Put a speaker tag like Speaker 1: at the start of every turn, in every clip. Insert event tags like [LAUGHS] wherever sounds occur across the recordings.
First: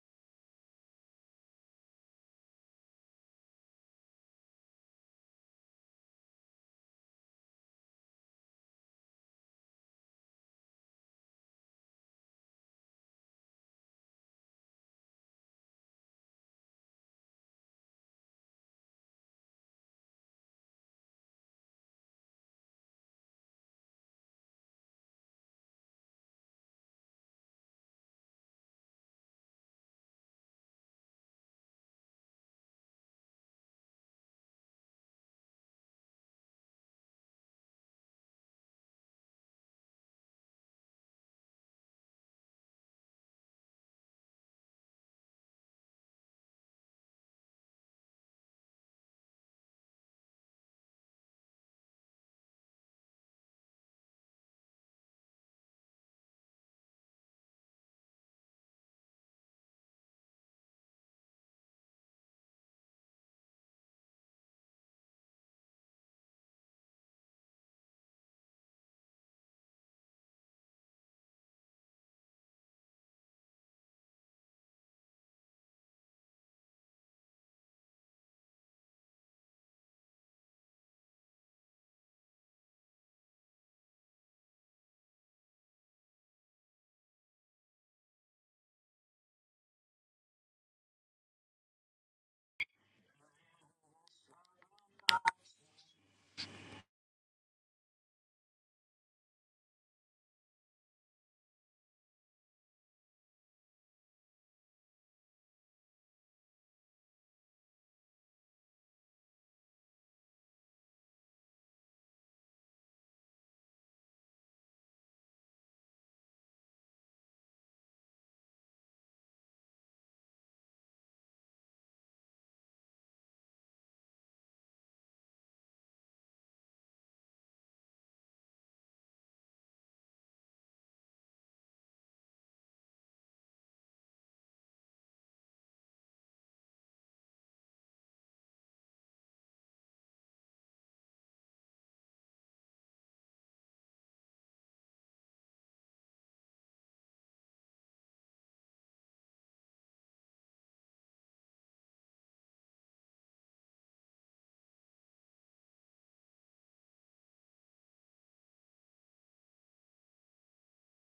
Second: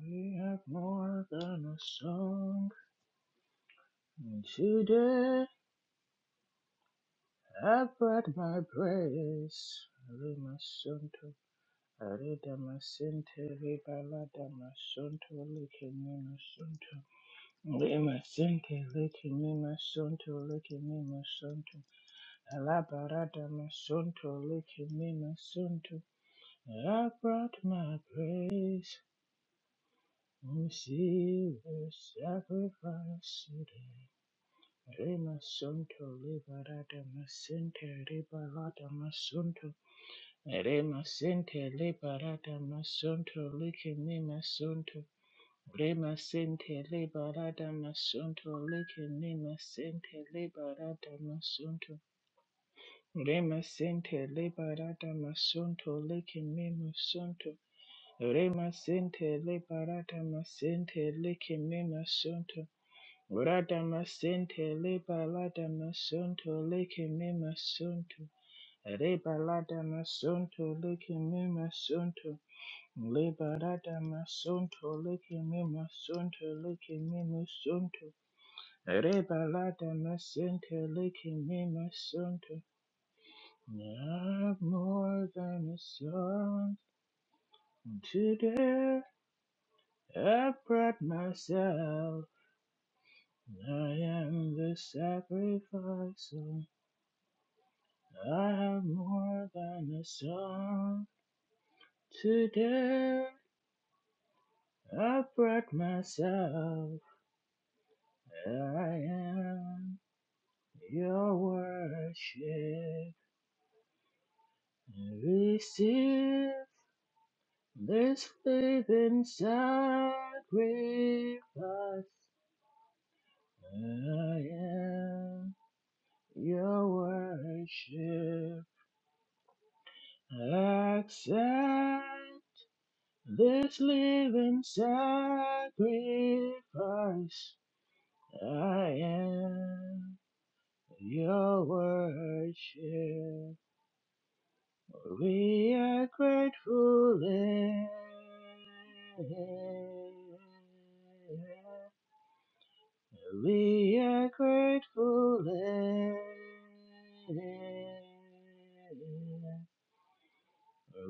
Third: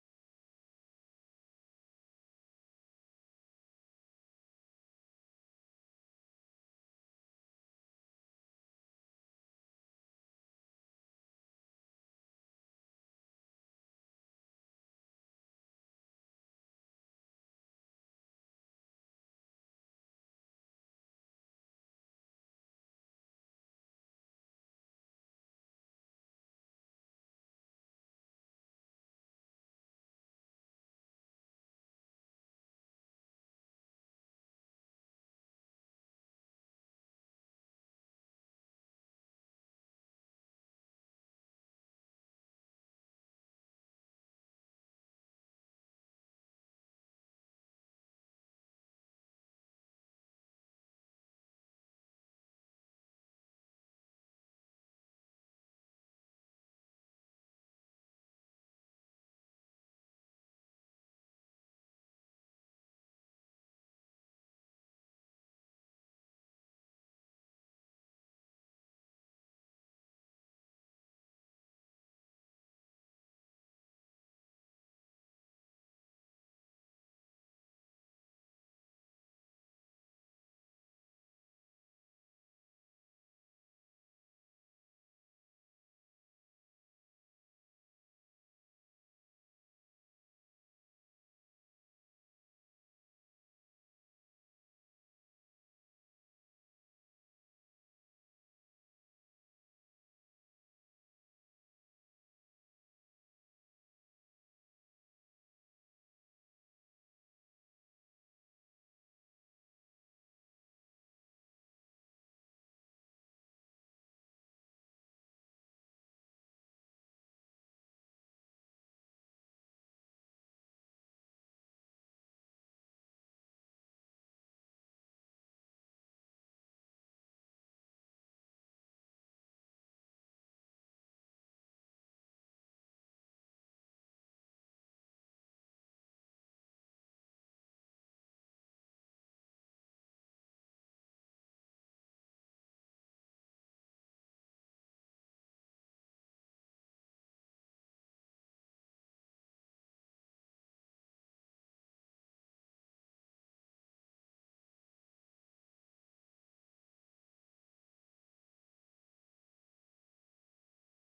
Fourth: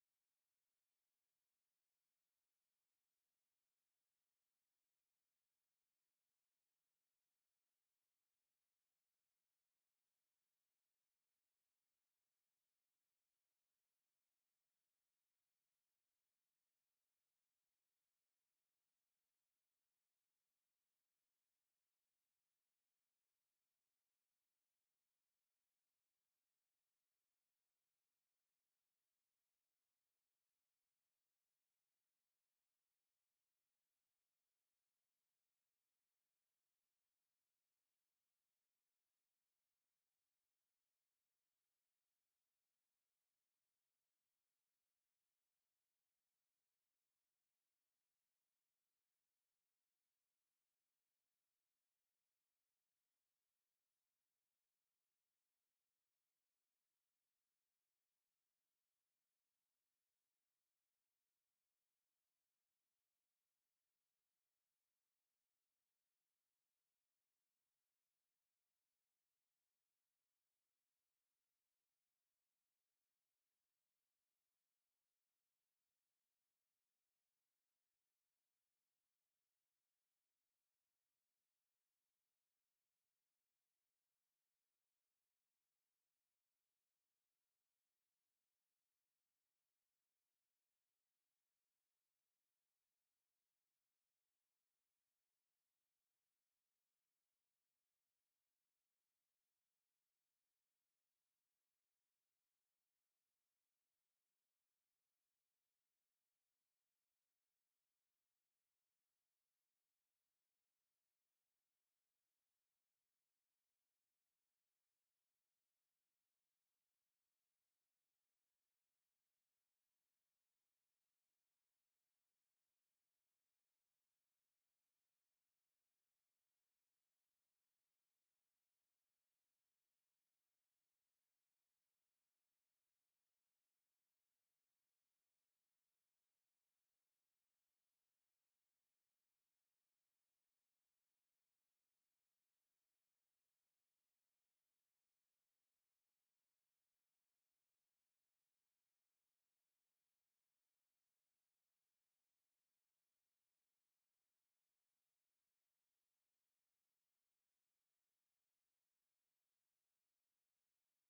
Speaker 1: We have more than a song. And today I brought my praise. Rimasonto, Aridamasente, Ribaladamasonto, Likimimasonto. Rimasente, Likimimasonto, Likimimasonto. Alabaradamasonto, Likimimasonto. I brought my praise. We see the sacrifice today. Rema Sunto Liberata Masente Liberata Masunto Rema Sente Liberata Masunto Likini Masunto Rema Sente Liberata Masunto Likini Masente Liberata Masunto Rema Sente Liberata Masunto Likini Masunto Rema Sente Liberata Masente Likini Masunto Radamasente lebalada masonto leke me masonto. Rebalada masonto leke me masonto. Lebalada masonto leke me masonto leke me masonto. Rebalada masente leke me masonto. Not more than a song today. I brought myself. I am the sacrifice. i have more than a song. Today I brought myself. I am your worship. Receive this living sacrifice. I am your worship. Accept this living sacrifice. I am your worship. We are grateful. Lamb. We are grateful. Lamb.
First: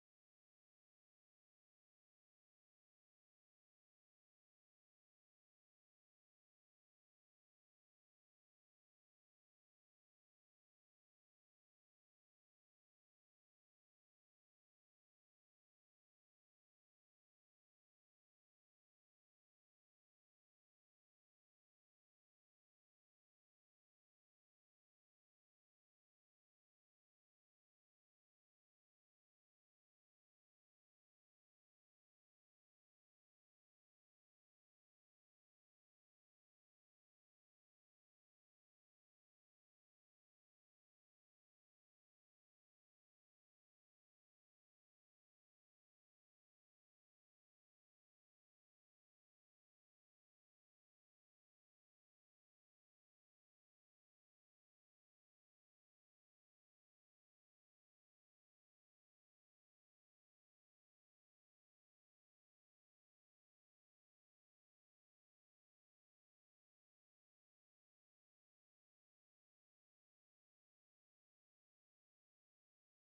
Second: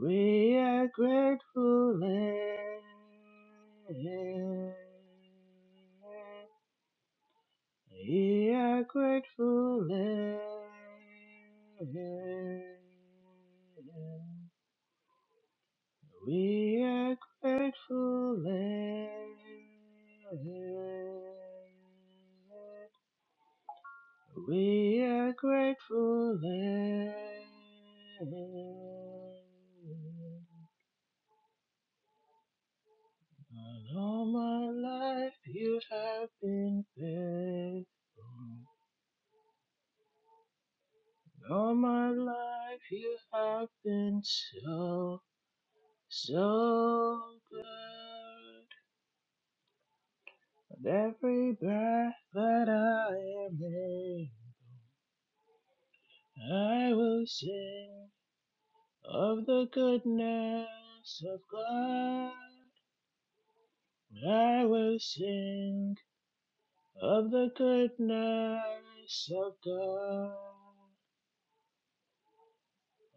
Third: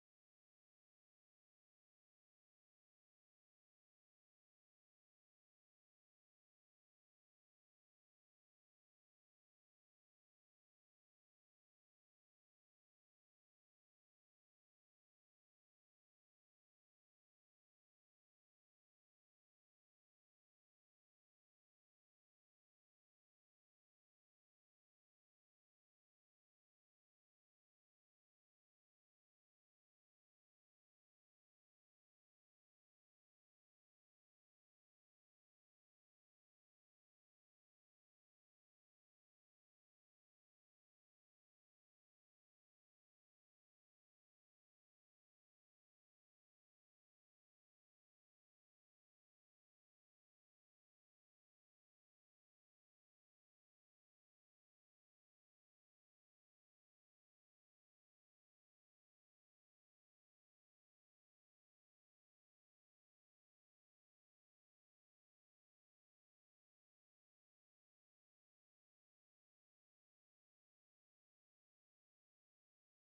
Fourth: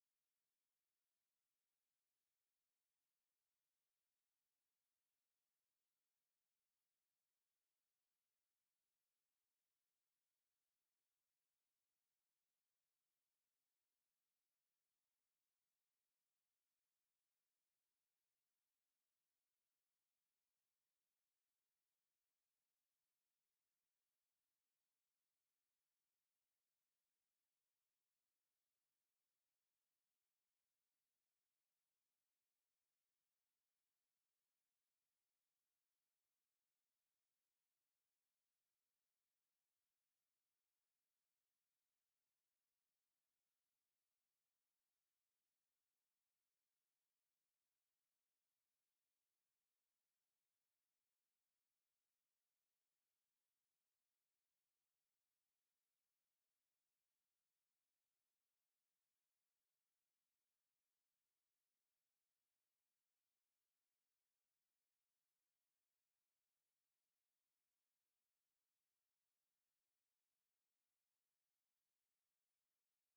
Speaker 1: We are grateful. Lamb. We are grateful land. We are grateful land. We are grateful land. And all my life you have been faithful. All my life you have been so. So good with every breath that I am in, I will sing of the goodness of God. I will sing of the goodness of God.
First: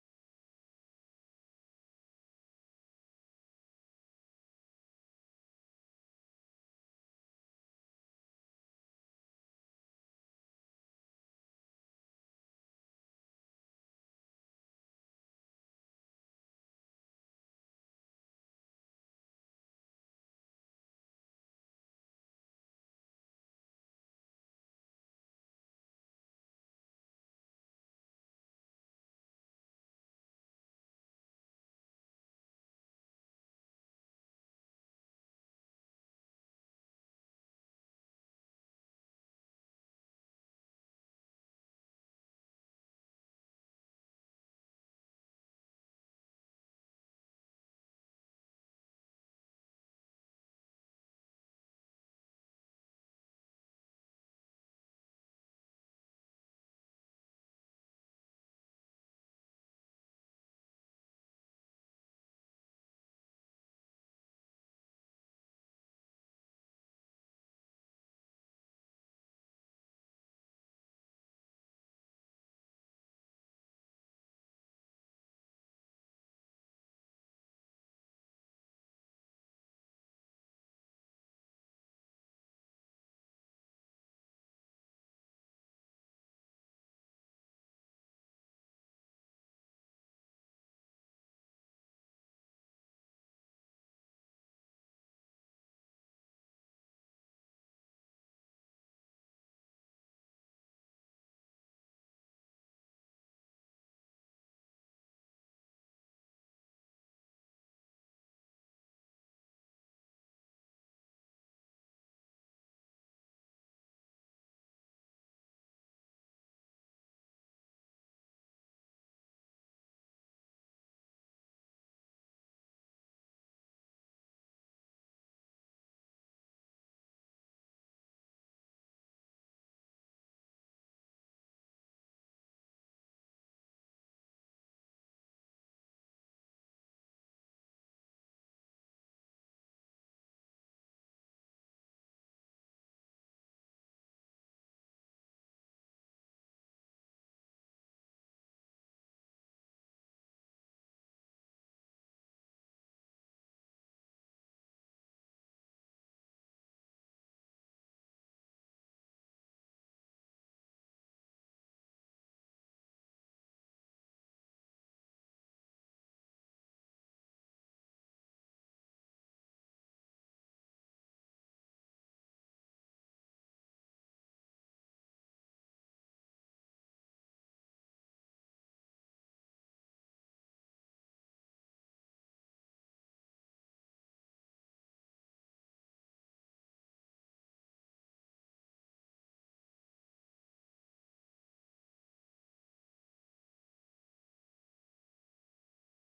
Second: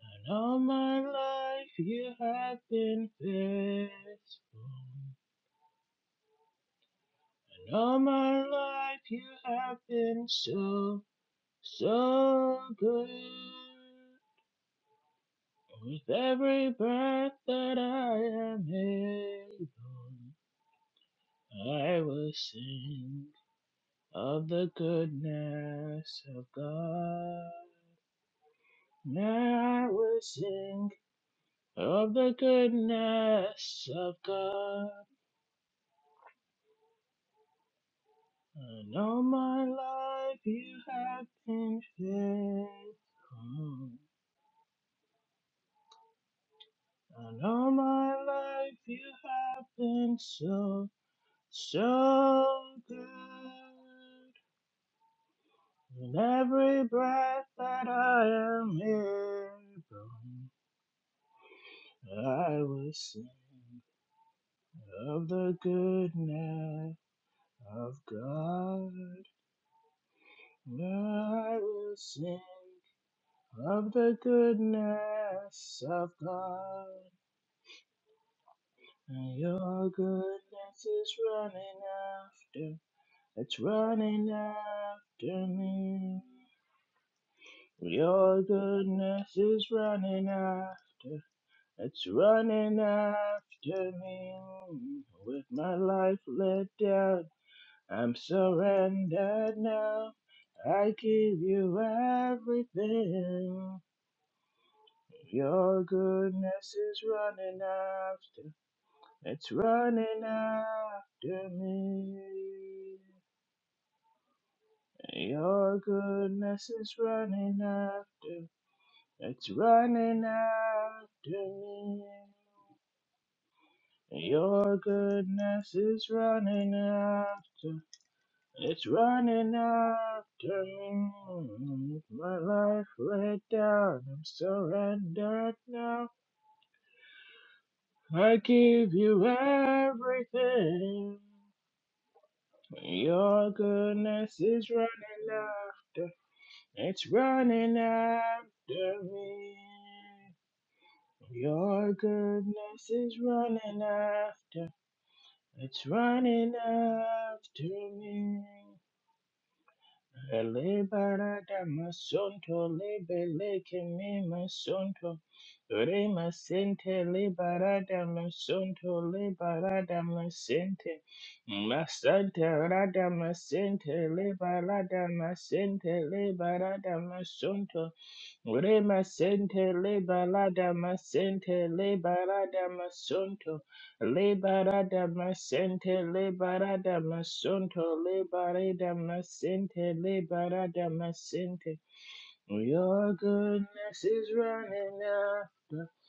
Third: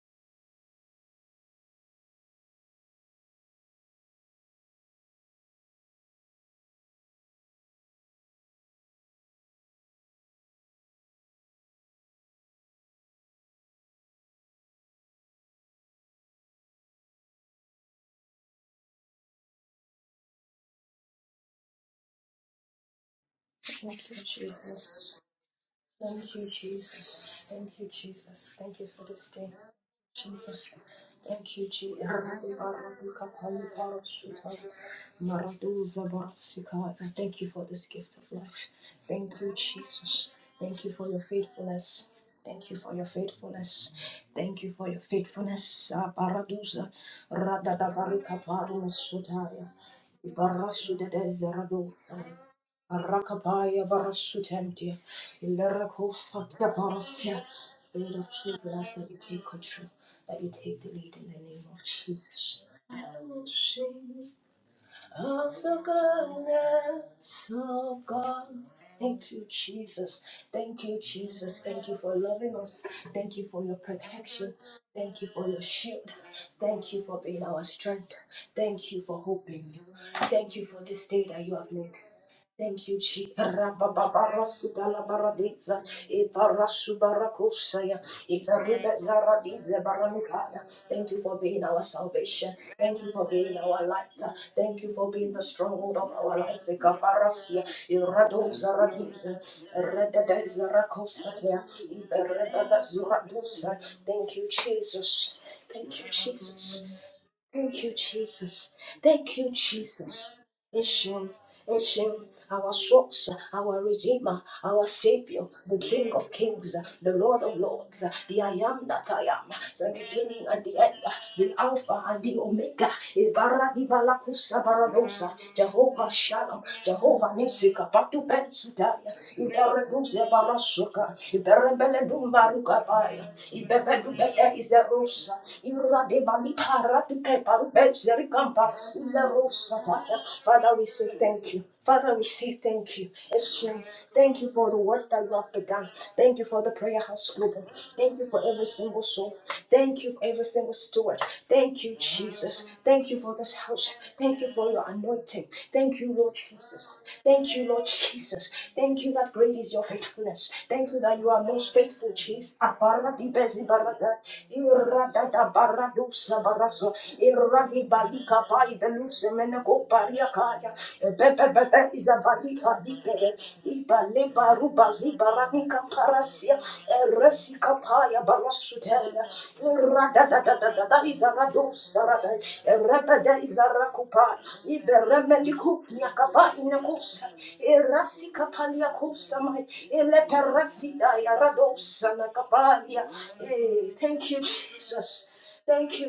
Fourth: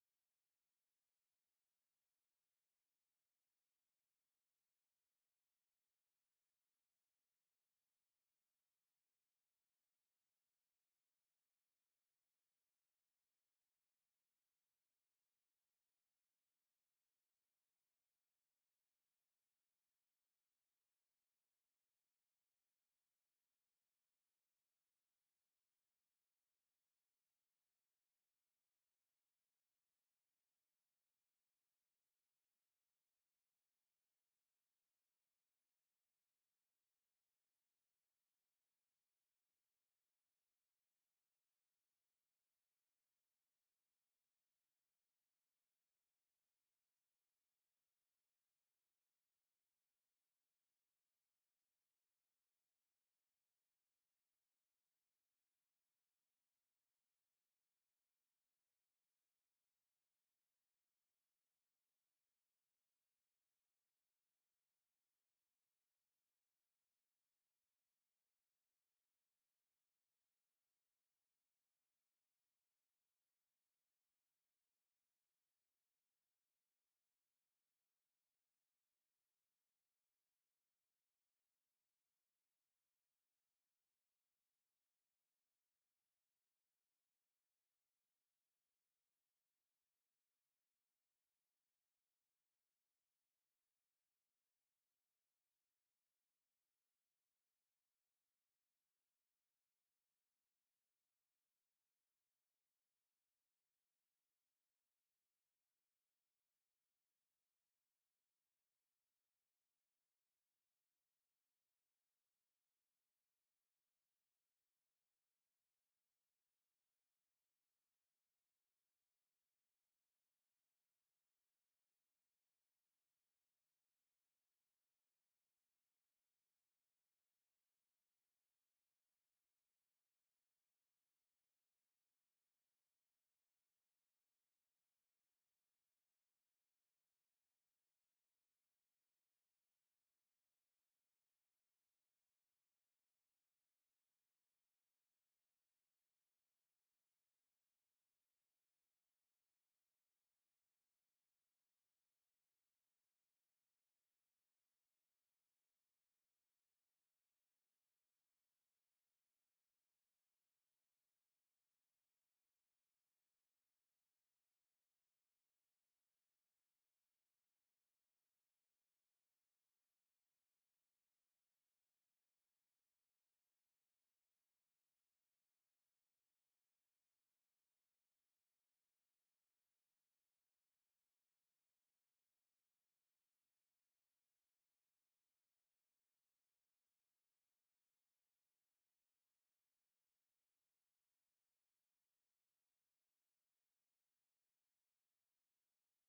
Speaker 1: And all my life you have been faithful. And all my life you have been so So good with every breath that I am able, I will sing
Speaker 2: Thank you,
Speaker 1: of the
Speaker 2: Jesus.
Speaker 1: goodness
Speaker 2: Thank
Speaker 1: of
Speaker 2: you, Jesus.
Speaker 1: God.
Speaker 2: Thank you, Jesus. Thank you for this day.
Speaker 1: Now I will
Speaker 2: Jesus.
Speaker 1: sing
Speaker 2: Thank you, Jesus.
Speaker 1: of the
Speaker 2: Thank you for
Speaker 1: goodness of God.
Speaker 2: this gift of life.
Speaker 1: And all
Speaker 2: Thank you,
Speaker 1: my
Speaker 2: Jesus.
Speaker 1: life you
Speaker 2: Thank you for your
Speaker 1: have been
Speaker 2: faithfulness. Thank you for your
Speaker 1: faithful.
Speaker 2: faithfulness. Thank you for your faithfulness. Aparadusa
Speaker 1: And all my
Speaker 2: radadabarika
Speaker 1: life you have
Speaker 2: parumasutaya.
Speaker 1: been so
Speaker 2: Ibarasudede zeradosa.
Speaker 1: So good
Speaker 2: Rakabaya Barasutentia, Ilerico
Speaker 1: in
Speaker 2: Satya
Speaker 1: every
Speaker 2: Barasia,
Speaker 1: breath that
Speaker 2: Spirit of truth,
Speaker 1: I
Speaker 2: we
Speaker 1: am
Speaker 2: ask that you take
Speaker 1: able,
Speaker 2: control, that you take the lead in the name of
Speaker 1: I
Speaker 2: Jesus.
Speaker 1: will
Speaker 2: I
Speaker 1: sing
Speaker 2: will sing
Speaker 1: of
Speaker 2: of
Speaker 1: the
Speaker 2: the
Speaker 1: goodness
Speaker 2: goodness
Speaker 1: of
Speaker 2: of God.
Speaker 1: God.
Speaker 2: Thank you, Jesus. Thank you,
Speaker 1: I
Speaker 2: Jesus. Thank
Speaker 1: will
Speaker 2: you for
Speaker 1: sing
Speaker 2: loving us. Thank you for your
Speaker 1: of the
Speaker 2: protection. Thank you for your
Speaker 1: goodness
Speaker 2: shield.
Speaker 1: of God.
Speaker 2: Thank you for being our strength. Thank you for
Speaker 1: And
Speaker 2: hoping
Speaker 1: your
Speaker 2: you. Thank you for
Speaker 1: goodness
Speaker 2: this
Speaker 1: is
Speaker 2: day that you have
Speaker 1: running
Speaker 2: made.
Speaker 1: after,
Speaker 2: Thank you, Jesus.
Speaker 1: it's running after
Speaker 2: Rabababarasudalabaradeza,
Speaker 1: me.
Speaker 2: Iparasubarakosaya,
Speaker 1: Your goodness is
Speaker 2: Iveribezaradize
Speaker 1: running
Speaker 2: baranikaya. Thank you
Speaker 1: after,
Speaker 2: for being our
Speaker 1: it's
Speaker 2: salvation.
Speaker 1: running
Speaker 2: Thank you for being our
Speaker 1: after
Speaker 2: light.
Speaker 1: me.
Speaker 2: Thank you for being the
Speaker 1: With my
Speaker 2: stronghold of
Speaker 1: life
Speaker 2: our life.
Speaker 1: let down,
Speaker 2: Ikaparasia,
Speaker 1: I'm
Speaker 2: Iradozaradize,
Speaker 1: surrendered now. I give
Speaker 2: Rededezarakosatea,
Speaker 1: you
Speaker 2: Iberebebezuradosai.
Speaker 1: everything.
Speaker 2: Thank you, Jesus.
Speaker 1: Your
Speaker 2: Thank you,
Speaker 1: goodness
Speaker 2: Jesus.
Speaker 1: is running
Speaker 2: Thank you,
Speaker 1: after,
Speaker 2: Jesus. Thank you,
Speaker 1: it's running
Speaker 2: Jesus. Eshim,
Speaker 1: after me.
Speaker 2: Eshim, our source, our redeemer, our savior, the
Speaker 1: Your
Speaker 2: King of
Speaker 1: goodness
Speaker 2: kings,
Speaker 1: is
Speaker 2: the Lord of
Speaker 1: running
Speaker 2: lords,
Speaker 1: after.
Speaker 2: the I am that I am,
Speaker 1: It's
Speaker 2: the
Speaker 1: running
Speaker 2: beginning and the end,
Speaker 1: after
Speaker 2: the Alpha
Speaker 1: me.
Speaker 2: and the Omega, Ibara di Balakusa
Speaker 1: Your
Speaker 2: Baradosa,
Speaker 1: goodness is
Speaker 2: Jehovah Shalom,
Speaker 1: running
Speaker 2: Jehovah
Speaker 1: after.
Speaker 2: Nisika, Patu
Speaker 1: It's
Speaker 2: Bensutaya,
Speaker 1: running
Speaker 2: Ibaraduze
Speaker 1: after me.
Speaker 2: Barasuka,
Speaker 1: With
Speaker 2: Iberebele
Speaker 1: my
Speaker 2: Dumbaruka
Speaker 1: life
Speaker 2: Baya,
Speaker 1: laid down, I'm
Speaker 2: Ibebedubede is the Rosa,
Speaker 1: surrendered now.
Speaker 2: Irade Father,
Speaker 1: I give you
Speaker 2: we say
Speaker 1: everything.
Speaker 2: thank you. Father, we say thank you.
Speaker 1: Your goodness
Speaker 2: Thank you for
Speaker 1: is
Speaker 2: the work that you
Speaker 1: running
Speaker 2: have begun.
Speaker 1: after.
Speaker 2: Thank you for the prayer
Speaker 1: It's
Speaker 2: house global.
Speaker 1: running
Speaker 2: Thank you for every
Speaker 1: after
Speaker 2: single soul.
Speaker 1: me.
Speaker 2: Thank you for every single steward. Thank
Speaker 1: Your
Speaker 2: you, Jesus.
Speaker 1: goodness
Speaker 2: Thank
Speaker 1: is
Speaker 2: you for this
Speaker 1: running
Speaker 2: house.
Speaker 1: after.
Speaker 2: Thank you for your anointing.
Speaker 1: It's
Speaker 2: Thank you, Lord
Speaker 1: running
Speaker 2: Jesus. Thank
Speaker 1: after
Speaker 2: you, Lord
Speaker 1: me.
Speaker 2: Jesus. Thank you that great is your faithfulness.
Speaker 1: Ele
Speaker 2: Thank you that you are
Speaker 1: barada
Speaker 2: most faithful fuchis
Speaker 1: masonto
Speaker 2: aparati
Speaker 1: lebele
Speaker 2: pesi barata
Speaker 1: kemi masonto.
Speaker 2: irada da
Speaker 1: Re
Speaker 2: baradusa barazo
Speaker 1: masente le
Speaker 2: iradi
Speaker 1: barada
Speaker 2: balika pai
Speaker 1: masonto
Speaker 2: beluse
Speaker 1: le
Speaker 2: meneko
Speaker 1: barada
Speaker 2: paria kaya
Speaker 1: masente.
Speaker 2: pepe pepe
Speaker 1: masanta
Speaker 2: izavalika
Speaker 1: rada
Speaker 2: dipere
Speaker 1: masente le
Speaker 2: ibale baruba
Speaker 1: barada
Speaker 2: zibaranika
Speaker 1: masente le
Speaker 2: parasia
Speaker 1: barada
Speaker 2: eresika
Speaker 1: masonto.
Speaker 2: paya
Speaker 1: Re
Speaker 2: barasutela
Speaker 1: masente le
Speaker 2: irada da da da
Speaker 1: barada
Speaker 2: da da
Speaker 1: masente le
Speaker 2: izaradusa rada
Speaker 1: barada
Speaker 2: erepede
Speaker 1: masonto.
Speaker 2: izarakupa
Speaker 1: Liberada masente,
Speaker 2: iberemedikup nyakapa
Speaker 1: liberada
Speaker 2: inakusa
Speaker 1: masunto,
Speaker 2: erasi kapalia
Speaker 1: liberada
Speaker 2: kusamai
Speaker 1: masente, liberada
Speaker 2: eleperasi daya
Speaker 1: masente.
Speaker 2: radosa na kapalia.
Speaker 1: Your
Speaker 2: Eh,
Speaker 1: goodness is
Speaker 2: Thank you,
Speaker 1: running
Speaker 2: Jesus.
Speaker 1: after,
Speaker 2: Thank you,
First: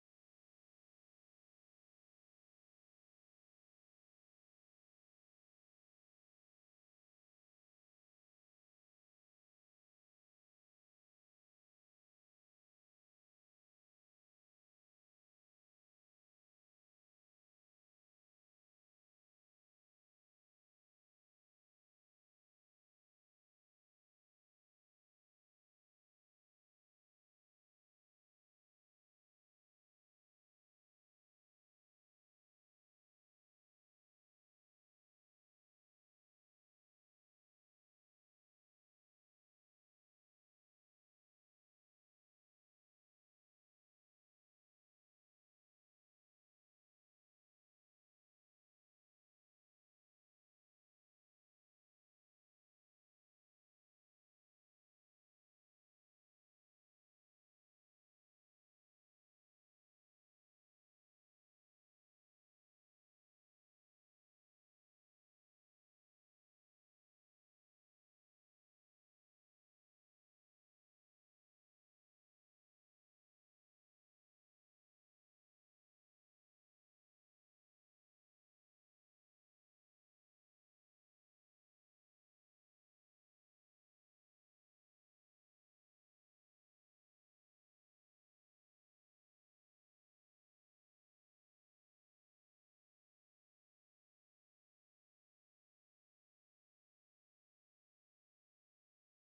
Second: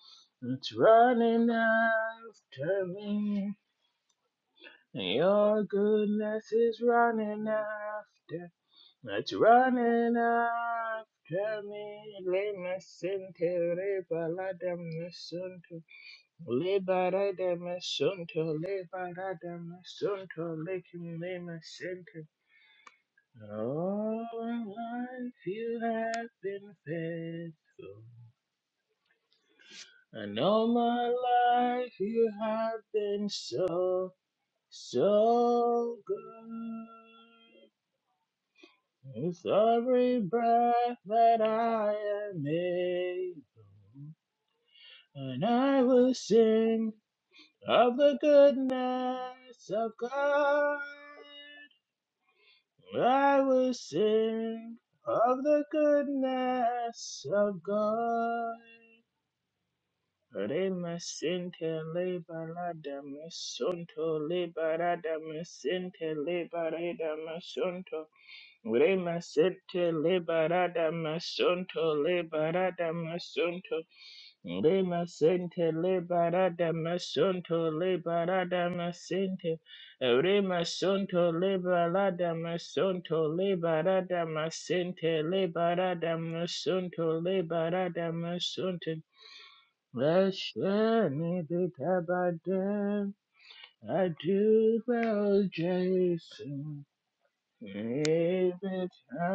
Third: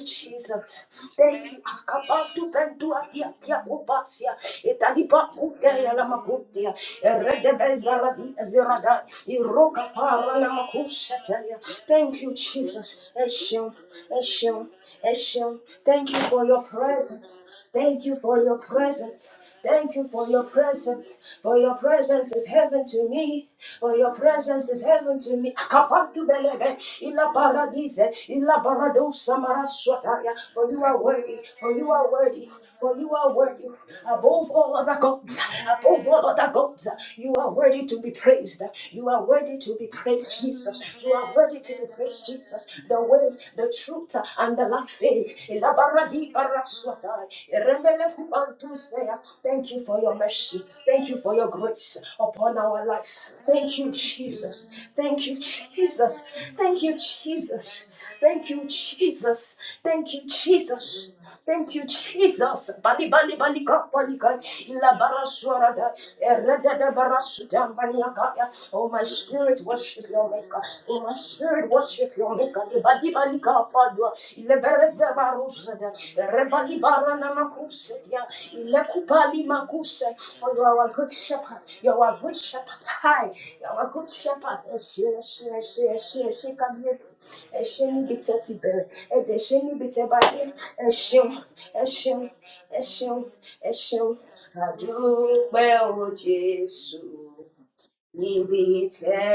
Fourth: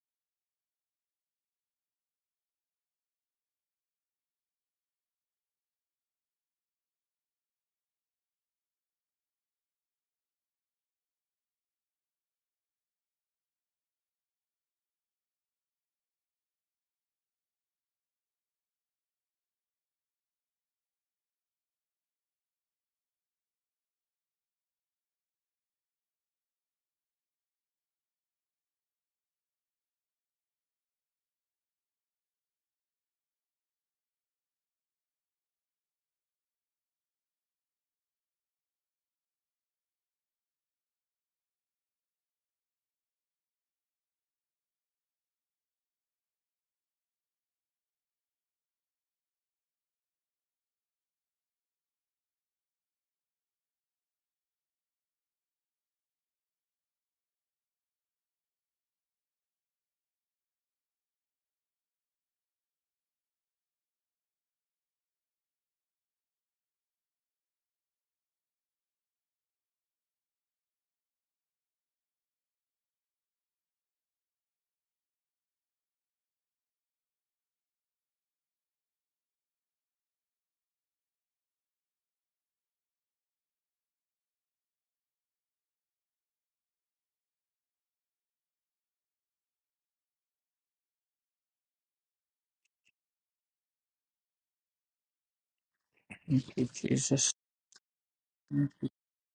Speaker 1: it's
Speaker 2: Jesus.
Speaker 1: running
Speaker 2: Thank you. Akabatu
Speaker 1: after
Speaker 2: bentu atia
Speaker 1: me.
Speaker 2: tia kupasia. Italipa
Speaker 1: Your
Speaker 2: kuteya la
Speaker 1: goodness
Speaker 2: makutia.
Speaker 1: is running
Speaker 2: Eredebeza la di
Speaker 1: after,
Speaker 2: zerada.
Speaker 1: it's
Speaker 2: Iroka
Speaker 1: running
Speaker 2: para la makusha
Speaker 1: after
Speaker 2: Thank
Speaker 1: me.
Speaker 2: you,
Speaker 1: Le
Speaker 2: Jesus. Eshim,
Speaker 1: masente,
Speaker 2: Eshim,
Speaker 1: liberada
Speaker 2: Eshim.
Speaker 1: masunto.
Speaker 2: Thank you for your presence. Thank you for
Speaker 1: Liberadamasonto,
Speaker 2: your presence. Thank you for your
Speaker 1: liberadamasonto,
Speaker 2: presence, for your
Speaker 1: lekimemasente.
Speaker 2: presence is heaven to me, for your
Speaker 1: All my
Speaker 2: presence is heaven to
Speaker 1: life
Speaker 2: me.
Speaker 1: you
Speaker 2: Akapadu
Speaker 1: have been
Speaker 2: belebe, ila
Speaker 1: faithful,
Speaker 2: paradise, ila barado samara
Speaker 1: and all
Speaker 2: For you are
Speaker 1: my
Speaker 2: worthy, for you
Speaker 1: life
Speaker 2: are
Speaker 1: you
Speaker 2: worthy,
Speaker 1: have
Speaker 2: for you
Speaker 1: been
Speaker 2: are worthy.
Speaker 1: so,
Speaker 2: Above all other gods,
Speaker 1: so
Speaker 2: above all other gods, you are
Speaker 1: good.
Speaker 2: worthy to be praised. You are
Speaker 1: With
Speaker 2: worthy to be
Speaker 1: every
Speaker 2: praised,
Speaker 1: breath
Speaker 2: Jesus. You are
Speaker 1: that
Speaker 2: worthy to be
Speaker 1: I
Speaker 2: praised,
Speaker 1: am
Speaker 2: Jesus. The way, the
Speaker 1: able,
Speaker 2: truth, and the life. eh,
Speaker 1: and I will
Speaker 2: Ilabaradi
Speaker 1: sing.
Speaker 2: baraswatai,
Speaker 1: of the
Speaker 2: iremelefu bantusea.
Speaker 1: goodness
Speaker 2: Thank you
Speaker 1: of
Speaker 2: for your mercy.
Speaker 1: God.
Speaker 2: Thank you for your grace upon our life.
Speaker 1: I will
Speaker 2: Thank you, Jesus.
Speaker 1: sing
Speaker 2: Thank you,
Speaker 1: of the
Speaker 2: Jesus. Thank you,
Speaker 1: goodness of
Speaker 2: Jesus. Thank
Speaker 1: God.
Speaker 2: you, Jesus. Thank you, Jesus.
Speaker 1: Rema
Speaker 2: Thank
Speaker 1: sente
Speaker 2: you, Jesus.
Speaker 1: liberada
Speaker 2: Bali bali bali ka bali
Speaker 1: misunto
Speaker 2: ka. Ila
Speaker 1: liberada
Speaker 2: baraswara da.
Speaker 1: misente
Speaker 2: Ereda da
Speaker 1: liberada
Speaker 2: barasuda
Speaker 1: misunto.
Speaker 2: maniaka. ya. Oh my
Speaker 1: Rema
Speaker 2: spirit
Speaker 1: sente
Speaker 2: worship your maker.
Speaker 1: liberada
Speaker 2: In my spirit
Speaker 1: misunto
Speaker 2: worship your maker.
Speaker 1: liberada
Speaker 2: Ibadi balika
Speaker 1: misunto.
Speaker 2: padua. Ilebereze
Speaker 1: Lima sente
Speaker 2: baruzada.
Speaker 1: liberada
Speaker 2: Rebali barana
Speaker 1: masunto
Speaker 2: makusedia.
Speaker 1: liberada
Speaker 2: Ilekupali
Speaker 1: masente
Speaker 2: makuse. For you
Speaker 1: Rima
Speaker 2: are a good
Speaker 1: sunto
Speaker 2: shepherd. You are a
Speaker 1: liberada
Speaker 2: good shepherd.
Speaker 1: masunto
Speaker 2: Hi. You are a good
Speaker 1: liberada
Speaker 2: shepherd. Eshe,
Speaker 1: masente
Speaker 2: eshe, eshe,
Speaker 1: liberada
Speaker 2: eshe, eshe, kabiesi.
Speaker 1: masunto
Speaker 2: Eshe ni
Speaker 1: liberada
Speaker 2: bite tibere.
Speaker 1: masunto
Speaker 2: Ede eshe ni bite baye.
Speaker 1: Lashani
Speaker 2: Eshe, eshe,
Speaker 1: bitabada
Speaker 2: eshe, eshe.
Speaker 1: Aduba
Speaker 2: Adúpẹ́ o
Speaker 3: Thank you,
Speaker 1: Jason
Speaker 3: Jesus.
Speaker 2: Jésù.
Speaker 1: Ibitamu
Speaker 2: Níbi
Speaker 3: Thank
Speaker 2: tẹ́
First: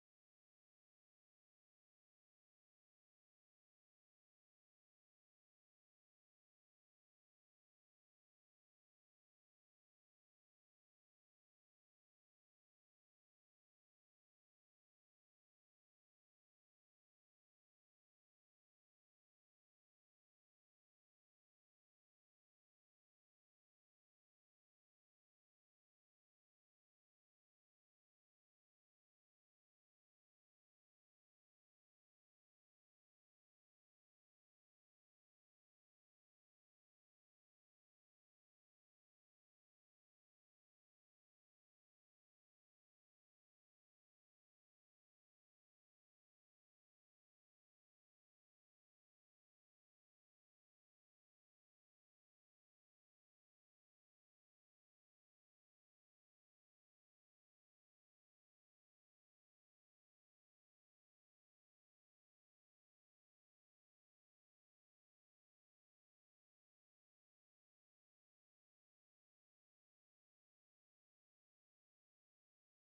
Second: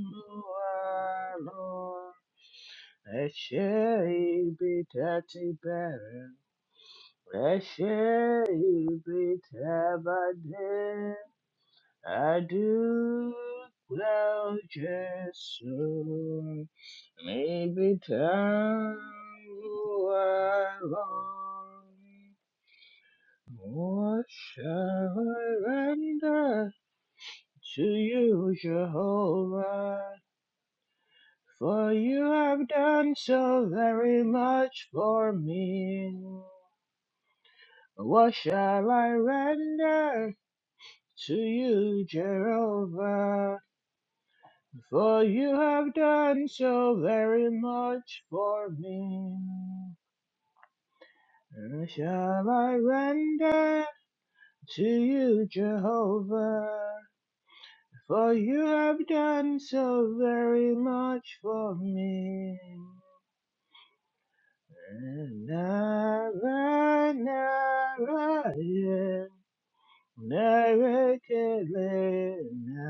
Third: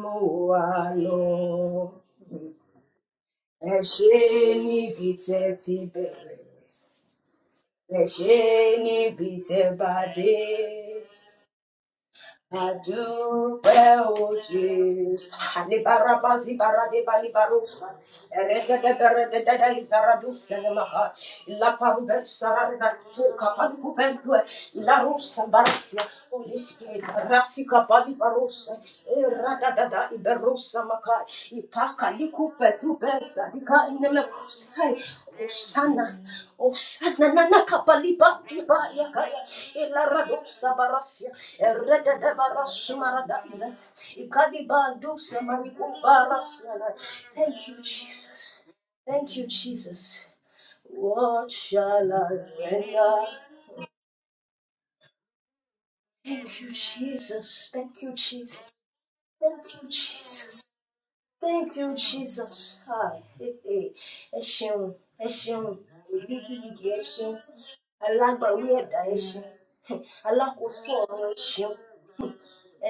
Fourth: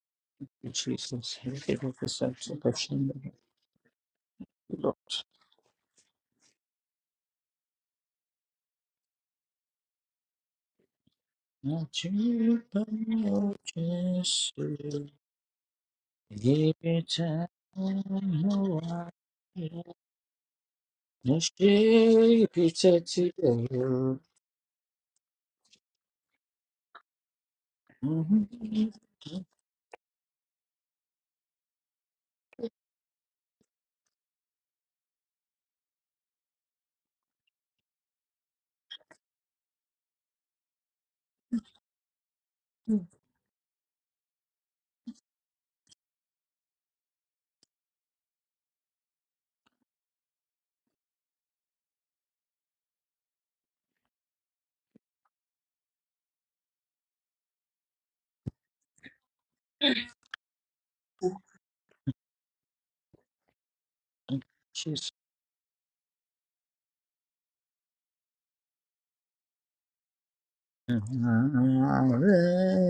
Speaker 2: mú wa
Speaker 3: you,
Speaker 2: lọ,
Speaker 3: Jesus. Thank you for this act of action.
Speaker 2: ẹ ṣe
Speaker 1: Eşeği
Speaker 3: Lord.
Speaker 2: níbi tẹ́
Speaker 1: biteti
Speaker 2: ti
Speaker 1: berin,
Speaker 2: bẹ̀rẹ̀, ẹ ṣe
Speaker 1: eşeği
Speaker 2: níbi tẹ́ bá dé.
Speaker 1: bitebedi,
Speaker 3: Not you,
Speaker 2: I
Speaker 3: but
Speaker 1: adü
Speaker 3: your
Speaker 2: do well, oh
Speaker 3: Jesus.
Speaker 2: Jesus.
Speaker 1: Jesu,
Speaker 2: Libarabazi
Speaker 3: Give
Speaker 2: barade
Speaker 3: it
Speaker 1: mi
Speaker 3: time,
Speaker 2: balibarusa.
Speaker 3: no
Speaker 2: Erekete
Speaker 1: biten
Speaker 3: one.
Speaker 2: berede dede izaraduse nemaha.
Speaker 3: No
Speaker 2: La
Speaker 1: alone.
Speaker 2: parube
Speaker 3: shape, it's
Speaker 2: sarada
Speaker 3: a
Speaker 2: kuka
Speaker 3: tear.
Speaker 1: What
Speaker 2: palkubendue. La
Speaker 1: shall I
Speaker 2: rusa barasia. Holy
Speaker 1: render
Speaker 2: Spirit, rasika
Speaker 1: to you,
Speaker 2: balibarusa.
Speaker 3: Mhm.
Speaker 2: Erada dada
Speaker 1: Jehovah?
Speaker 2: iberusa maka.
Speaker 1: For
Speaker 2: Ipaka
Speaker 1: you have
Speaker 2: likupe
Speaker 1: done
Speaker 2: tubeza.
Speaker 1: so
Speaker 2: Lika
Speaker 1: very much
Speaker 2: inemekusa.
Speaker 1: for
Speaker 2: Osana,
Speaker 1: me.
Speaker 2: Osana, Nana
Speaker 1: What
Speaker 2: Kapaliba, Diba
Speaker 1: shall I
Speaker 2: Yakaya,
Speaker 1: render
Speaker 2: Ilaradosa Barasia,
Speaker 1: to you,
Speaker 2: Ereda de
Speaker 1: Jehovah?
Speaker 2: Barasumaradiza, Ikaliba
Speaker 1: For
Speaker 2: Dusa
Speaker 1: you have done so
Speaker 2: Maricubarasia.
Speaker 1: very
Speaker 2: Thank you,
Speaker 1: much
Speaker 2: Jesus.
Speaker 1: for
Speaker 2: Thank
Speaker 1: me.
Speaker 2: you, Jesus. What
Speaker 1: What
Speaker 2: shall
Speaker 1: shall
Speaker 2: I
Speaker 1: I
Speaker 2: render?
Speaker 1: render to you,
Speaker 2: Thank
Speaker 1: Jehovah?
Speaker 2: you, Jesus. Thank you,
Speaker 1: For
Speaker 2: Jesus.
Speaker 1: you have done
Speaker 2: Thank you,
Speaker 1: so
Speaker 2: Jesus.
Speaker 1: very much for
Speaker 2: Thank you,
Speaker 1: me.
Speaker 2: Jesus. Ah, hey, hey. Ẹ ṣeun,
Speaker 3: Jesus.
Speaker 2: ẹ
Speaker 1: And
Speaker 2: ṣeun, olùdíje yìí ẹ
Speaker 1: never,
Speaker 2: ṣeun,
Speaker 1: never,
Speaker 2: alágbàwí ẹ̀dá ẹ
Speaker 1: yeah.
Speaker 2: ṣeun, alákòóso ọ̀run ẹ ṣeun,
Speaker 1: Narekele,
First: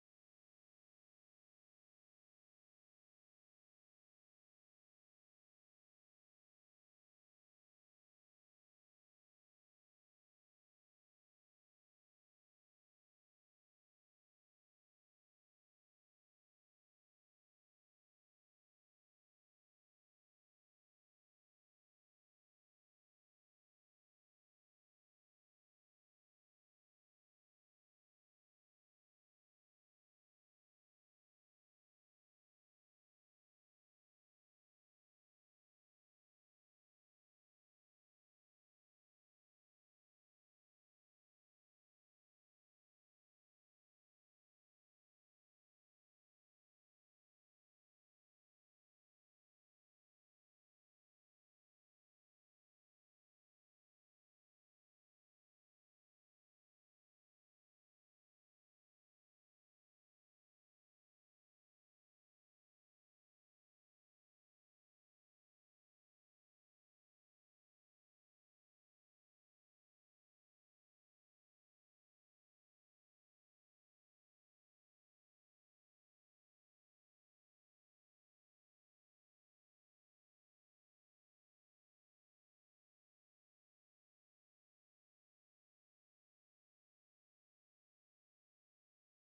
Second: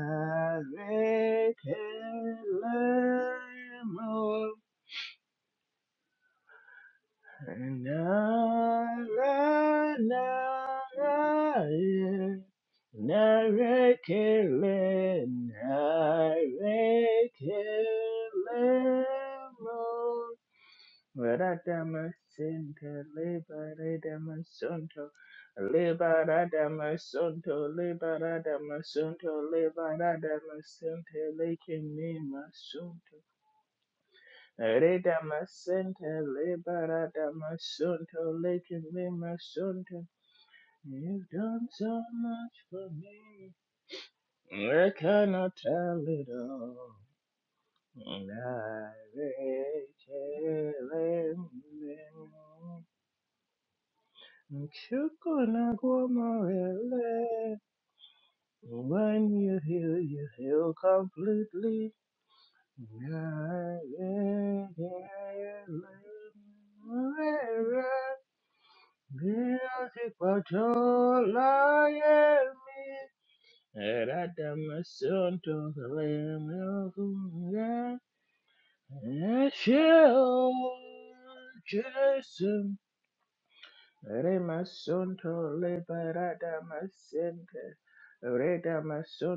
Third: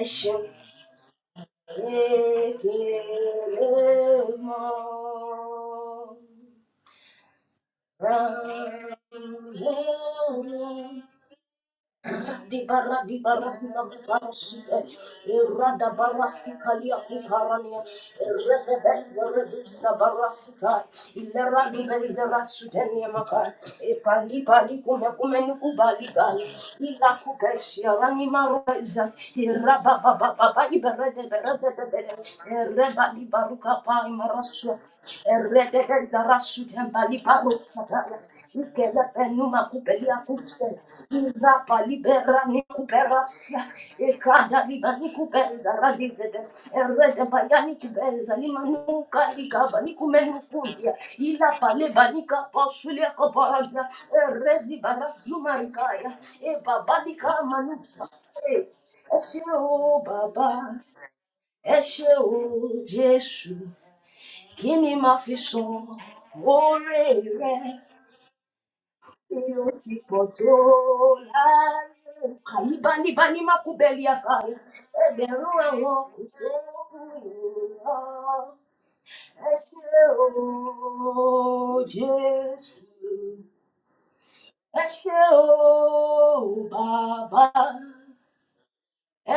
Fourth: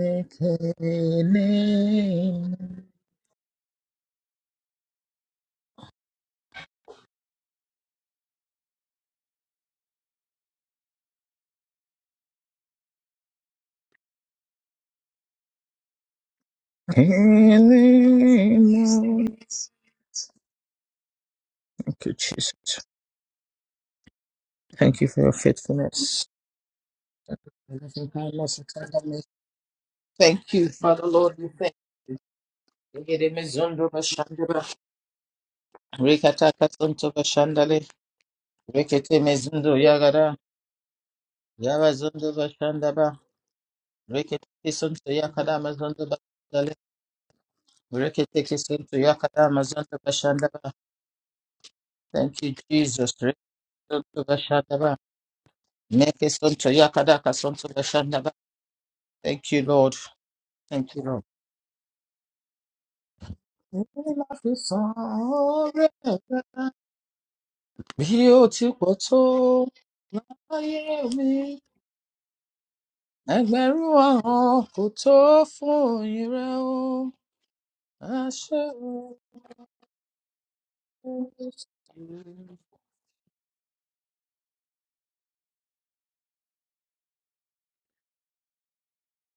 Speaker 2: ẹ ṣeun.
Speaker 3: Kenem.
Speaker 2: Kékeré
Speaker 1: mo,
Speaker 2: mọ́ ràn
Speaker 1: nara,
Speaker 2: lọ́wọ́.
Speaker 1: nara, ye.
Speaker 2: Di bara di bara di bara di si e
Speaker 1: Narekele,
Speaker 2: irada bara si kalia ku parania rebe
Speaker 1: narekele,
Speaker 2: benza
Speaker 3: Kenem.
Speaker 2: rebe sa bara
Speaker 1: mo.
Speaker 2: si ka ilera di
Speaker 3: Thank you,
Speaker 2: benza
Speaker 3: Jesus.
Speaker 1: Liberadamasente,
Speaker 2: rasudenia maka e pali pali
Speaker 3: Thank you
Speaker 2: kume
Speaker 1: liberadamasonto,
Speaker 3: for your
Speaker 2: kume ni kubali
Speaker 3: faithfulness.
Speaker 2: gal ila
Speaker 3: Thank
Speaker 1: liberadamasonto,
Speaker 2: kubeshi
Speaker 3: you
Speaker 2: arani maruza
Speaker 1: liberadamasonto,
Speaker 2: iraba ba baba ba ba
Speaker 3: Father
Speaker 2: ibere
Speaker 1: liberadamasente,
Speaker 2: de
Speaker 3: Lord. We
Speaker 2: bere de
Speaker 3: thank
Speaker 2: de
Speaker 3: you.
Speaker 2: reba
Speaker 1: lekemimasonto.
Speaker 2: di
Speaker 3: Yere
Speaker 2: baruka
Speaker 3: mezundo
Speaker 2: pa
Speaker 3: bashandaba,
Speaker 2: imarasua Eredeke
Speaker 1: Redamasente,
Speaker 3: rekata kasunto
Speaker 2: zarasutembali palo
Speaker 3: bashandale,
Speaker 2: sataya.
Speaker 1: liberadamasonto,
Speaker 2: Ikele
Speaker 3: rekete
Speaker 2: penuma
Speaker 3: mezundo
Speaker 1: lekemimasonto.
Speaker 2: kupelia
Speaker 3: yagada,
Speaker 2: kuse.
Speaker 1: You've done
Speaker 2: Irapa
Speaker 3: yaba
Speaker 1: so
Speaker 3: zundo
Speaker 2: libera
Speaker 1: much
Speaker 2: ni
Speaker 1: for
Speaker 3: bashandaba,
Speaker 1: me.
Speaker 2: kuperasia.
Speaker 3: rekete
Speaker 2: Ekada
Speaker 1: I
Speaker 2: libani
Speaker 3: kisunto
Speaker 1: cannot
Speaker 3: yakada
Speaker 2: kupeza
Speaker 3: mazundo
Speaker 1: tell it
Speaker 2: radizede.
Speaker 3: bashandale,
Speaker 1: all.
Speaker 2: Erede bayani kupeza
Speaker 3: rekete
Speaker 1: I
Speaker 3: kisunto
Speaker 2: limanuka
Speaker 3: yakada
Speaker 2: likaba
Speaker 1: will
Speaker 3: mazundo
Speaker 2: likumenu
Speaker 3: bashandaba.
Speaker 2: kundia.
Speaker 1: tell it
Speaker 2: Ila pale banika
Speaker 3: Thank you,
Speaker 2: pasulia
Speaker 3: Jesus.
Speaker 2: koparadia.
Speaker 3: Rekisunto
Speaker 2: Erezi
Speaker 3: bashandaba,
Speaker 2: barazuma rikaya. E
Speaker 3: mekisunto
Speaker 1: Chukwunaguamarele.
Speaker 3: yakada
Speaker 2: babalika
Speaker 3: kasunto
Speaker 2: manusa.
Speaker 3: bashandaba.
Speaker 2: E. Ẹ
Speaker 1: When
Speaker 3: Thank
Speaker 1: you
Speaker 3: you, Lord.
Speaker 1: heal,
Speaker 2: o
Speaker 1: you
Speaker 2: bàbá,
Speaker 1: heal
Speaker 3: Thank you, Lord.
Speaker 2: ẹ
Speaker 1: completely.
Speaker 2: ṣé o
Speaker 1: I'm
Speaker 2: Jésù,
Speaker 1: I
Speaker 3: Má fi san
Speaker 2: Kini ma fi
Speaker 3: ọrẹ
Speaker 2: sun
Speaker 3: rẹ
Speaker 2: oore rẹ?
Speaker 3: bí ó ti pọ̀
Speaker 1: I'm
Speaker 3: tó
Speaker 2: Iye ó ti pọ̀ tó
Speaker 1: to
Speaker 3: láyé mi.
Speaker 2: láyé.
Speaker 1: me.
Speaker 2: Àyíbánibáni má kú
Speaker 3: Ẹgbẹ̀rún
Speaker 2: bẹ́ẹ̀lì
Speaker 1: And I
Speaker 2: àkàyè.
Speaker 3: ọ̀hún
Speaker 1: am a
Speaker 3: kò tó
Speaker 1: son to
Speaker 2: Ẹgbẹ̀rún
Speaker 3: fún
Speaker 1: the
Speaker 2: ẹ̀wọ̀n kò
Speaker 3: oyin rẹ
Speaker 2: tó
Speaker 3: o.
Speaker 2: kú ìrora.
Speaker 1: Lamb.
Speaker 3: Àṣẹ o.
Speaker 2: Ẹ
Speaker 1: Yes,
Speaker 2: ṣé o,
Speaker 1: you Jesus,
Speaker 2: Jésù. Ẹ ṣé o,
Speaker 1: Remasunto liberada
Speaker 2: Bàbá.
Speaker 1: masente. Reda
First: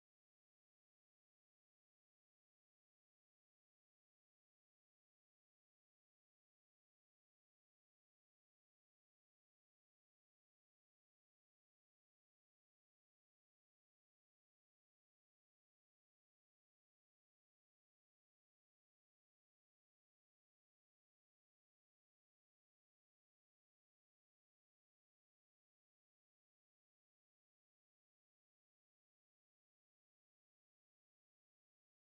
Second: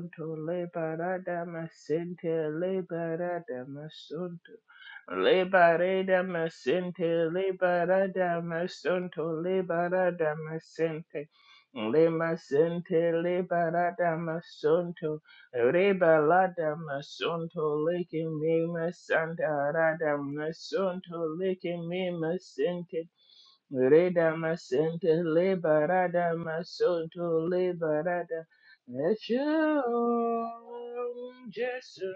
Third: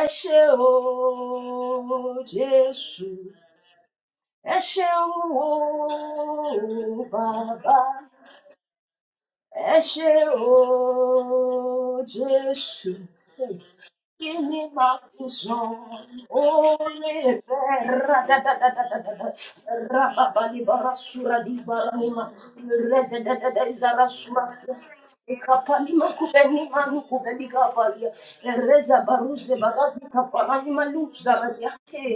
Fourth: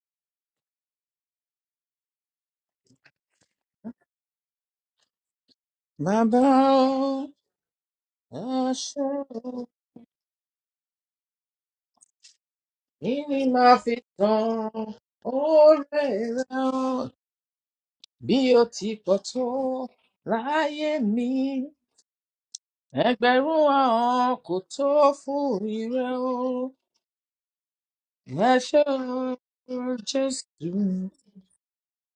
Speaker 2: Ẹ ṣé o,
Speaker 1: liberada masente
Speaker 2: Jésù.
Speaker 1: liberada masunto.
Speaker 2: Ẹ ṣeun o,
Speaker 1: Liberada
Speaker 3: Bàbá o,
Speaker 1: masente
Speaker 2: Bàbá.
Speaker 1: liberada
Speaker 3: àṣẹ
Speaker 1: masunto
Speaker 3: o.
Speaker 2: Ẹ ṣé
Speaker 1: liberada
Speaker 2: o,
Speaker 1: masente. Lima
Speaker 2: Jésù.
Speaker 1: sente
Speaker 3: Ìní máa fi
Speaker 1: liberada
Speaker 2: Kí ni
Speaker 3: san
Speaker 2: màá
Speaker 1: masunto.
Speaker 2: fi san
Speaker 3: ọrẹ rẹ
Speaker 2: oore
Speaker 1: Rebalada
Speaker 3: o
Speaker 2: rẹ̀?
Speaker 1: masunto licky
Speaker 3: bí ó
Speaker 1: me
Speaker 3: ti pọ̀
Speaker 2: Radadadadadada.
Speaker 3: tó
Speaker 1: masanta rada
Speaker 3: láyé mi.
Speaker 1: masunto licky me
Speaker 2: Rababalibarasuradibaraima.
Speaker 1: masente.
Speaker 3: Ẹgbẹ̀rún
Speaker 2: Redededede
Speaker 3: ọ̀hún
Speaker 1: Reda
Speaker 3: kò
Speaker 2: izarasurasa.
Speaker 3: tó
Speaker 1: masente
Speaker 3: fún oyin rẹ
Speaker 1: liberada
Speaker 3: o.
Speaker 1: masonto
Speaker 2: Ikapalimakubenimanukubelikabalia.
Speaker 1: liberada
Speaker 3: I shall
Speaker 1: Eshum
Speaker 3: just do.
Speaker 2: Erezabaruzebarazikapalanimaloozaradia. Hey,
Speaker 1: Jesu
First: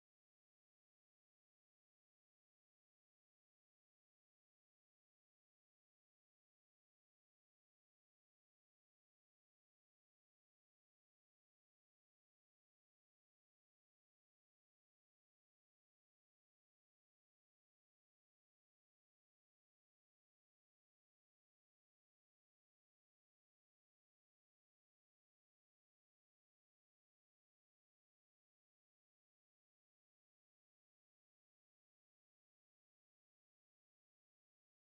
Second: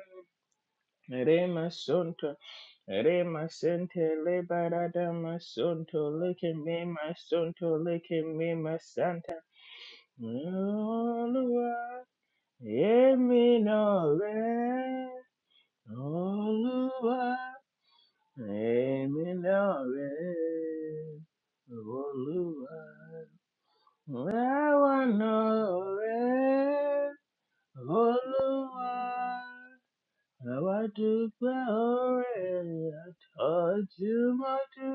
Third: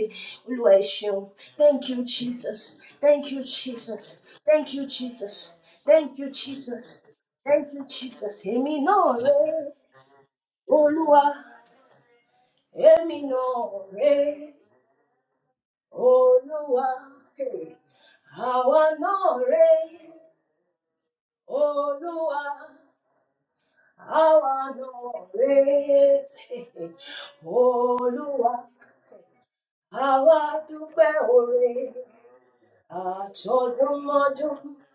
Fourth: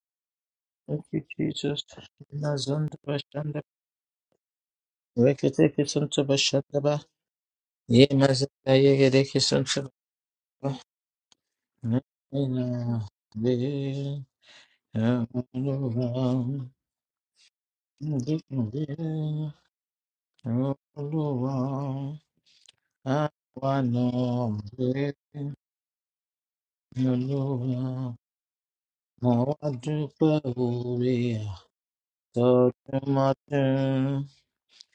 Speaker 2: Olúwa ẹ
Speaker 3: Thank
Speaker 2: ṣeun.
Speaker 3: you,
Speaker 1: Rema
Speaker 2: Thank
Speaker 3: Jesus.
Speaker 2: you,
Speaker 1: sonto
Speaker 2: Jesus.
Speaker 3: Mazanda
Speaker 2: Thank you,
Speaker 1: Rema
Speaker 3: bashanda.
Speaker 1: sente
Speaker 2: Jesus. Thank you,
Speaker 1: liberada
Speaker 2: Jesus.
Speaker 3: Rekete
Speaker 1: masonto
Speaker 2: Thank
Speaker 3: kisunta
Speaker 2: you,
Speaker 1: Leke
Speaker 3: bashanda
Speaker 2: Jesus.
Speaker 1: me
Speaker 3: ba.
Speaker 2: Thank
Speaker 1: masonto
Speaker 2: you,
Speaker 3: Ye
Speaker 1: Leke
Speaker 2: Jesus.
Speaker 1: me
Speaker 3: mazanda
Speaker 2: Èmi náà
Speaker 3: yegede
Speaker 2: rè
Speaker 1: masanta
Speaker 2: é,
Speaker 3: kisunta ba.
Speaker 2: Olúwa.
Speaker 1: Olua
Speaker 3: Nina
Speaker 2: Èmi náà rè
Speaker 3: de
Speaker 2: é,
Speaker 1: Eminore
Speaker 3: Aluwa.
Speaker 2: Olúwa.
Speaker 1: Olua
Speaker 2: Hey. Àwa náà
Speaker 1: Eminore
Speaker 3: Ndikinde
Speaker 2: rè é,
Speaker 3: Aluwa.
Speaker 2: Olúwa.
Speaker 1: Olua Now
Speaker 2: Àwa
Speaker 3: Awana
Speaker 2: náà
Speaker 1: Àwa
Speaker 3: de
Speaker 1: náà
Speaker 2: rè é, Hey.
Speaker 1: it.
Speaker 3: Aluwa.
Speaker 2: Olúwa.
Speaker 1: Olúwa,
Speaker 3: Mo adúpẹ́
Speaker 2: Àwa
Speaker 1: àwa
Speaker 2: dúpẹ́
Speaker 3: oore
Speaker 1: dúpẹ́
Speaker 2: oore
Speaker 1: ọ̀rẹ́
Speaker 3: àtọ̀dúnmọ́dún.
Speaker 2: àtọdúnmọ́dún.
Speaker 1: àtọ́júmọ́jú.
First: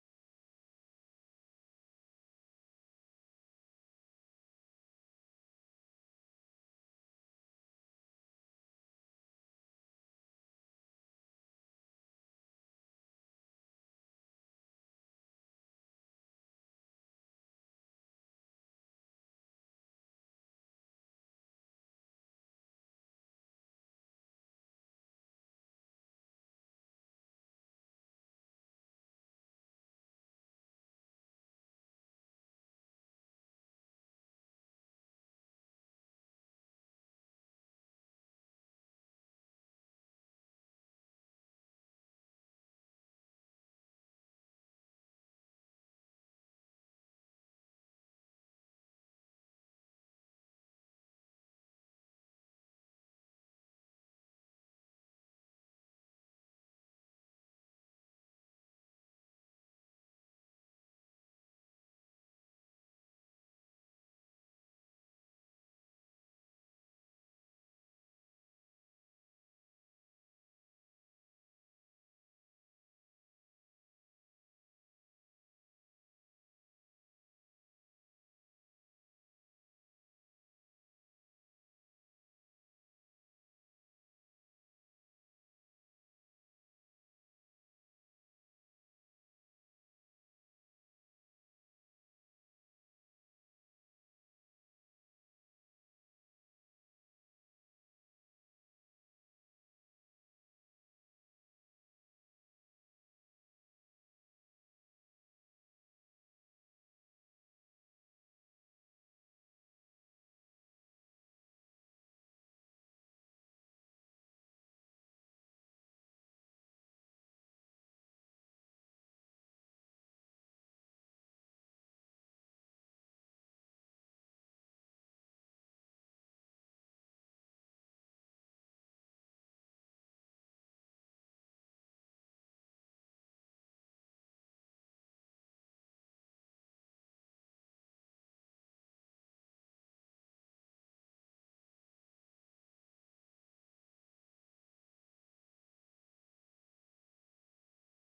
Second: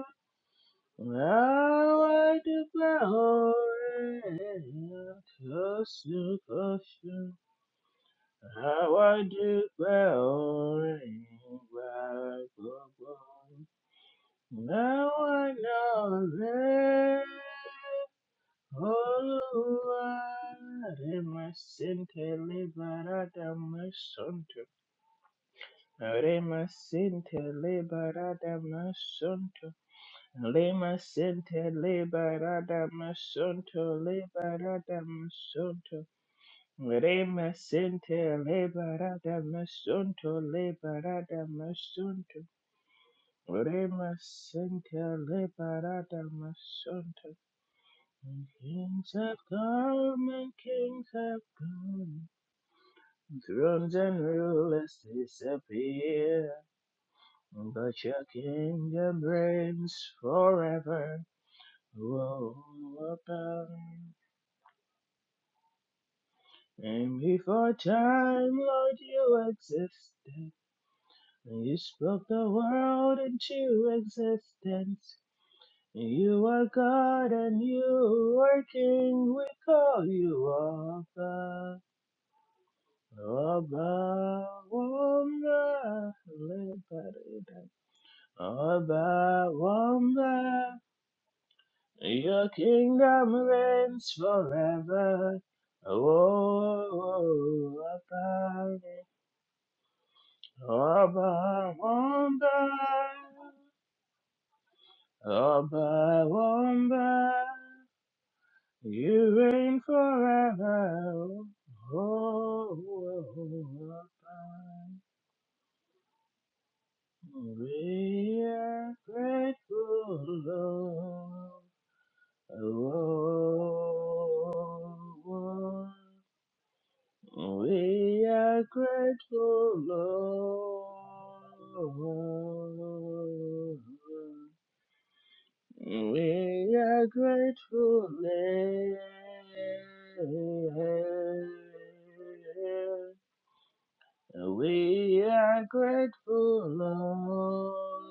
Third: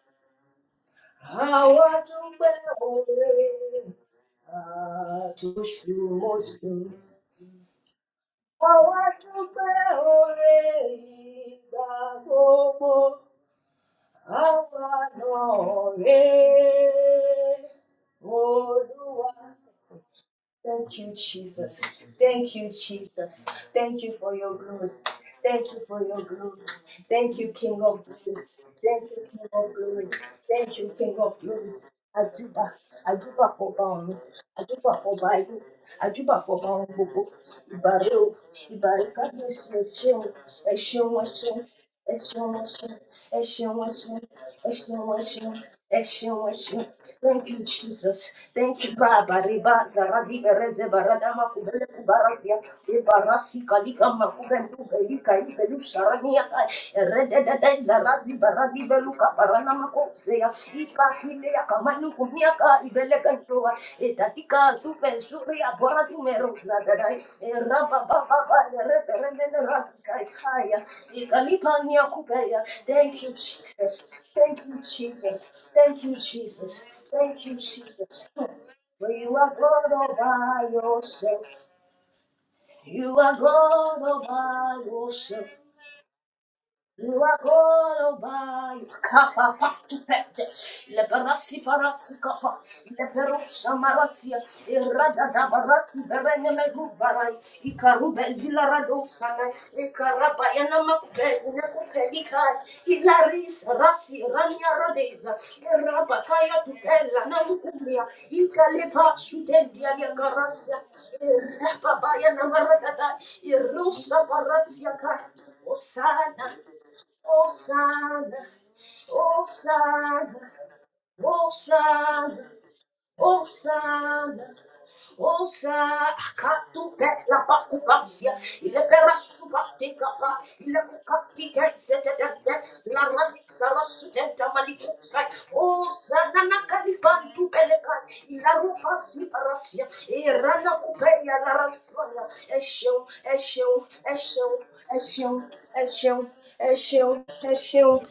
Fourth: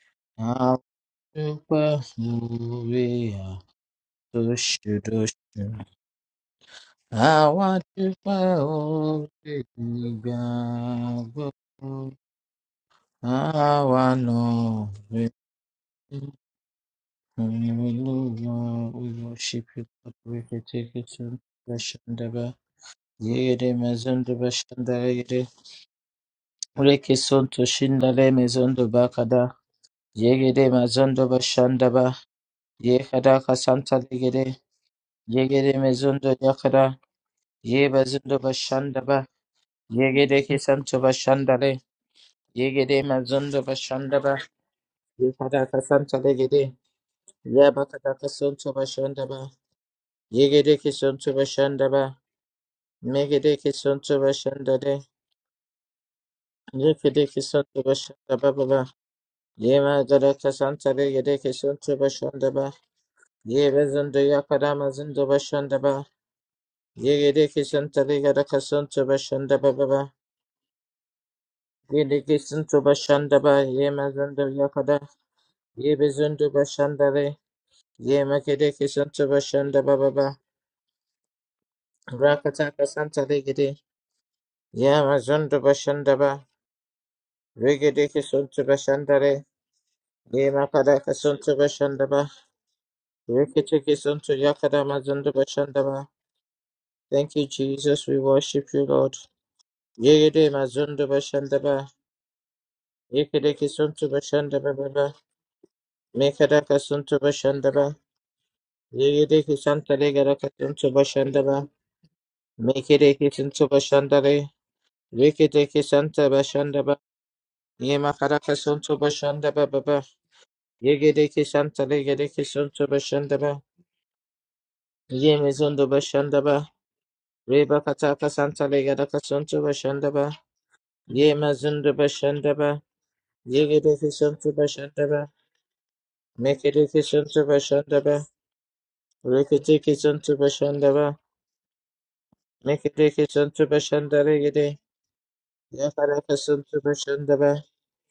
Speaker 3: Dúpẹ́
Speaker 2: Àwa
Speaker 1: Àwa
Speaker 2: dúpẹ́
Speaker 1: dúpẹ́
Speaker 3: oore
Speaker 2: oore
Speaker 1: ọ̀rẹ́
Speaker 3: àtòṣèdọ̀ṣe.
Speaker 2: àtòṣùmọ́ṣù.
Speaker 1: àtọ́sùkọ́sù.
Speaker 3: Àwa dúpẹ́
Speaker 2: Àwa
Speaker 1: Àwa I
Speaker 3: oore
Speaker 2: dúpẹ́
Speaker 3: ìgbà
Speaker 2: oore
Speaker 1: ọ̀rẹ́
Speaker 3: gbogbo.
Speaker 2: ìgbà
Speaker 1: ìgbà Now I do glory, I go,
Speaker 2: gbogbo,
Speaker 1: go.
Speaker 3: Àwa
Speaker 2: àwa
Speaker 3: náà
Speaker 1: Now
Speaker 3: rè
Speaker 1: I
Speaker 2: náà
Speaker 3: é.
Speaker 1: know
Speaker 2: rèé.
Speaker 1: it.
Speaker 3: Hallelujah. We
Speaker 2: Olúwa
Speaker 3: worship you, God. We take
Speaker 2: Thank
Speaker 3: it
Speaker 2: you,
Speaker 3: to
Speaker 2: Jesus.
Speaker 1: Remasente
Speaker 3: Bashandaba.
Speaker 2: Thank you, Jesus.
Speaker 1: liberada
Speaker 3: Yere
Speaker 2: Thank you
Speaker 3: mezondo
Speaker 2: for your
Speaker 1: masonto.
Speaker 2: glory.
Speaker 3: bashandara yere.
Speaker 2: Thank you for your glory.
Speaker 3: Ureke
Speaker 1: Remasente
Speaker 2: Thank you,
Speaker 3: sonto
Speaker 2: King of
Speaker 3: shindale
Speaker 2: glory.
Speaker 1: liberada
Speaker 3: mezondo
Speaker 2: Thank you,
Speaker 3: bakada.
Speaker 2: King
Speaker 1: masonto.
Speaker 2: of glory.
Speaker 3: Yegere
Speaker 2: Thank you, King
Speaker 3: mezondo
Speaker 2: of
Speaker 1: Remasente
Speaker 2: glory.
Speaker 3: bashandaba.
Speaker 2: Àjúbà,
Speaker 1: liberada
Speaker 3: Yekada
Speaker 2: àjúbà
Speaker 1: masonto.
Speaker 2: fọba
Speaker 3: kasanta
Speaker 2: ọ̀run,
Speaker 3: legere.
Speaker 2: àjúbà
Speaker 1: Liberada
Speaker 2: fọba ayé,
Speaker 3: Yegere
Speaker 1: masonto.
Speaker 3: mezondo
Speaker 2: àjúbà fọba
Speaker 3: yakada.
Speaker 2: ọ̀run gbogbo.
Speaker 3: Ye
Speaker 2: Ìbàrẹ̀
Speaker 1: Remasente
Speaker 2: o,
Speaker 3: bazundo bashanda
Speaker 2: ìbàrẹ̀
Speaker 3: ba.
Speaker 1: liberada
Speaker 2: kábíyèsí ẹ
Speaker 3: Ye
Speaker 2: ṣeun,
Speaker 1: masonto.
Speaker 3: gede
Speaker 2: ẹ
Speaker 3: kesanto
Speaker 2: ṣeun, ẹ
Speaker 1: Liberada
Speaker 3: bashanda
Speaker 2: ṣeun,
Speaker 3: le.
Speaker 2: Thank
Speaker 1: masonto.
Speaker 3: Ye gede mazundo bashanda ba.
Speaker 1: Remasente
Speaker 3: Ye kada kasanta
Speaker 1: liberada
Speaker 3: le gede.
Speaker 1: masonto.
Speaker 2: you,
Speaker 3: Ye bakada
Speaker 2: Jesus.
Speaker 3: kasanto
Speaker 2: Thank you,
Speaker 1: Kings
Speaker 3: bashanda
Speaker 1: have
Speaker 2: Baba.
Speaker 3: ba.
Speaker 2: Reba
Speaker 1: come
Speaker 2: zaradi
Speaker 3: Ye
Speaker 1: and
Speaker 3: gede
Speaker 2: bereze
Speaker 1: kings
Speaker 3: kesanto
Speaker 2: barada
Speaker 1: have
Speaker 2: makubele
Speaker 3: bashanda ba.
Speaker 1: gone.
Speaker 2: kubarasia.
Speaker 3: Me gede
Speaker 2: Ebarasi
Speaker 1: Thrones
Speaker 2: kalika
Speaker 1: and
Speaker 3: kesanto bashanda
Speaker 2: makubendu
Speaker 1: rulers
Speaker 3: le.
Speaker 2: belika ibelusharania
Speaker 1: disappear.
Speaker 2: kai.
Speaker 3: Ye gede
Speaker 2: Erededede
Speaker 3: kesanto
Speaker 1: But your
Speaker 3: bashanda
Speaker 2: zarazi
Speaker 3: ba ba ba.
Speaker 2: baradi
Speaker 1: kingdom
Speaker 2: beluka parana
Speaker 3: Ye
Speaker 1: reigns
Speaker 3: magada
Speaker 2: Zea
Speaker 3: kasanta
Speaker 2: shika
Speaker 3: le
Speaker 1: forever.
Speaker 3: gede
Speaker 2: hile ya
Speaker 3: kesanto
Speaker 2: kamanu
Speaker 3: bashanda
Speaker 1: Whoa,
Speaker 3: ba.
Speaker 2: kumiaka ibeleka
Speaker 1: above.
Speaker 3: Ye
Speaker 2: ndoa
Speaker 3: bazundo ya
Speaker 2: etatika
Speaker 3: kada
Speaker 2: tupe
Speaker 3: mazundo
Speaker 2: zuri ya
Speaker 3: bashanda
Speaker 2: bora
Speaker 3: ba.
Speaker 2: tumero
Speaker 3: Ye
Speaker 1: And before
Speaker 3: kesanta le
Speaker 2: baba
Speaker 1: time,
Speaker 2: baba
Speaker 1: Lord,
Speaker 3: kasanto
Speaker 2: rebe
Speaker 1: you
Speaker 3: bashanda ba ba ba.
Speaker 2: rakai
Speaker 1: existed.
Speaker 2: haya
Speaker 1: You
Speaker 2: ikalipa ni
Speaker 3: Gede
Speaker 1: spoke the
Speaker 3: kesanto
Speaker 1: world
Speaker 2: thank you
Speaker 3: bashanda ba. Ye
Speaker 1: into
Speaker 2: jesus
Speaker 3: mazundo
Speaker 2: thank
Speaker 3: ya
Speaker 2: you
Speaker 1: existence.
Speaker 2: jesus
Speaker 3: Ye
Speaker 2: thank you
Speaker 1: You
Speaker 3: bezundu
Speaker 1: are
Speaker 2: jesus
Speaker 1: God
Speaker 3: bashandare.
Speaker 2: thank you
Speaker 1: and
Speaker 3: Ye
Speaker 2: jesus
Speaker 1: you are
Speaker 3: makede
Speaker 2: for
Speaker 3: kisantu
Speaker 1: King.
Speaker 2: you
Speaker 1: We
Speaker 2: are
Speaker 3: bashanda
Speaker 2: god
Speaker 1: call
Speaker 2: all
Speaker 3: baba.
Speaker 1: you
Speaker 2: by yourself
Speaker 1: Alpha.
Speaker 3: Rakataka
Speaker 2: you
Speaker 3: santa
Speaker 2: are
Speaker 3: legede.
Speaker 1: Oba
Speaker 2: god all by
Speaker 3: Ye
Speaker 2: yourself
Speaker 3: mazundu
Speaker 1: wamba
Speaker 3: bashandaba.
Speaker 2: you are God
Speaker 1: leparida.
Speaker 3: Regede
Speaker 2: all
Speaker 3: kisantu
Speaker 2: by
Speaker 1: Oba
Speaker 3: bashandare.
Speaker 2: Kappa Le
Speaker 3: Ye
Speaker 1: wamba,
Speaker 3: makada kisantu
Speaker 2: Leperasi Parasi
Speaker 3: bashandaba.
Speaker 1: your
Speaker 2: kapa, le
Speaker 1: kingdom
Speaker 2: Leperosa
Speaker 3: Rekete
Speaker 1: reigns
Speaker 3: kisantu
Speaker 2: Marasia,
Speaker 3: yakada mazundu
Speaker 2: Irada
Speaker 1: forever.
Speaker 2: Dabarasi
Speaker 3: bashandaba.
Speaker 1: Oh,
Speaker 2: Berenemegu Barai,
Speaker 3: Thank you, Jesus. We
Speaker 2: Icarube
Speaker 3: worship
Speaker 1: Oba,
Speaker 3: you,
Speaker 2: Zilarado
Speaker 3: Lord.
Speaker 2: Sana,
Speaker 3: Yegede
Speaker 2: Icaraba
Speaker 3: mazundu
Speaker 2: Yanamape,
Speaker 1: Oba
Speaker 3: bashandaba.
Speaker 1: wamba,
Speaker 2: Nepupelikai,
Speaker 3: Yekede
Speaker 2: laris
Speaker 3: kisantu
Speaker 2: Rasi Rania
Speaker 3: bashandaba baba.
Speaker 2: Radeza,
Speaker 1: Oba
Speaker 3: Mekada
Speaker 2: Irabakaya
Speaker 3: kisantu
Speaker 2: Tupella,
Speaker 1: wamba,
Speaker 3: bashandaba.
Speaker 2: Namukumia, Icalepa
Speaker 1: you
Speaker 3: Yegede
Speaker 1: reign
Speaker 3: kisanta
Speaker 2: Sutendia
Speaker 3: legada
Speaker 2: Yagarasia,
Speaker 3: kisantu
Speaker 1: forever.
Speaker 3: bashandaba.
Speaker 2: Irababaya
Speaker 1: Oh,
Speaker 3: Mekede
Speaker 2: Namaragada,
Speaker 3: kisantu
Speaker 2: Irusa
Speaker 3: bashandare.
Speaker 1: Oba.
Speaker 2: Parasia Kai,
Speaker 3: Reke deke santa
Speaker 2: Osana.
Speaker 3: bashanda ba. Yema
Speaker 2: Hosanna,
Speaker 1: We
Speaker 3: karaka
Speaker 1: are
Speaker 3: santo bashanda ba ba ba.
Speaker 1: grateful,
Speaker 2: Hosanna,
Speaker 3: Yege deke
Speaker 1: Lord.
Speaker 3: santa lege
Speaker 2: Hosanna.
Speaker 3: deke santo
Speaker 1: Oh,
Speaker 3: bashanda ba.
Speaker 2: Hosanna.
Speaker 3: Yeme
Speaker 2: Osa
Speaker 3: zondo bashanda ba.
Speaker 2: akatu kekla paku
Speaker 1: we
Speaker 3: Reba kataka
Speaker 2: kapsia
Speaker 1: are
Speaker 3: santa
Speaker 2: ile
Speaker 3: lege
Speaker 2: pera
Speaker 3: daka
Speaker 2: suka
Speaker 3: santo
Speaker 1: grateful,
Speaker 2: tika
Speaker 3: bashanda
Speaker 2: pa
Speaker 3: ba.
Speaker 2: ile kuka
Speaker 3: Yema
Speaker 2: tika
Speaker 3: zondo
Speaker 2: isete tete
Speaker 3: bashanda ba.
Speaker 2: la radik
Speaker 3: Yege
Speaker 1: Lord.
Speaker 2: sara
Speaker 3: deke
Speaker 2: sutenta
Speaker 3: santo
Speaker 2: maliku
Speaker 3: bashanda
Speaker 2: sai
Speaker 3: ba.
Speaker 2: osa
Speaker 1: We
Speaker 2: nana
Speaker 3: Meke
Speaker 2: kali
Speaker 3: sunto
Speaker 1: are
Speaker 2: bantu
Speaker 3: santo
Speaker 2: peleka
Speaker 3: bashanda
Speaker 1: grateful,
Speaker 3: ba.
Speaker 2: ila rupa si
Speaker 3: Reke
Speaker 2: parasia
Speaker 3: deke
Speaker 2: e
Speaker 3: santo
Speaker 2: rana
Speaker 3: bashanda ba.
Speaker 2: kupeya la rasuaya
Speaker 3: Meke
Speaker 2: esheu
Speaker 1: Lord.
Speaker 3: deke santo
Speaker 2: esheu
Speaker 3: bashanda
Speaker 2: esheu
Speaker 3: lege de.
Speaker 1: We
Speaker 2: esheu
Speaker 1: are
Speaker 3: Ya
Speaker 2: esheu
Speaker 3: karaka
Speaker 1: grateful,
Speaker 3: santo
Speaker 2: esheu
Speaker 3: bashanda ba.
Speaker 1: Lord.
Speaker 2: esheu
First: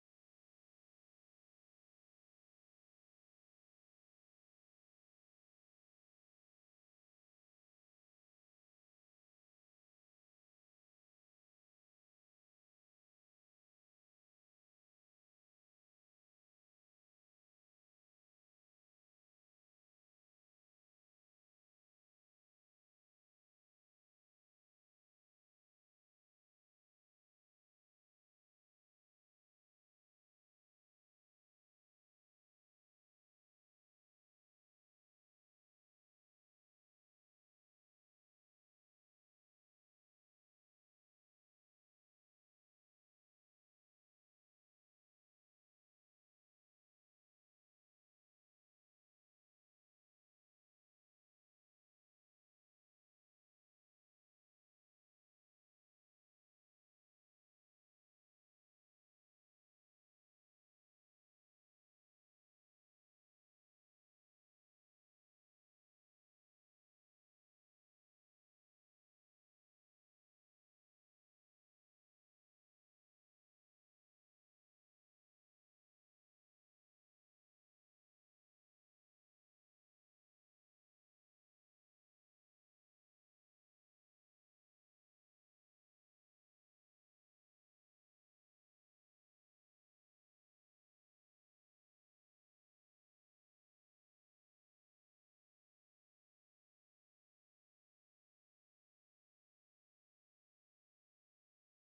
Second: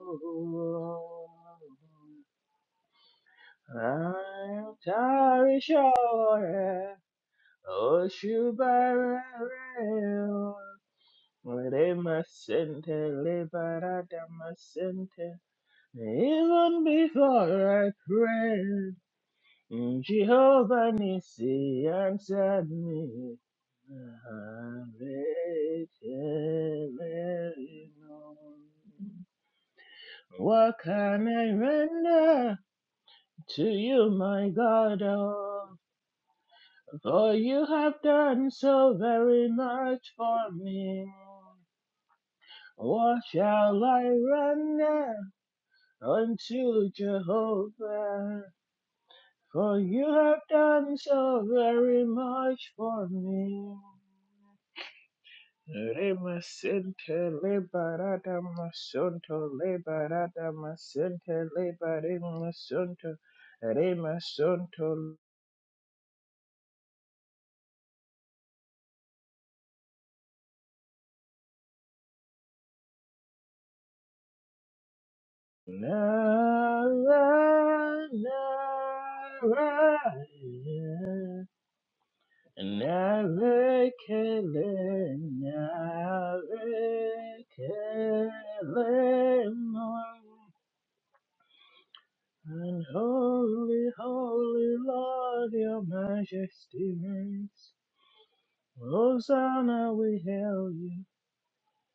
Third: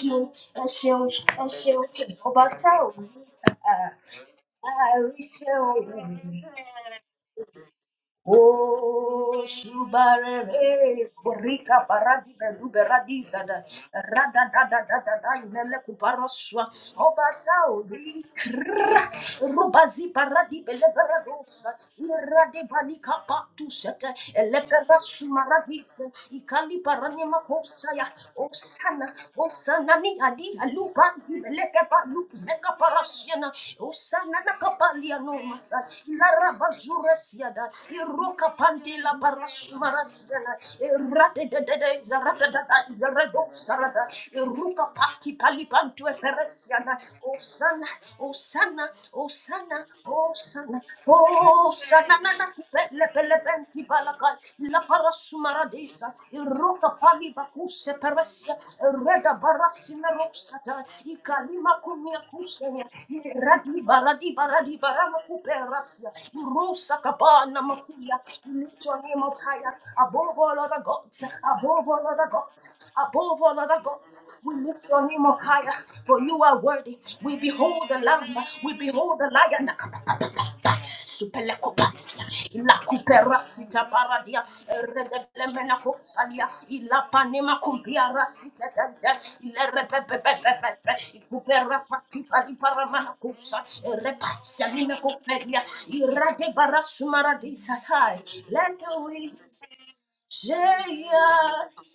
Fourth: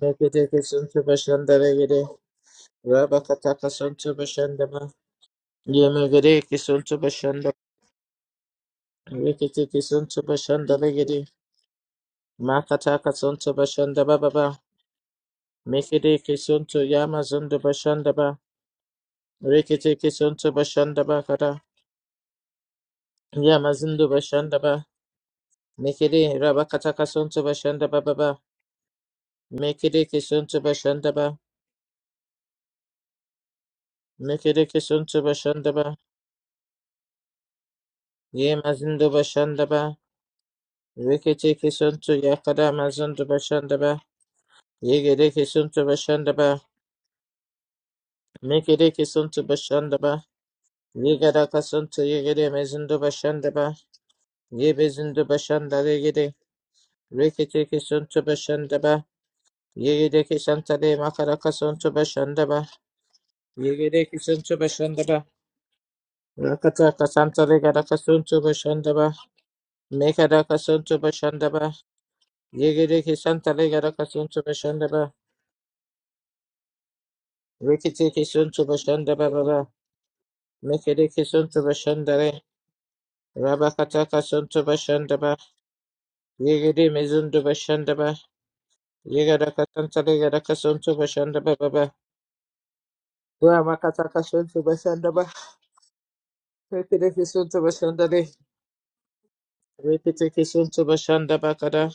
Speaker 3: Meke deke santo
Speaker 2: esheu
Speaker 3: bashanda
Speaker 2: esheu
Speaker 3: lege de.
Speaker 2: obatao
Speaker 3: Rabakataka santo bashanda
Speaker 1: I'm
Speaker 3: ba.
Speaker 1: sorry,
Speaker 3: Yemegere
Speaker 2: Arishewe.
Speaker 1: sure,
Speaker 3: kisuntu bashanda.
Speaker 1: oh Shubarare.
Speaker 2: Oh,
Speaker 3: Rekete kisuntu bashanda
Speaker 2: Shubarere,
Speaker 3: legere.
Speaker 2: Borika
Speaker 1: they
Speaker 2: paradi
Speaker 1: must
Speaker 2: Bedu
Speaker 1: send
Speaker 3: Makata
Speaker 1: Tarishore, must send
Speaker 3: kasuntu
Speaker 2: Beradizada,
Speaker 3: bashanda
Speaker 2: Rada
Speaker 3: bababa.
Speaker 2: da da da da
Speaker 1: Lebaradamasente.
Speaker 2: da, Mele
Speaker 3: Mekere
Speaker 2: Kuparoswa,
Speaker 3: kisuntu
Speaker 1: Even
Speaker 3: yamazundu
Speaker 1: before I
Speaker 3: bashanda
Speaker 2: Obasauri,
Speaker 3: ba.
Speaker 1: pray,
Speaker 3: Rekete
Speaker 2: Rubazi
Speaker 3: kisuntu
Speaker 2: Baradi
Speaker 1: Jehovah
Speaker 3: bashanda bakara.
Speaker 2: Beleveradosa,
Speaker 1: Nissi
Speaker 2: Irade
Speaker 1: answered
Speaker 2: Balika
Speaker 1: me.
Speaker 2: Patuseta,
Speaker 3: Yamazundu bashanda ba.
Speaker 2: Eleperasu Maradis,
Speaker 3: Mekere
Speaker 2: Ikali
Speaker 3: rabakata
Speaker 2: Paranima
Speaker 3: kasuntu bashanda
Speaker 2: Hosaya,
Speaker 3: bababa.
Speaker 2: Osana, Osana
Speaker 3: Mekere
Speaker 2: ni Adi
Speaker 3: kisuntu
Speaker 1: What
Speaker 3: bashanda
Speaker 1: can
Speaker 2: bandi
Speaker 3: ba.
Speaker 1: I
Speaker 2: beleke baluk
Speaker 1: render
Speaker 2: zeka parasiana
Speaker 1: to you,
Speaker 2: usana
Speaker 1: my
Speaker 2: na
Speaker 3: Mekere
Speaker 1: God?
Speaker 2: kapalia
Speaker 3: kisuntu
Speaker 2: no
Speaker 3: bashanda
Speaker 1: Oh,
Speaker 2: masa
Speaker 3: ba.
Speaker 2: la rabazura
Speaker 1: for
Speaker 2: siada
Speaker 1: you have done
Speaker 2: pante
Speaker 1: so
Speaker 3: Yemazundu
Speaker 2: la
Speaker 1: very
Speaker 3: bashanda ba.
Speaker 2: barasumara
Speaker 1: much for me.
Speaker 2: rate
Speaker 3: Rekete
Speaker 2: de de de
Speaker 3: kisuntu
Speaker 2: zarata da
Speaker 3: yakada
Speaker 1: What
Speaker 3: mazundu
Speaker 2: zarado
Speaker 3: bashanda
Speaker 1: shall
Speaker 3: ba.
Speaker 2: sarada
Speaker 1: I
Speaker 2: iruka
Speaker 1: render
Speaker 3: Yegere
Speaker 2: pati pali
Speaker 3: kisuntu bashanda ba.
Speaker 1: unto
Speaker 2: eferesiana usana
Speaker 1: Jehovah?
Speaker 2: usana
Speaker 3: Mekereke suntu
Speaker 2: usana
Speaker 1: For you
Speaker 3: bashandaba.
Speaker 1: have
Speaker 2: usana
Speaker 1: done so
Speaker 3: Yegaraka suntu
Speaker 1: very
Speaker 2: usana na na na
Speaker 3: yegere
Speaker 1: much
Speaker 3: mezindu
Speaker 2: pele
Speaker 1: for
Speaker 2: pele
Speaker 3: bashandaba.
Speaker 1: me.
Speaker 2: penti Balaka, Lapara
Speaker 3: Yebezindu bashanda
Speaker 2: Sumaradesa,
Speaker 3: regere.
Speaker 2: Iroka
Speaker 1: Remasente
Speaker 2: Pali
Speaker 3: Reketeke
Speaker 2: Bakuse
Speaker 3: suntu
Speaker 1: lebarada
Speaker 2: Peresia,
Speaker 3: bashandaba.
Speaker 2: Reda
Speaker 1: masonto
Speaker 3: Yegereke
Speaker 1: lebarada
Speaker 2: Barasimerosata,
Speaker 3: santale
Speaker 1: masente
Speaker 3: makaraka
Speaker 2: Ikalima
Speaker 3: suntu
Speaker 1: lebare
Speaker 2: Kumia
Speaker 3: bashandaba.
Speaker 2: Kusenia,
Speaker 1: masonto
Speaker 2: Radi
Speaker 3: Yegereke
Speaker 2: Baradi
Speaker 3: suntu
Speaker 2: Baradi
Speaker 1: remasonto
Speaker 3: bashandaba.
Speaker 2: Baramaku Perasia, Rosa
Speaker 3: Rakataka santa
Speaker 2: Kabana
Speaker 3: regaraka
Speaker 2: Makuya,
Speaker 3: suntu bashandaba.
Speaker 2: Litonimo Kaya, above
Speaker 3: Mekaraka
Speaker 2: all other
Speaker 3: suntu
Speaker 2: gods,
Speaker 3: bashandaba.
Speaker 2: above all other gods,
Speaker 3: Yegereke
Speaker 2: above
Speaker 3: santa
Speaker 2: all other
Speaker 3: regaraka
Speaker 2: gods,
Speaker 3: suntu
Speaker 2: we lift your
Speaker 3: bashandaba.
Speaker 2: name up higher, for you are
Speaker 1: na
Speaker 2: worthy. We behold the
Speaker 1: la
Speaker 3: Reketeke
Speaker 2: lamb.
Speaker 1: na
Speaker 3: suntu
Speaker 2: We behold the
Speaker 3: bashandaba baba.
Speaker 2: lion.
Speaker 1: la ya.
Speaker 3: Mekereke suntu bashandare.
Speaker 2: Supelekopas. Ila
Speaker 1: na
Speaker 2: kuperasita
Speaker 3: Rabakataka
Speaker 2: paradia.
Speaker 3: suntu
Speaker 1: lekele
Speaker 3: bashandaba.
Speaker 1: na
Speaker 2: Redelemena kosalia.
Speaker 3: Yegere
Speaker 2: Ila
Speaker 3: mezundo
Speaker 2: panema
Speaker 3: bashanda
Speaker 2: kumbia
Speaker 3: ba
Speaker 2: rasita tante.
Speaker 1: lekele
Speaker 3: yegara
Speaker 2: Ila
Speaker 1: mo.
Speaker 3: kasanta yegara kasonto
Speaker 2: repepepepepe.
Speaker 3: bashanda ba
Speaker 2: Ikupera
Speaker 3: baba
Speaker 2: patipa di
Speaker 1: And
Speaker 2: paramana kosa.
Speaker 3: wa
Speaker 1: holy,
Speaker 3: makata kasonto
Speaker 1: holy
Speaker 2: Repasamina
Speaker 3: bashanda ba
Speaker 1: Lord,
Speaker 2: kopelia.
Speaker 1: your
Speaker 2: Irade
Speaker 1: majesty
Speaker 3: repete kasonto
Speaker 1: reigns.
Speaker 2: barasumaradisa.
Speaker 3: bashanda
Speaker 2: Hai.
Speaker 3: le
Speaker 2: Let the weak
Speaker 1: Hosanna, we
Speaker 3: repete
Speaker 2: say
Speaker 1: hail
Speaker 3: kasonto
Speaker 1: you.
Speaker 3: bashanda ba
Speaker 2: I
Speaker 3: kada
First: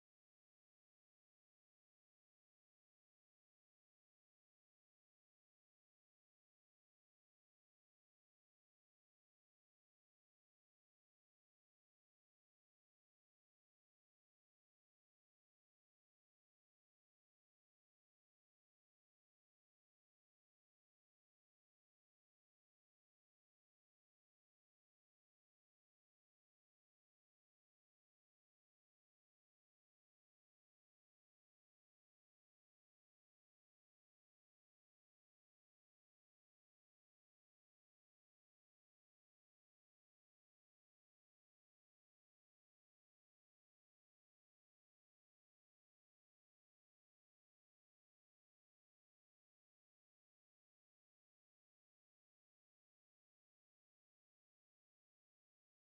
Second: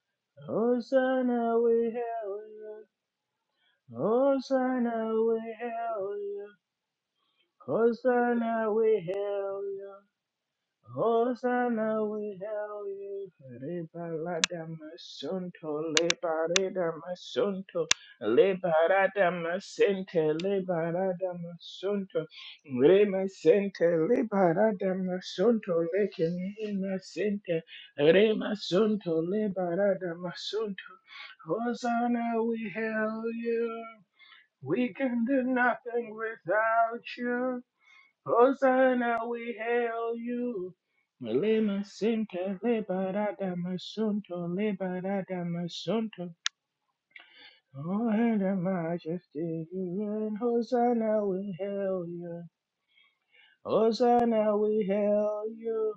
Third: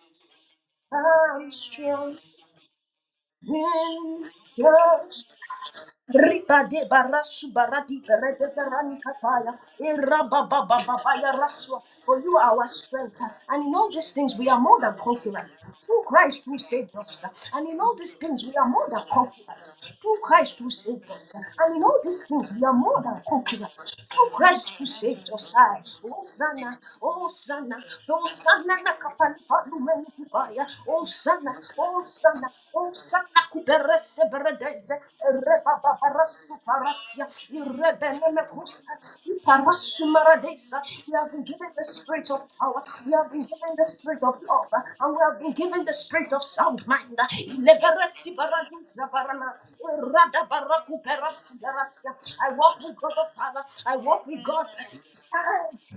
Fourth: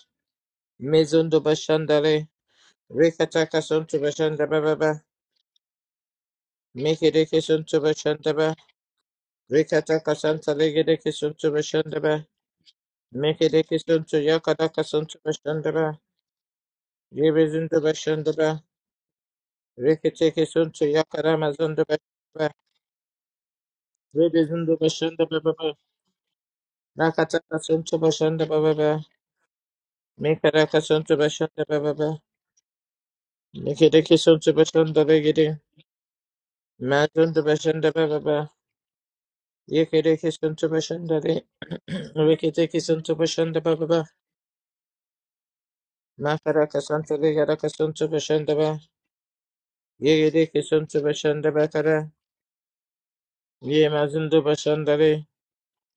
Speaker 3: mezundo
Speaker 2: am
Speaker 1: Hosanna, we
Speaker 3: bashanda
Speaker 2: strong
Speaker 3: le
Speaker 1: hail you.
Speaker 3: rekata kasonto
Speaker 2: in
Speaker 3: bashanda ba baba
Speaker 1: Hosanna,
Speaker 2: God.
Speaker 1: we hail you.
Speaker 2: riba de
Speaker 3: mekere
Speaker 2: barasu
Speaker 3: kasonto
Speaker 2: barati
Speaker 3: bashanda
Speaker 2: berede
Speaker 3: ba
Speaker 1: Hosanna,
Speaker 2: berani
Speaker 1: we
Speaker 2: kataya
Speaker 1: hail you.
Speaker 3: rekata
Speaker 2: iraba
Speaker 3: kasanta yegere kasonto
Speaker 2: raswa
Speaker 3: bashanda
Speaker 1: Hosanna,
Speaker 2: for
Speaker 3: ba
Speaker 2: you
Speaker 1: we
Speaker 2: are our
Speaker 1: hail you.
Speaker 2: strength
Speaker 3: mekere
Speaker 2: and in all these
Speaker 3: kasonto
Speaker 2: things we are
Speaker 1: Rebalada
Speaker 3: yakada
Speaker 2: more than
Speaker 3: kasonto
Speaker 2: conquerors
Speaker 3: bashanda
Speaker 1: masunto,
Speaker 3: ba
Speaker 2: through Christ who
Speaker 1: lebarada
Speaker 2: saved us and in
Speaker 3: yebezundo
Speaker 1: masunto,
Speaker 2: all these
Speaker 3: bashanda
Speaker 2: things we
Speaker 3: ba
Speaker 2: are more than
Speaker 1: lebarada
Speaker 2: conquerors through
Speaker 1: masente,
Speaker 3: rekete
Speaker 2: Christ who
Speaker 3: kasonto
Speaker 2: saved
Speaker 1: lebarada
Speaker 2: us
Speaker 3: yakara
Speaker 2: and in
Speaker 3: mazundo
Speaker 2: all
Speaker 1: masunto,
Speaker 2: these
Speaker 3: bashanda ba
Speaker 2: things we are more than conquerors
Speaker 1: remasente,
Speaker 2: through Christ
Speaker 3: Rebezundo
Speaker 2: who
Speaker 1: lebarada
Speaker 3: bashanda
Speaker 2: saved us
Speaker 3: ba
Speaker 1: masunto,
Speaker 2: I Oh sana, oh
Speaker 3: Rakataka
Speaker 1: lekemasente,
Speaker 3: Sunto Bashanda
Speaker 2: sana na
Speaker 3: Baba,
Speaker 1: remasunto,
Speaker 2: kapani palu meni
Speaker 1: lebarada
Speaker 2: kibaya
Speaker 3: Mikaraka
Speaker 1: masunto.
Speaker 2: oh
Speaker 3: Sunto
Speaker 2: sana.
Speaker 3: Bashanda
Speaker 2: oh
Speaker 3: Baba,
Speaker 1: Hosanna,
Speaker 2: Sana.
Speaker 1: we hail
Speaker 2: Osana
Speaker 1: you.
Speaker 3: Mikiriki
Speaker 2: kuberese
Speaker 3: Sunto
Speaker 1: We
Speaker 2: beredeze,
Speaker 3: Bashanda
Speaker 1: can do
Speaker 3: Vigidi,
Speaker 2: rebaba
Speaker 1: nothing
Speaker 2: parasu
Speaker 1: without
Speaker 2: parasia,
Speaker 3: Mazunto
Speaker 1: you.
Speaker 3: Bashanda
Speaker 2: irebeneme
Speaker 3: Baba,
Speaker 2: kusta,
Speaker 1: Hosanna, we
Speaker 2: iparasu
Speaker 1: hail
Speaker 3: Yikiriki Sunto
Speaker 1: you.
Speaker 2: maradesa. We
Speaker 3: Bashanda,
Speaker 2: have been given the
Speaker 1: Malema
Speaker 2: spirit of
Speaker 1: Sinta
Speaker 3: Rikitiki
Speaker 2: power, we
Speaker 3: Sunto
Speaker 2: have been
Speaker 1: Liberata
Speaker 3: Bashanda
Speaker 2: given the
Speaker 3: Baba,
Speaker 2: spirit of
Speaker 1: Masunto
Speaker 2: love, and we have
Speaker 1: Liberata
Speaker 2: been given the spirit
Speaker 1: Masunto.
Speaker 2: of
Speaker 3: Makaraka
Speaker 2: sound
Speaker 3: Sunto
Speaker 2: mind.
Speaker 3: Vigaraka
Speaker 1: Oh,
Speaker 3: Sunto
Speaker 2: Ileberesi
Speaker 1: and the
Speaker 3: Bashanda Ba,
Speaker 2: baradisa barana,
Speaker 1: majesty you reign.
Speaker 2: irada
Speaker 3: Yigiriki Sunto
Speaker 2: baraku
Speaker 1: Hosanna,
Speaker 3: Bashanda
Speaker 1: we
Speaker 2: berasi
Speaker 1: hail
Speaker 3: Bakara,
Speaker 2: berasia.
Speaker 1: you.
Speaker 2: I walk with God the Father, I walk
Speaker 3: Yemazunto
Speaker 2: with
Speaker 1: Hosanna,
Speaker 2: God
Speaker 1: we
Speaker 2: the
Speaker 3: Bashanda,
Speaker 1: hail
Speaker 2: Son.
Speaker 1: you.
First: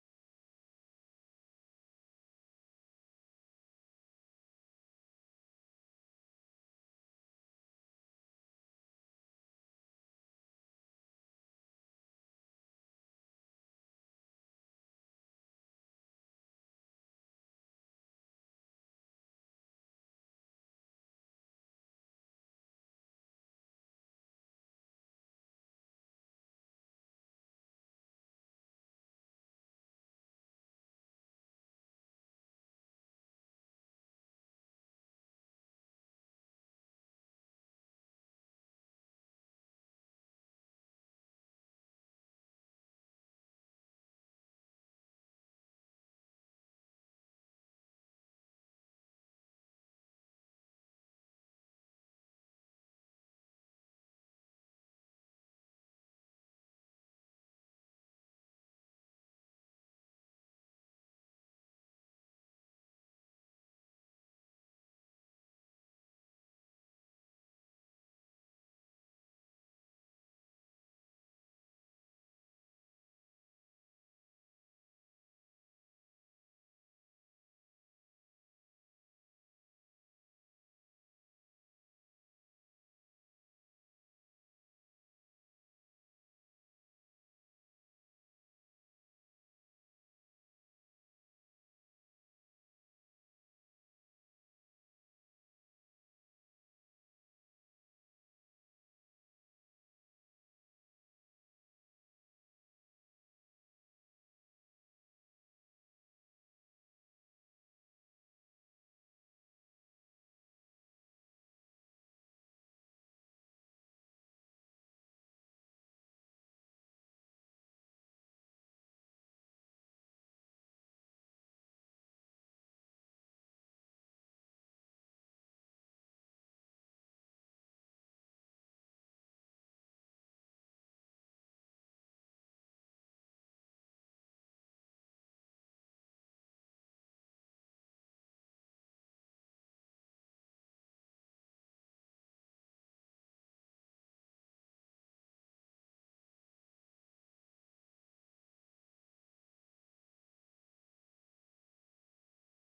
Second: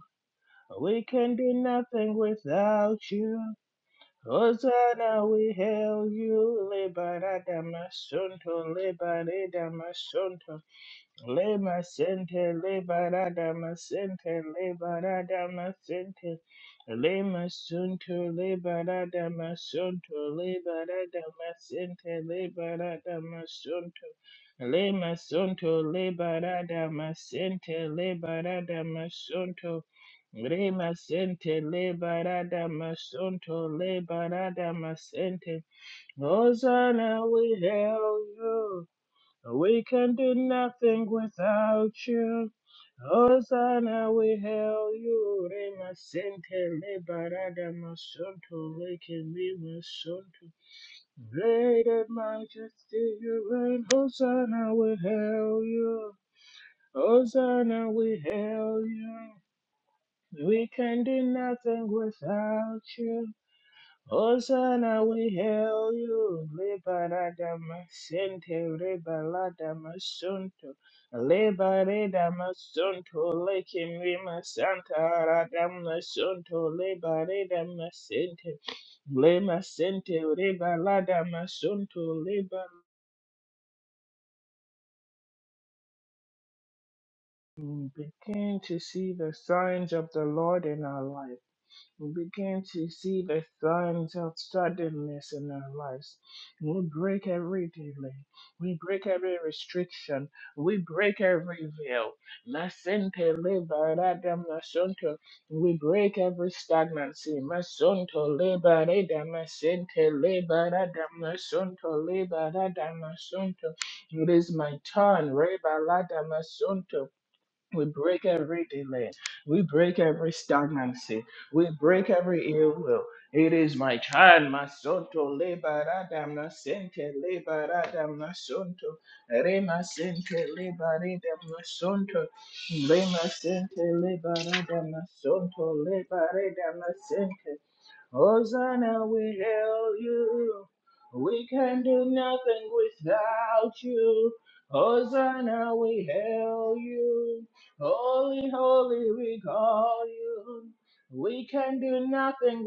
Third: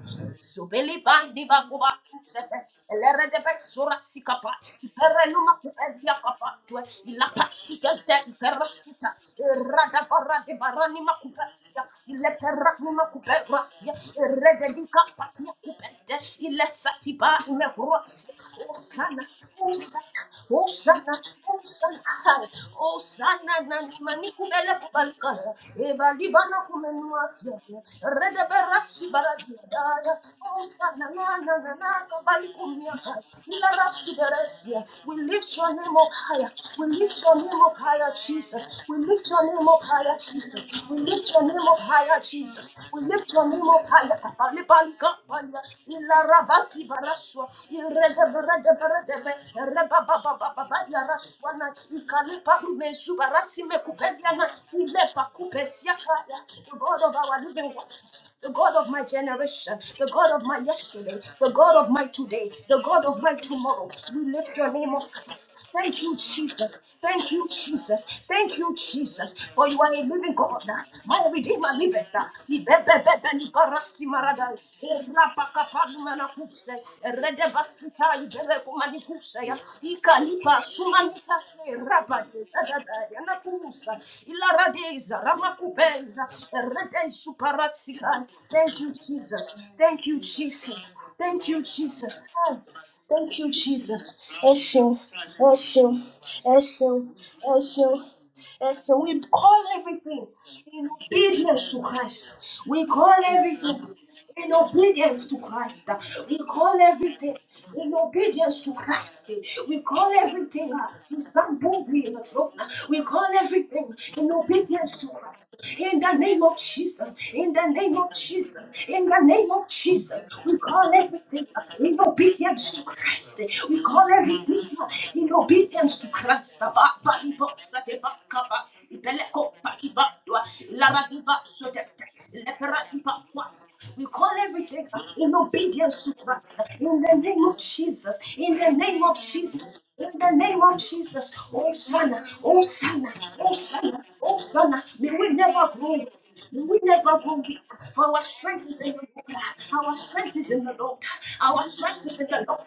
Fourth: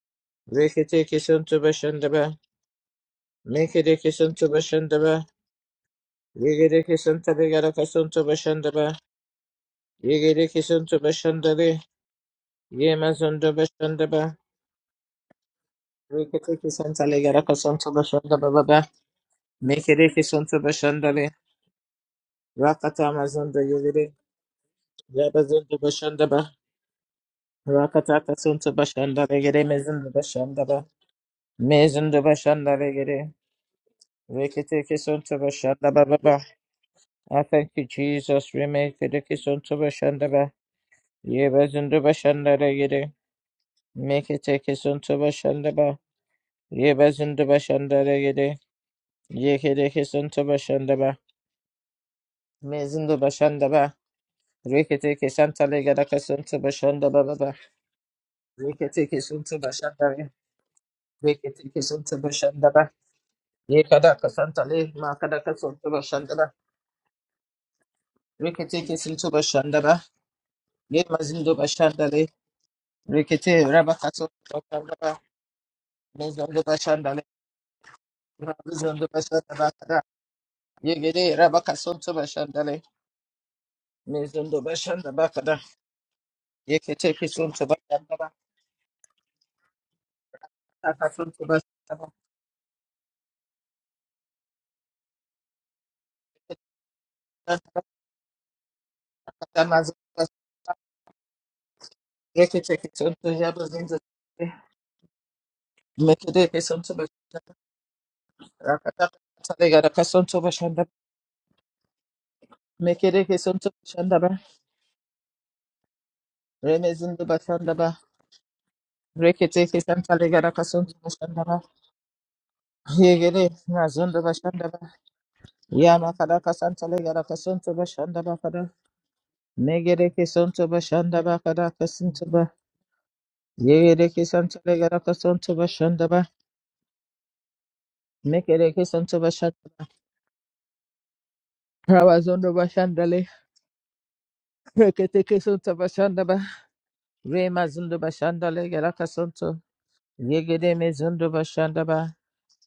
Speaker 2: Zubeli
Speaker 1: We
Speaker 3: Rikitiki
Speaker 1: can
Speaker 2: bandi
Speaker 1: do
Speaker 3: Sunto
Speaker 2: bakuba
Speaker 3: Bashanda
Speaker 1: nothing
Speaker 3: Ba,
Speaker 2: kusepe.
Speaker 1: without
Speaker 2: Elere de
Speaker 1: you.
Speaker 2: be sura
Speaker 3: Mikiriki Sunto
Speaker 2: sikapa.
Speaker 3: Bashanda
Speaker 2: Ipere
Speaker 1: Hosanna,
Speaker 3: Ba,
Speaker 2: numa
Speaker 1: we hail
Speaker 2: kupedia kapa.
Speaker 1: you.
Speaker 2: Tue
Speaker 3: Yigiriki Sunto
Speaker 2: ilapa
Speaker 1: Liberata
Speaker 3: Vigaraka
Speaker 2: shite de
Speaker 3: Sunto
Speaker 2: ipera
Speaker 3: Bashanda
Speaker 1: Masunto
Speaker 3: Ba,
Speaker 2: shuta.
Speaker 1: Liberata
Speaker 2: Irada bara
Speaker 1: Masunto.
Speaker 2: de
Speaker 3: Yigiriki Sunto
Speaker 2: barani ma
Speaker 3: Bashanda
Speaker 1: Le
Speaker 2: kupedia. Ile
Speaker 1: masente,
Speaker 2: pera
Speaker 1: le
Speaker 3: Ye
Speaker 2: numa kupe
Speaker 3: mazondo
Speaker 1: barada
Speaker 2: rasia.
Speaker 3: bashanda
Speaker 1: masente,
Speaker 3: ba Yemazondo Bashandaba,
Speaker 1: le
Speaker 2: Irede dika
Speaker 1: barada
Speaker 2: patia kupede.
Speaker 1: masente,
Speaker 2: Ile
Speaker 3: Rikatiki Santa
Speaker 1: le
Speaker 2: satiba
Speaker 3: Legaraka
Speaker 2: ime
Speaker 3: Santo
Speaker 1: masunto,
Speaker 2: rasia.
Speaker 3: Bashandaba
Speaker 1: le
Speaker 3: Baba,
Speaker 2: Osana.
Speaker 1: barada
Speaker 2: Osana,
Speaker 1: masunto,
Speaker 3: Mekereke
Speaker 1: le
Speaker 3: Santo
Speaker 2: Osana,
Speaker 1: barada
Speaker 3: le.
Speaker 1: masente, le
Speaker 3: Rakata
Speaker 1: barada
Speaker 3: Mazondo
Speaker 2: Osana,
Speaker 1: masunto,
Speaker 3: Yere,
Speaker 2: Manicumela
Speaker 1: le
Speaker 2: Balcana,
Speaker 3: Yabazondo
Speaker 1: masunto, le
Speaker 2: Eva
Speaker 3: Bashandaba,
Speaker 2: Libana
Speaker 1: barada
Speaker 2: Comenuasia,
Speaker 1: masente, le
Speaker 3: Rakataka
Speaker 2: Reda
Speaker 3: Santo
Speaker 1: barada
Speaker 2: Berasi
Speaker 3: Bashandale, Gere
Speaker 1: masunto,
Speaker 3: Mezondo
Speaker 2: Baradia,
Speaker 1: le
Speaker 3: Bashandaba,
Speaker 2: Osana,
Speaker 1: masente, le
Speaker 2: Nana,
Speaker 3: Mezondo
Speaker 1: barada
Speaker 2: Balicumia,
Speaker 3: Bashandale, Gere,
Speaker 1: masunto,
Speaker 2: Lara
Speaker 1: le barada
Speaker 2: Suberesia. We lift
Speaker 1: masente.
Speaker 2: your
Speaker 3: Rikatiki ba
Speaker 2: name up
Speaker 3: ba ba.
Speaker 2: higher. We lift
Speaker 1: Hosanna,
Speaker 2: your
Speaker 3: I
Speaker 2: name
Speaker 1: we
Speaker 3: thank
Speaker 2: up
Speaker 3: you,
Speaker 2: higher,
Speaker 1: hail
Speaker 3: Jesus,
Speaker 2: Jesus.
Speaker 1: you.
Speaker 2: We
Speaker 3: Remake the
Speaker 2: lift your name
Speaker 3: kisanta
Speaker 2: up
Speaker 1: We can
Speaker 2: higher,
Speaker 3: bashanda
Speaker 1: do
Speaker 3: ba
Speaker 2: Jesus. We
Speaker 1: nothing
Speaker 2: lift your
Speaker 3: Ye
Speaker 2: name
Speaker 3: Remekatiki
Speaker 2: up
Speaker 3: Santo
Speaker 1: without
Speaker 2: higher,
Speaker 3: Bashandaba, Yebazondo
Speaker 1: you.
Speaker 2: Jesus.
Speaker 3: Bashandale,
Speaker 2: We
Speaker 3: Gere,
Speaker 2: lift your name up
Speaker 1: Hosanna,
Speaker 2: higher.
Speaker 1: we
Speaker 3: Mekatiki
Speaker 1: hail
Speaker 2: Balibalica,
Speaker 3: Santo
Speaker 1: you. Rema
Speaker 3: Bashandaba,
Speaker 2: Ilara
Speaker 1: sente
Speaker 2: Basi
Speaker 3: Yebazondo
Speaker 2: Barasua,
Speaker 1: liberada
Speaker 3: Bashandale,
Speaker 2: Reda
Speaker 3: Gere,
Speaker 2: the
Speaker 1: masunto, leke lima
Speaker 3: Yekereke Santo
Speaker 1: sunto.
Speaker 3: ba.
Speaker 1: Great and majesty
Speaker 3: Mezindo
Speaker 1: you
Speaker 3: bashanda
Speaker 1: reign.
Speaker 3: ba
Speaker 1: Hosanna, we
Speaker 3: rekete
Speaker 1: hail
Speaker 3: kesanta legada
Speaker 1: you.
Speaker 3: kasunto
Speaker 2: God
Speaker 3: bashanda
Speaker 2: of
Speaker 3: ba ba
Speaker 2: our
Speaker 3: ba
Speaker 2: living
Speaker 1: Hosanna, we
Speaker 2: waters, the God
Speaker 1: hail
Speaker 2: of my
Speaker 3: rekete
Speaker 1: you.
Speaker 3: kesunto
Speaker 2: generation,
Speaker 3: bashanda
Speaker 2: the
Speaker 3: ba
Speaker 2: God of my
Speaker 1: We can
Speaker 2: yesterday,
Speaker 1: do
Speaker 2: the
Speaker 3: rekete
Speaker 2: God
Speaker 1: nothing
Speaker 2: of my
Speaker 3: kesunto
Speaker 2: today,
Speaker 3: bashanda
Speaker 2: the
Speaker 1: without
Speaker 3: ba
Speaker 2: God of
Speaker 1: you.
Speaker 2: my
Speaker 3: ye
Speaker 2: tomorrow.
Speaker 3: kada
Speaker 2: We lift
Speaker 3: kasanta
Speaker 2: your
Speaker 3: le
Speaker 2: name
Speaker 1: Hosanna,
Speaker 3: ma
Speaker 1: we
Speaker 3: kada
Speaker 2: up.
Speaker 1: hail
Speaker 3: kasunto
Speaker 2: Thank you,
Speaker 3: bashanda
Speaker 1: you.
Speaker 3: ba
Speaker 2: Jesus. Thank you,
Speaker 1: Liberada
Speaker 2: Jesus.
Speaker 1: masente,
Speaker 2: Thank you,
Speaker 3: rekete kesunto
Speaker 2: Jesus. For
Speaker 1: liberada
Speaker 3: bashanda
Speaker 2: you are a
Speaker 3: ba
Speaker 2: living God.
Speaker 1: masunto,
Speaker 3: ye
Speaker 2: My
Speaker 3: mazindo
Speaker 2: Redeemer liveth.
Speaker 3: bashanda le
Speaker 1: liberada
Speaker 2: He be- be- be-
Speaker 1: masunto,
Speaker 2: be- ni
Speaker 3: rekete raba
Speaker 1: lekin
Speaker 2: karasi
Speaker 3: kasunto
Speaker 1: rima
Speaker 2: marada. E
Speaker 3: bashanda
Speaker 1: santa,
Speaker 3: ba
Speaker 2: rapa
Speaker 1: rada
Speaker 2: kapadu
Speaker 3: mezindo
Speaker 1: masunto,
Speaker 2: manakuse. E
Speaker 3: bashanda le
Speaker 2: rede
Speaker 1: liberada
Speaker 2: basita ibele
Speaker 1: masente,
Speaker 3: mezindo
Speaker 2: kumanikuse.
Speaker 3: bashanda
Speaker 2: ya.
Speaker 1: lema
Speaker 3: ba kada
Speaker 2: Ika
Speaker 1: sente,
Speaker 2: lipa
Speaker 3: ye
Speaker 1: liberada
Speaker 3: gede
Speaker 2: sumanika.
Speaker 3: raba
Speaker 2: E
Speaker 3: kasunto
Speaker 1: masunto,
Speaker 2: rapa de
Speaker 3: bashanda
Speaker 1: liber.
Speaker 3: le
Speaker 2: dadada. Yanakusa. Ila
Speaker 3: mezindo bashanda
Speaker 2: radeza.
Speaker 3: ba kada
Speaker 2: Ramakubeza. E
Speaker 3: ye
Speaker 2: rede
Speaker 3: kete kesunto bashanda
Speaker 2: suparasika.
Speaker 3: ba
Speaker 1: Begin to
Speaker 2: Thank you,
Speaker 1: see the
Speaker 2: Jesus.
Speaker 1: signs
Speaker 2: Thank
Speaker 1: of
Speaker 2: you,
Speaker 1: the Lord in
Speaker 2: Jesus.
Speaker 1: our life.
Speaker 3: kasunto
Speaker 2: Thank you,
Speaker 3: bashanda
Speaker 1: We
Speaker 2: Jesus.
Speaker 1: begin to see
Speaker 2: Thank
Speaker 1: the
Speaker 2: you,
Speaker 1: signs
Speaker 2: Jesus.
Speaker 1: of
Speaker 2: Esho,
Speaker 1: suddenness in our
Speaker 2: Esho,
Speaker 1: lives. We
Speaker 2: Esho,
Speaker 1: break every
Speaker 3: ba
Speaker 2: Esho,
Speaker 1: delay. We
Speaker 2: Esho.
Speaker 1: break
Speaker 2: We
Speaker 1: every
Speaker 2: call
Speaker 3: Katamaza
Speaker 2: everything
Speaker 1: restriction. We
Speaker 2: in
Speaker 1: break
Speaker 2: obedience
Speaker 1: every
Speaker 2: to
Speaker 1: veil.
Speaker 2: Christ.
Speaker 3: rekete
Speaker 2: We call
Speaker 3: kesonto
Speaker 1: Masente
Speaker 2: everything
Speaker 1: leba
Speaker 3: yabazinza
Speaker 1: radam
Speaker 2: in
Speaker 1: masonto.
Speaker 2: obedience to
Speaker 1: We
Speaker 2: Christ.
Speaker 1: break
Speaker 2: We
Speaker 3: mekede
Speaker 1: every
Speaker 2: call
Speaker 3: kesonto
Speaker 2: everything
Speaker 1: stagnancy.
Speaker 3: bashanda
Speaker 2: in
Speaker 1: Masonto
Speaker 2: obedience to
Speaker 1: leba
Speaker 3: rakata
Speaker 1: reda
Speaker 2: Christ.
Speaker 3: katale
Speaker 2: We
Speaker 3: gara
Speaker 1: masente
Speaker 2: call
Speaker 3: kesonto
Speaker 1: leba
Speaker 2: everything
Speaker 3: bashanda
Speaker 2: uh,
Speaker 1: radam
Speaker 2: to stand
Speaker 1: masonto
Speaker 2: boldly in the
Speaker 1: leba
Speaker 2: throne.
Speaker 1: radam
Speaker 2: We
Speaker 3: mekede
Speaker 2: call
Speaker 3: kesonto
Speaker 1: masonto.
Speaker 2: everything
Speaker 3: bashanda
Speaker 1: It
Speaker 2: in
Speaker 3: ba
Speaker 1: is my
Speaker 2: obedience to
Speaker 1: turn.
Speaker 2: Christ.
Speaker 1: Reba
Speaker 2: In the
Speaker 1: radam
Speaker 2: name of
Speaker 1: masonto.
Speaker 2: Jesus.
Speaker 3: remezindo
Speaker 2: In the
Speaker 3: bashanda
Speaker 1: We
Speaker 3: ba
Speaker 2: name of
Speaker 1: break every
Speaker 2: Jesus. In
Speaker 1: delay.
Speaker 2: the name
Speaker 3: rekete
Speaker 1: We
Speaker 2: of
Speaker 1: break
Speaker 3: kesonto le
Speaker 2: Jesus,
Speaker 1: every
Speaker 3: gara
Speaker 2: we call
Speaker 3: kesonto
Speaker 1: stagnancy.
Speaker 3: bashanda
Speaker 2: everything
Speaker 3: ba
Speaker 1: We
Speaker 2: in
Speaker 1: break every
Speaker 2: obedience
Speaker 1: ill
Speaker 2: to
Speaker 1: will.
Speaker 2: Christ.
Speaker 3: yegere
Speaker 1: It is
Speaker 2: We
Speaker 1: my
Speaker 2: call
Speaker 3: nazondo
Speaker 1: child,
Speaker 2: everything
Speaker 1: my
Speaker 3: bashanda ba
Speaker 1: son, to
Speaker 2: in obedience to
Speaker 1: libera
Speaker 3: yama kada
Speaker 1: damna
Speaker 2: Christ. Ba-
Speaker 3: kesonto le
Speaker 1: sente,
Speaker 2: ba-
Speaker 3: gara
Speaker 2: ibo-
Speaker 3: kesonto
Speaker 2: sa-
Speaker 1: libera
Speaker 2: de- ba-
Speaker 3: bashanda
Speaker 1: damna
Speaker 3: ba
Speaker 2: ka-
Speaker 3: kada
Speaker 2: ba-
Speaker 1: sonto,
Speaker 2: ibeleko- ba-
Speaker 1: rema
Speaker 2: ki-
Speaker 3: megere
Speaker 2: ba- dwa-
Speaker 1: sente,
Speaker 3: kesonto
Speaker 2: la-
Speaker 1: libera
Speaker 2: ra-
Speaker 3: bashanda
Speaker 2: di-
Speaker 3: ba
Speaker 2: ba-
Speaker 1: damna
Speaker 3: kada
Speaker 2: so- de-
Speaker 3: kesonto
Speaker 1: sonto,
Speaker 2: de-
Speaker 3: ba
Speaker 2: le- di- ba-
Speaker 1: rema
Speaker 2: was.
Speaker 1: sente,
Speaker 2: We
Speaker 3: yegere
Speaker 2: call
Speaker 3: kesonto
Speaker 1: libera
Speaker 3: le
Speaker 2: everything
Speaker 3: gara
Speaker 1: damna
Speaker 2: in
Speaker 3: kesonto
Speaker 1: sonto,
Speaker 2: obedience
Speaker 3: bashanda
Speaker 2: to
Speaker 3: ba
Speaker 1: libera
Speaker 2: Christ. In the name
Speaker 1: damna
Speaker 2: of Jesus, in
Speaker 3: mekede
Speaker 2: the name
Speaker 1: Hosanna,
Speaker 3: kesonto
Speaker 2: of
Speaker 1: we
Speaker 3: bashanda
Speaker 2: Jesus,
Speaker 3: ba
Speaker 1: hail
Speaker 2: in the name
Speaker 1: you.
Speaker 2: of Jesus.
Speaker 1: We
Speaker 2: Oh,
Speaker 1: can do
Speaker 2: Sana,
Speaker 3: rawazondo
Speaker 2: oh,
Speaker 1: nothing
Speaker 2: Sana,
Speaker 3: bashanda
Speaker 2: oh,
Speaker 1: without
Speaker 2: Sana,
Speaker 1: you.
Speaker 2: oh, Sana. May we
Speaker 3: Reketeke
Speaker 2: never
Speaker 1: Hosanna,
Speaker 3: sunta
Speaker 1: we
Speaker 2: grow.
Speaker 3: bashanda ba.
Speaker 1: hail
Speaker 2: We never will
Speaker 1: you.
Speaker 2: be.
Speaker 3: Rema zundu
Speaker 2: for our
Speaker 3: bashanda
Speaker 1: Holy,
Speaker 2: strength
Speaker 3: le
Speaker 2: is in the
Speaker 3: garaka
Speaker 1: holy, we
Speaker 3: sunto.
Speaker 2: Lord. Our
Speaker 1: call
Speaker 2: strength is in
Speaker 1: you.
Speaker 2: the
Speaker 3: Yegede me
Speaker 2: Lord.
Speaker 3: zundu
Speaker 1: We
Speaker 2: Our
Speaker 1: can
Speaker 3: bashanda
Speaker 2: strength
Speaker 1: do
Speaker 3: ba.
Speaker 2: is in the Lord.
Speaker 1: nothing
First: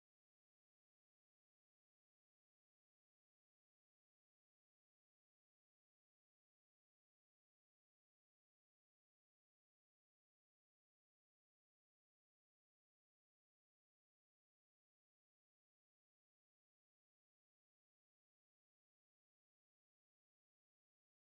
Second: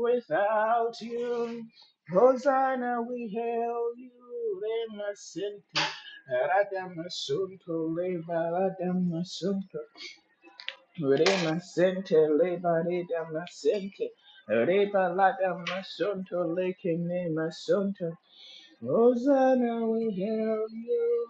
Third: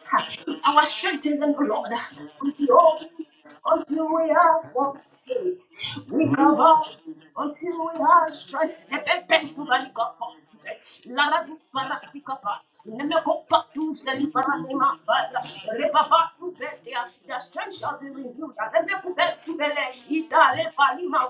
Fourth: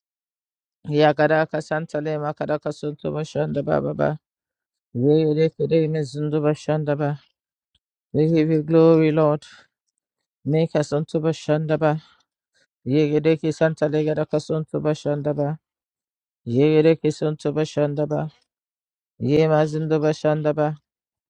Speaker 2: Our
Speaker 1: without
Speaker 2: strength is in
Speaker 3: Yagaraka
Speaker 2: the
Speaker 1: you.
Speaker 2: Lord.
Speaker 3: santa le
Speaker 2: We
Speaker 3: makaraka
Speaker 2: go
Speaker 1: Hosanna,
Speaker 3: sunto
Speaker 1: we
Speaker 3: bashanda ba
Speaker 1: hail
Speaker 3: ba
Speaker 1: you.
Speaker 2: until
Speaker 3: ba.
Speaker 2: we are what
Speaker 1: Rema Sinti,
Speaker 3: Rekede me
Speaker 2: we
Speaker 3: zundu
Speaker 2: cover
Speaker 3: bashanda
Speaker 1: Radama
Speaker 3: ba.
Speaker 2: until
Speaker 1: Sunto,
Speaker 2: we
Speaker 1: Rema
Speaker 3: We
Speaker 2: are
Speaker 3: give you
Speaker 2: strength.
Speaker 3: glory,
Speaker 1: Radama
Speaker 3: Lord.
Speaker 2: Epepe,
Speaker 1: Sunto,
Speaker 2: tuvali, kopo,
Speaker 3: Make us unto
Speaker 2: La, la,
Speaker 3: bashanda ba.
Speaker 1: Remasente,
Speaker 2: si,
Speaker 1: leba
Speaker 2: the
Speaker 1: reda
Speaker 3: Yegede ki santa le
Speaker 1: masente,
Speaker 3: garaka sunto
Speaker 1: reba
Speaker 3: bashanda
Speaker 1: lada
Speaker 3: ba.
Speaker 1: masonto, leke
Speaker 3: Yegede ki
Speaker 1: ne
Speaker 3: sunto
Speaker 2: strength shall
Speaker 3: bashanda
Speaker 2: be
Speaker 1: masonto.
Speaker 3: ba.
Speaker 2: renewed.
Speaker 3: Yema
Speaker 1: Hosanna,
Speaker 3: zundu
Speaker 1: we
Speaker 3: bashanda
Speaker 1: hail
Speaker 3: ba.
Speaker 1: you.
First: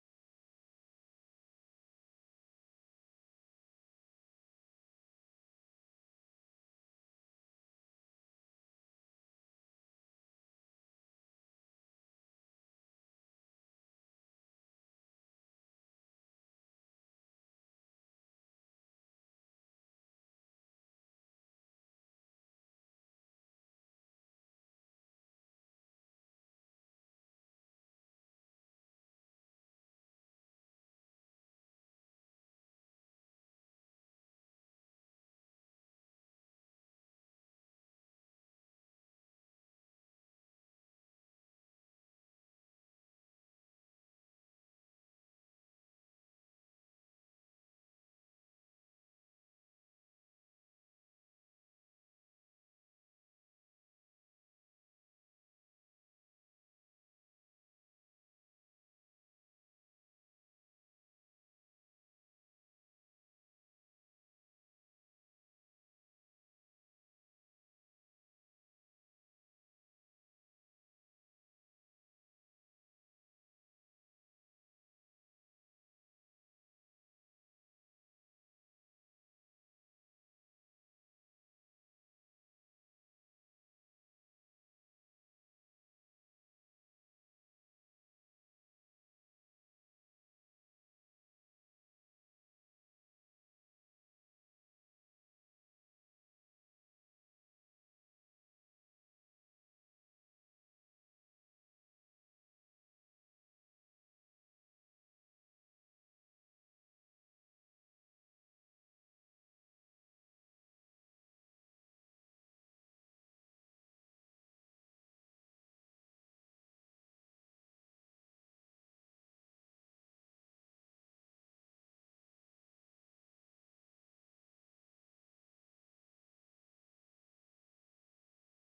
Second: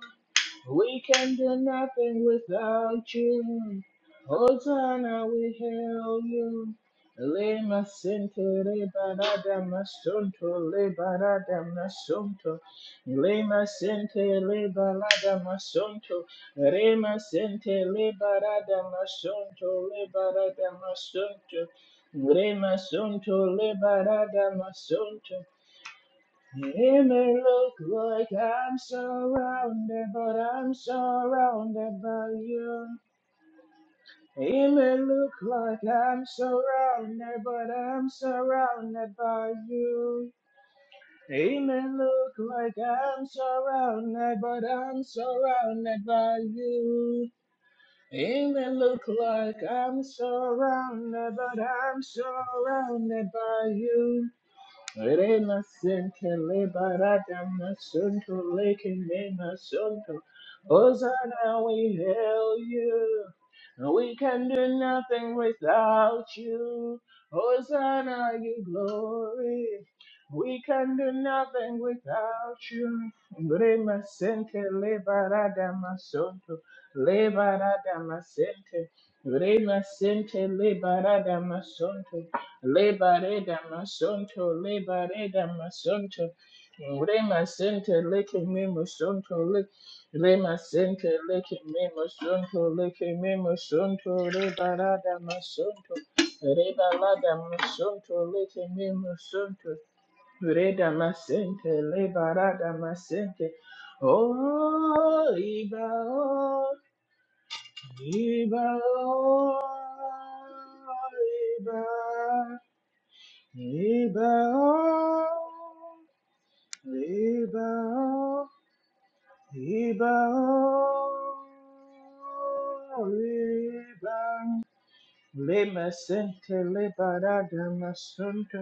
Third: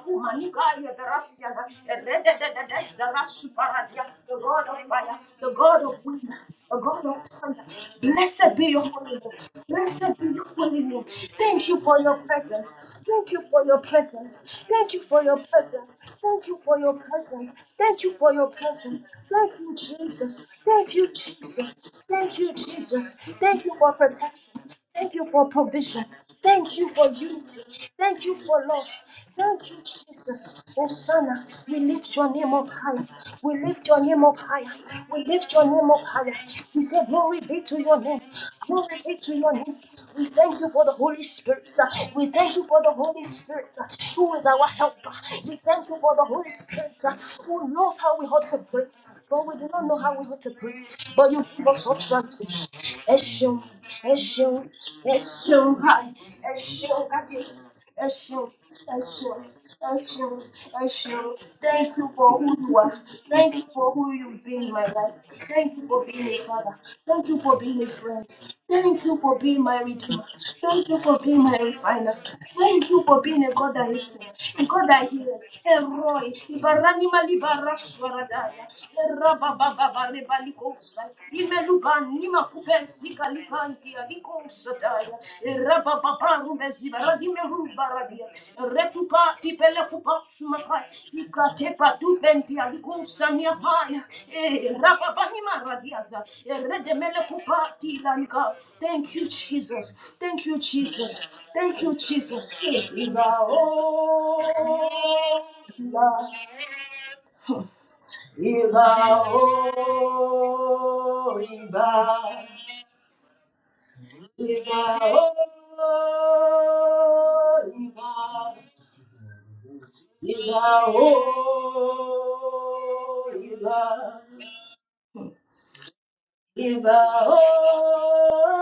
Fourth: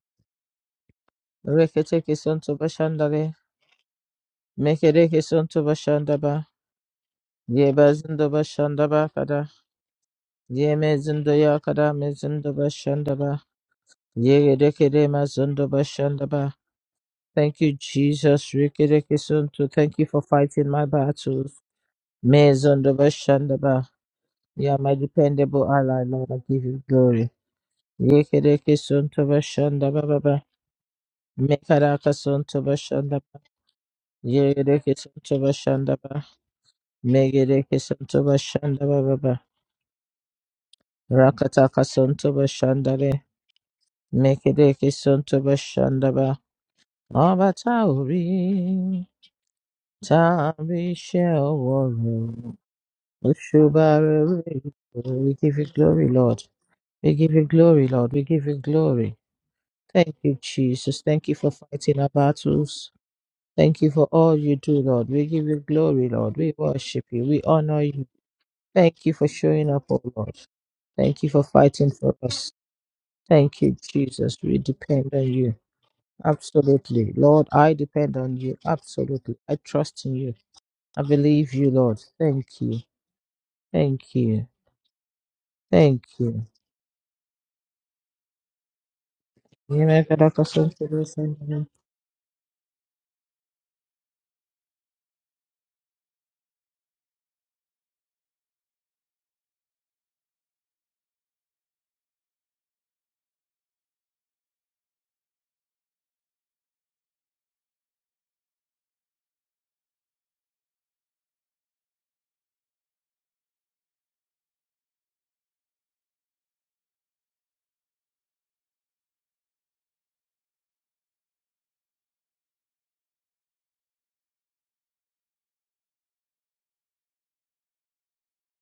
Speaker 1: We can do
Speaker 3: Reketeke
Speaker 1: nothing
Speaker 3: sunto bashanda
Speaker 1: without
Speaker 3: le.
Speaker 1: you.
Speaker 2: The God of fire,
Speaker 3: Mekereke
Speaker 1: Hosanna,
Speaker 2: the
Speaker 1: we
Speaker 3: sunto
Speaker 2: God of
Speaker 1: hail
Speaker 3: bashanda
Speaker 2: wind,
Speaker 3: ba.
Speaker 1: you.
Speaker 2: the God of thunder.
Speaker 1: Lema
Speaker 3: Yeba zundu
Speaker 1: sente
Speaker 2: Blessed be your
Speaker 3: bashanda ba
Speaker 2: holy name.
Speaker 3: kada.
Speaker 1: lebarada
Speaker 2: Blessed be your
Speaker 1: masonto
Speaker 3: Ye
Speaker 2: holy name.
Speaker 3: mezindo
Speaker 1: lebarada
Speaker 2: Thank you
Speaker 3: yakada
Speaker 2: for your
Speaker 3: mezindo
Speaker 1: masonto
Speaker 2: presence.
Speaker 3: bashandaba.
Speaker 2: Thank you for
Speaker 1: Lema
Speaker 2: your
Speaker 1: sente
Speaker 3: Ye
Speaker 2: presence. Thank you
Speaker 3: gedekede
Speaker 2: for your
Speaker 1: lebarada
Speaker 3: mazindo
Speaker 2: presence.
Speaker 1: masonto
Speaker 3: bashandaba.
Speaker 2: Thank you for your
Speaker 1: Rema
Speaker 2: presence.
Speaker 3: Thank you,
Speaker 1: sente
Speaker 2: Thank you for
Speaker 3: Jesus.
Speaker 2: your
Speaker 1: lebarada
Speaker 2: presence. Thank
Speaker 3: Rikidekisunto.
Speaker 2: you,
Speaker 1: masonto
Speaker 3: Thank you
Speaker 2: Jesus.
Speaker 3: for
Speaker 2: Jesus.
Speaker 3: fighting
Speaker 1: lebarada
Speaker 3: my
Speaker 2: Thank you,
Speaker 3: battles.
Speaker 1: masonto
Speaker 2: Jesus. Thank you,
Speaker 1: Rema
Speaker 3: Mezindo
Speaker 2: Jesus.
Speaker 1: sonto
Speaker 2: Thank you
Speaker 1: le
Speaker 3: bashandaba.
Speaker 2: for protection.
Speaker 1: barada
Speaker 3: You are my
Speaker 2: Thank you
Speaker 1: masonto
Speaker 2: for
Speaker 3: dependable ally,
Speaker 2: provision.
Speaker 3: Lord. I give
Speaker 2: Thank
Speaker 3: you
Speaker 2: you
Speaker 1: it
Speaker 2: for
Speaker 3: glory.
Speaker 1: may
Speaker 2: unity.
Speaker 1: look
Speaker 2: Thank
Speaker 1: like
Speaker 2: you for
Speaker 1: I'm
Speaker 2: love.
Speaker 3: Yekedekisunto
Speaker 2: Thank you,
Speaker 1: surrounded,
Speaker 3: bashandaba
Speaker 1: but
Speaker 3: baba.
Speaker 2: Jesus.
Speaker 1: I'm
Speaker 2: Hosanna, we
Speaker 1: surrounded
Speaker 2: lift
Speaker 1: by
Speaker 2: your name
Speaker 3: Mekarakasunto
Speaker 2: up
Speaker 1: you.
Speaker 2: higher.
Speaker 3: bashandaba.
Speaker 2: We lift your name up higher.
Speaker 1: It may
Speaker 2: We
Speaker 1: look
Speaker 3: Yekedekisunto
Speaker 2: lift your
Speaker 1: like
Speaker 2: name up
Speaker 1: I'm
Speaker 3: bashandaba.
Speaker 2: higher. We say, Glory
Speaker 1: surrounded,
Speaker 2: be
Speaker 1: but
Speaker 2: to your
Speaker 1: I'm
Speaker 2: name.
Speaker 3: Megedekisunto
Speaker 2: Glory
Speaker 3: bashandaba
Speaker 1: surrounded
Speaker 2: be
Speaker 3: baba.
Speaker 2: to
Speaker 1: by
Speaker 2: your name. We
Speaker 1: you.
Speaker 2: thank you for the Holy
Speaker 1: It
Speaker 2: Spirit.
Speaker 1: may
Speaker 2: We
Speaker 3: Rakatakasunto
Speaker 1: look
Speaker 2: thank you
Speaker 1: like
Speaker 2: for the Holy
Speaker 3: bashandale.
Speaker 1: I'm
Speaker 2: Spirit who
Speaker 1: surrounded,
Speaker 2: is
Speaker 1: but
Speaker 2: our
Speaker 1: I'm
Speaker 2: helper.
Speaker 3: Mekedekisunto
Speaker 2: We thank you
Speaker 1: surrounded
Speaker 2: for the
Speaker 3: bashandaba.
Speaker 1: by
Speaker 2: Holy Spirit
Speaker 1: you.
Speaker 2: who
Speaker 3: Ọbàtá
Speaker 2: knows how
Speaker 3: òrí
Speaker 2: we ought
Speaker 1: It
Speaker 2: to
Speaker 1: may
Speaker 2: pray
Speaker 1: look
Speaker 2: pray. For we
Speaker 1: like
Speaker 2: do not know
Speaker 1: I'm
Speaker 2: how
Speaker 3: tá
Speaker 2: we ought
Speaker 3: a
Speaker 2: to
Speaker 3: rí
Speaker 2: pray. But
Speaker 1: surrounded,
Speaker 3: iṣẹ́
Speaker 2: you
Speaker 1: but
Speaker 2: give
Speaker 3: ọwọ́
Speaker 2: us
Speaker 3: rẹ̀
Speaker 1: I'm
Speaker 2: utterance.
Speaker 3: wò.
Speaker 1: surrounded
Speaker 2: Eshun,
Speaker 1: by
Speaker 3: Òṣùbàrè
Speaker 1: you.
Speaker 3: rèé
Speaker 2: Eshun,
Speaker 3: o. We give
Speaker 1: Rema
Speaker 3: you
Speaker 2: Eshun,
Speaker 3: glory,
Speaker 2: hi.
Speaker 1: sente
Speaker 3: Lord.
Speaker 2: Eshun,
Speaker 3: We give
Speaker 1: liberata
Speaker 3: you
Speaker 2: Kabis.
Speaker 3: glory, Lord. We
Speaker 1: masunto
Speaker 3: give
Speaker 2: Eshun,
Speaker 3: you
Speaker 1: leke
Speaker 3: glory.
Speaker 1: ne
Speaker 2: Eshun,
Speaker 3: Thank
Speaker 1: masunto.
Speaker 3: you,
Speaker 2: Eshun,
Speaker 3: Jesus. Thank you
Speaker 2: Eshun.
Speaker 3: for
Speaker 1: Hosanna, we
Speaker 2: Thank
Speaker 3: fighting
Speaker 2: you
Speaker 3: our
Speaker 2: for who
Speaker 1: hail
Speaker 2: you
Speaker 3: battles.
Speaker 2: are.
Speaker 1: you.
Speaker 2: Thank you
Speaker 3: Thank you
Speaker 2: for
Speaker 3: for
Speaker 2: who
Speaker 1: We
Speaker 3: all
Speaker 2: you've
Speaker 1: can
Speaker 3: you
Speaker 2: been in
Speaker 3: do,
Speaker 1: do
Speaker 2: my
Speaker 3: Lord.
Speaker 2: life.
Speaker 3: We
Speaker 1: nothing
Speaker 3: give you
Speaker 2: Thank you for
Speaker 3: glory,
Speaker 1: without
Speaker 2: being
Speaker 3: Lord.
Speaker 2: a
Speaker 3: We
Speaker 2: father.
Speaker 1: you.
Speaker 3: worship you.
Speaker 2: Thank you
Speaker 3: We
Speaker 2: for
Speaker 3: honor
Speaker 2: being a
Speaker 3: you.
Speaker 2: friend.
Speaker 1: Hosanna, you
Speaker 2: Thank
Speaker 3: Thank you
Speaker 2: you
Speaker 3: for
Speaker 2: for being
Speaker 1: glory.
Speaker 3: showing
Speaker 2: my
Speaker 3: up, O
Speaker 2: redeemer.
Speaker 3: Lord.
Speaker 1: We
Speaker 2: Thank
Speaker 1: can
Speaker 2: you
Speaker 1: do
Speaker 3: Thank
Speaker 2: for
Speaker 3: you
Speaker 2: being
Speaker 3: for
Speaker 2: my
Speaker 1: nothing
Speaker 3: fighting for
Speaker 2: refiner.
Speaker 3: us.
Speaker 1: without
Speaker 2: Thank you
Speaker 1: you.
Speaker 2: for being a
Speaker 3: Thank you,
Speaker 2: God that
Speaker 1: Rema
Speaker 2: listens,
Speaker 3: Jesus. We
Speaker 1: sente
Speaker 2: a God
Speaker 3: depend
Speaker 2: that
Speaker 3: on
Speaker 2: hears.
Speaker 3: you.
Speaker 1: liberata
Speaker 2: Elroy,
Speaker 1: masunto.
Speaker 2: Ibarani
Speaker 3: Absolutely. Lord,
Speaker 2: Malibar.
Speaker 3: I
Speaker 1: Liberata
Speaker 3: depend on you.
Speaker 2: Karashwaradaya,
Speaker 1: masente.
Speaker 3: Absolutely. I
Speaker 1: Rema
Speaker 3: trust
Speaker 2: Rabababa
Speaker 3: in you.
Speaker 1: sente
Speaker 3: I
Speaker 2: Rebalikosa,
Speaker 1: liberata
Speaker 3: believe you,
Speaker 2: Imeluba
Speaker 3: Lord.
Speaker 1: masunto.
Speaker 2: Nima
Speaker 3: Thank you.
Speaker 2: Kubensi
Speaker 1: Lebareda
Speaker 2: Kalikanti
Speaker 3: Thank you.
Speaker 1: masonto,
Speaker 2: Alikosataya,
Speaker 1: lebareda
Speaker 3: Thank
Speaker 1: masonto,
Speaker 2: Rabababa
Speaker 3: you.
Speaker 2: Rubeziba
Speaker 1: rema
Speaker 2: Radimeruba
Speaker 1: sente leke me
Speaker 2: Retupa
Speaker 1: masonto, le-
Speaker 2: Tipele
Speaker 3: Yemekaraka
Speaker 1: rema
Speaker 2: Kupasumaka,
Speaker 3: Santere
Speaker 1: sente leke
Speaker 3: Sandere
Speaker 1: me
Speaker 2: Ikatepa Dupenti
Speaker 1: masonto, leke
Speaker 2: Alikosa
Speaker 1: me
Speaker 2: Niapaya,
Speaker 1: masonto, lebarada
Speaker 2: Rababanima
Speaker 1: masonto,
Speaker 2: Radiaza, Redemele
Speaker 1: rebalada masonto,
Speaker 2: Lanka.
Speaker 1: leke me
Speaker 2: Thank you,
Speaker 1: masonto,
Speaker 2: Jesus. Thank you,
Speaker 1: reda
Speaker 2: Jesus.
Speaker 1: masente,
Speaker 2: Thank you, Jesus.
Speaker 1: lebarada
Speaker 2: Eh, Iba,
Speaker 1: masente.
Speaker 2: oh,
Speaker 1: Oh, iba,
Speaker 2: Iba.
Speaker 1: oh, iba,
Speaker 2: Ìbà ó,
Speaker 1: oh,
Speaker 2: ìbà,
Speaker 1: iba.
Speaker 2: ìbà ó,
Speaker 1: Ibaon,
Speaker 2: ìbà,
Speaker 1: Ibaon,
Speaker 2: ìbà ó,
Speaker 1: Ibaon,
Speaker 2: ìbà,
Speaker 1: Ibaon. Lema sente
Speaker 2: ìbà ó,
Speaker 1: lebara damasunto.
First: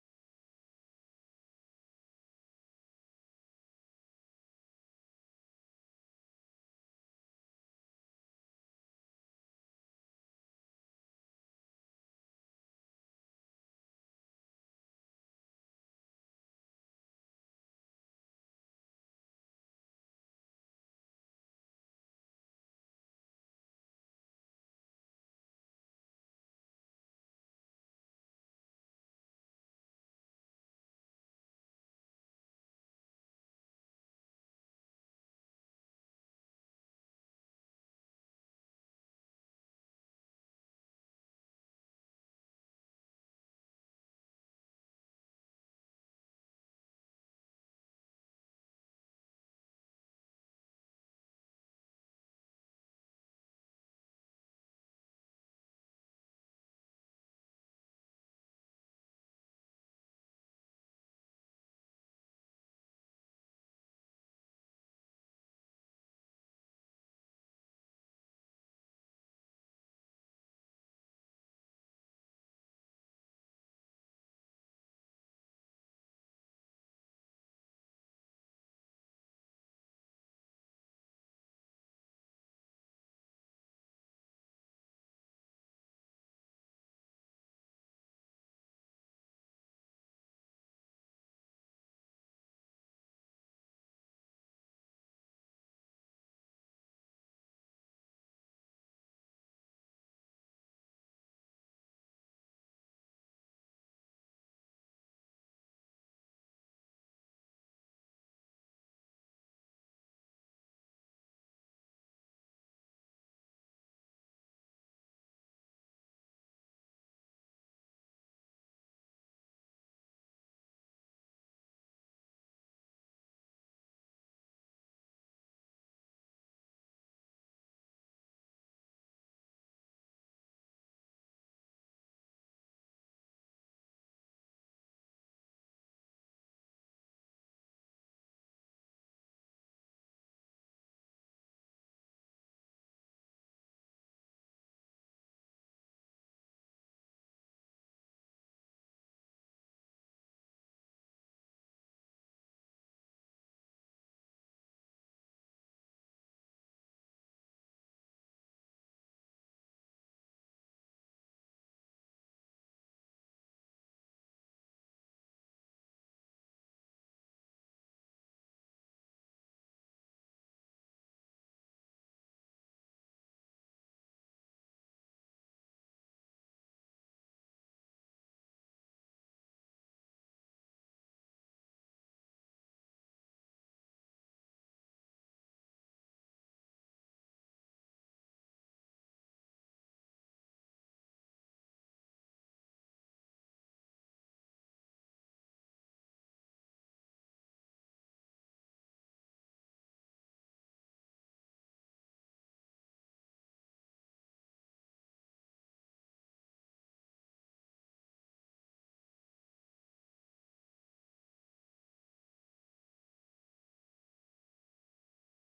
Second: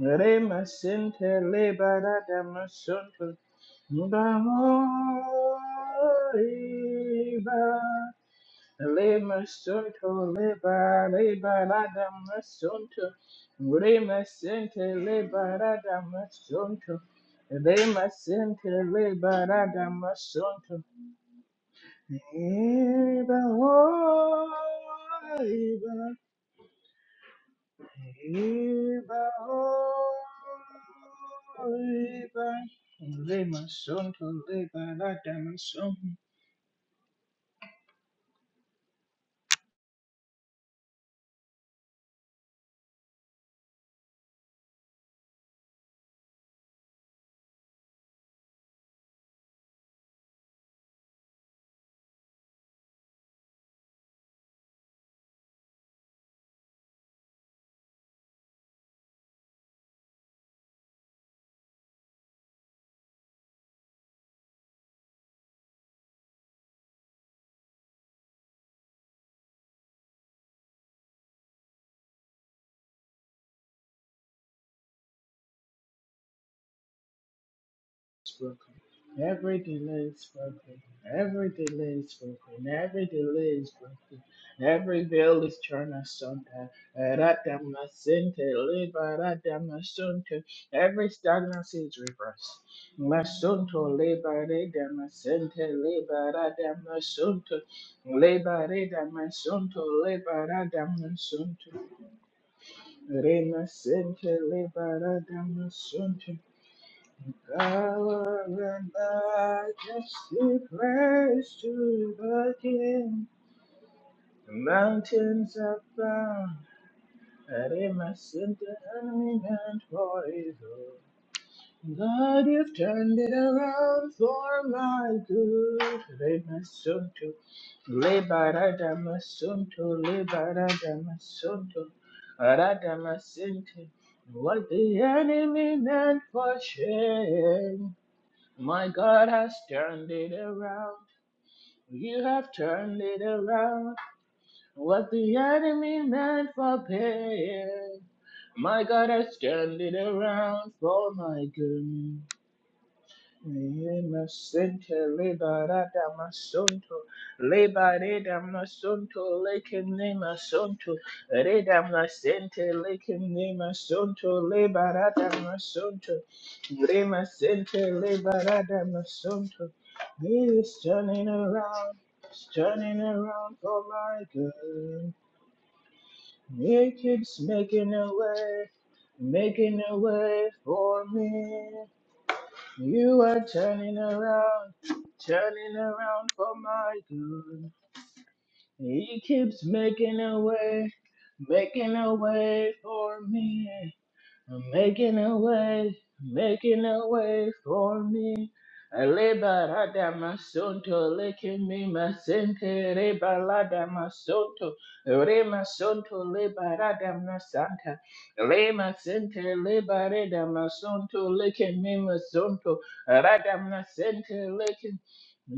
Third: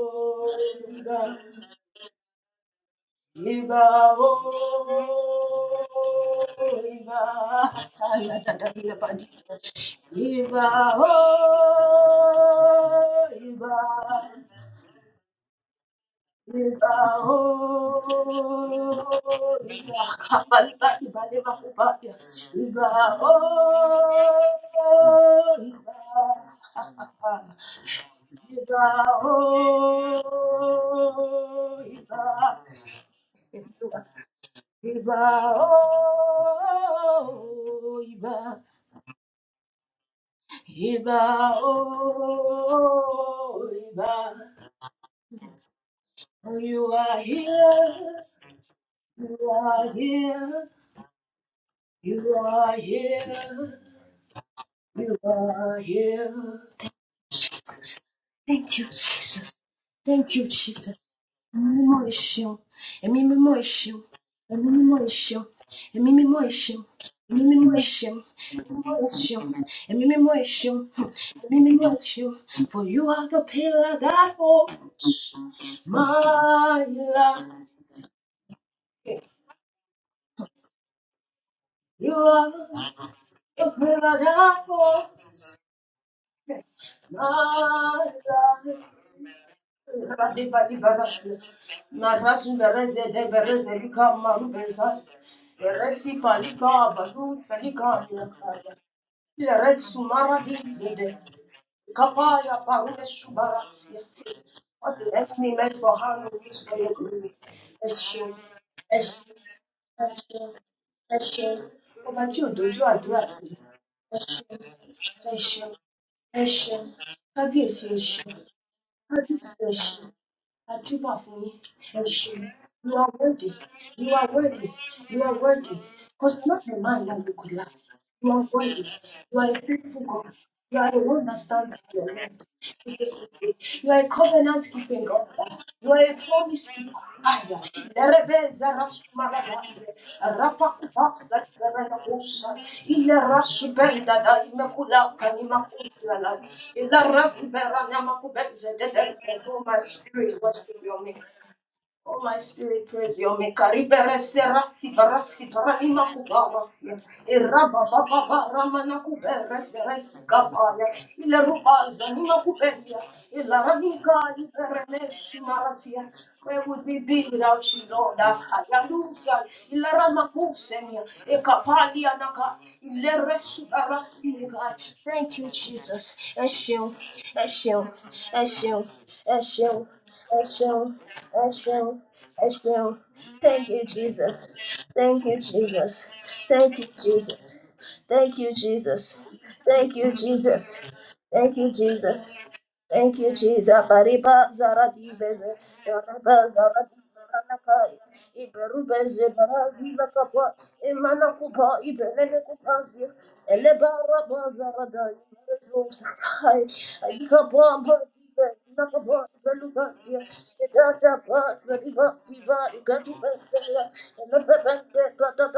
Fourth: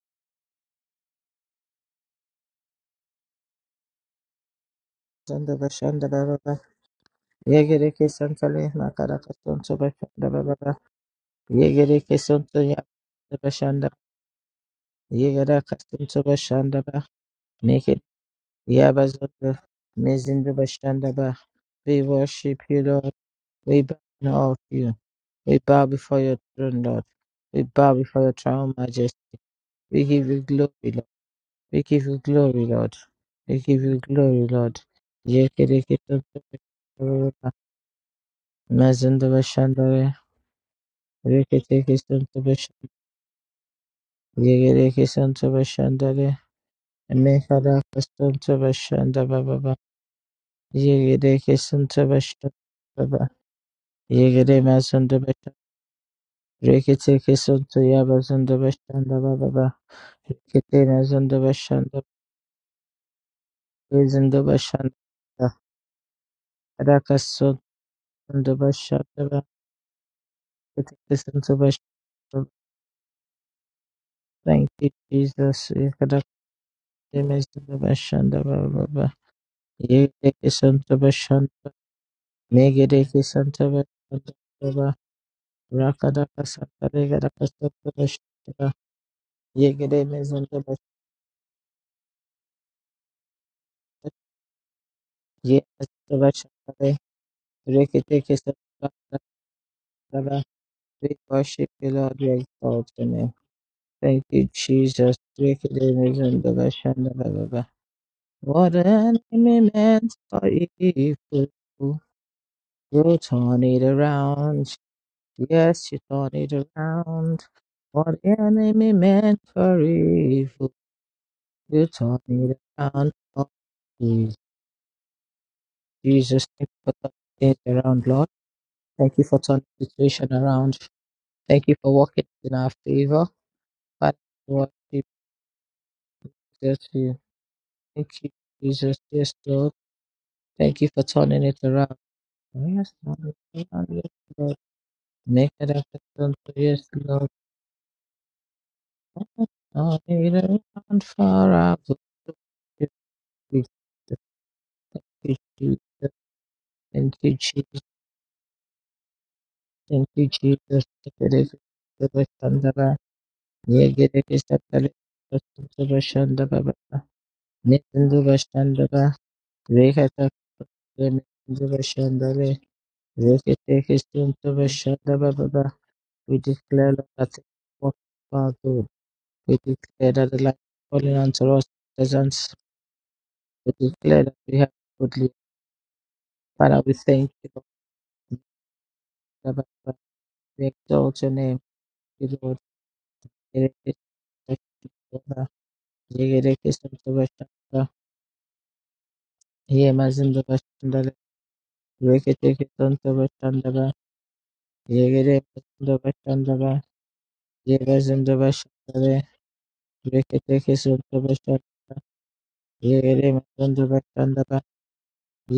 Speaker 1: Lema
Speaker 2: ìbà,
Speaker 1: sente lebara damasunto.
Speaker 2: ìbà ó,
Speaker 1: Ibaon,
Speaker 3: Sandaba Shandaba Baba.
Speaker 2: ìbà.
Speaker 3: Yegereke
Speaker 1: Ibaon.
Speaker 3: Santale Makaraka Santo
Speaker 1: Limasunto
Speaker 3: Baba.
Speaker 2: Ìbà
Speaker 1: liba
Speaker 2: ó,
Speaker 1: liba rada
Speaker 3: Yegereke Santo
Speaker 1: masunto
Speaker 3: Yabashanda.
Speaker 2: ìbà.
Speaker 1: Limasente liba
Speaker 3: Yegeraka
Speaker 1: rada
Speaker 3: Santo
Speaker 2: You
Speaker 1: masunto
Speaker 3: Bashandaba.
Speaker 2: are
Speaker 3: Make it
Speaker 2: here,
Speaker 1: Limasente liba
Speaker 3: Yabazota.
Speaker 1: rada
Speaker 3: Mezinda
Speaker 1: masunto
Speaker 3: Bashandaba. We worship you, Lord.
Speaker 1: Iba o
Speaker 3: We bow in awe of you. We bow
Speaker 1: iba
Speaker 3: before your throne, Lord. We bow before your throne, majesty.
Speaker 1: iba o
Speaker 3: We give you glory, We give you
Speaker 1: iba
Speaker 3: glory, Lord. We give you
Speaker 1: Limasunto
Speaker 3: glory, Lord.
Speaker 1: liba rada masunto
Speaker 3: Yekereketotobeshandareba, mazindobeshandare, reketekesotobeshan- yegerekesotobeshandare,
Speaker 2: you
Speaker 3: mekarakesotobeshandabababa,
Speaker 2: are here, you are
Speaker 3: yegerekesotobeshandababa,
Speaker 2: here. You
Speaker 3: yegeremazondobeshan-
Speaker 2: are here. Thank you, Jesus.
Speaker 3: reketekesontoyabazondobeshandabababa,
Speaker 2: Thank you, Jesus. Ẹ̀mí mímọ́
Speaker 3: reketemazondobeshandaba,
Speaker 2: ẹ ṣeun. Ẹ̀mí mímọ́ ẹ ṣeun. Ẹ̀mí mímọ́ ẹ ṣeun.
Speaker 3: rezindobeshandaba,
Speaker 2: Ẹ̀mí mímọ́ ẹ ṣeun. Ẹ̀mí mímọ́ ẹ ṣeun.
Speaker 3: rakasotondobeshandaba,
Speaker 2: Ẹ̀mí mímọ́ ẹ ṣeun. Ẹ̀mí mímọ́ ẹ ṣeun. For you are the pillar that
Speaker 3: Thank you,
Speaker 2: holds
Speaker 3: Jesus.
Speaker 2: my life.
Speaker 1: is
Speaker 3: Yekadakademezidabashandaba
Speaker 1: broken.
Speaker 3: baba.
Speaker 1: Every delay
Speaker 3: Ye
Speaker 1: is
Speaker 3: take a
Speaker 1: broken.
Speaker 3: son to
Speaker 1: Every
Speaker 3: Yekadekesantobashandaba.
Speaker 1: delay is
Speaker 2: You are
Speaker 1: broken. Every delay
Speaker 2: the
Speaker 1: is
Speaker 2: pillar
Speaker 1: broken.
Speaker 2: that
Speaker 3: Megedekesantobashandaba.
Speaker 1: Every
Speaker 2: holds
Speaker 1: veil is torn asunder.
Speaker 2: my
Speaker 1: Eratamasente,
Speaker 3: Rakadakasantalegadakasantobashandaba. to
Speaker 2: life.
Speaker 1: liberatamasunto.
Speaker 2: Radi bali
Speaker 1: Every
Speaker 2: barası.
Speaker 1: stagnancy is
Speaker 2: Narasu
Speaker 1: reversed.
Speaker 2: bereze de bereze
Speaker 1: Masunto,
Speaker 2: lika maru beza.
Speaker 1: liberatamasunto,
Speaker 2: Beresi palika
Speaker 3: Yekadakasantobashandaba.
Speaker 2: balu
Speaker 1: liberatamasunto,
Speaker 2: salika yakaya.
Speaker 3: Reketekesantobashandaba.
Speaker 2: Leret
Speaker 1: liberatamasunto,
Speaker 2: sumara di
Speaker 3: We
Speaker 2: zede.
Speaker 1: liberatamasunto.
Speaker 3: worship you, Lord. We
Speaker 2: Kapaya
Speaker 3: exalt
Speaker 2: parume
Speaker 3: your name.
Speaker 2: subarasya.
Speaker 3: Thank
Speaker 1: Remasente,
Speaker 3: you,
Speaker 2: What the
Speaker 3: Jesus.
Speaker 2: enemy meant for harm
Speaker 1: liberatamasunto.
Speaker 2: in this way
Speaker 3: Yekademezantobashandaba baba.
Speaker 1: Power
Speaker 3: What
Speaker 1: and
Speaker 3: an enemy meant for
Speaker 1: majesty, praise
Speaker 3: evil.
Speaker 1: to
Speaker 2: Ọba tí ò
Speaker 1: the
Speaker 2: dojú
Speaker 3: You
Speaker 2: àdúrà
Speaker 1: King.
Speaker 2: tì.
Speaker 3: turn it
Speaker 1: The
Speaker 2: Eshin,
Speaker 3: around.
Speaker 1: mountains
Speaker 2: Eshin,
Speaker 1: are
Speaker 3: Yes, you turn it
Speaker 1: found,
Speaker 2: Eshin.
Speaker 3: around.
Speaker 1: and
Speaker 2: Kábíyèsí
Speaker 1: in my
Speaker 3: What the
Speaker 2: Eshin,
Speaker 1: center,
Speaker 3: enemy
Speaker 1: enemy
Speaker 3: meant
Speaker 2: Kábíyèsí
Speaker 3: for
Speaker 1: meant
Speaker 2: Eshin.
Speaker 1: for
Speaker 3: evil,
Speaker 2: I
Speaker 1: evil.
Speaker 2: jump for me.
Speaker 3: you
Speaker 2: and
Speaker 3: turn
Speaker 2: she-
Speaker 1: God,
Speaker 3: it
Speaker 1: you've
Speaker 2: You are
Speaker 3: around.
Speaker 1: turned it
Speaker 3: Oh,
Speaker 2: worthy. You
Speaker 1: around
Speaker 2: are
Speaker 3: good.
Speaker 1: for
Speaker 2: worthy.
Speaker 1: my
Speaker 2: You are worthy.
Speaker 1: good.
Speaker 2: Because
Speaker 3: Jesus,
Speaker 2: not
Speaker 3: thank
Speaker 2: a
Speaker 3: you
Speaker 2: man
Speaker 3: for
Speaker 2: that you
Speaker 1: Remasunto,
Speaker 2: could
Speaker 3: turning
Speaker 2: love.
Speaker 3: things around, Lord.
Speaker 2: You are worthy.
Speaker 1: liberata
Speaker 3: Thank you
Speaker 2: You
Speaker 3: for
Speaker 2: are a
Speaker 3: turning the
Speaker 2: faithful
Speaker 1: masunto,
Speaker 2: God.
Speaker 3: situation
Speaker 2: You
Speaker 3: around.
Speaker 2: are the
Speaker 1: liberata
Speaker 2: one that
Speaker 3: Thank
Speaker 2: stands
Speaker 3: you
Speaker 1: masunto,
Speaker 2: at
Speaker 3: for
Speaker 2: your
Speaker 3: working
Speaker 2: end.
Speaker 3: in our
Speaker 1: arata
Speaker 3: favor.
Speaker 1: masinte.
Speaker 2: You are a
Speaker 3: Father,
Speaker 2: covenant
Speaker 1: What
Speaker 3: Lord,
Speaker 1: the
Speaker 3: we
Speaker 2: keeping God.
Speaker 1: enemy
Speaker 2: You are a
Speaker 1: meant for
Speaker 2: promise
Speaker 3: praise
Speaker 2: keeper.
Speaker 3: you.
Speaker 2: Aya.
Speaker 1: shame.
Speaker 3: Thank you,
Speaker 2: Lerebeza
Speaker 1: My
Speaker 3: Jesus.
Speaker 1: God
Speaker 3: Yes,
Speaker 1: has
Speaker 3: Lord.
Speaker 2: rasumaradaze.
Speaker 1: turned it
Speaker 3: Thank you
Speaker 1: around.
Speaker 3: for
Speaker 2: Rapakupapsa
Speaker 3: turning it around.
Speaker 1: You
Speaker 2: zerenakosha.
Speaker 1: have
Speaker 3: Yes,
Speaker 1: turned
Speaker 2: Ile
Speaker 1: it
Speaker 3: Lord. Yes,
Speaker 1: around.
Speaker 2: rasubenda da
Speaker 3: Lord.
Speaker 1: What
Speaker 2: imekulaka
Speaker 1: the
Speaker 3: Make it
Speaker 1: enemy
Speaker 3: happen.
Speaker 2: nimakukulala.
Speaker 1: meant
Speaker 3: Yes,
Speaker 1: for
Speaker 2: Ile
Speaker 3: Lord.
Speaker 2: rasuberana
Speaker 1: pain,
Speaker 2: makubeze
Speaker 1: my God
Speaker 2: dede.
Speaker 3: I
Speaker 1: has
Speaker 2: Oh, my
Speaker 1: turned it
Speaker 2: spirit
Speaker 3: don't
Speaker 2: was
Speaker 1: around
Speaker 2: with
Speaker 3: run
Speaker 2: your
Speaker 1: for
Speaker 2: maker.
Speaker 1: my
Speaker 3: far out. Thank
Speaker 2: Oh,
Speaker 1: good.
Speaker 2: my spirit praise you.
Speaker 3: you,
Speaker 2: Mikaribe
Speaker 3: Jesus.
Speaker 2: resi
Speaker 1: Innocente
Speaker 2: rasi
Speaker 3: Thank
Speaker 2: rasi
Speaker 3: you,
Speaker 2: paralima
Speaker 3: Jesus.
Speaker 1: liberata
Speaker 2: kubarasi.
Speaker 1: masonto,
Speaker 3: Thank you, Jesus.
Speaker 2: Iraba baba
Speaker 1: liberata
Speaker 2: barama na
Speaker 1: masonto,
Speaker 2: kuberesi
Speaker 1: lecem
Speaker 3: Thank
Speaker 2: resi
Speaker 3: you,
Speaker 1: nema
Speaker 3: Jesus.
Speaker 2: kabaya.
Speaker 1: sonto,
Speaker 2: Ile
Speaker 1: reda
Speaker 2: rubaza ni na
Speaker 1: masente,
Speaker 3: Shandaba.
Speaker 2: kubelia.
Speaker 1: lecem
Speaker 2: Ile
Speaker 1: nema
Speaker 2: ranika
Speaker 3: Yegereke
Speaker 1: sonto,
Speaker 3: satale.
Speaker 1: liberata
Speaker 2: iberemeshi
Speaker 3: Sundaba
Speaker 2: maratia.
Speaker 1: masonto,
Speaker 3: shandaba.
Speaker 2: Where would we
Speaker 1: rema
Speaker 2: be without
Speaker 1: sente,
Speaker 2: you, Lord?
Speaker 3: Metunduba
Speaker 1: liberata
Speaker 3: shandaba.
Speaker 2: Ayaluza.
Speaker 1: masonto.
Speaker 2: Ile rama
Speaker 3: Rekata.
Speaker 1: It is
Speaker 2: kusenia.
Speaker 1: turning
Speaker 3: Metunduba
Speaker 1: around,
Speaker 2: Ekapali
Speaker 1: it's
Speaker 2: anaka.
Speaker 3: shandale.
Speaker 1: turning
Speaker 2: Ile
Speaker 1: around
Speaker 2: resi
Speaker 1: for
Speaker 3: Reketeke
Speaker 1: my
Speaker 2: rasi
Speaker 3: sunduba
Speaker 2: nika.
Speaker 1: good.
Speaker 3: shandaba
Speaker 2: Thank you,
Speaker 3: baba.
Speaker 2: Jesus.
Speaker 3: We declare
Speaker 2: Eshio,
Speaker 1: It
Speaker 3: Lord, that
Speaker 1: keeps
Speaker 3: the
Speaker 2: eshio,
Speaker 3: work
Speaker 1: making a
Speaker 3: of our
Speaker 1: way,
Speaker 2: eshio,
Speaker 3: God. We
Speaker 1: making
Speaker 2: eshio.
Speaker 1: a
Speaker 3: declare that the
Speaker 1: way
Speaker 3: light
Speaker 2: That's true.
Speaker 1: for
Speaker 3: falling unto
Speaker 2: That's
Speaker 3: us
Speaker 1: me.
Speaker 2: true.
Speaker 3: presence.
Speaker 2: That's true.
Speaker 1: You are
Speaker 2: Thank
Speaker 3: We
Speaker 2: you,
Speaker 1: turning
Speaker 3: declare that
Speaker 2: Jesus.
Speaker 3: we have
Speaker 1: around,
Speaker 3: good
Speaker 2: Thank you,
Speaker 1: turning
Speaker 2: Jesus.
Speaker 1: around for
Speaker 2: Thank
Speaker 3: Father,
Speaker 2: you,
Speaker 3: we
Speaker 1: my
Speaker 3: thank you,
Speaker 2: Jesus.
Speaker 1: good.
Speaker 2: Thank you, Jesus.
Speaker 1: He keeps
Speaker 3: Lord.
Speaker 2: Thank you,
Speaker 1: making a
Speaker 3: We
Speaker 2: Jesus.
Speaker 1: way,
Speaker 3: exalt your
Speaker 2: Thank
Speaker 3: name,
Speaker 2: you,
Speaker 1: making a
Speaker 2: Jesus.
Speaker 3: you Lord.
Speaker 1: way
Speaker 2: Thank
Speaker 1: for
Speaker 2: you, Jesus.
Speaker 1: me.
Speaker 2: Bariba
Speaker 1: I'm
Speaker 2: zarabi
Speaker 1: making a
Speaker 2: beze.
Speaker 1: way,
Speaker 2: Yaraba
Speaker 1: making
Speaker 2: zarabi
Speaker 1: a way
Speaker 2: baranaka.
Speaker 1: for me.
Speaker 2: Iberu beze barazi
Speaker 1: Liberada
Speaker 2: bakapa.
Speaker 1: masonto,
Speaker 2: Imana
Speaker 1: lekin
Speaker 2: kupa
Speaker 1: me
Speaker 2: ibelene
Speaker 1: masente,
Speaker 2: kupazi.
Speaker 1: rebalada
Speaker 2: Eleba raba
Speaker 1: masonto,
Speaker 2: zarada.
Speaker 3: Yegere
Speaker 2: Iberu zarabi.
Speaker 1: remasonto,
Speaker 2: Ay, ay,
Speaker 1: liberada masanta,
Speaker 2: kapa Thank
Speaker 1: remasente, liberada masonto, lekin me masonto, rada masente, lekin.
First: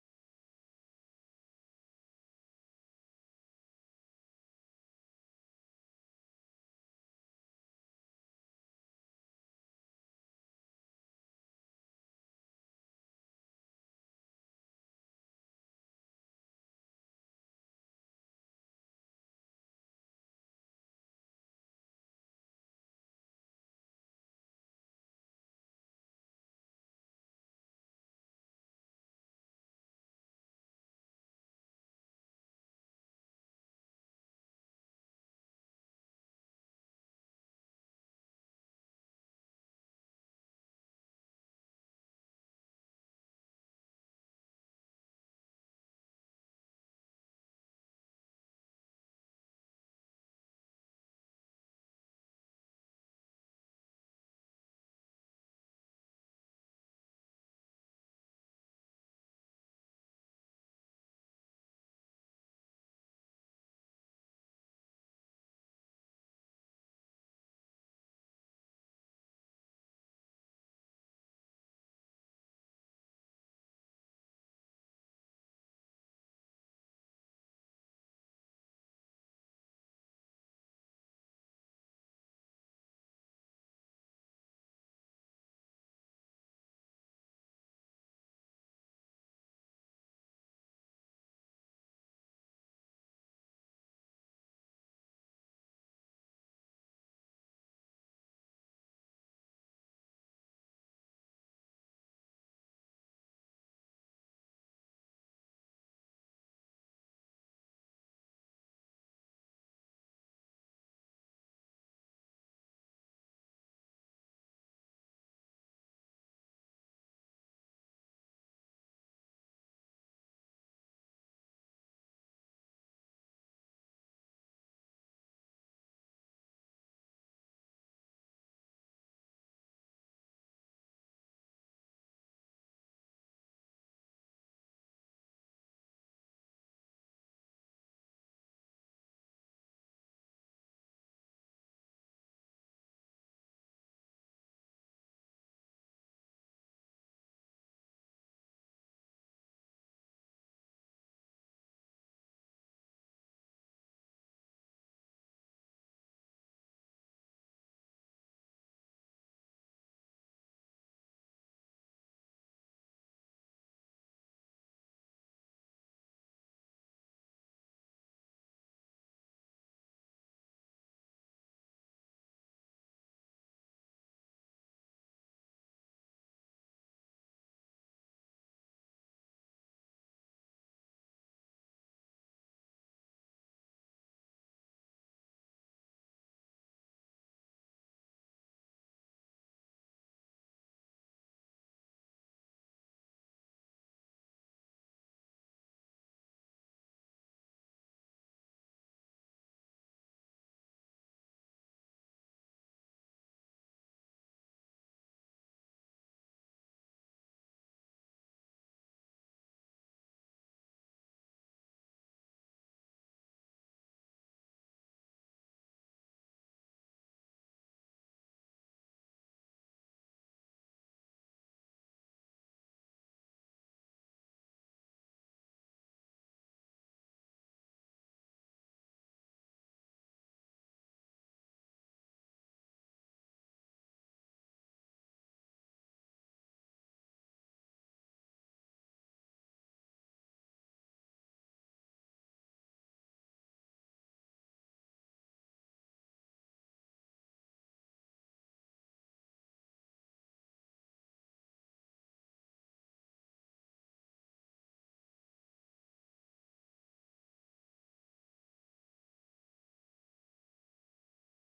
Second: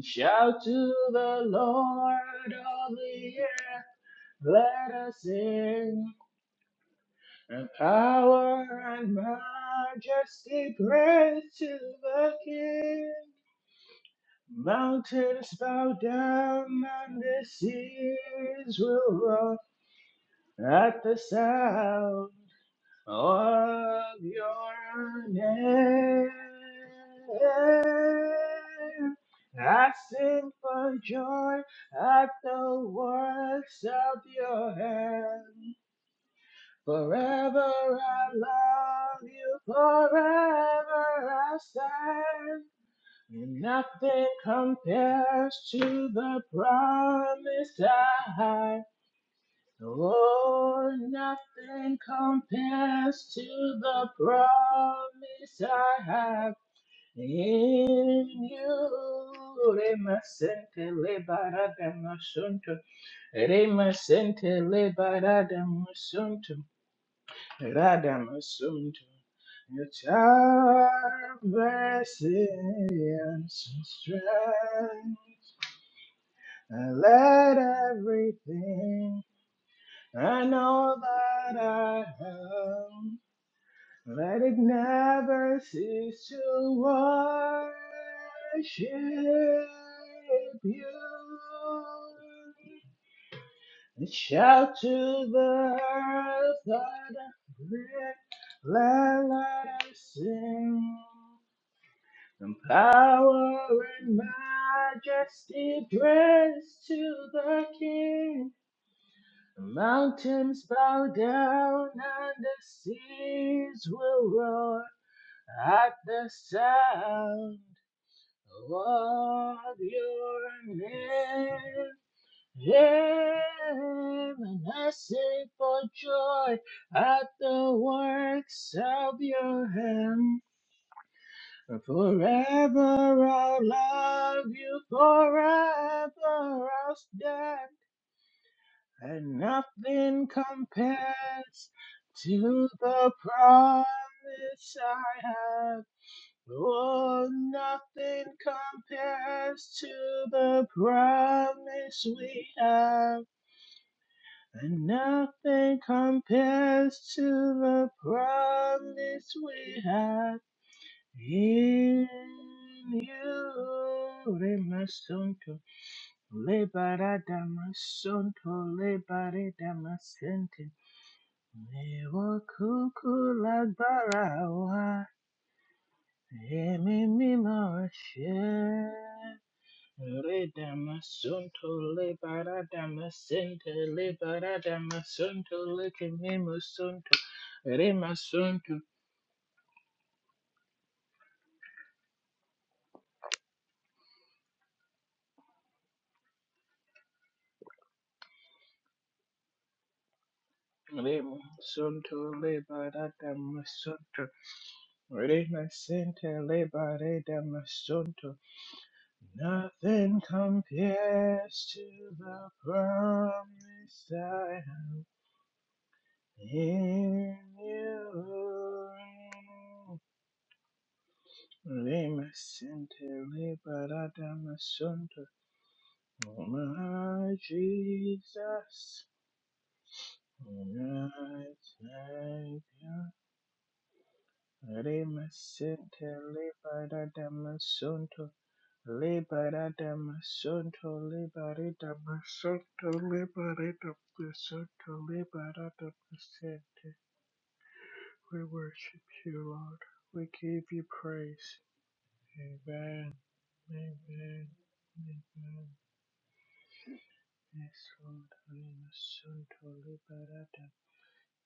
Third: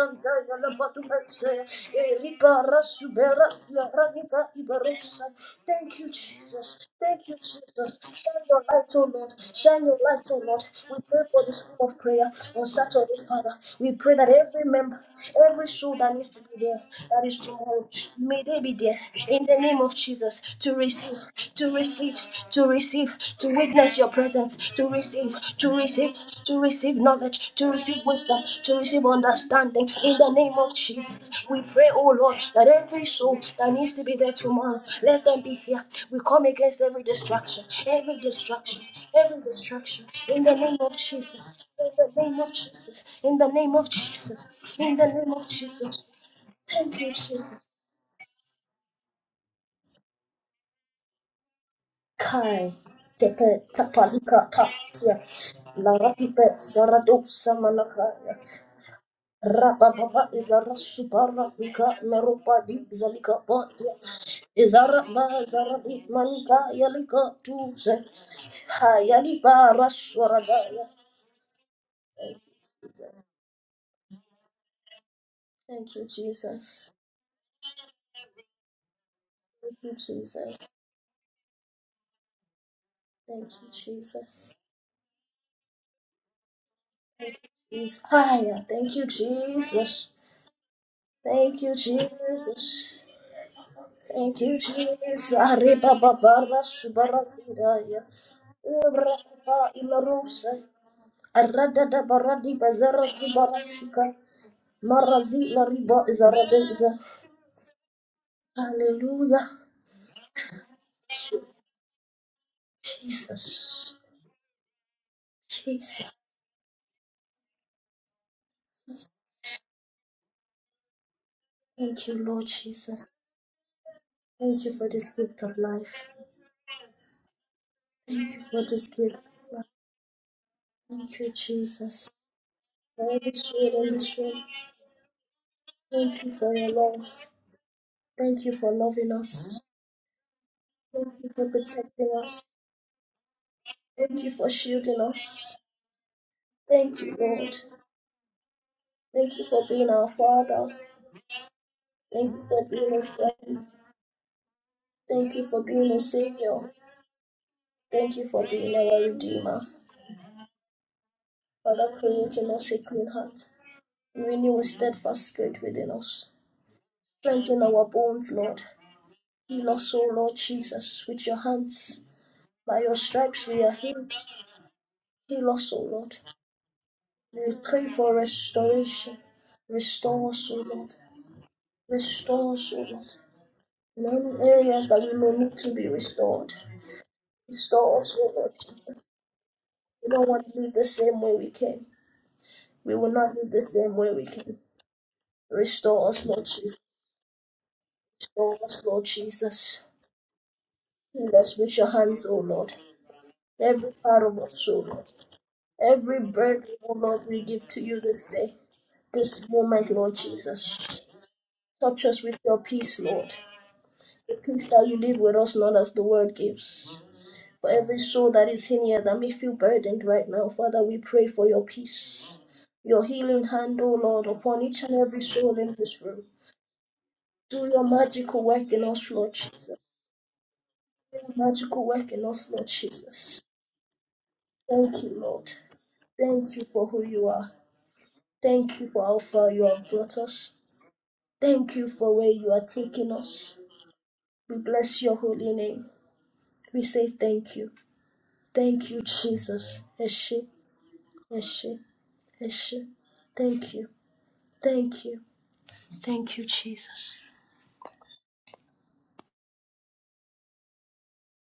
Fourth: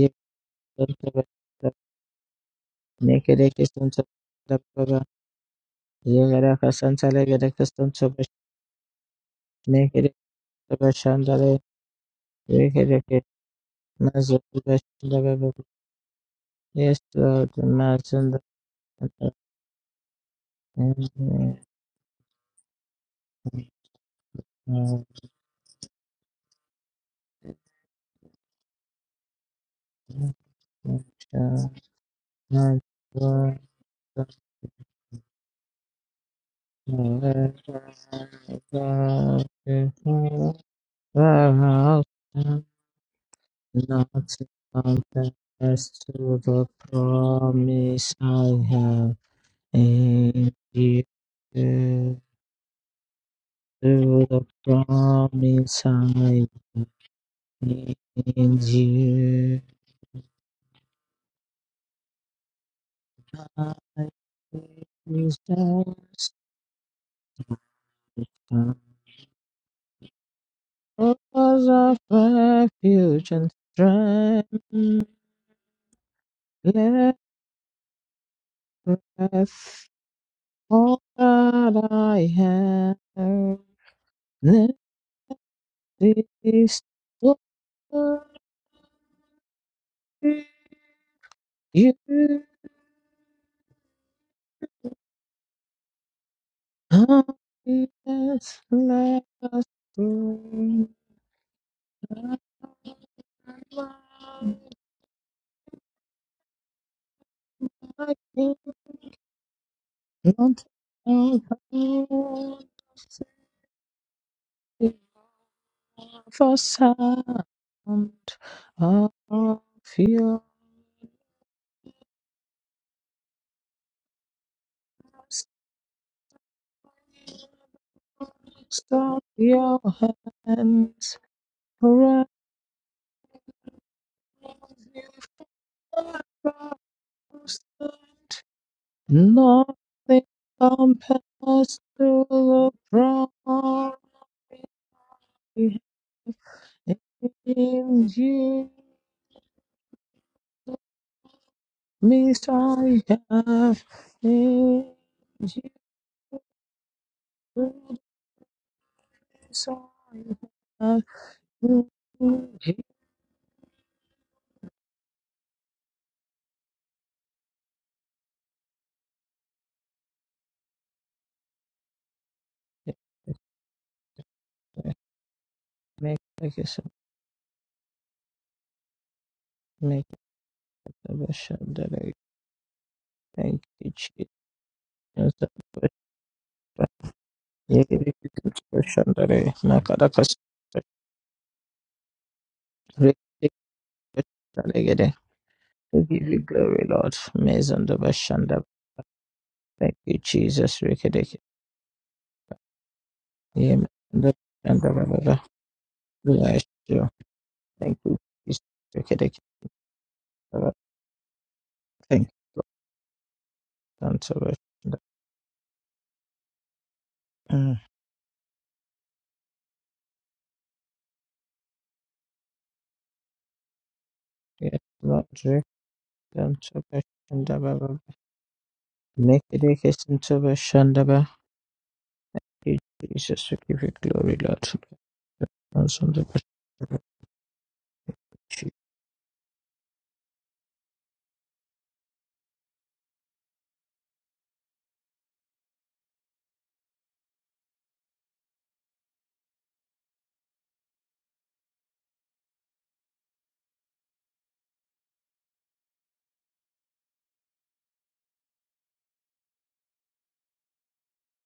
Speaker 1: Shout to the Lord of the earth, let us sing.
Speaker 2: you, Jesus. Thank you,
Speaker 1: And
Speaker 2: Jesus. Shine your
Speaker 1: power
Speaker 2: light, oh
Speaker 1: and
Speaker 2: Lord. Shine your light, oh Lord.
Speaker 1: majesty
Speaker 2: We pray
Speaker 1: praise
Speaker 2: for the
Speaker 1: to
Speaker 2: school of prayer
Speaker 1: the
Speaker 2: on Saturday,
Speaker 1: King.
Speaker 2: Father. We pray that
Speaker 3: Mazu
Speaker 2: every member,
Speaker 3: bashiraga
Speaker 1: Mountains
Speaker 2: every
Speaker 1: bow
Speaker 2: soul that needs to be
Speaker 1: down
Speaker 2: there,
Speaker 1: and
Speaker 2: that is
Speaker 1: the
Speaker 3: yesterday
Speaker 2: tomorrow,
Speaker 3: Mazunda
Speaker 2: may they be
Speaker 1: seas will
Speaker 2: there
Speaker 1: roar
Speaker 2: in the name of Jesus, to
Speaker 1: at the
Speaker 2: receive, to receive,
Speaker 1: sound
Speaker 2: to receive, to witness
Speaker 1: of
Speaker 2: your presence, to
Speaker 1: your
Speaker 2: receive, to receive,
Speaker 1: name.
Speaker 2: to receive knowledge, to receive wisdom, to receive understanding.
Speaker 1: I
Speaker 2: In the
Speaker 1: sing
Speaker 2: name of
Speaker 1: for
Speaker 2: Jesus,
Speaker 1: joy
Speaker 2: we pray, oh
Speaker 1: at
Speaker 2: Lord, that
Speaker 1: the
Speaker 2: every soul that
Speaker 1: works
Speaker 2: needs to be
Speaker 1: of
Speaker 2: there
Speaker 1: your
Speaker 2: tomorrow, let them be
Speaker 1: hand.
Speaker 2: here. We come against every
Speaker 1: Forever
Speaker 2: distraction, every
Speaker 1: I
Speaker 2: distraction,
Speaker 1: love
Speaker 2: every
Speaker 1: you,
Speaker 2: distraction. In the name of
Speaker 1: forever
Speaker 2: Jesus,
Speaker 1: I
Speaker 2: in the name of
Speaker 1: serve.
Speaker 2: Jesus, in the
Speaker 1: And
Speaker 2: name of
Speaker 3: not
Speaker 1: nothing
Speaker 2: Jesus, in the name of
Speaker 1: compares
Speaker 3: as
Speaker 2: Jesus.
Speaker 1: to
Speaker 3: to
Speaker 1: the
Speaker 3: the
Speaker 2: Thank you, Jesus.
Speaker 1: promise
Speaker 3: promise
Speaker 1: I
Speaker 3: I
Speaker 1: have.
Speaker 3: have in
Speaker 1: Oh,
Speaker 3: you
Speaker 1: nothing
Speaker 3: to
Speaker 2: Kai
Speaker 1: compares to
Speaker 2: tepe
Speaker 1: the
Speaker 3: the
Speaker 2: tapalika patia
Speaker 1: promise
Speaker 3: promise
Speaker 1: I
Speaker 2: laratipe
Speaker 3: I
Speaker 1: have
Speaker 3: have
Speaker 2: zaradu
Speaker 1: in
Speaker 2: samanakaya
Speaker 3: in
Speaker 1: you.
Speaker 3: you
Speaker 2: rababa izara
Speaker 1: Remasente lebarada
Speaker 2: subaradika merupa di
Speaker 1: masunto.
Speaker 2: zalika
Speaker 3: I
Speaker 2: patia
Speaker 1: Remasente
Speaker 2: izara ba
Speaker 1: lebarada
Speaker 2: zaradi
Speaker 3: Jesus,
Speaker 1: masunto
Speaker 2: manka yalika tuze
Speaker 1: that I am
Speaker 3: because
Speaker 1: soon do.
Speaker 2: hayali
Speaker 1: Your
Speaker 2: bara swaradaya
Speaker 1: child
Speaker 3: of
Speaker 1: mercy
Speaker 3: refuge
Speaker 1: and
Speaker 3: and
Speaker 1: some strength.
Speaker 3: strength,
Speaker 2: Thank you,
Speaker 1: I
Speaker 2: Jesus.
Speaker 3: let
Speaker 1: let everything
Speaker 2: Thank
Speaker 3: breath
Speaker 2: you,
Speaker 1: I
Speaker 2: Jesus.
Speaker 1: know
Speaker 3: all
Speaker 1: that
Speaker 3: that
Speaker 1: I
Speaker 3: I have.
Speaker 1: am,
Speaker 2: Thank you,
Speaker 1: let
Speaker 2: Jesus.
Speaker 1: it
Speaker 3: Let
Speaker 1: never cease to
Speaker 3: this glory
Speaker 2: Is
Speaker 1: worship
Speaker 2: higher. Thank you, Jesus. Thank you,
Speaker 3: you
Speaker 1: you.
Speaker 2: Jesus.
Speaker 1: And
Speaker 2: Thank you,
Speaker 1: shout to
Speaker 2: Jesus.
Speaker 1: the
Speaker 2: Arriba
Speaker 1: earth,
Speaker 2: babara
Speaker 1: let,
Speaker 2: subara zidaya.
Speaker 3: happiness
Speaker 2: Ubra
Speaker 1: let,
Speaker 3: let
Speaker 2: kapa
Speaker 3: us
Speaker 1: us
Speaker 2: ilarusa.
Speaker 3: bring.
Speaker 1: sing.
Speaker 2: Arada da baradi
Speaker 1: And
Speaker 2: bazara subara
Speaker 1: power
Speaker 2: sika.
Speaker 1: and
Speaker 2: Marazi la
Speaker 1: majesty
Speaker 2: riba
Speaker 1: praise
Speaker 2: zaradeza.
Speaker 1: to the
Speaker 3: I
Speaker 1: King.
Speaker 3: can't
Speaker 2: Hallelujah.
Speaker 1: The mountains
Speaker 3: not
Speaker 1: bow
Speaker 3: our
Speaker 1: down and the seas
Speaker 2: Jesus.
Speaker 1: will roar
Speaker 3: own.
Speaker 1: at
Speaker 2: Jesus.
Speaker 1: the
Speaker 3: for sound
Speaker 1: sound
Speaker 3: of
Speaker 1: of
Speaker 3: your
Speaker 1: your name.
Speaker 2: Thank you, Lord Jesus.
Speaker 1: Hear And
Speaker 2: Thank you for
Speaker 1: I
Speaker 2: this gift
Speaker 1: sing
Speaker 3: works
Speaker 2: of
Speaker 1: for
Speaker 2: life.
Speaker 1: joy at the
Speaker 2: Thank you for
Speaker 1: works
Speaker 2: this
Speaker 1: of
Speaker 3: of
Speaker 2: gift of life.
Speaker 1: your
Speaker 3: your
Speaker 1: hand.
Speaker 3: hands
Speaker 2: Thank you, Jesus.
Speaker 3: forever
Speaker 2: For
Speaker 1: Forever
Speaker 2: every
Speaker 1: I'll
Speaker 2: soul in this room.
Speaker 1: love you,
Speaker 3: you
Speaker 1: forever
Speaker 2: Thank you for your
Speaker 3: forever.
Speaker 1: I'll
Speaker 2: love.
Speaker 1: stand,
Speaker 2: Thank you for loving
Speaker 1: and
Speaker 2: us.
Speaker 3: nothing
Speaker 1: nothing
Speaker 2: Thank you for
Speaker 1: compares
Speaker 3: compares to
Speaker 2: protecting us.
Speaker 1: to
Speaker 3: the
Speaker 1: the promise
Speaker 3: promise
Speaker 2: Thank you for shielding
Speaker 1: I
Speaker 2: us.
Speaker 1: have.
Speaker 2: Thank you,
Speaker 1: Oh,
Speaker 2: Lord.
Speaker 3: in
Speaker 1: nothing
Speaker 3: you
Speaker 2: Thank you for
Speaker 1: compares
Speaker 2: being our
Speaker 1: to the
Speaker 2: Father.
Speaker 1: promise
Speaker 2: Thank you
Speaker 1: we
Speaker 3: missed
Speaker 2: for being
Speaker 3: I
Speaker 2: a
Speaker 1: have.
Speaker 2: friend.
Speaker 3: have
Speaker 1: And
Speaker 3: in
Speaker 2: Thank you for
Speaker 3: you
Speaker 1: nothing
Speaker 2: being a Savior.
Speaker 1: compares to the
Speaker 2: Thank you for being our
Speaker 1: promise
Speaker 2: Redeemer.
Speaker 3: miss
Speaker 1: we
Speaker 3: I
Speaker 1: have
Speaker 3: have. Mm,
Speaker 2: Father,
Speaker 1: in
Speaker 2: creating us a
Speaker 3: yeah.
Speaker 2: clean heart.
Speaker 1: you.
Speaker 2: Renew a steadfast
Speaker 1: Remasonto,
Speaker 2: spirit within us.
Speaker 1: lebarada
Speaker 2: Strengthen our bones, Lord.
Speaker 1: masonto,
Speaker 2: Heal
Speaker 1: lebarada
Speaker 2: us, O Lord
Speaker 1: masente.
Speaker 2: Jesus, with your hands.
Speaker 1: Ewa
Speaker 2: By your
Speaker 1: kuku
Speaker 2: stripes we are healed.
Speaker 1: lagbara wa,
Speaker 2: Heal us, O Lord.
Speaker 3: Thank you so
Speaker 1: emi
Speaker 2: We
Speaker 1: mima
Speaker 2: pray for
Speaker 1: ashe.
Speaker 2: restoration.
Speaker 3: much.
Speaker 2: Restore us, O
Speaker 1: Reda
Speaker 2: Lord.
Speaker 1: masunto
Speaker 2: Restore us, O
Speaker 1: liberada
Speaker 2: Lord.
Speaker 3: Thank
Speaker 1: masente
Speaker 3: you, Jesus.
Speaker 2: Many
Speaker 1: liberada
Speaker 2: areas that we may need
Speaker 1: masunto
Speaker 2: to be
Speaker 1: leke
Speaker 2: restored.
Speaker 1: mimusunto
Speaker 3: Yeah,
Speaker 2: Restore
Speaker 3: give
Speaker 1: Rema
Speaker 3: it
Speaker 2: us, O Lord
Speaker 3: to
Speaker 1: Santo,
Speaker 2: Jesus.
Speaker 3: Christian that I-
Speaker 2: We
Speaker 3: Nakada
Speaker 2: don't
Speaker 3: Kas-
Speaker 2: want to live the same way we came. We will
Speaker 3: Great
Speaker 2: not
Speaker 3: thing
Speaker 2: live the same way we
Speaker 3: that
Speaker 2: came.
Speaker 3: I get it. We
Speaker 2: Restore us,
Speaker 3: give you
Speaker 2: Lord Jesus.
Speaker 3: glory, Lord. Amazing the
Speaker 2: Restore
Speaker 3: Bashanda.
Speaker 2: us, Lord Jesus.
Speaker 3: Thank you, Jesus.
Speaker 2: Heal
Speaker 1: Rema
Speaker 3: Rikidiki.
Speaker 2: us with your hands,
Speaker 1: Santo,
Speaker 2: O Lord.
Speaker 1: Leba Rada
Speaker 3: Amen.
Speaker 2: Every part
Speaker 1: Masunto,
Speaker 3: The
Speaker 2: of us, O Lord.
Speaker 3: Bashanda.
Speaker 1: Rema
Speaker 2: Every
Speaker 1: Santa,
Speaker 2: breath,
Speaker 3: Bless
Speaker 2: O
Speaker 1: Leba
Speaker 3: you.
Speaker 2: Lord, we
Speaker 1: Rada
Speaker 2: give to
Speaker 3: Thank
Speaker 2: you
Speaker 3: you,
Speaker 2: this
Speaker 1: Masunto.
Speaker 2: day,
Speaker 3: Jesus. Rikidiki.
Speaker 2: this moment, Lord
Speaker 1: Nothing
Speaker 3: Thank you, Lord.
Speaker 2: Jesus.
Speaker 1: compares to
Speaker 2: Touch us with
Speaker 1: the
Speaker 2: your peace, Lord.
Speaker 1: promise
Speaker 3: Thank
Speaker 2: The
Speaker 3: you,
Speaker 1: I
Speaker 3: Lord.
Speaker 2: peace that you
Speaker 1: have
Speaker 2: leave with us, Lord, as the world gives.
Speaker 1: in
Speaker 2: For
Speaker 3: Mm.
Speaker 2: every soul that is
Speaker 1: you.
Speaker 2: in here that may feel burdened right now, Father, we pray for your
Speaker 1: Rema
Speaker 2: peace, your
Speaker 1: Santa,
Speaker 2: healing hand,
Speaker 1: Leba
Speaker 2: O Lord,
Speaker 1: Rada
Speaker 2: upon
Speaker 3: Yes,
Speaker 2: each and every
Speaker 1: Masunto,
Speaker 3: Lord.
Speaker 2: soul in this room.
Speaker 1: my
Speaker 2: Do your
Speaker 3: Rikidiki.
Speaker 2: magical work in
Speaker 1: Jesus,
Speaker 2: us, Lord Jesus.
Speaker 1: Oh,
Speaker 2: Do
Speaker 3: Nikedekesantavashandava.
Speaker 1: my
Speaker 2: your magical work in us, Lord
Speaker 3: Hey,
Speaker 1: Savior.
Speaker 2: Jesus.
Speaker 3: Jesus, we give you glory, Lord.
Speaker 2: Thank you, Lord.
Speaker 1: Remasente
Speaker 2: Thank you for who
Speaker 1: libera
Speaker 2: you are.
Speaker 1: damasunto
Speaker 2: Thank you for how far you
Speaker 1: libera
Speaker 2: have brought us.
Speaker 1: damasunto libera
Speaker 2: Thank you for where you are
Speaker 1: damasunto
Speaker 2: taking us.
Speaker 1: libera
Speaker 2: We
Speaker 1: damasunto
Speaker 2: bless your holy
Speaker 1: libera
Speaker 2: name. We
Speaker 1: damasente.
Speaker 2: say thank you.
Speaker 1: We
Speaker 2: Thank you,
Speaker 1: worship you, Lord.
Speaker 2: Jesus.
Speaker 1: We
Speaker 2: Eshe,
Speaker 1: give you praise.
Speaker 2: Eshe, Eshe.
Speaker 1: Amen.
Speaker 2: Thank you.
Speaker 1: Amen.
Speaker 2: Thank you.
Speaker 1: Amen.
Speaker 2: Thank you, Jesus.
Speaker 1: Yes, Lord. Remasente libera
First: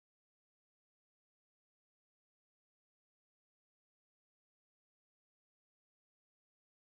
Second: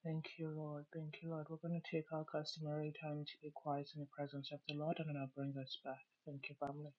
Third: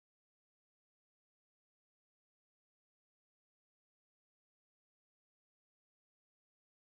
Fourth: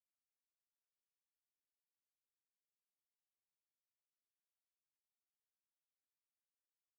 Speaker 1: Thank you, Lord. Thank you, Lord. We're going to take our customary time to be quiet in the presence of the Lord, and then I'll bring us back. Thank you, family.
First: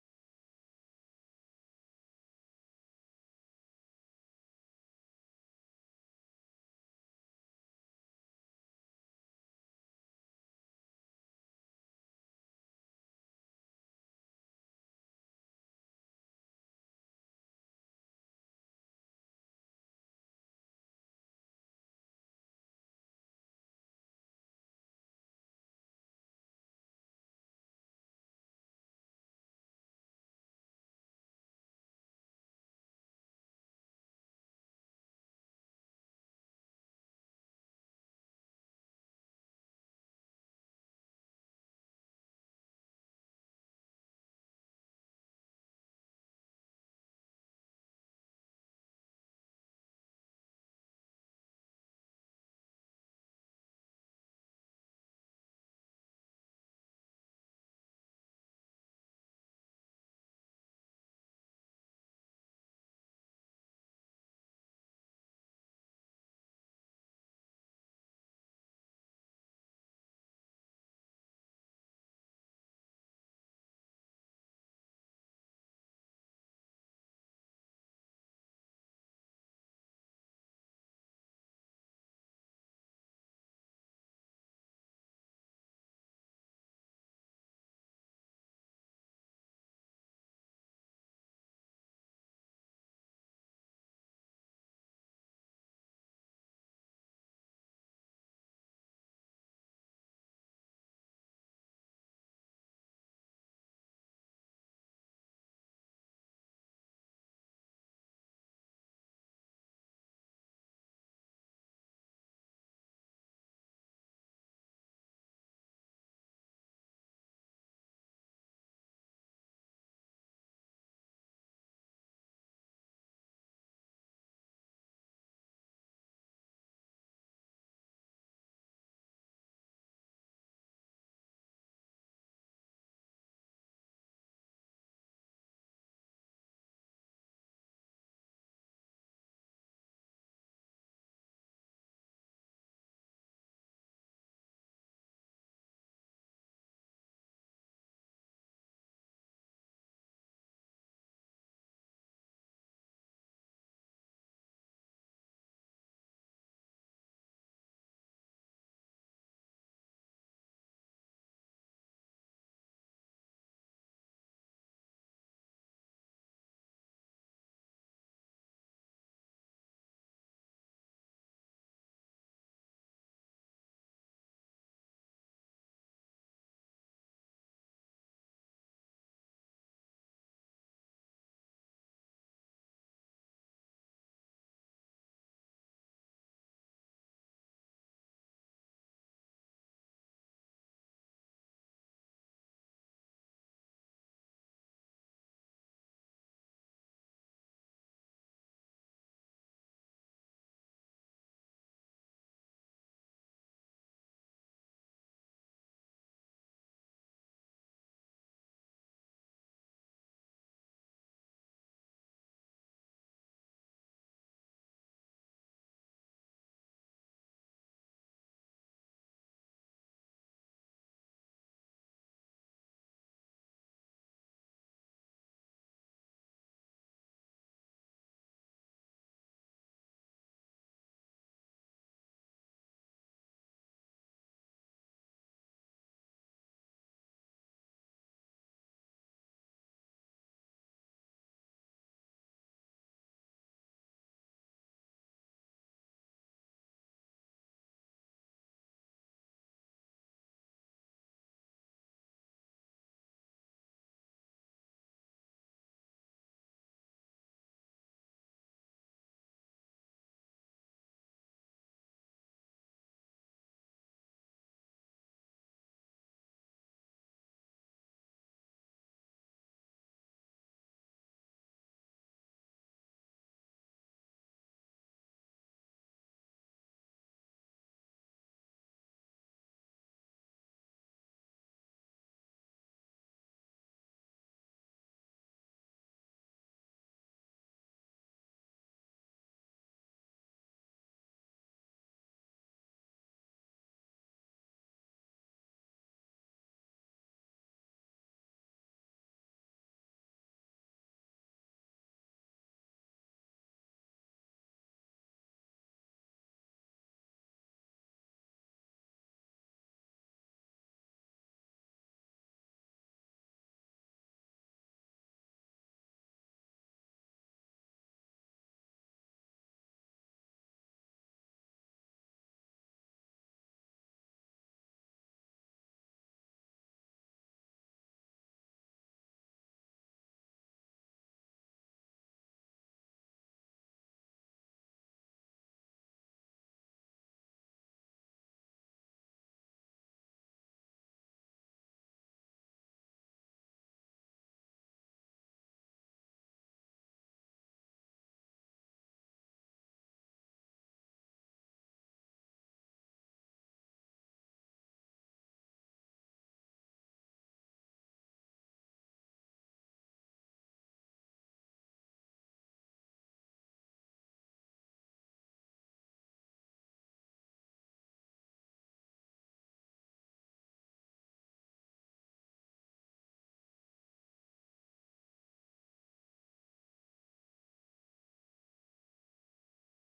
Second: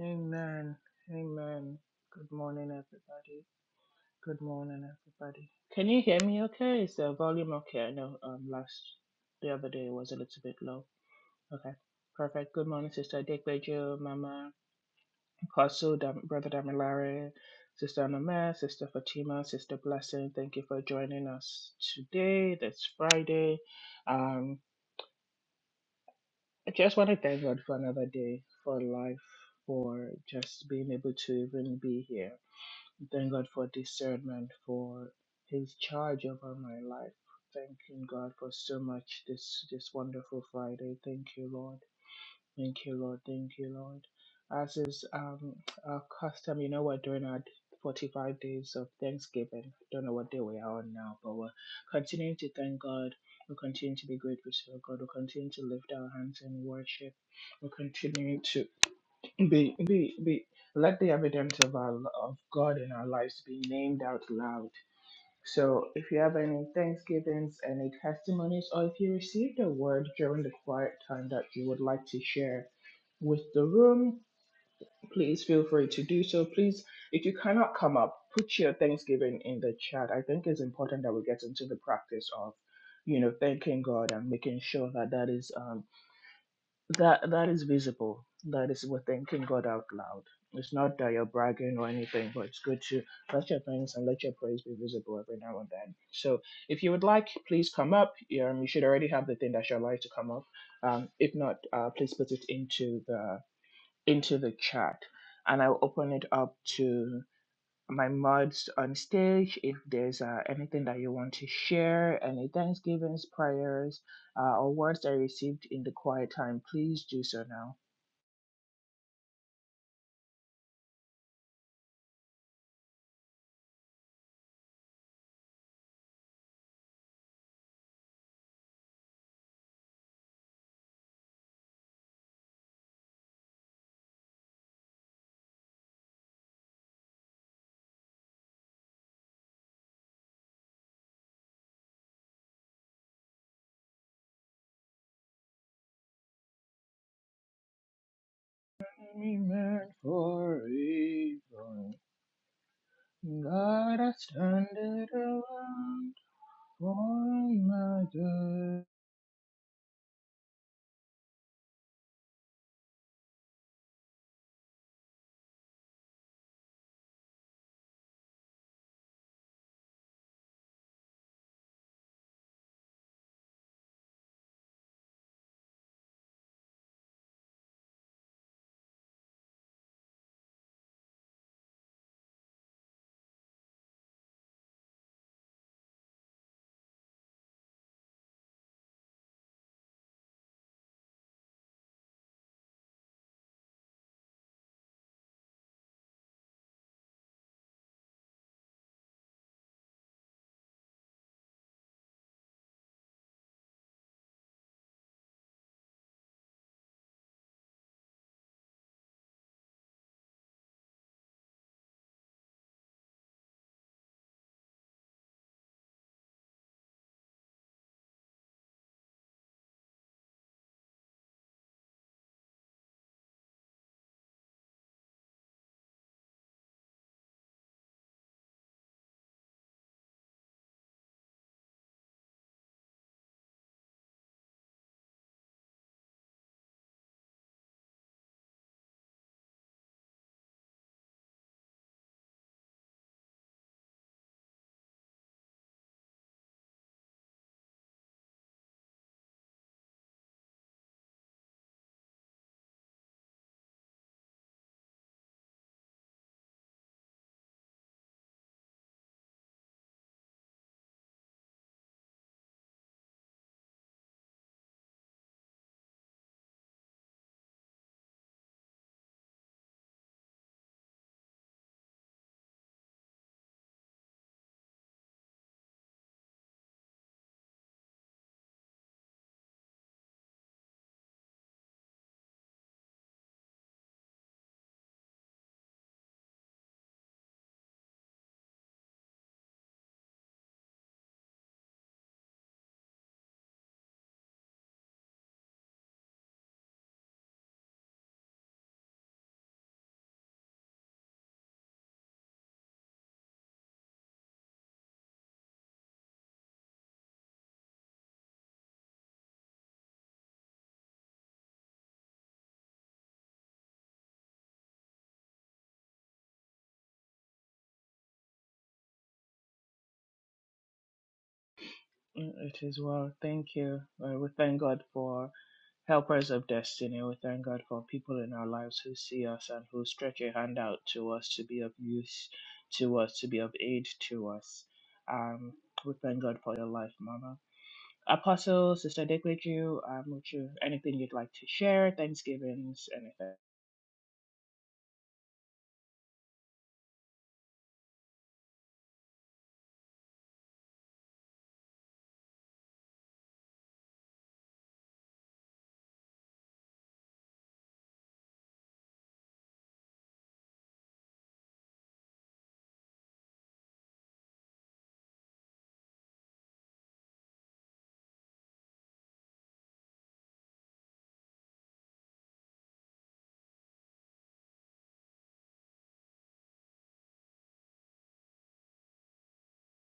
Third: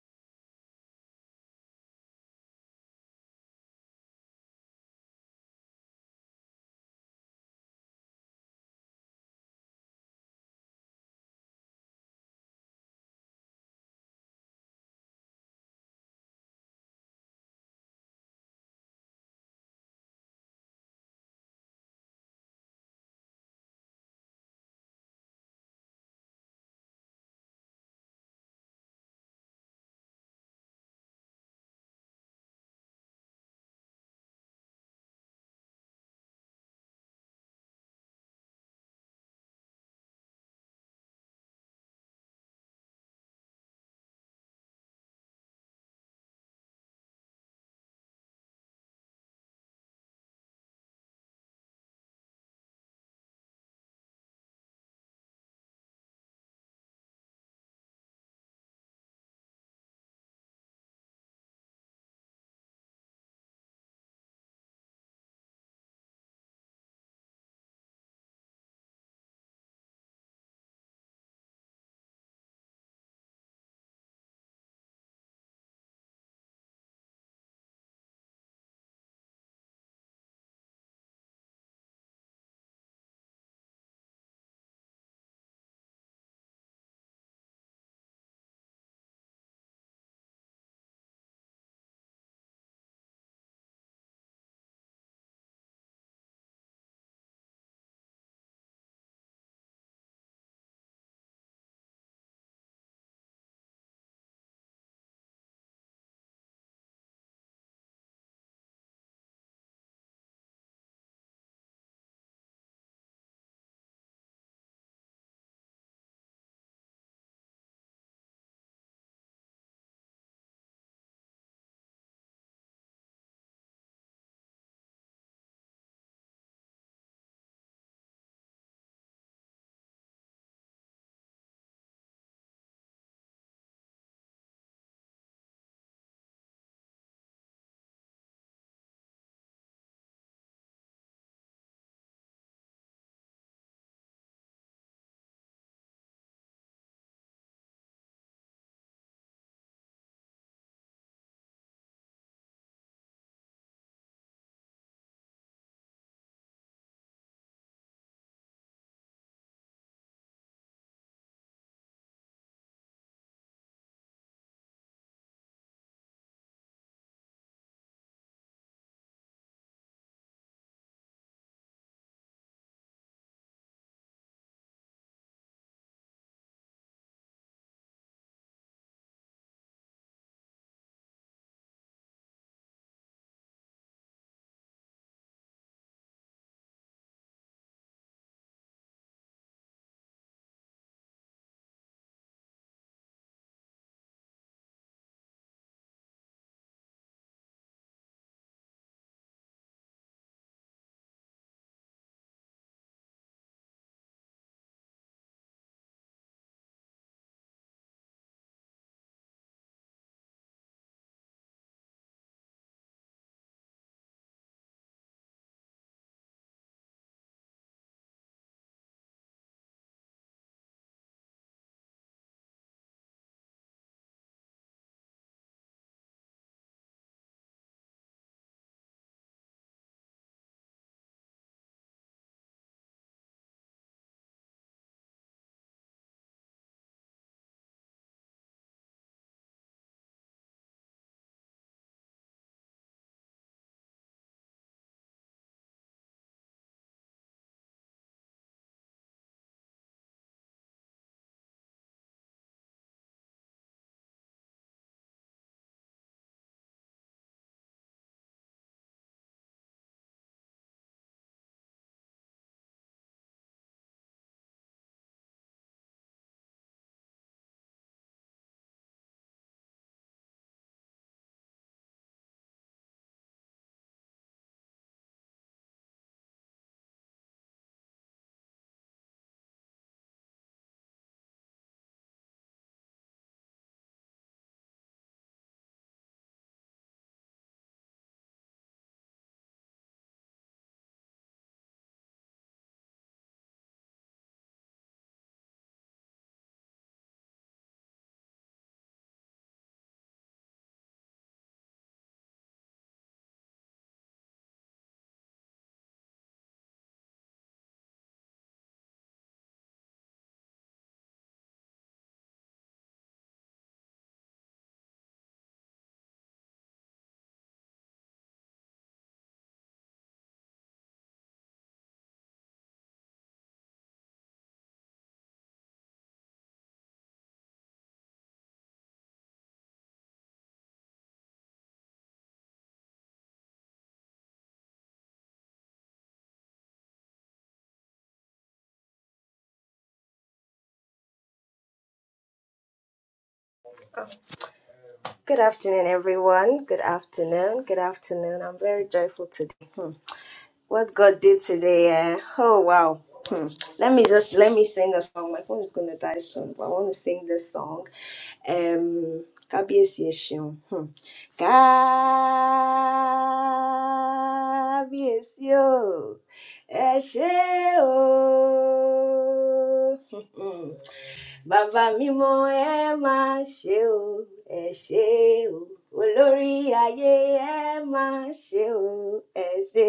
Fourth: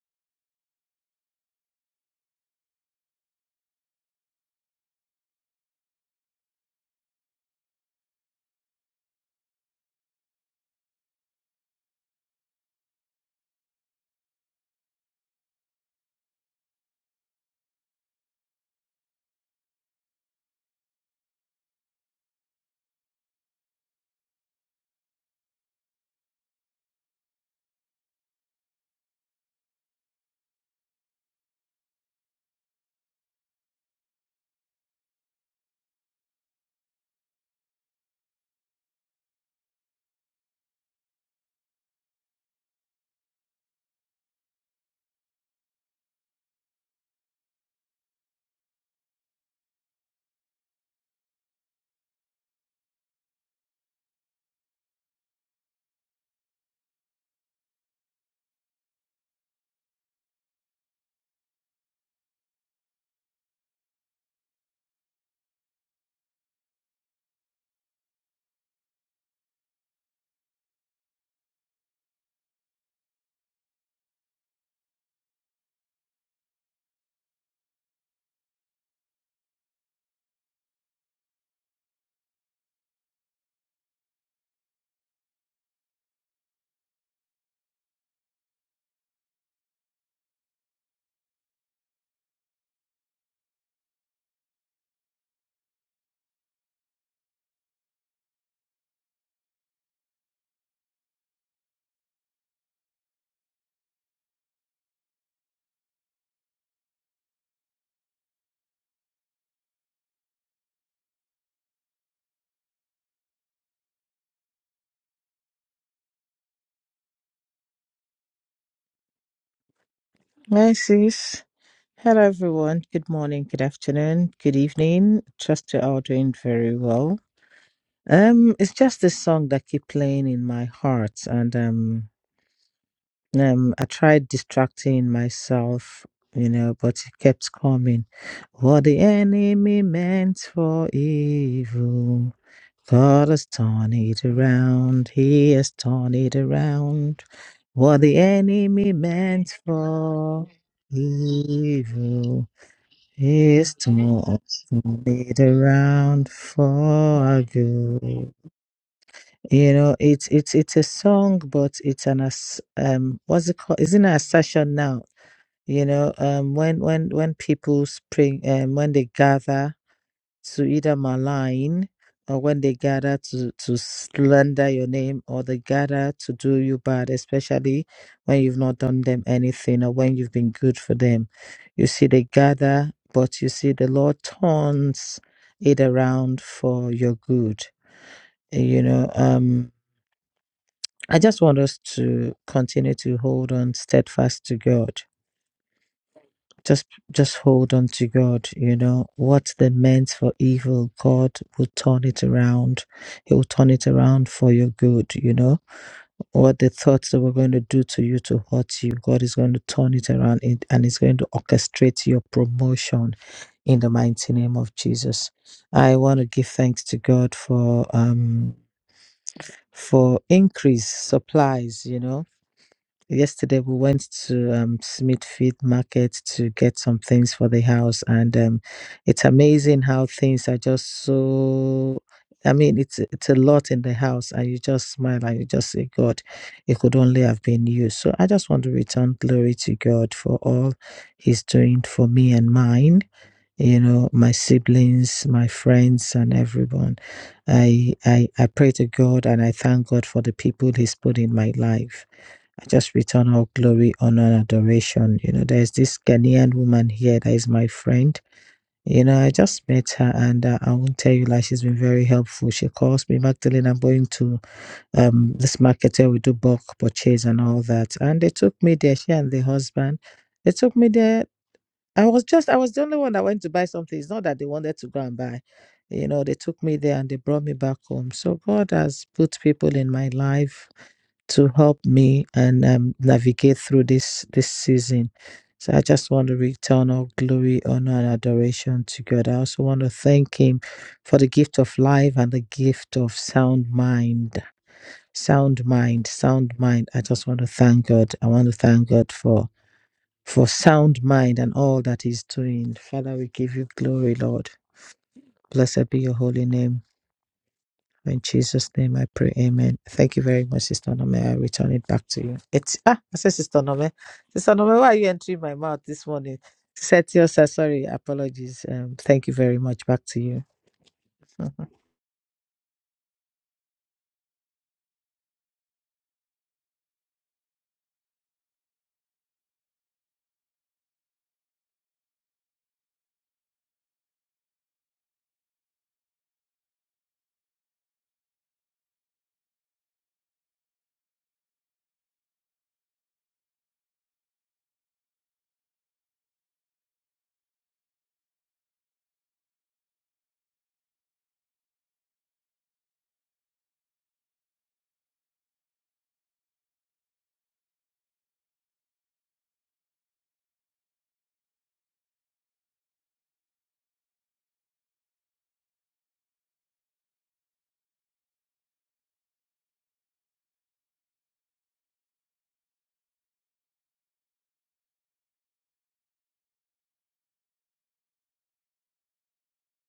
Speaker 1: Amen. Amen. Good morning, everybody. Good morning, everybody. Can you hear me okay? Is the volume okay? I know um, last, the other day was a little bit low. Okay. Perfect. Good morning, Sister Dick Bejo, Mama Apostle, Dam- Brother Damilare, Sister Anna Mae, Sister Fatima, Sister Blessing, thank you for joining us today. That's Friday. Um, I just want to thank God for another day, for life, for just being able to even be here. Thank God for discernment, for His charge over my life. Thanking God for so much this this wonderful Friday. Thank you, Lord. Thank you, Lord. Thank you, Lord. As is um, our custom, you know, we're doing our 45 days of Thanksgiving. Don't know what day we are on now, but we're continuing to thank God. We'll continue to be grateful to God. We'll continue to lift our hands in worship. We'll continue to be, be, be, let the evidence of our, of God in our lives be named out loud so if you have any thanksgivings, any testimonies, or if you received a word during the quiet time that you would like to share with the room, please feel free to do so. Please, if you cannot come up, put your thanksgiving in the chat. I think it's important that we get into the practice of, you know, thanking God and making sure that that is um that that is visible. That is we're thanking God out loud. It's not that you're bragging or anything, but it's good to let your thanks and let your praise be visible every now and then. So if you would like, please come up. You, Um, you should already have the thing that you'd like to come up. Um, if not, uh, please put it into the into the chat, and I'll open it up to my mods on stage if there's uh, anything that you want to share, any thanksgivings, prayers, uh, or words that you received in the quiet time, please do so now.
Speaker 3: Hi, sis. Hello, everyone. Good morning, good afternoon, good evening. Trust you're all doing very well. Um, it's just this song that keep playing in my heart, and um, um, I tried distracting myself, you know, but it kept coming. What the enemy meant for evil. God has turned it around. He has turned it around. What the enemy meant
Speaker 1: Amen
Speaker 3: for
Speaker 1: for
Speaker 3: evil, He has
Speaker 1: God has
Speaker 3: torn
Speaker 1: turned it
Speaker 3: it
Speaker 1: around
Speaker 3: around for
Speaker 1: for
Speaker 3: our
Speaker 1: my
Speaker 3: good.
Speaker 1: good.
Speaker 3: You know, it's it's it's a song, but it's an ass- um, what's it called? Isn't it a session now? You know, um, when when when people spring, um, when they gather to either malign or when they gather to, to slander your name or they gather to do you bad, especially when you've not done them anything or when you've been good for them. You see, they gather, but you see, the Lord turns it around for your good. You know, um, I just want us to continue to hold on steadfast to God Just just hold on to God, you know. What they meant for evil, God will turn it around. He will turn it around for your good, you know. What the thoughts that were going to do to you to hurt you, God is going to turn it around and and is going to orchestrate your promotion in the mighty name of Jesus. I want to give thanks to God for um for increase supplies, you know Yesterday we went to um, Smithfield Market to get some things for the house, and um, it's amazing how things are just so. I mean, it's it's a lot in the house, and you just smile and you just say, "God, it could only have been you." So I just want to return glory to God for all He's doing for me and mine. You know, my siblings, my friends, and everyone. I I I pray to God and I thank God for the people He's put in my life I just return all glory, honor, and adoration. You know, there's this Ghanaian woman here that is my friend. You know, I just met her and uh, I won't tell you like she's been very helpful. She calls me, Magdalene, I'm going to um this market where we do bulk purchase and all that. And they took me there, she and the husband. They took me there. I was just I was the only one that went to buy something. It's not that they wanted to go and buy. You know, they took me there and they brought me back home. So God has put people in my life to help me and um, navigate through this this season. So I just want to return all glory, honor, and adoration to God. I also want to thank Him for the gift of life and the gift of sound mind. Sound mind, sound mind. I just want to thank God. I want to thank God for for sound mind and all that He's doing. Father, we give you glory, Lord. Blessed be your holy name. In Jesus' name I pray, amen. Thank you very much, Sister Nome. I return it back to you. It's, ah, I said, Sister Nome. Sister Nome, why are you entering my mouth this morning? Setio, sir, sorry, apologies. Um, thank you very much. Back to you. Ṣé
Speaker 1: Mm, It is well. Thank you. Uh, we thank God for Helpers of destiny, we thank God for people in our lives who see us and who stretch a hand out to us to be of use to us, to be of aid to us. Um, we thank God for your life, Mama. Apostle, Sister Dekweju, um, would you, anything you'd like to share, Thanksgivings, anything?
Speaker 2: Good afternoon, everyone. Good afternoon. Good afternoon. I'm very joyful today. Hmm. What God did today, eh? oh wow. Hmm. Let me just let me sing a song. My phone is gonna die soon, but I want to sing this song. Um, Kábíyèsí ẹ ṣeun. Hmm. Kábíyèsí o, ẹ ṣé o. [LAUGHS] Bàbá mímọ́ ẹ máa ṣe o, ẹ ṣe o. Olórí ayé ẹ máa ṣe o, ẹ ṣe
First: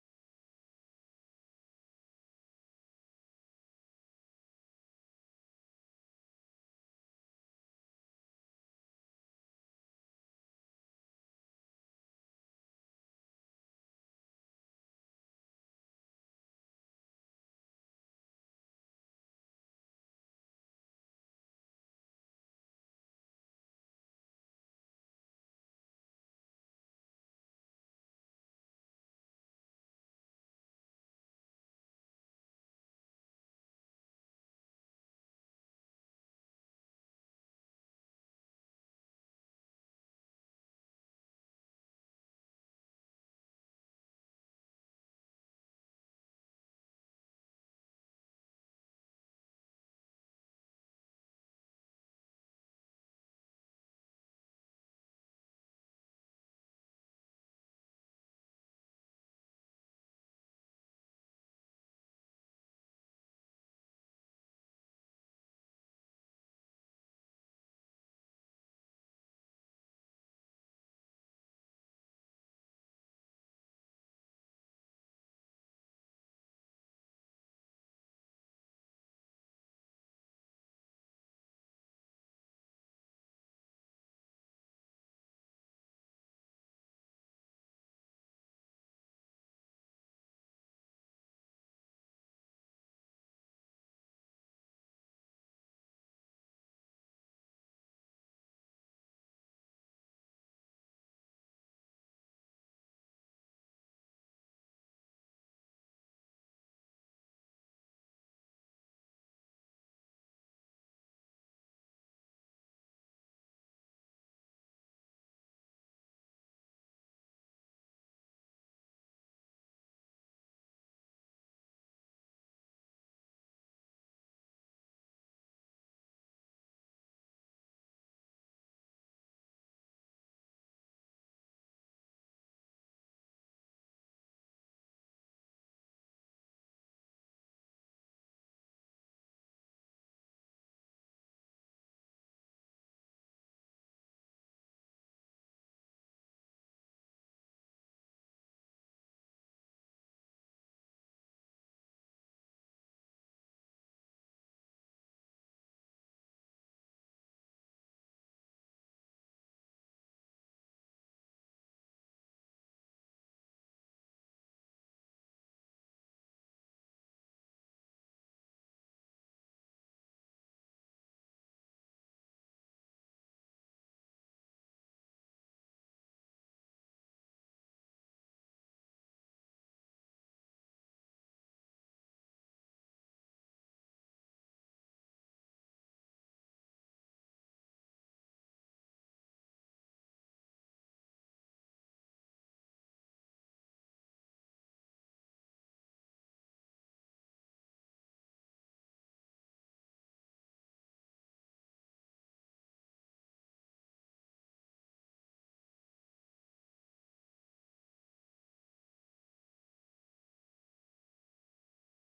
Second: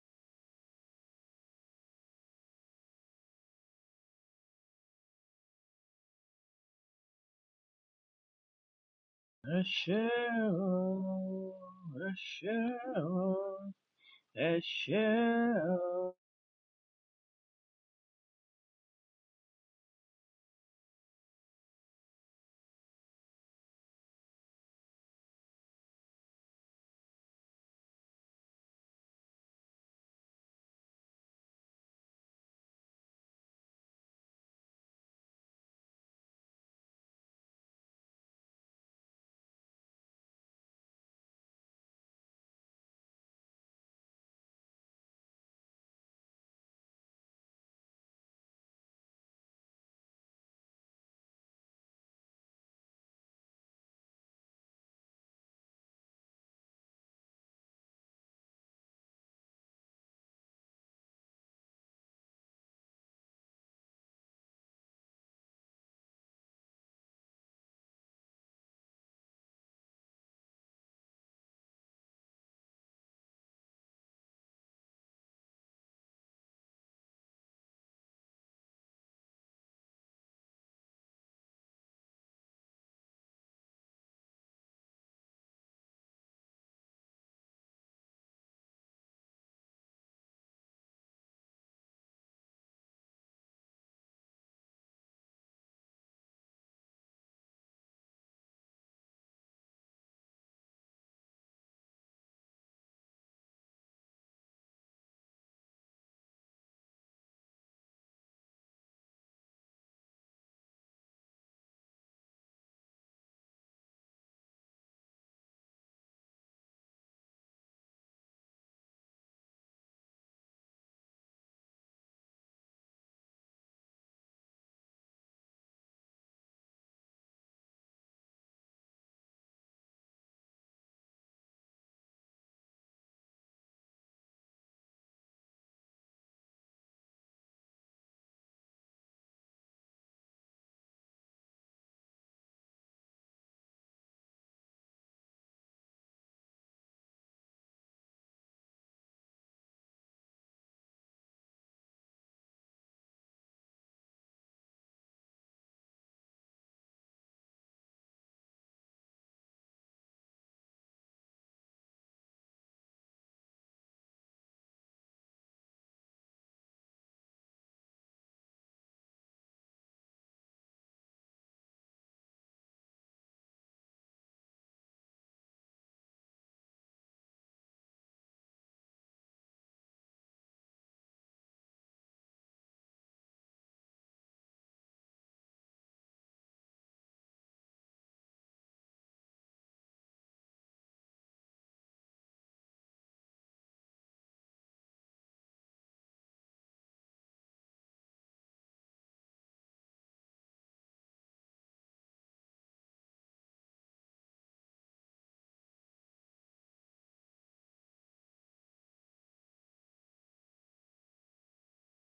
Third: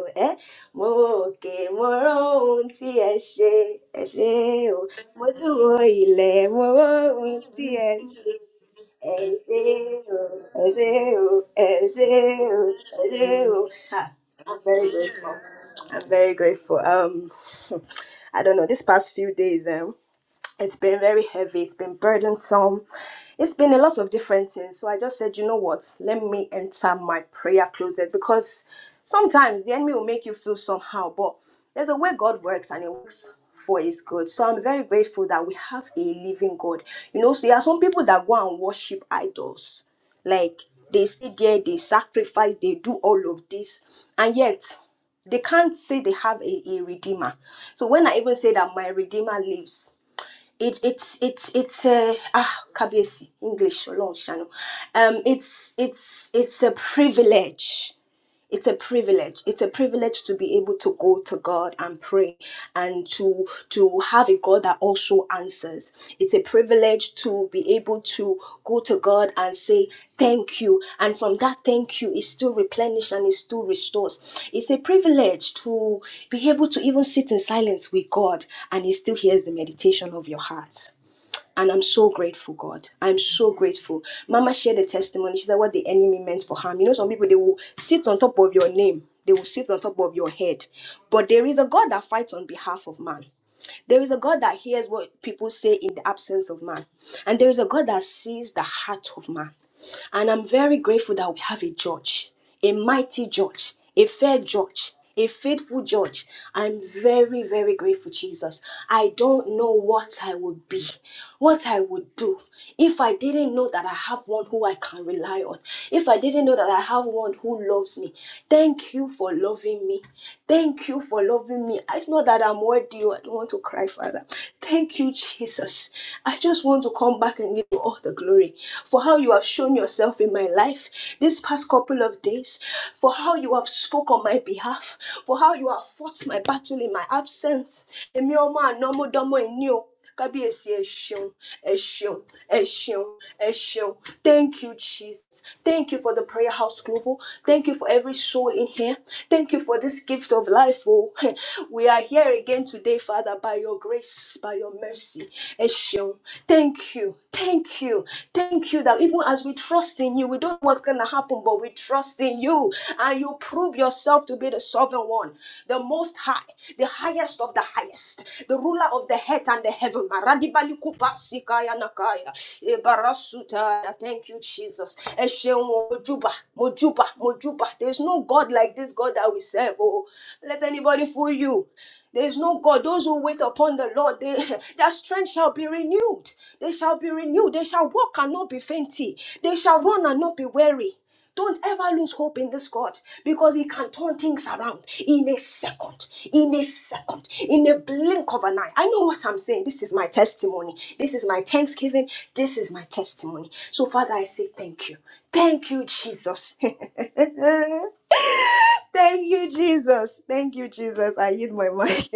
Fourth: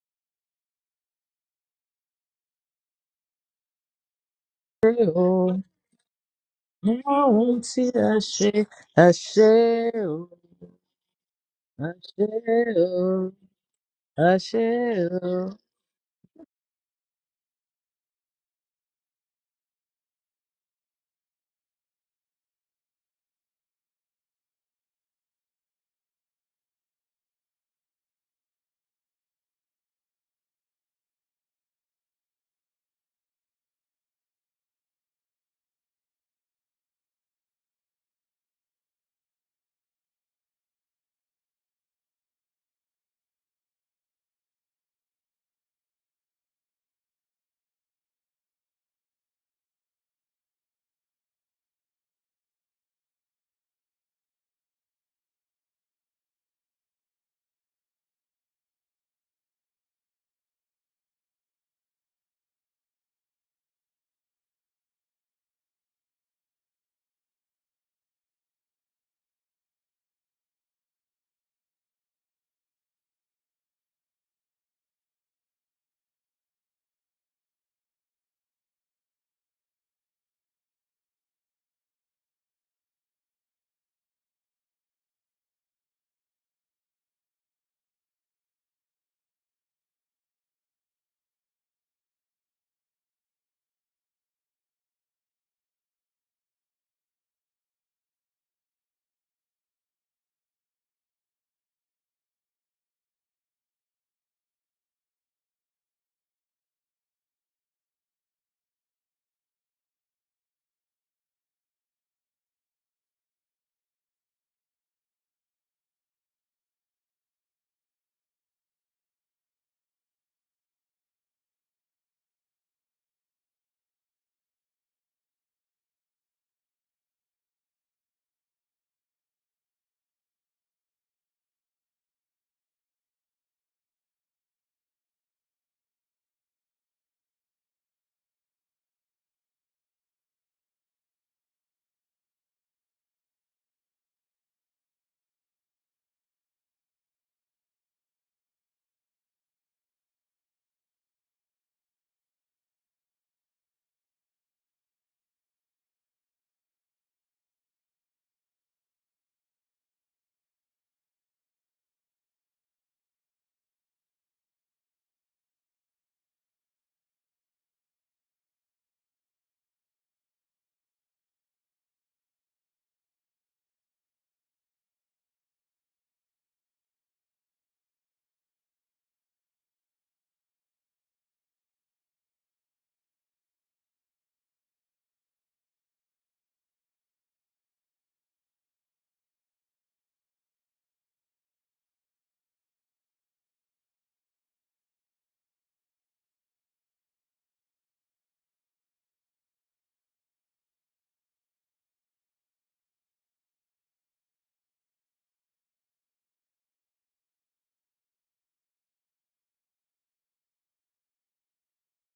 Speaker 2: o. Ẹ mo òkè mo rọ ohun tí ẹ ṣe, ẹ ṣe o. Mo tún
Speaker 3: o
Speaker 2: wo ilẹ̀ mo rọ
Speaker 3: mọ
Speaker 2: ohun
Speaker 3: ohun
Speaker 2: tí
Speaker 3: tí
Speaker 2: ẹ
Speaker 3: a
Speaker 2: ṣe,
Speaker 3: ṣe? A
Speaker 2: ẹ ṣe
Speaker 1: Ẹ
Speaker 3: ṣe
Speaker 1: ṣé
Speaker 2: o, ẹ ṣe o,
Speaker 1: o,
Speaker 2: ẹ ṣe
Speaker 1: ẹ
Speaker 2: o,
Speaker 1: ṣé
Speaker 2: ẹ ṣe o.
Speaker 1: o,
Speaker 2: Ha, I'm
Speaker 1: eshe
Speaker 2: very grateful. I'm
Speaker 1: o.
Speaker 2: very grateful. Um, [LAUGHS] I don't know. This past few days, um, it's been very heavy, it's been burdensome, it's been a lot of different things. So I just said, you know what, let me enter my prayer closet because sometimes the enemy will make you feel somehow, but there's a way God works and it works for his good. So I'm very grateful that we have a living God. You know, so there are some people that go and worship idols. Like they sit there, they sacrifice, they do all of this, and yet they can't say they have a, a redeemer. So when I even say that my redeemer lives, it it's it's it's a ah kabiyesi english Ọlọ́run ṣàánú um it's it's it's a privilege it's a privilege it's a privilege to be able to go to god and pray and to to have a god that also answers it's a privilege to be able to go to god and say thank you and from that thank you it still replenishes and it still restores it's a privilege to be able to even sit in silence with god and he still hears the meditation of your heart and I'm so grateful, God. I'm so grateful. Mama shared a testimony. She said what the enemy meant for harm. You know, some people they will sit on top of your name, they will sit on top of your head. But there is a God that fights on behalf of man. There is a God that hears what people say in the absence of man. And there is a God that sees the heart of man. And I'm very grateful that we have a judge, a mighty judge, a fair judge, a faithful judge. I'm very, very grateful, Jesus. I don't know what I would be what I would do if I didn't know that I have one who I can rely on, if I didn't know that I have one who loves me. Thank you for loving me. Thank you for loving me. It's not that I'm worthy, oh, I don't want to cry, Father. Thank you, Jesus. I just want to come back and give you all the glory for how you have shown yourself in my life this past couple of days, for how you have spoken on my behalf, for how you have fought my battle in my absence. Emi ọmọ àná mo dánmọ́ ẹni o kábíyèsí ẹ ṣeun ẹ ṣeun ẹ ṣeun ẹ ṣeun thank you jesus thank you for the prayer house global thank you for every soul in here thank you for this gift of life oh [LAUGHS] we are here again today father by your grace by your mercy ẹ ṣeun thank you Thank you. Thank you that even as we trust in you, we don't know what's going to happen, but we trust in you. And you prove yourself to be the sovereign one, the most high, the highest of the highest, the ruler of the head and the heaven. Maradibali kupa sikaya nakaya. Ebarasuta. Thank you, Jesus. Esheun Mojuba, Mojuba, Mojuba. There's no God like this God that we serve. Oh, let anybody fool you. There is no God. Those who wait upon the Lord, they, [LAUGHS] their strength shall be renewed. They shall be renewed. They shall walk and not be fainty. They shall run and not be weary. Don't ever lose hope in this God because He can turn things around in a second, in a second, in a blink of an eye. I know what I'm saying. This is my testimony. This is my thanksgiving. This is my testimony. So, Father, I say thank you. Thank you, Jesus. [LAUGHS] Thank you, Jesus. Thank you, Jesus. I yield my mic. [LAUGHS]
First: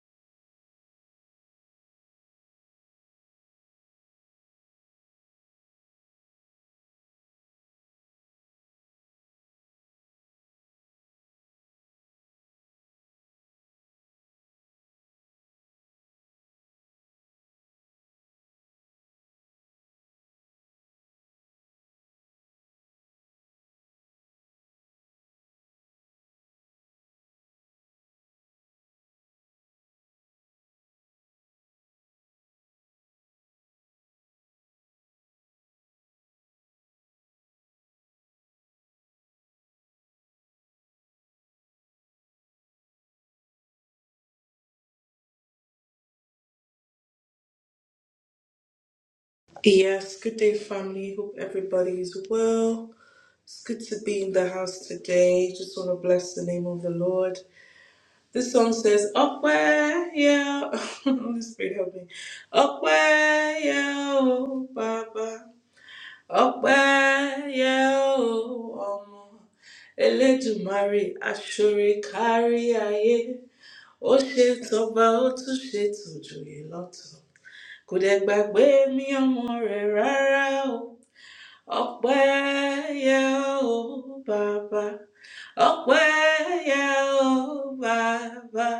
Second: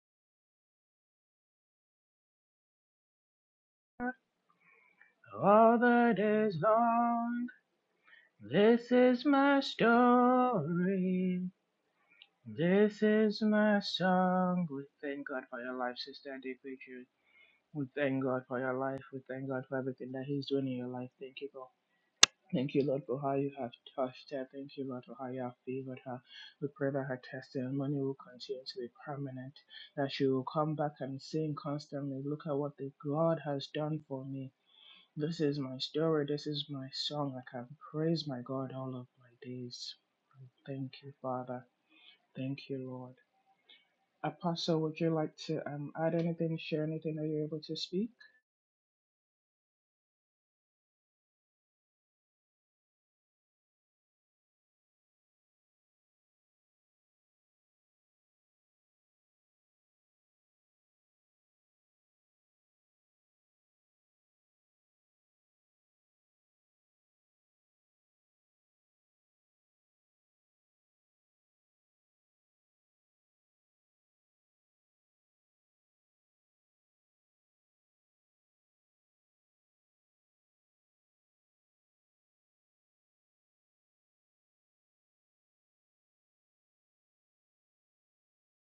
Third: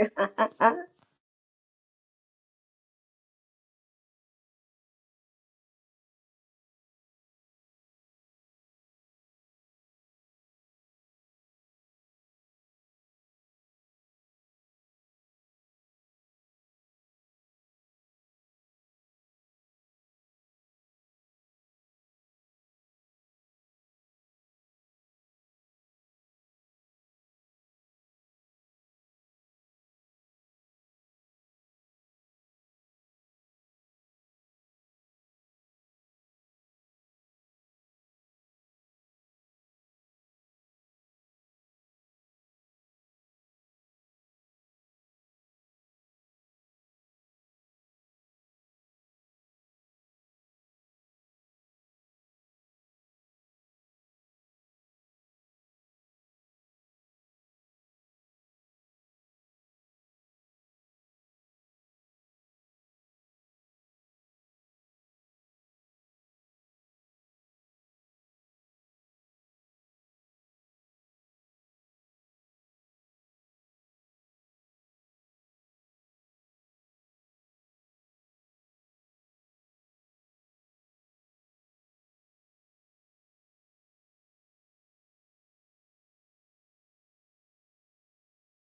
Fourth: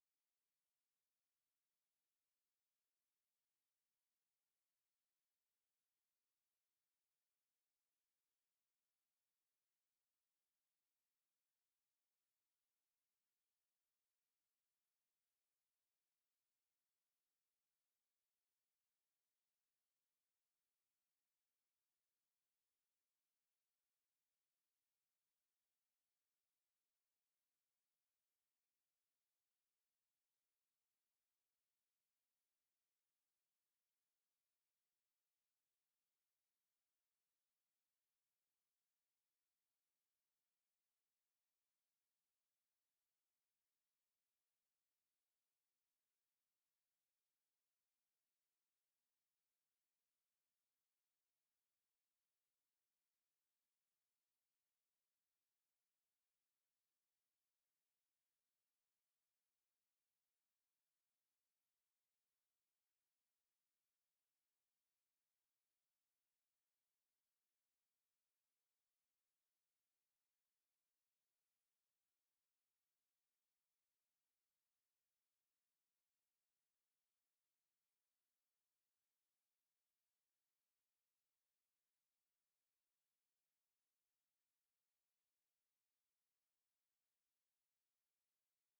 Speaker 1: All the days long, this is my story. This is my song. We thank God for your life, Sister and Pictures. We thank God for your life. We thank God for everything that He's doing in your life. Thank you, God. Thank you, Lord, for how you have touched her. Thank you, Lord, for how you have favored her. We pray that her testimony will continue to be permanent, that she will come back and sing constantly, Look at what the God has done for me. This is my story. This is my song. I can praise my God all of my days. Thank you, Father. Thank you, Lord. Apostle, would you like to um, add anything, share anything that you're able to speak?
Speaker 4: Yes, good day, family. Hope everybody is well. It's good to be in the house today. Just want to bless the name of the Lord. This song says, Up where, yeah. [LAUGHS] Holy Spirit, help me. Up where, yeah, oh, Baba. Up where, yeah, oh, Omo. Elédùmarè, aṣọre kárí ayé. Ó ṣe tọba, ó tún ṣe tòjòyè lọ́tọ̀. Kò dẹ̀ gbàgbé mi ọmọ rẹ̀ rárá o. Okweye o Baba, Okweye o Baba,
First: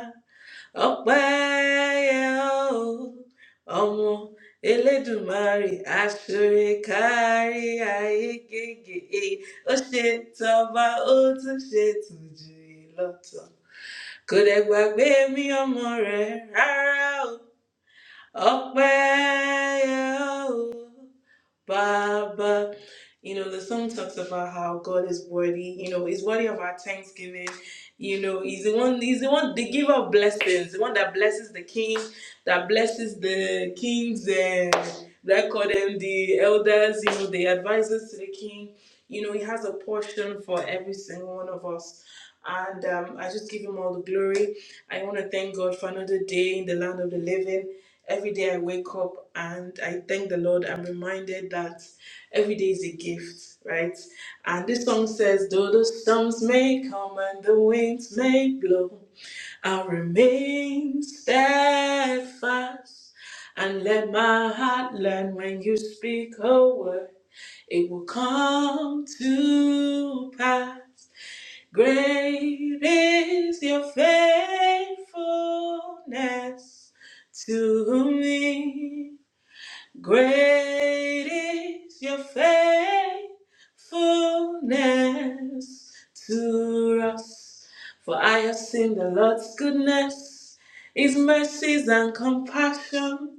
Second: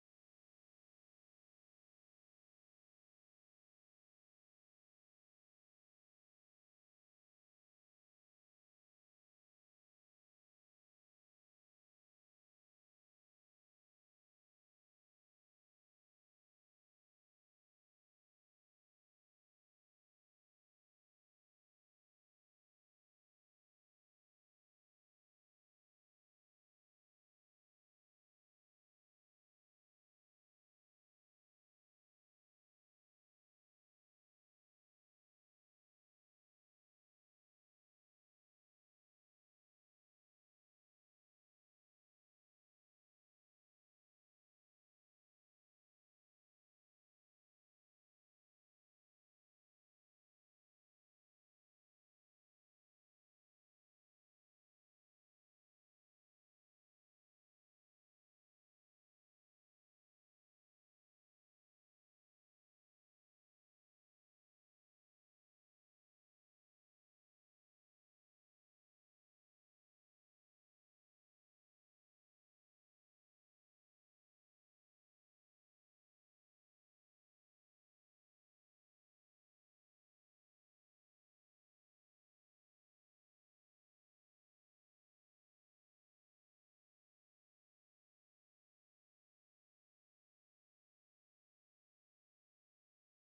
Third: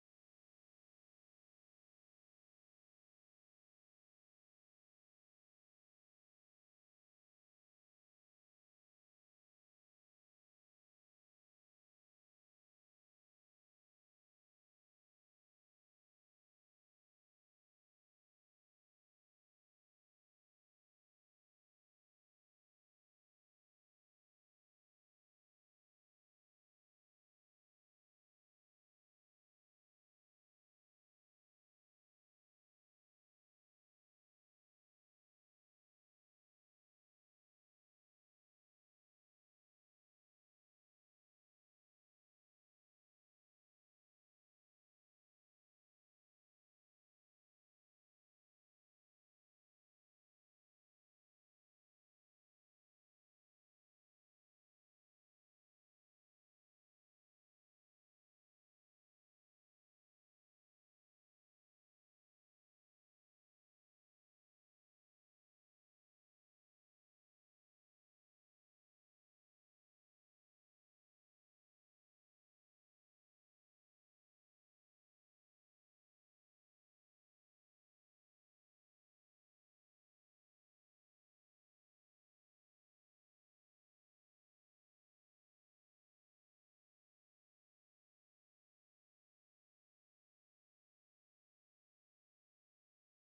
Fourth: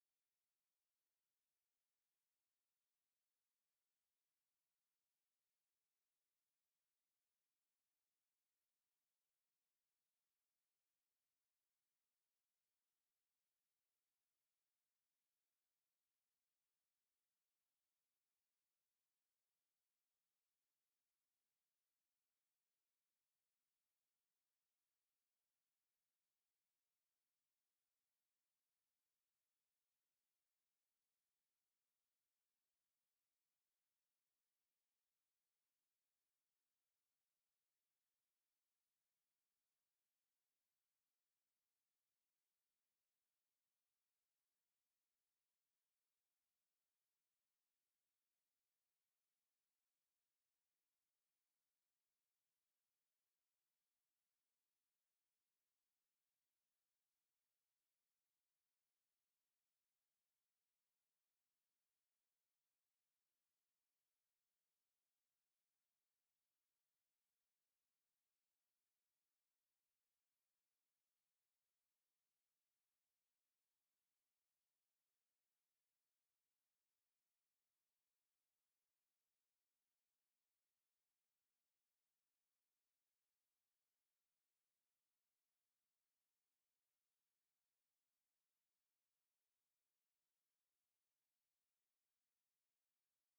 Speaker 4: Okweye o ọmọ Elédùmarè aṣoore kárí ayé gègé ó ṣe tọba ó tún ṣe tùjù lọ́tọ̀. Kò dẹ̀ gbàgbé mi ọmọ rẹ̀ rárá o, Ọpẹ́ yẹ o. Baba. You know, the song talks about how God is worthy, you know, is worthy of our thanksgiving. You know, he's the one, he's the one, the giver of blessings, the one that blesses the king, that blesses the kings, and that call them the elders, you know, the advisors to the king. You know, he has a portion for every single one of us. And um, I just give him all the glory. I want to thank God for another day in the land of the living. Every day I wake up and I thank the Lord. I'm reminded that every day is a gift, right? And this song says, Though the storms may come and the winds may blow, I'll remain steadfast. And let my heart learn when you speak a word, it will come to pass. Great is your faithfulness to me. Great is your faithfulness to us. For I have seen the Lord's goodness, his mercies and compassion.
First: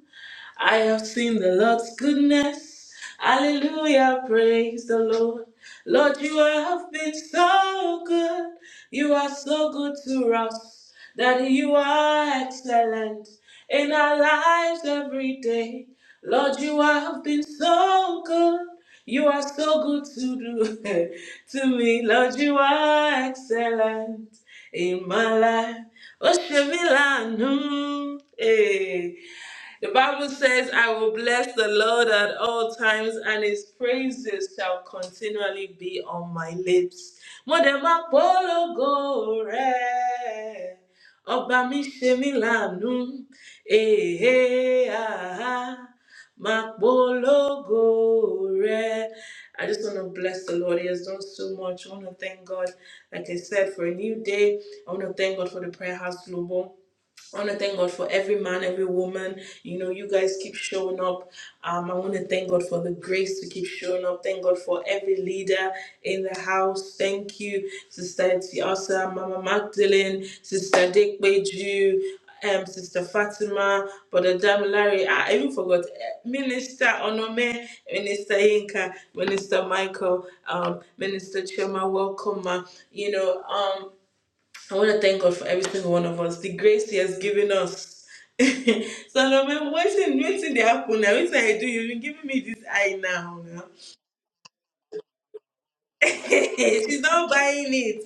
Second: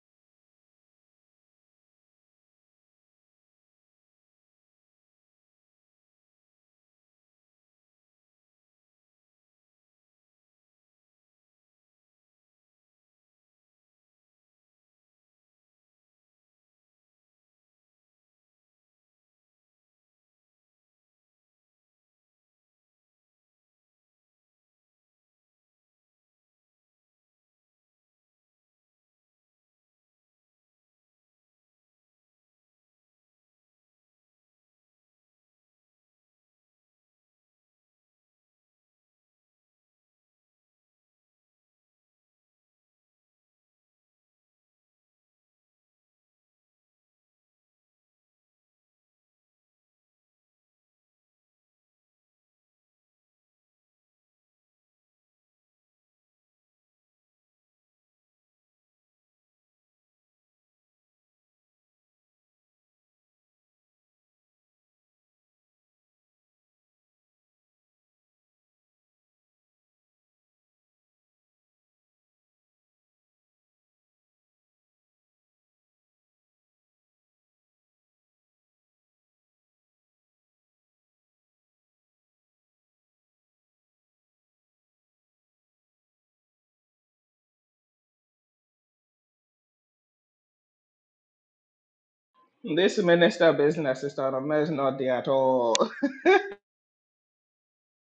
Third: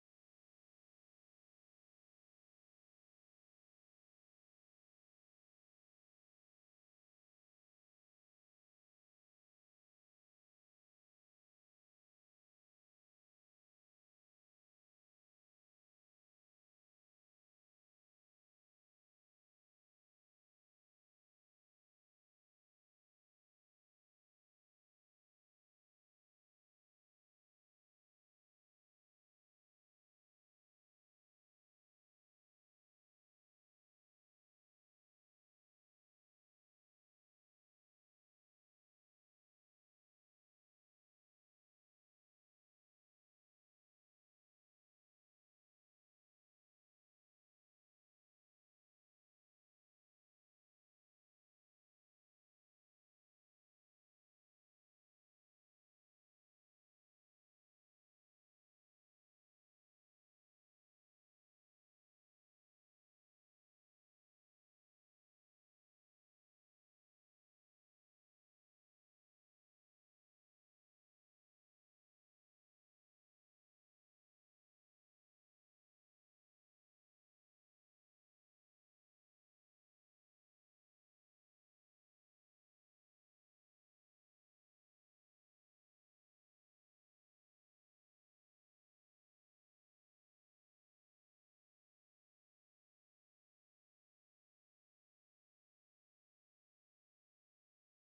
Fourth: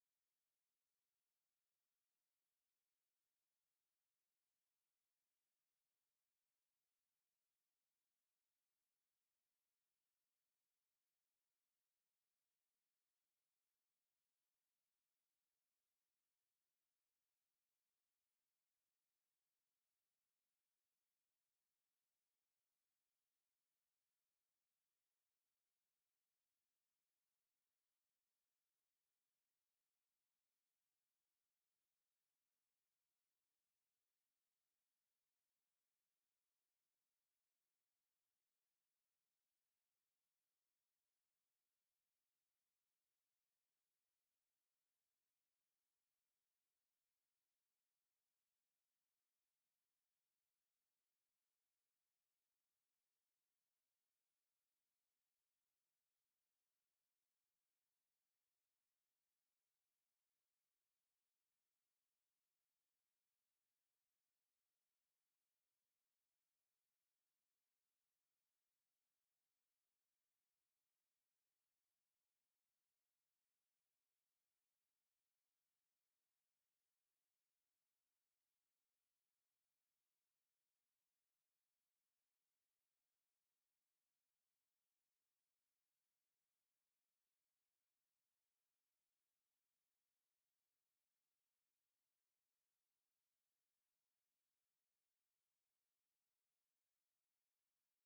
Speaker 4: I have seen the Lord's goodness. Hallelujah, praise the Lord. Lord, you have been so good. You are so good to us. That you are excellent in our lives every day. Lord, you have been so good. You are so good to do [LAUGHS] to me. Lord, you are excellent in my life. Oshemilanu, eh. The Bible says, I will bless the Lord at all times, and his praises shall continually be on my lips. Mo dẹ̀ máa polongo rẹ̀. Ọba mi ṣe mí láàánú, èhè àhá, máa polongo rẹ̀. I just want to bless the Lord. He has done so much. I want to thank God, like I said, for a new day. I want to thank God for the prayer house global. I want to thank God for every man, every woman. You know, you guys keep showing up. Um, I want to thank God for the grace to keep showing up. Thank God for every leader in the house. Thank you, Sister Tiasa, Mama Magdalene, Sister Dick Beju, um, Sister Fatima, Brother Damilare. I even forgot eh, Minister Onome, Minister Inka, Minister Michael, um, Minister Chema, welcome. ma. You know, um, I want to thank God for every single one of us, the grace He has given us. [LAUGHS] Salome, what's in waiting they happen now? Waiting I do, you've been giving me this
Speaker 1: This
Speaker 4: eye
Speaker 1: minister
Speaker 4: now.
Speaker 1: business is not a mess, not there at all. [LAUGHS]
Speaker 4: [LAUGHS] She's not buying it.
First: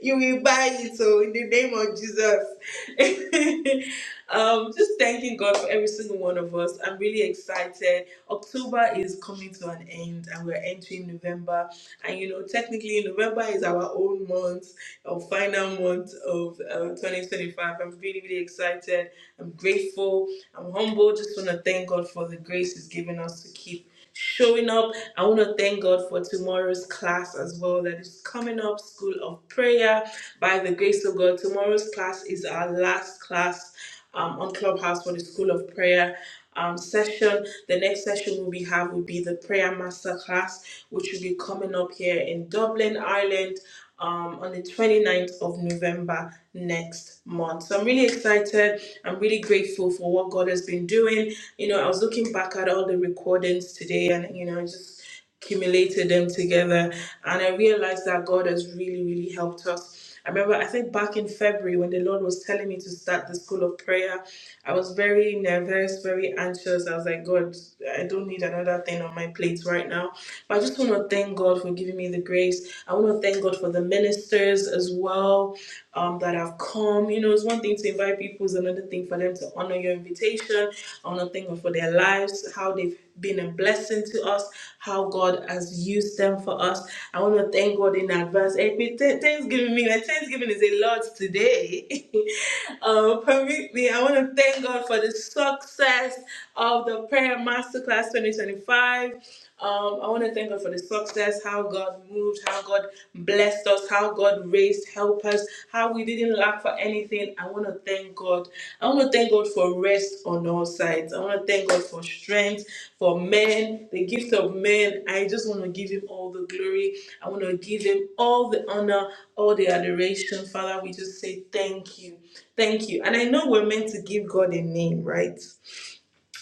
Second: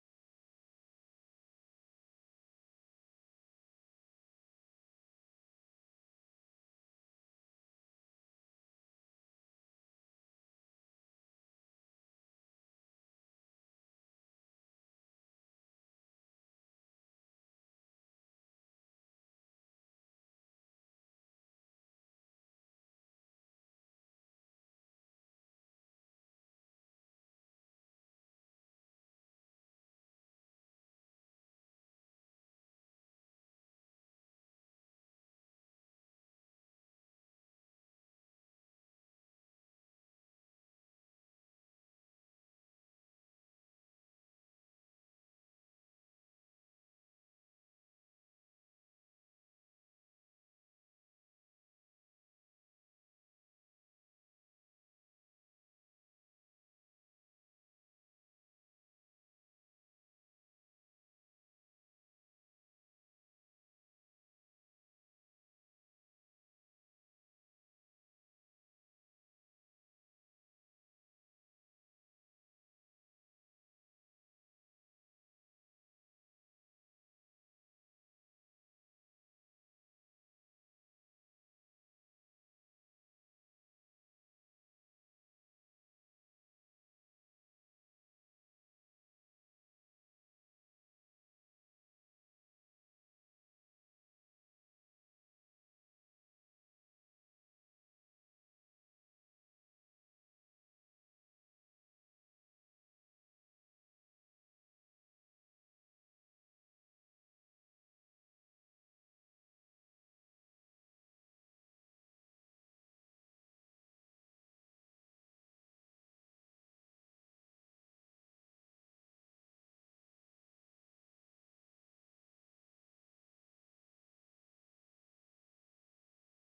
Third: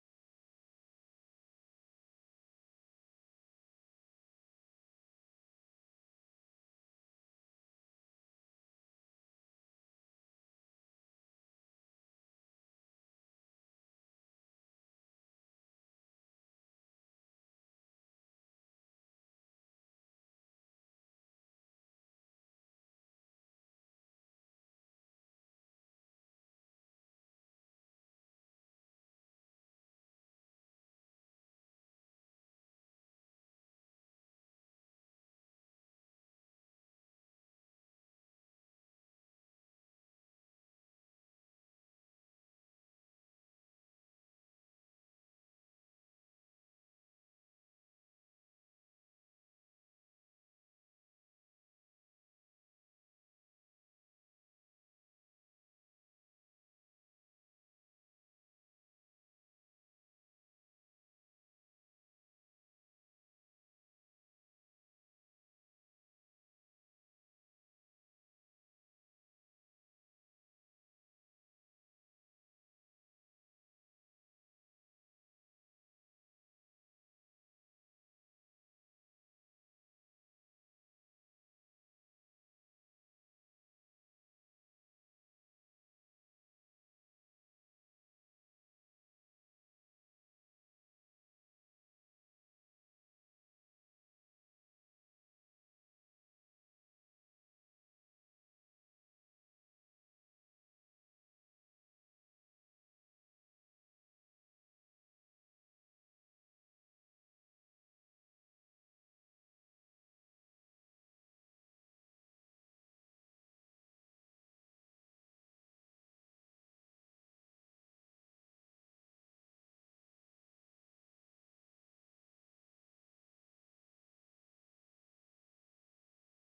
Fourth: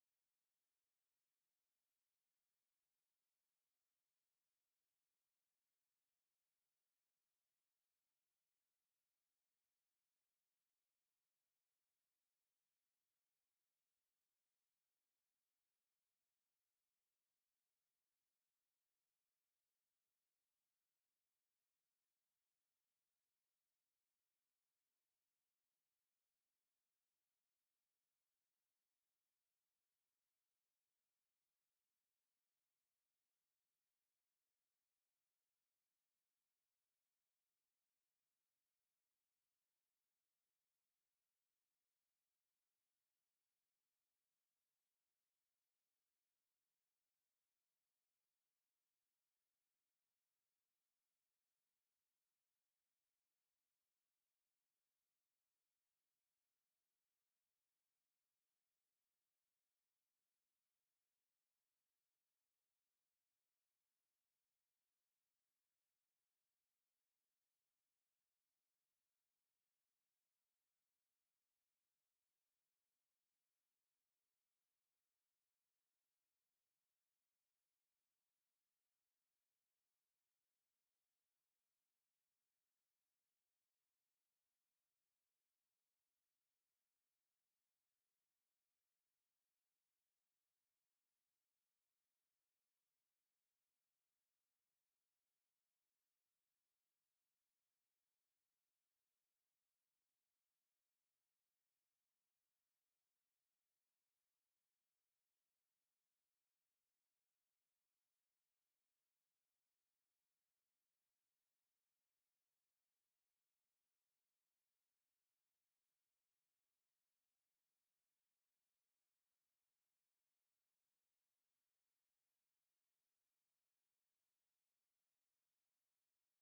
Speaker 4: You will buy it, so in the name of Jesus. [LAUGHS] um, just thanking God for every single one of us. I'm really excited. October is coming to an end, and we're entering November. And you know, technically, November is our own month, our final month of uh, 2025. I'm really, really excited. I'm grateful. I'm humble. Just want to thank God for the grace He's given us to keep showing up I want to thank God for tomorrow's class as well that is coming up, School of Prayer. By the grace of God, tomorrow's class is our last class um, on Clubhouse for the School of Prayer. Um, session. The next session we'll be have will be the prayer master class, which will be coming up here in Dublin, Ireland, um, on the twenty-ninth of November next month. So I'm really excited. I'm really grateful for what God has been doing. You know, I was looking back at all the recordings today, and you know, just accumulated them together and i realized that god has really really helped us i remember i think back in february when the lord was telling me to start the school of prayer i was very nervous very anxious i was like god i don't need another thing on my plate right now but i just want to thank god for giving me the grace i want to thank god for the ministers as well um, that have come. You know, it's one thing to invite people, it's another thing for them to honor your invitation, honor thing for their lives, how they've been a blessing to us, how God has used them for us. I want to thank God in advance. Hey, with th- Thanksgiving, me, like, Thanksgiving is a lot today. [LAUGHS] um, permit me, I want to thank God for the success of the Prayer Masterclass 2025. Um, I want to thank God for the success, how God moved, how God blessed us, how God raised, help us, how we didn't lack for anything. I want to thank God. I want to thank God for rest on all sides. I want to thank God for strength, for men, the gift of men. I just want to give him all the glory. I want to give him all the honor, all the adoration. Father, we just say thank you. Thank you. And I know we're meant to give God a name, right?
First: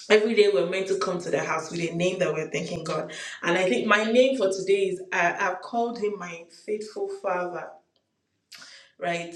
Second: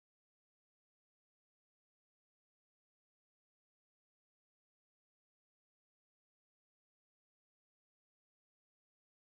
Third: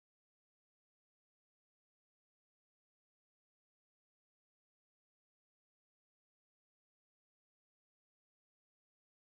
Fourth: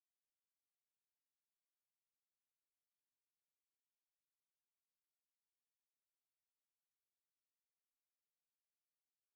Speaker 4: every day we're meant to come to the house with a name that we're thanking God. And I think my name for today is I, I've called him my faithful father right?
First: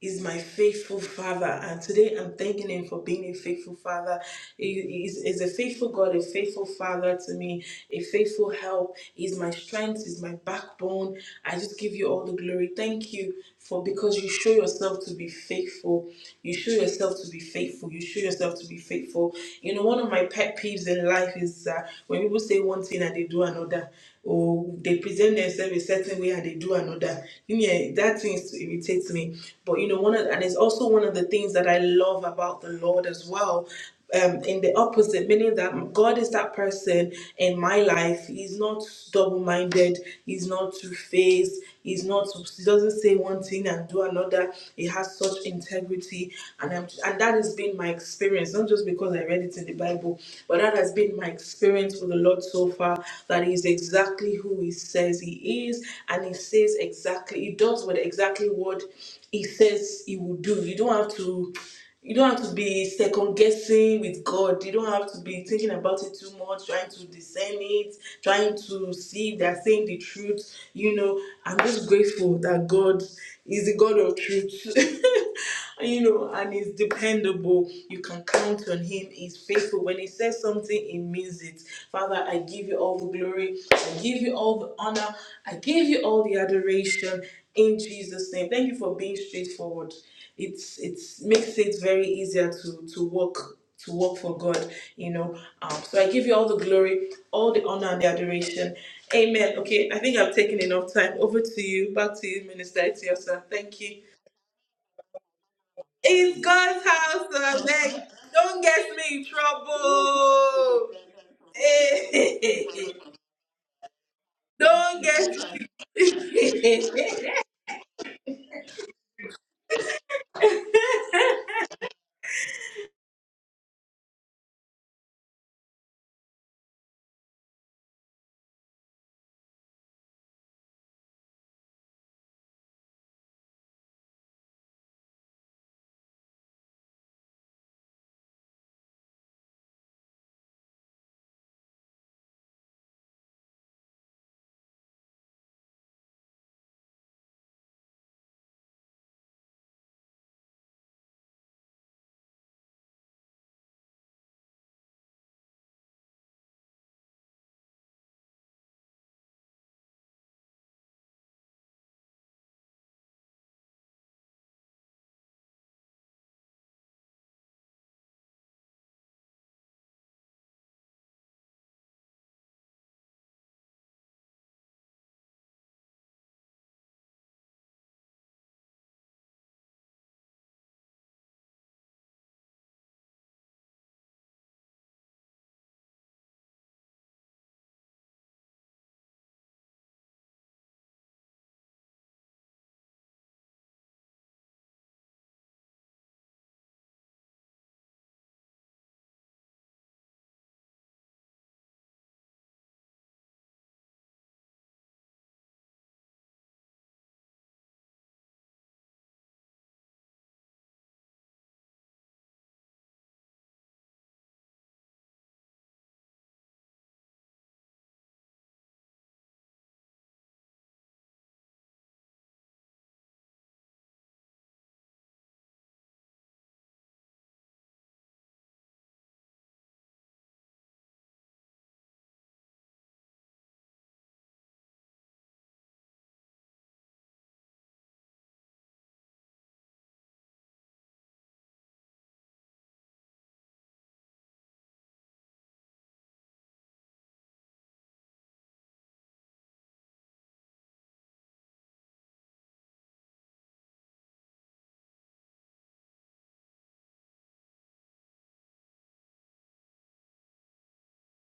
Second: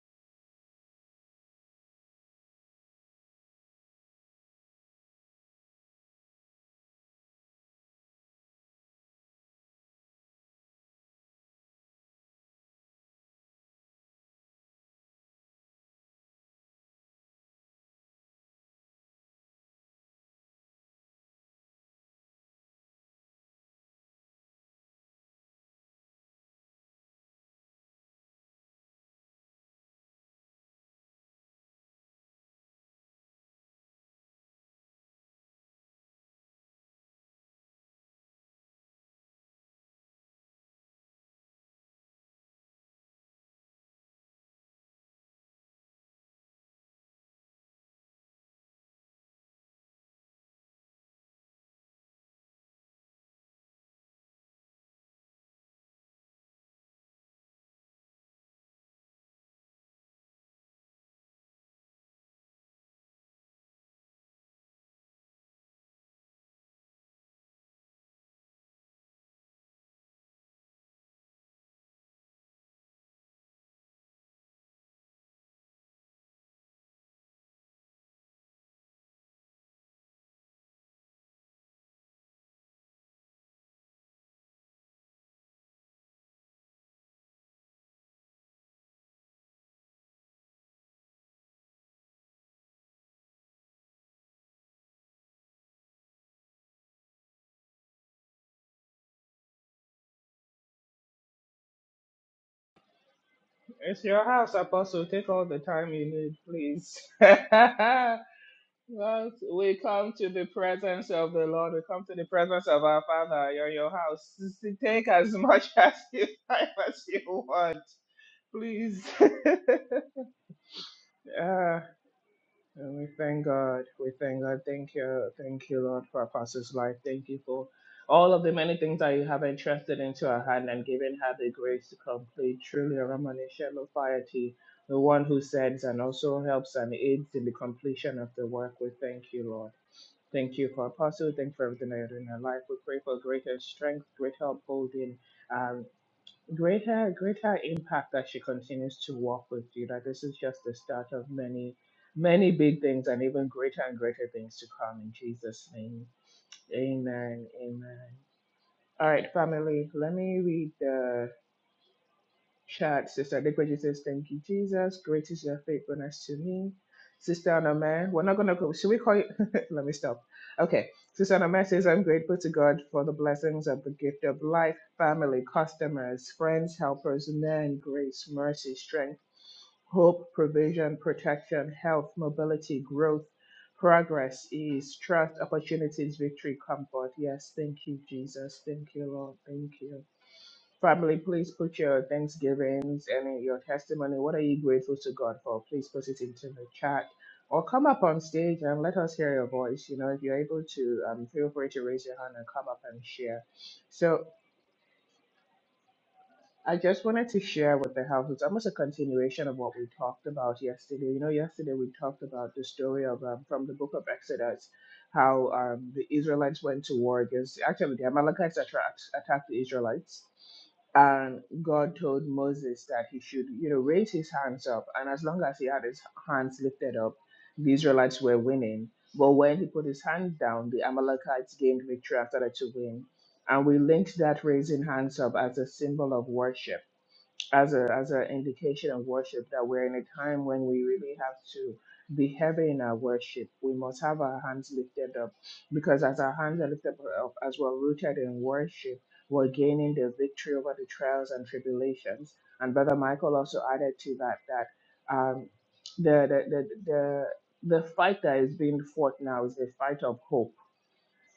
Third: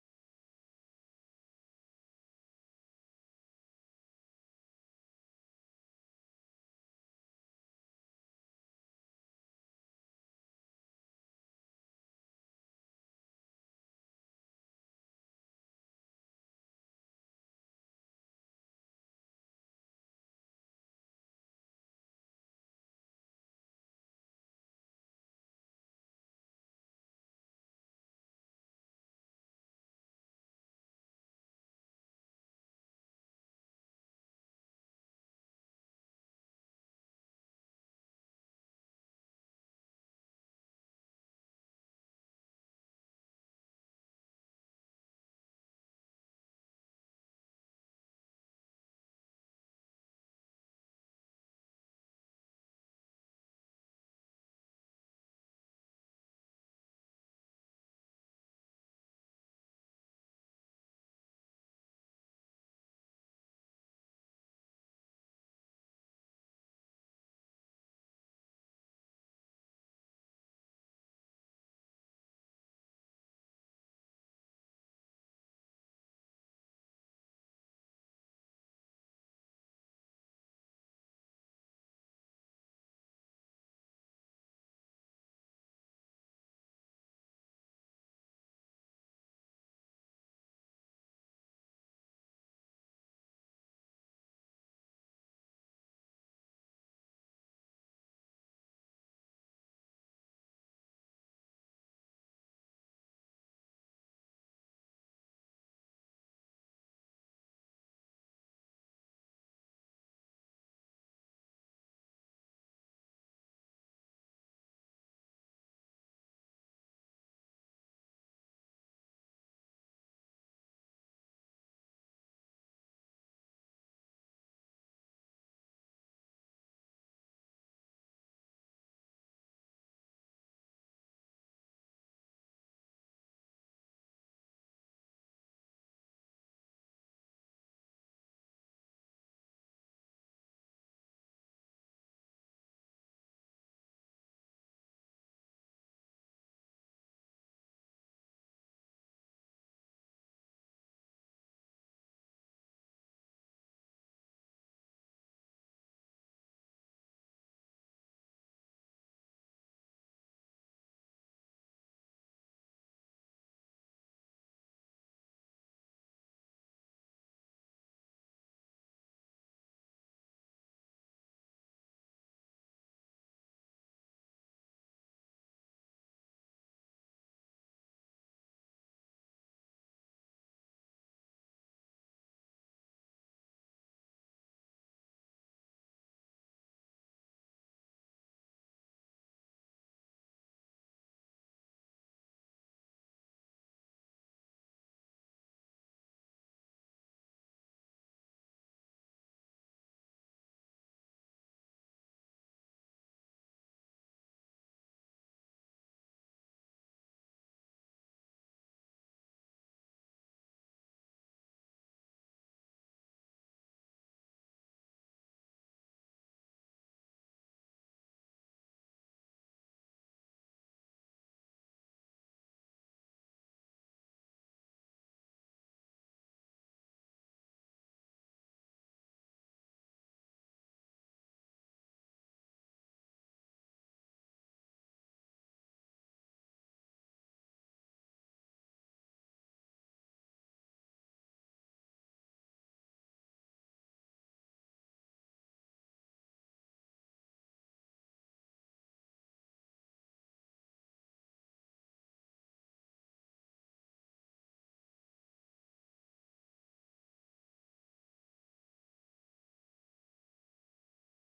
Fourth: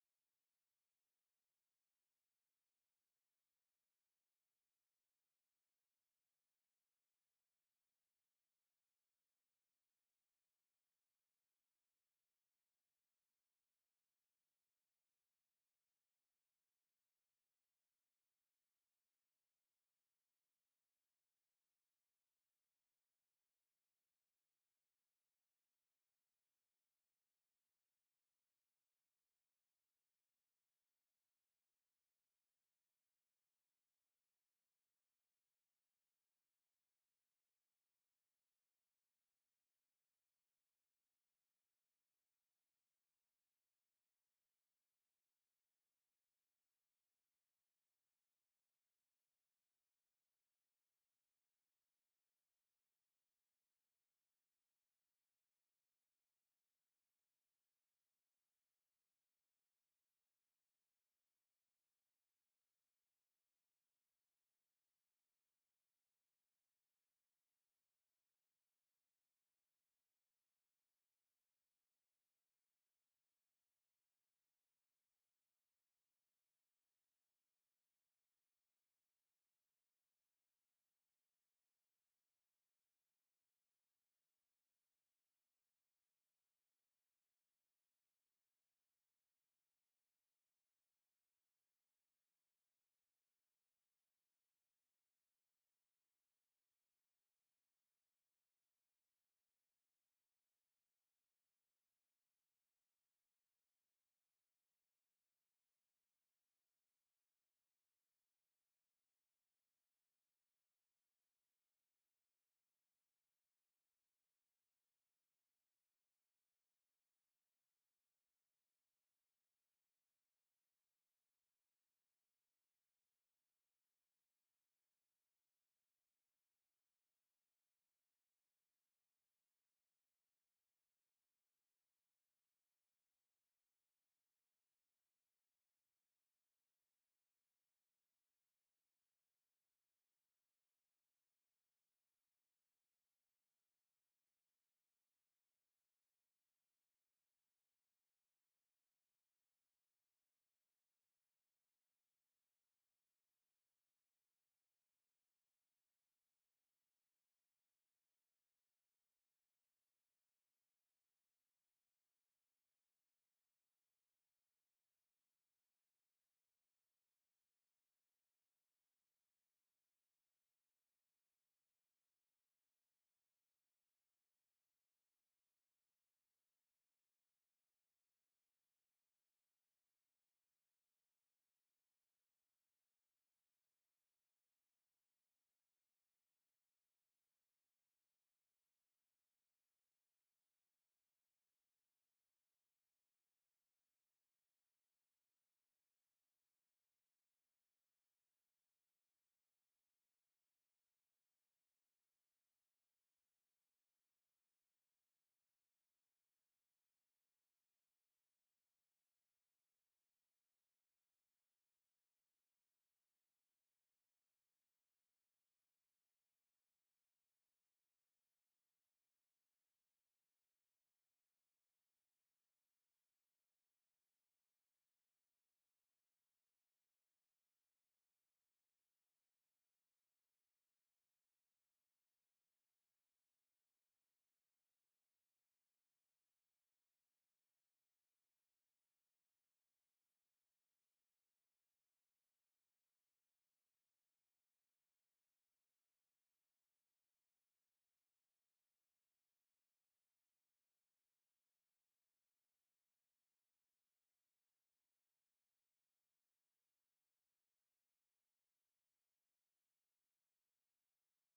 Speaker 4: Is my faithful father, and today I'm thanking him for being a faithful father. He is is a faithful God, a faithful father to me, a faithful help. He's my strength, is my backbone. I just give you all the glory. Thank you for because you show yourself to be faithful. You show yourself to be faithful. You show yourself to be faithful. You know, one of my pet peeves in life is uh, when people say one thing and they do another or they present themselves a certain way and they do another. Yeah, that thing is- irritates me. But you know, one of and it's also one of the things that I love about the Lord as well. Um, in the opposite, meaning that God is that person in my life. He's not double-minded. He's not two-faced. He's not. He doesn't say one thing and do another. He has such integrity guilty and I'm, and that has been my experience not just because I read it in the Bible but that has been my experience with the Lord so far that he is exactly who he says he is and he says exactly he does what exactly what he says he will do you don't have to you don't have to be second guessing with God. You don't have to be thinking about it too much, trying to discern it, trying to see if they're saying the truth. You know, I'm just grateful that God is the God of truth. [LAUGHS] you know, and he's dependable. You can count on him. He's faithful. When he says something, he means it. Father, I give you all the glory. I give you all the honor. I give you all the adoration in Jesus' name. Thank you for being straightforward it's it's makes it very easier to to work to work for God, you know. Um, so I give you all the glory, all the honor and the adoration. Amen. Okay, I think I've taken enough time. Over to you. Back to you, Minister Etiosa. Thank you.
Speaker 1: It's your house, Apostle. Take all the time you
Speaker 4: It's
Speaker 1: need,
Speaker 4: God's
Speaker 1: please. [LAUGHS]
Speaker 4: house. uh, Meg. Don't get me in
Speaker 1: well, we come to the
Speaker 4: trouble.
Speaker 1: presence of the Lord. We come to the
Speaker 4: Hey.
Speaker 1: presence of
Speaker 4: [LAUGHS]
Speaker 1: our Father. You're in your house. [LAUGHS]
Speaker 4: Don't
Speaker 1: Take as
Speaker 4: get
Speaker 1: much [LAUGHS] as you, time as you want, please. [LAUGHS]
Speaker 4: me. [LAUGHS]
Speaker 1: Ah. And we thank God. We thank God. Thank you. Thank you, Lord, for Apostle's life. Thank you for all of the many things that you have entrusted into her hand and given her the grace to complete. Truly, a remanation of piety, the one who sends and also helps and aids in the completion of the work. We thank you, Lord. Thank you for Apostle. Thank you for everything that you're doing in her life. We pray for greater strength, great help holding. Greater, greater impact that she continues to walk with you. That this is just the start of many, many big things, and even greater and greater things to come in Jesus' name. Amen. Amen. All right, family. Let me read the. Shout, Sister Adequaji says, Thank you, Jesus. Great is your faithfulness to me. Sister Anome, we're not going to go. Should we call you? [LAUGHS] Let me stop. Okay. Sister Anome says, I'm grateful to God for the blessings of the gift of life, family, customers, friends, helpers, men, grace, mercy, strength, hope, provision, protection, health, mobility, growth, progress, ease, trust, opportunities, victory, comfort. Yes. Thank you, Jesus. Thank you, Lord. Thank you. Family, please put your thanksgivings and your testimony. What are you grateful to God for? Please put it into the chat or come up on stage and let us hear your voice. You know, if you're able to, um, feel free to raise your hand and come up and share. So I just wanted to share with the house. It's almost a continuation of what we talked about yesterday. You know, yesterday we talked about the story of um, from the book of Exodus, how um, the Israelites went to war against. Actually, the Amalekites attacked attacked the Israelites, and God told Moses that he should, you know, raise his hands up, and as long as he had his hands lifted up, the Israelites were winning. But when he put his hand down, the Amalekites gained victory after that to win and we linked that raising hands up as a symbol of worship, as a as an indication of worship that we're in a time when we really have to be heavy in our worship. We must have our hands lifted up because as our hands are lifted up, as we're rooted in worship, we're gaining the victory over the trials and tribulations. And Brother Michael also added to that that um, the, the the the the fight that is being fought now is the fight of hope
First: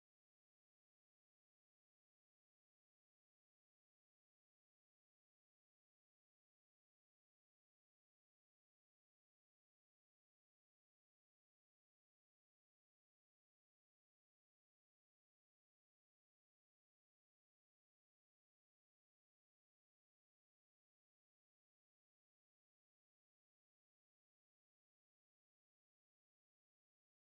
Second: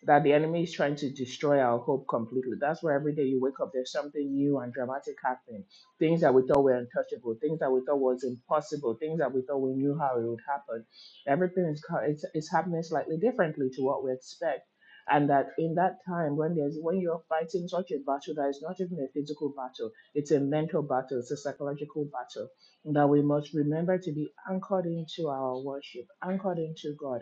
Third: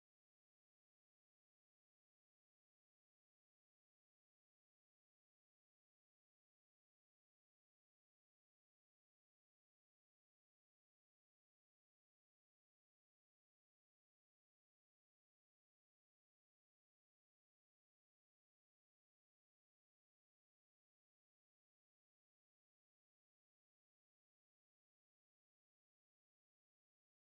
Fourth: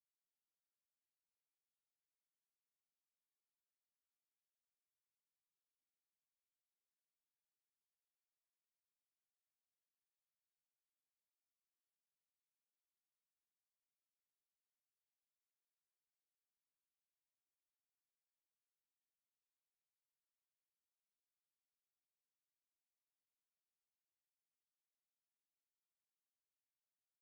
Speaker 1: that the enemy is trying to destroy our hope completely. That's why every day you wake up, there's something new and dramatic happening. Things that we thought were untouchable, things that we thought was impossible, things that we thought we knew how it would happen. Everything is co- it's, it's happening slightly differently to what we expect. And that in that time when there's when you're fighting such a battle that is not even a physical battle, it's a mental battle, it's a psychological battle. That we must remember to be anchored into our worship, anchored into God,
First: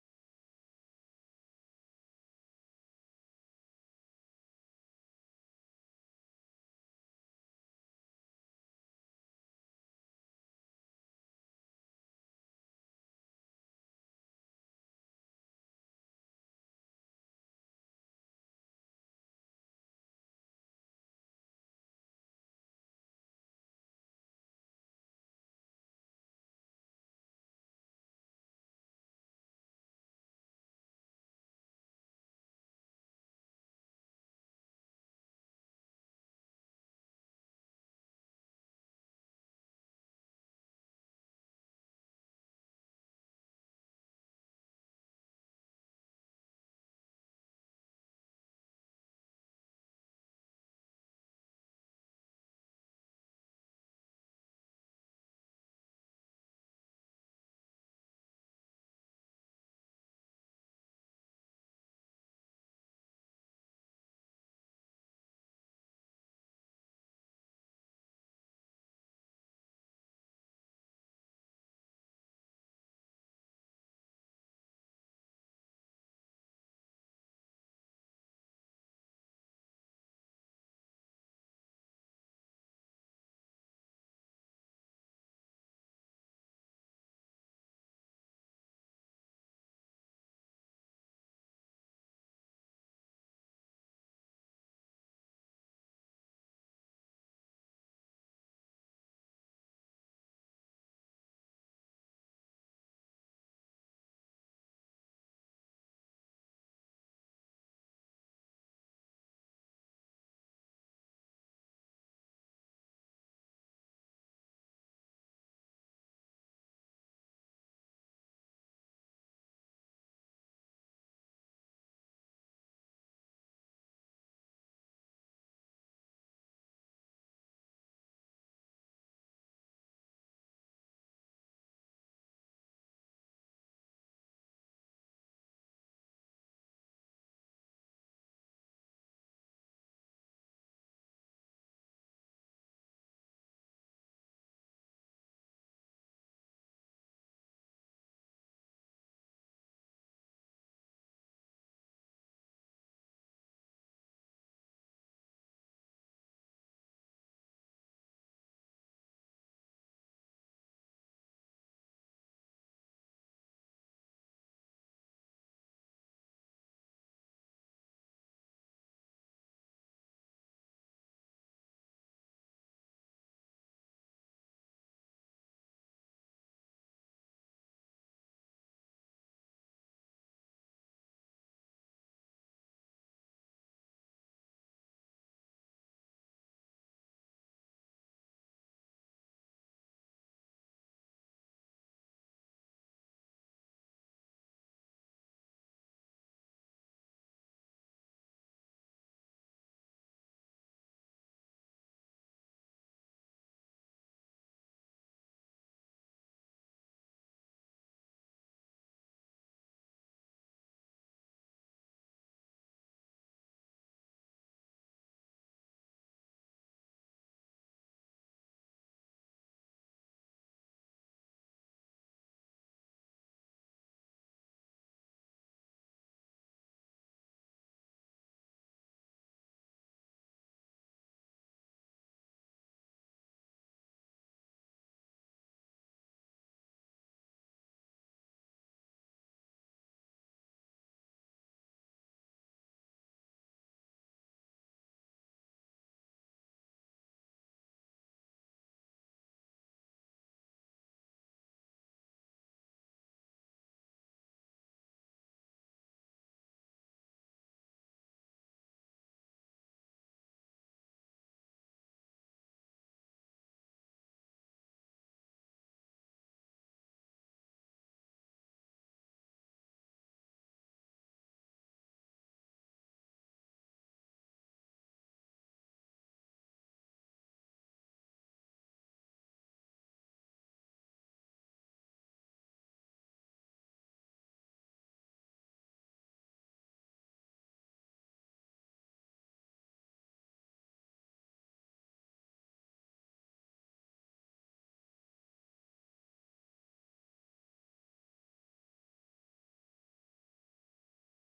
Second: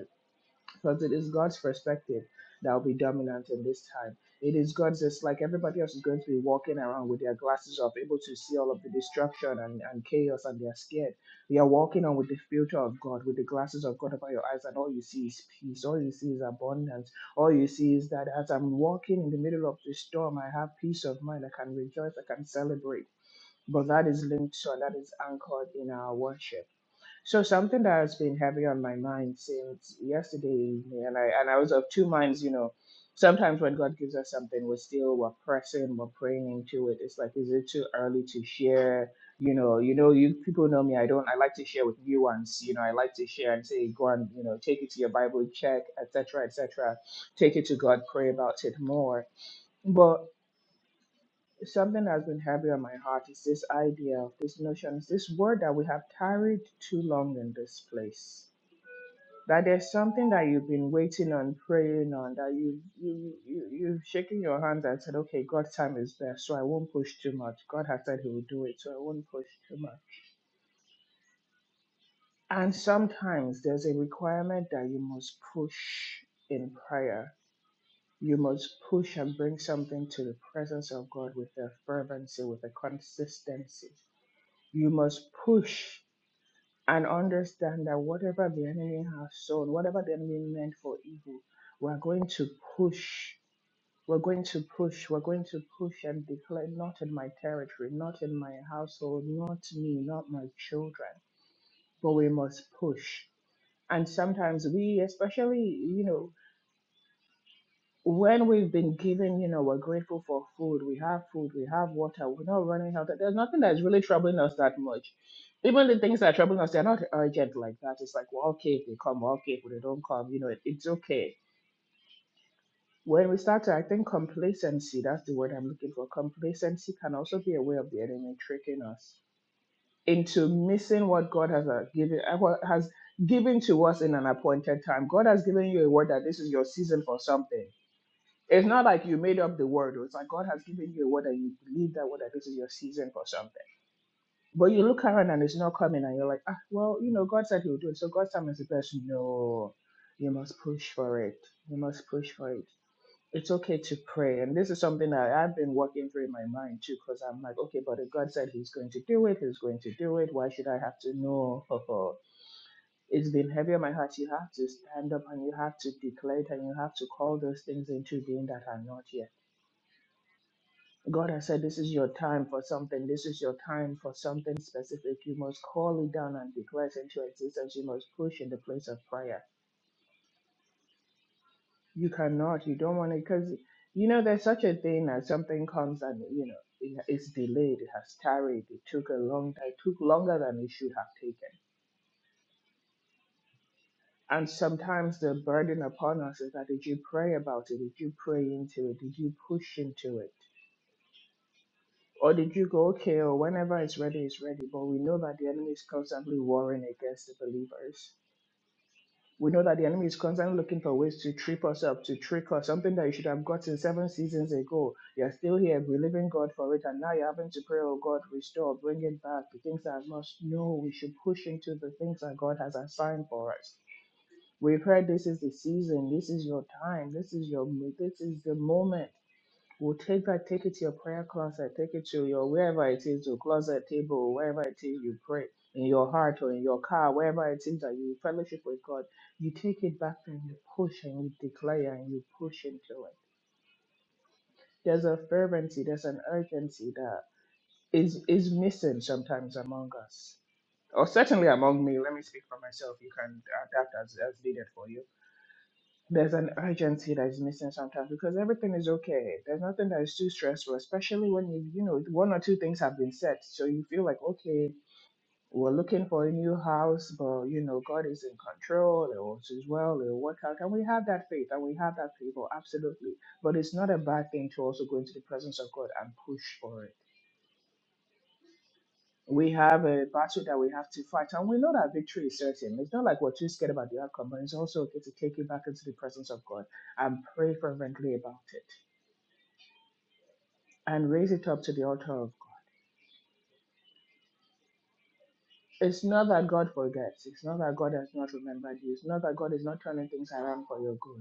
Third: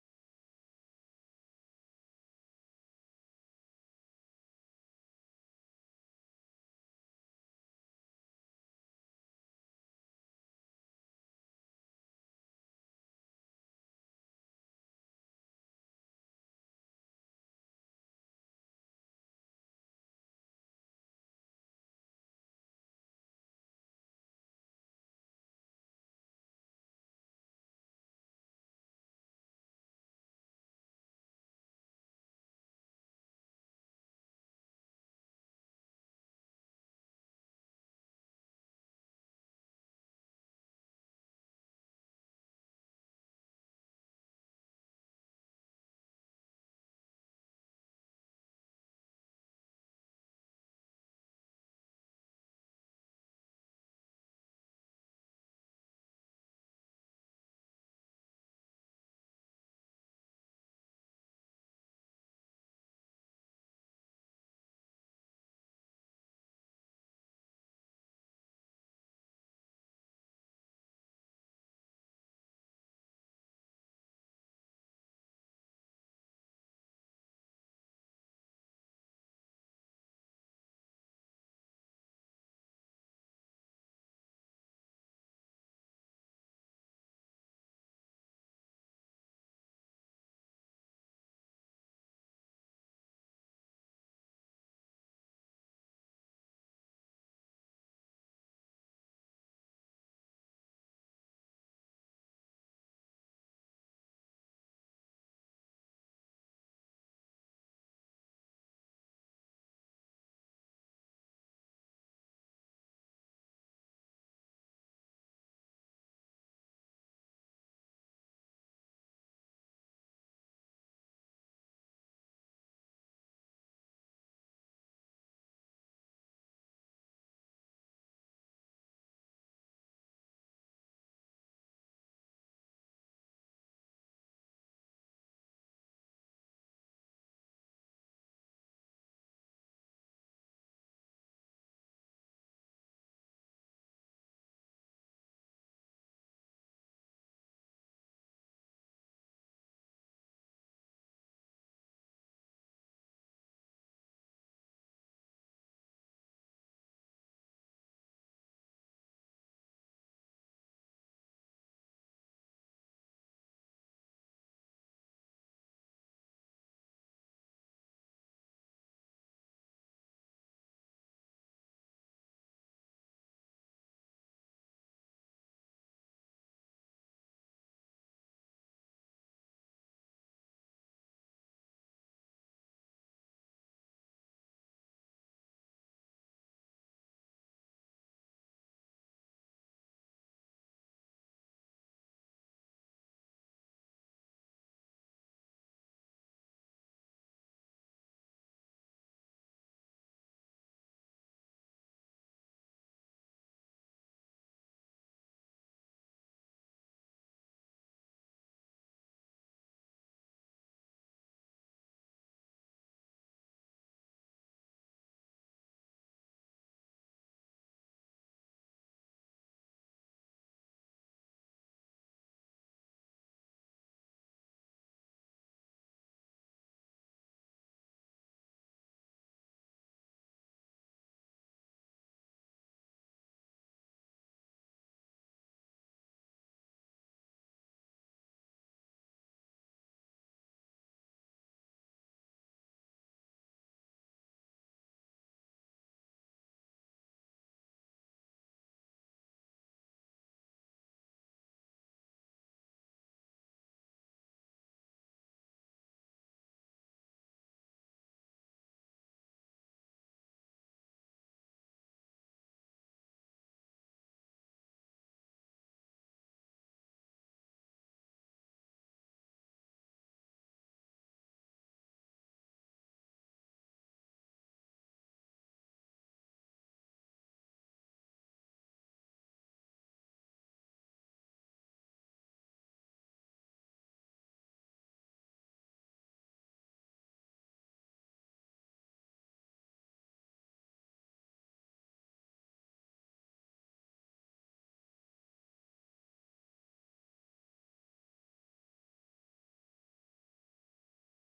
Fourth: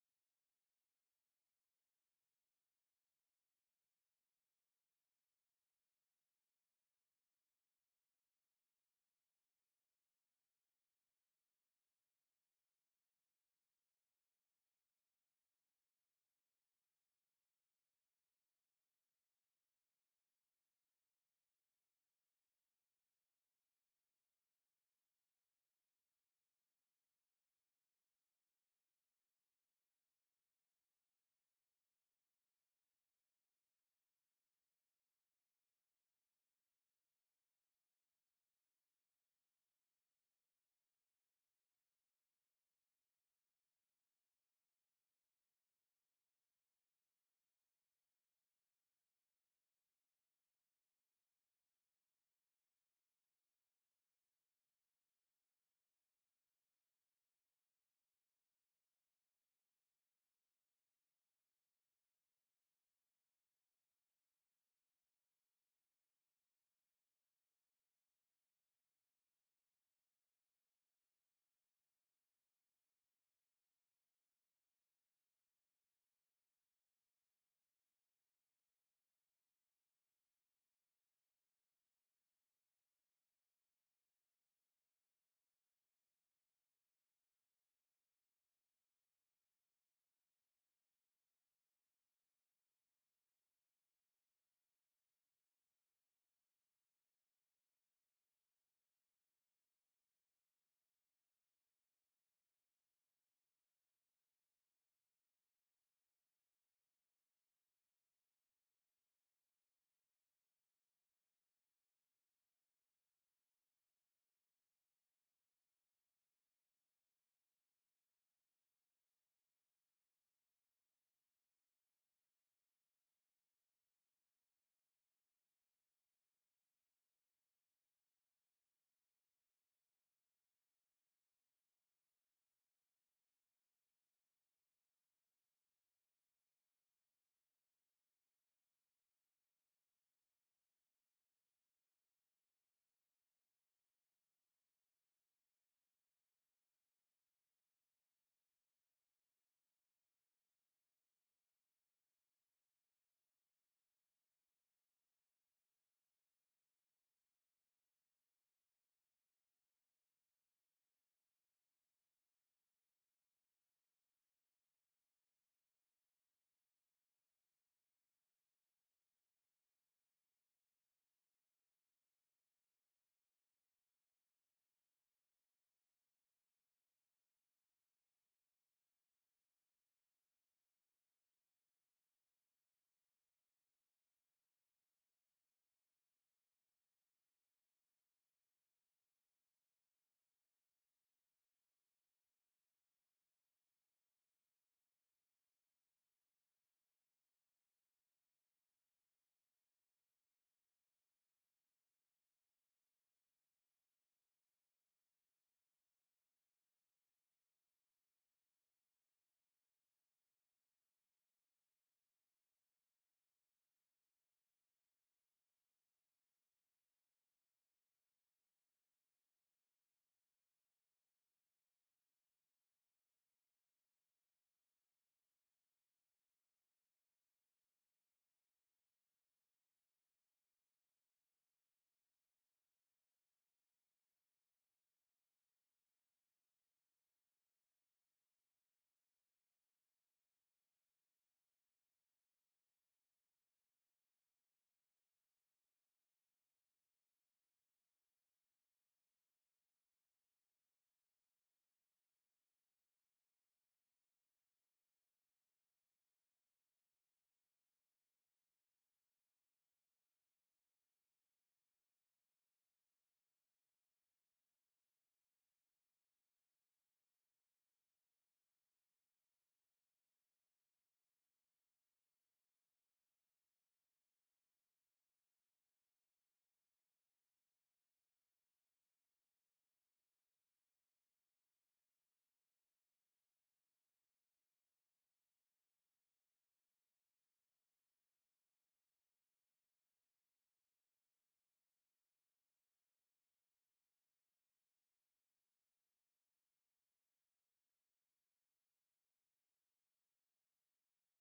Speaker 1: because it is God's perspective that will be dominant in this time. It is God's, it's like everybody else is going to be walking around with their glasses off, able to see all of the destruction and, and chaos, and they're scared. We are walking on with the filter of God, with the glasses of God over your eyes, and all you see is peace, all you see is abundance, all you see is that as I'm walking in the middle of the storm, I have peace of mind, I can rejoice, I can celebrate. But that is linked to and that is anchored in our worship so something that has been heavy on my mind since yesterday evening, and I and I was of two minds. You know, sometimes when God gives us something, we're still we're pressing, we're praying into it. It's like, is it too early to share? You know, you know, you people know me. I don't. I like to share with new ones. You know, I like to share and say, go and you know, take it to your Bible, check, etc., etc. Take it to God, pray about it more. But something that's been heavy on my heart is this idea of this notion, this word that we have tarried too long in this place that there's something that you've been waiting on, praying on, that you you you you've shaken your hands and said, okay, God's time is there, so I won't push too much. God has said He will do it, so I won't push too much. And sometimes there's a requirement that you must push in prayer. You must push and bring something to the presence of God with a fervency, with a consistency. You must push and understand that whatever the enemy has sown, whatever the enemy meant for evil, we're going to push. We're going to push. We're going to push and declare, not in my territory, not in my household, not me, not my children, but we must push. And sometimes we, especially, you know, when we've been given, you know, we're grateful for food, we have food, we have water, we're not running out. There's nothing that's really troubling us that much. Even the things that are troubling us, they're not urgent like that. It's like, well, okay, if they come, well, okay, if they don't come, you know, it, it's okay. When we start to, I think complacency, that's the word I'm looking for. Complacency can also be a way of the enemy tricking us into missing what God has uh, given uh, what has given to us in an appointed time. God has given you a word that this is your season for something it's not like you made up the word. It's like God has given you a word and you believe that word that this is your season for something. But you look around and it's not coming and you're like, ah, well, you know, God said he'll do it. So God's time is the best. No, you must push for it. You must push for it. It's okay to pray. And this is something that I've been working through in my mind too, because I'm like, okay, but if God said he's going to do it, he's going to do it. Why should I have to know? [LAUGHS] it's been heavy on my heart. You have to stand up and you have to declare it and you have to call those things into being that are not yet. God has said, This is your time for something. This is your time for something specific. You must call it down and declare it into existence. You must push in the place of prayer. You cannot, you don't want to, because, you know, there's such a thing as something comes and, you know, it- it's delayed, it has tarried, it took a long time, it took longer than it should have taken. And sometimes the burden upon us is that did you pray about it? Did you pray into it? Did you push into it? Or did you go, okay, or whenever it's ready, it's ready? But we know that the enemy is constantly warring against the believers. We know that the enemy is constantly looking for ways to trip us up, to trick us, something that you should have gotten seven seasons ago. You're still here believing God for it, and now you're having to pray, oh God, restore, bring it back, the things that I've lost. No, we should push into the things that God has assigned for us. We've heard this is the season, this is your time, this is your this is the moment. We'll take that, take it to your prayer closet, take it to your wherever it is, your closet table, wherever it is you pray, in your heart or in your car, wherever it is that you fellowship with God, you take it back and you push and you declare and you push into it. There's a fervency, there's an urgency that is is missing sometimes among us. Or certainly among me, let me speak for myself. You can adapt as, as needed for you there's an urgency that is missing sometimes because everything is okay. There's nothing that is too stressful, especially when you you know one or two things have been set, so you feel like okay, we're looking for a new house, but you know God is in control. It will as well. It will work out, and we have that faith and we have that favor absolutely. But it's not a bad thing to also go into the presence of God and push for it we have a battle that we have to fight, and we know that victory is certain. It's not like we're too scared about the outcome, but it's also okay to take it back into the presence of God and pray fervently about it and raise it up to the altar of God. It's not that God forgets, it's not that God has not remembered you, it's not that God is not turning things around for your good.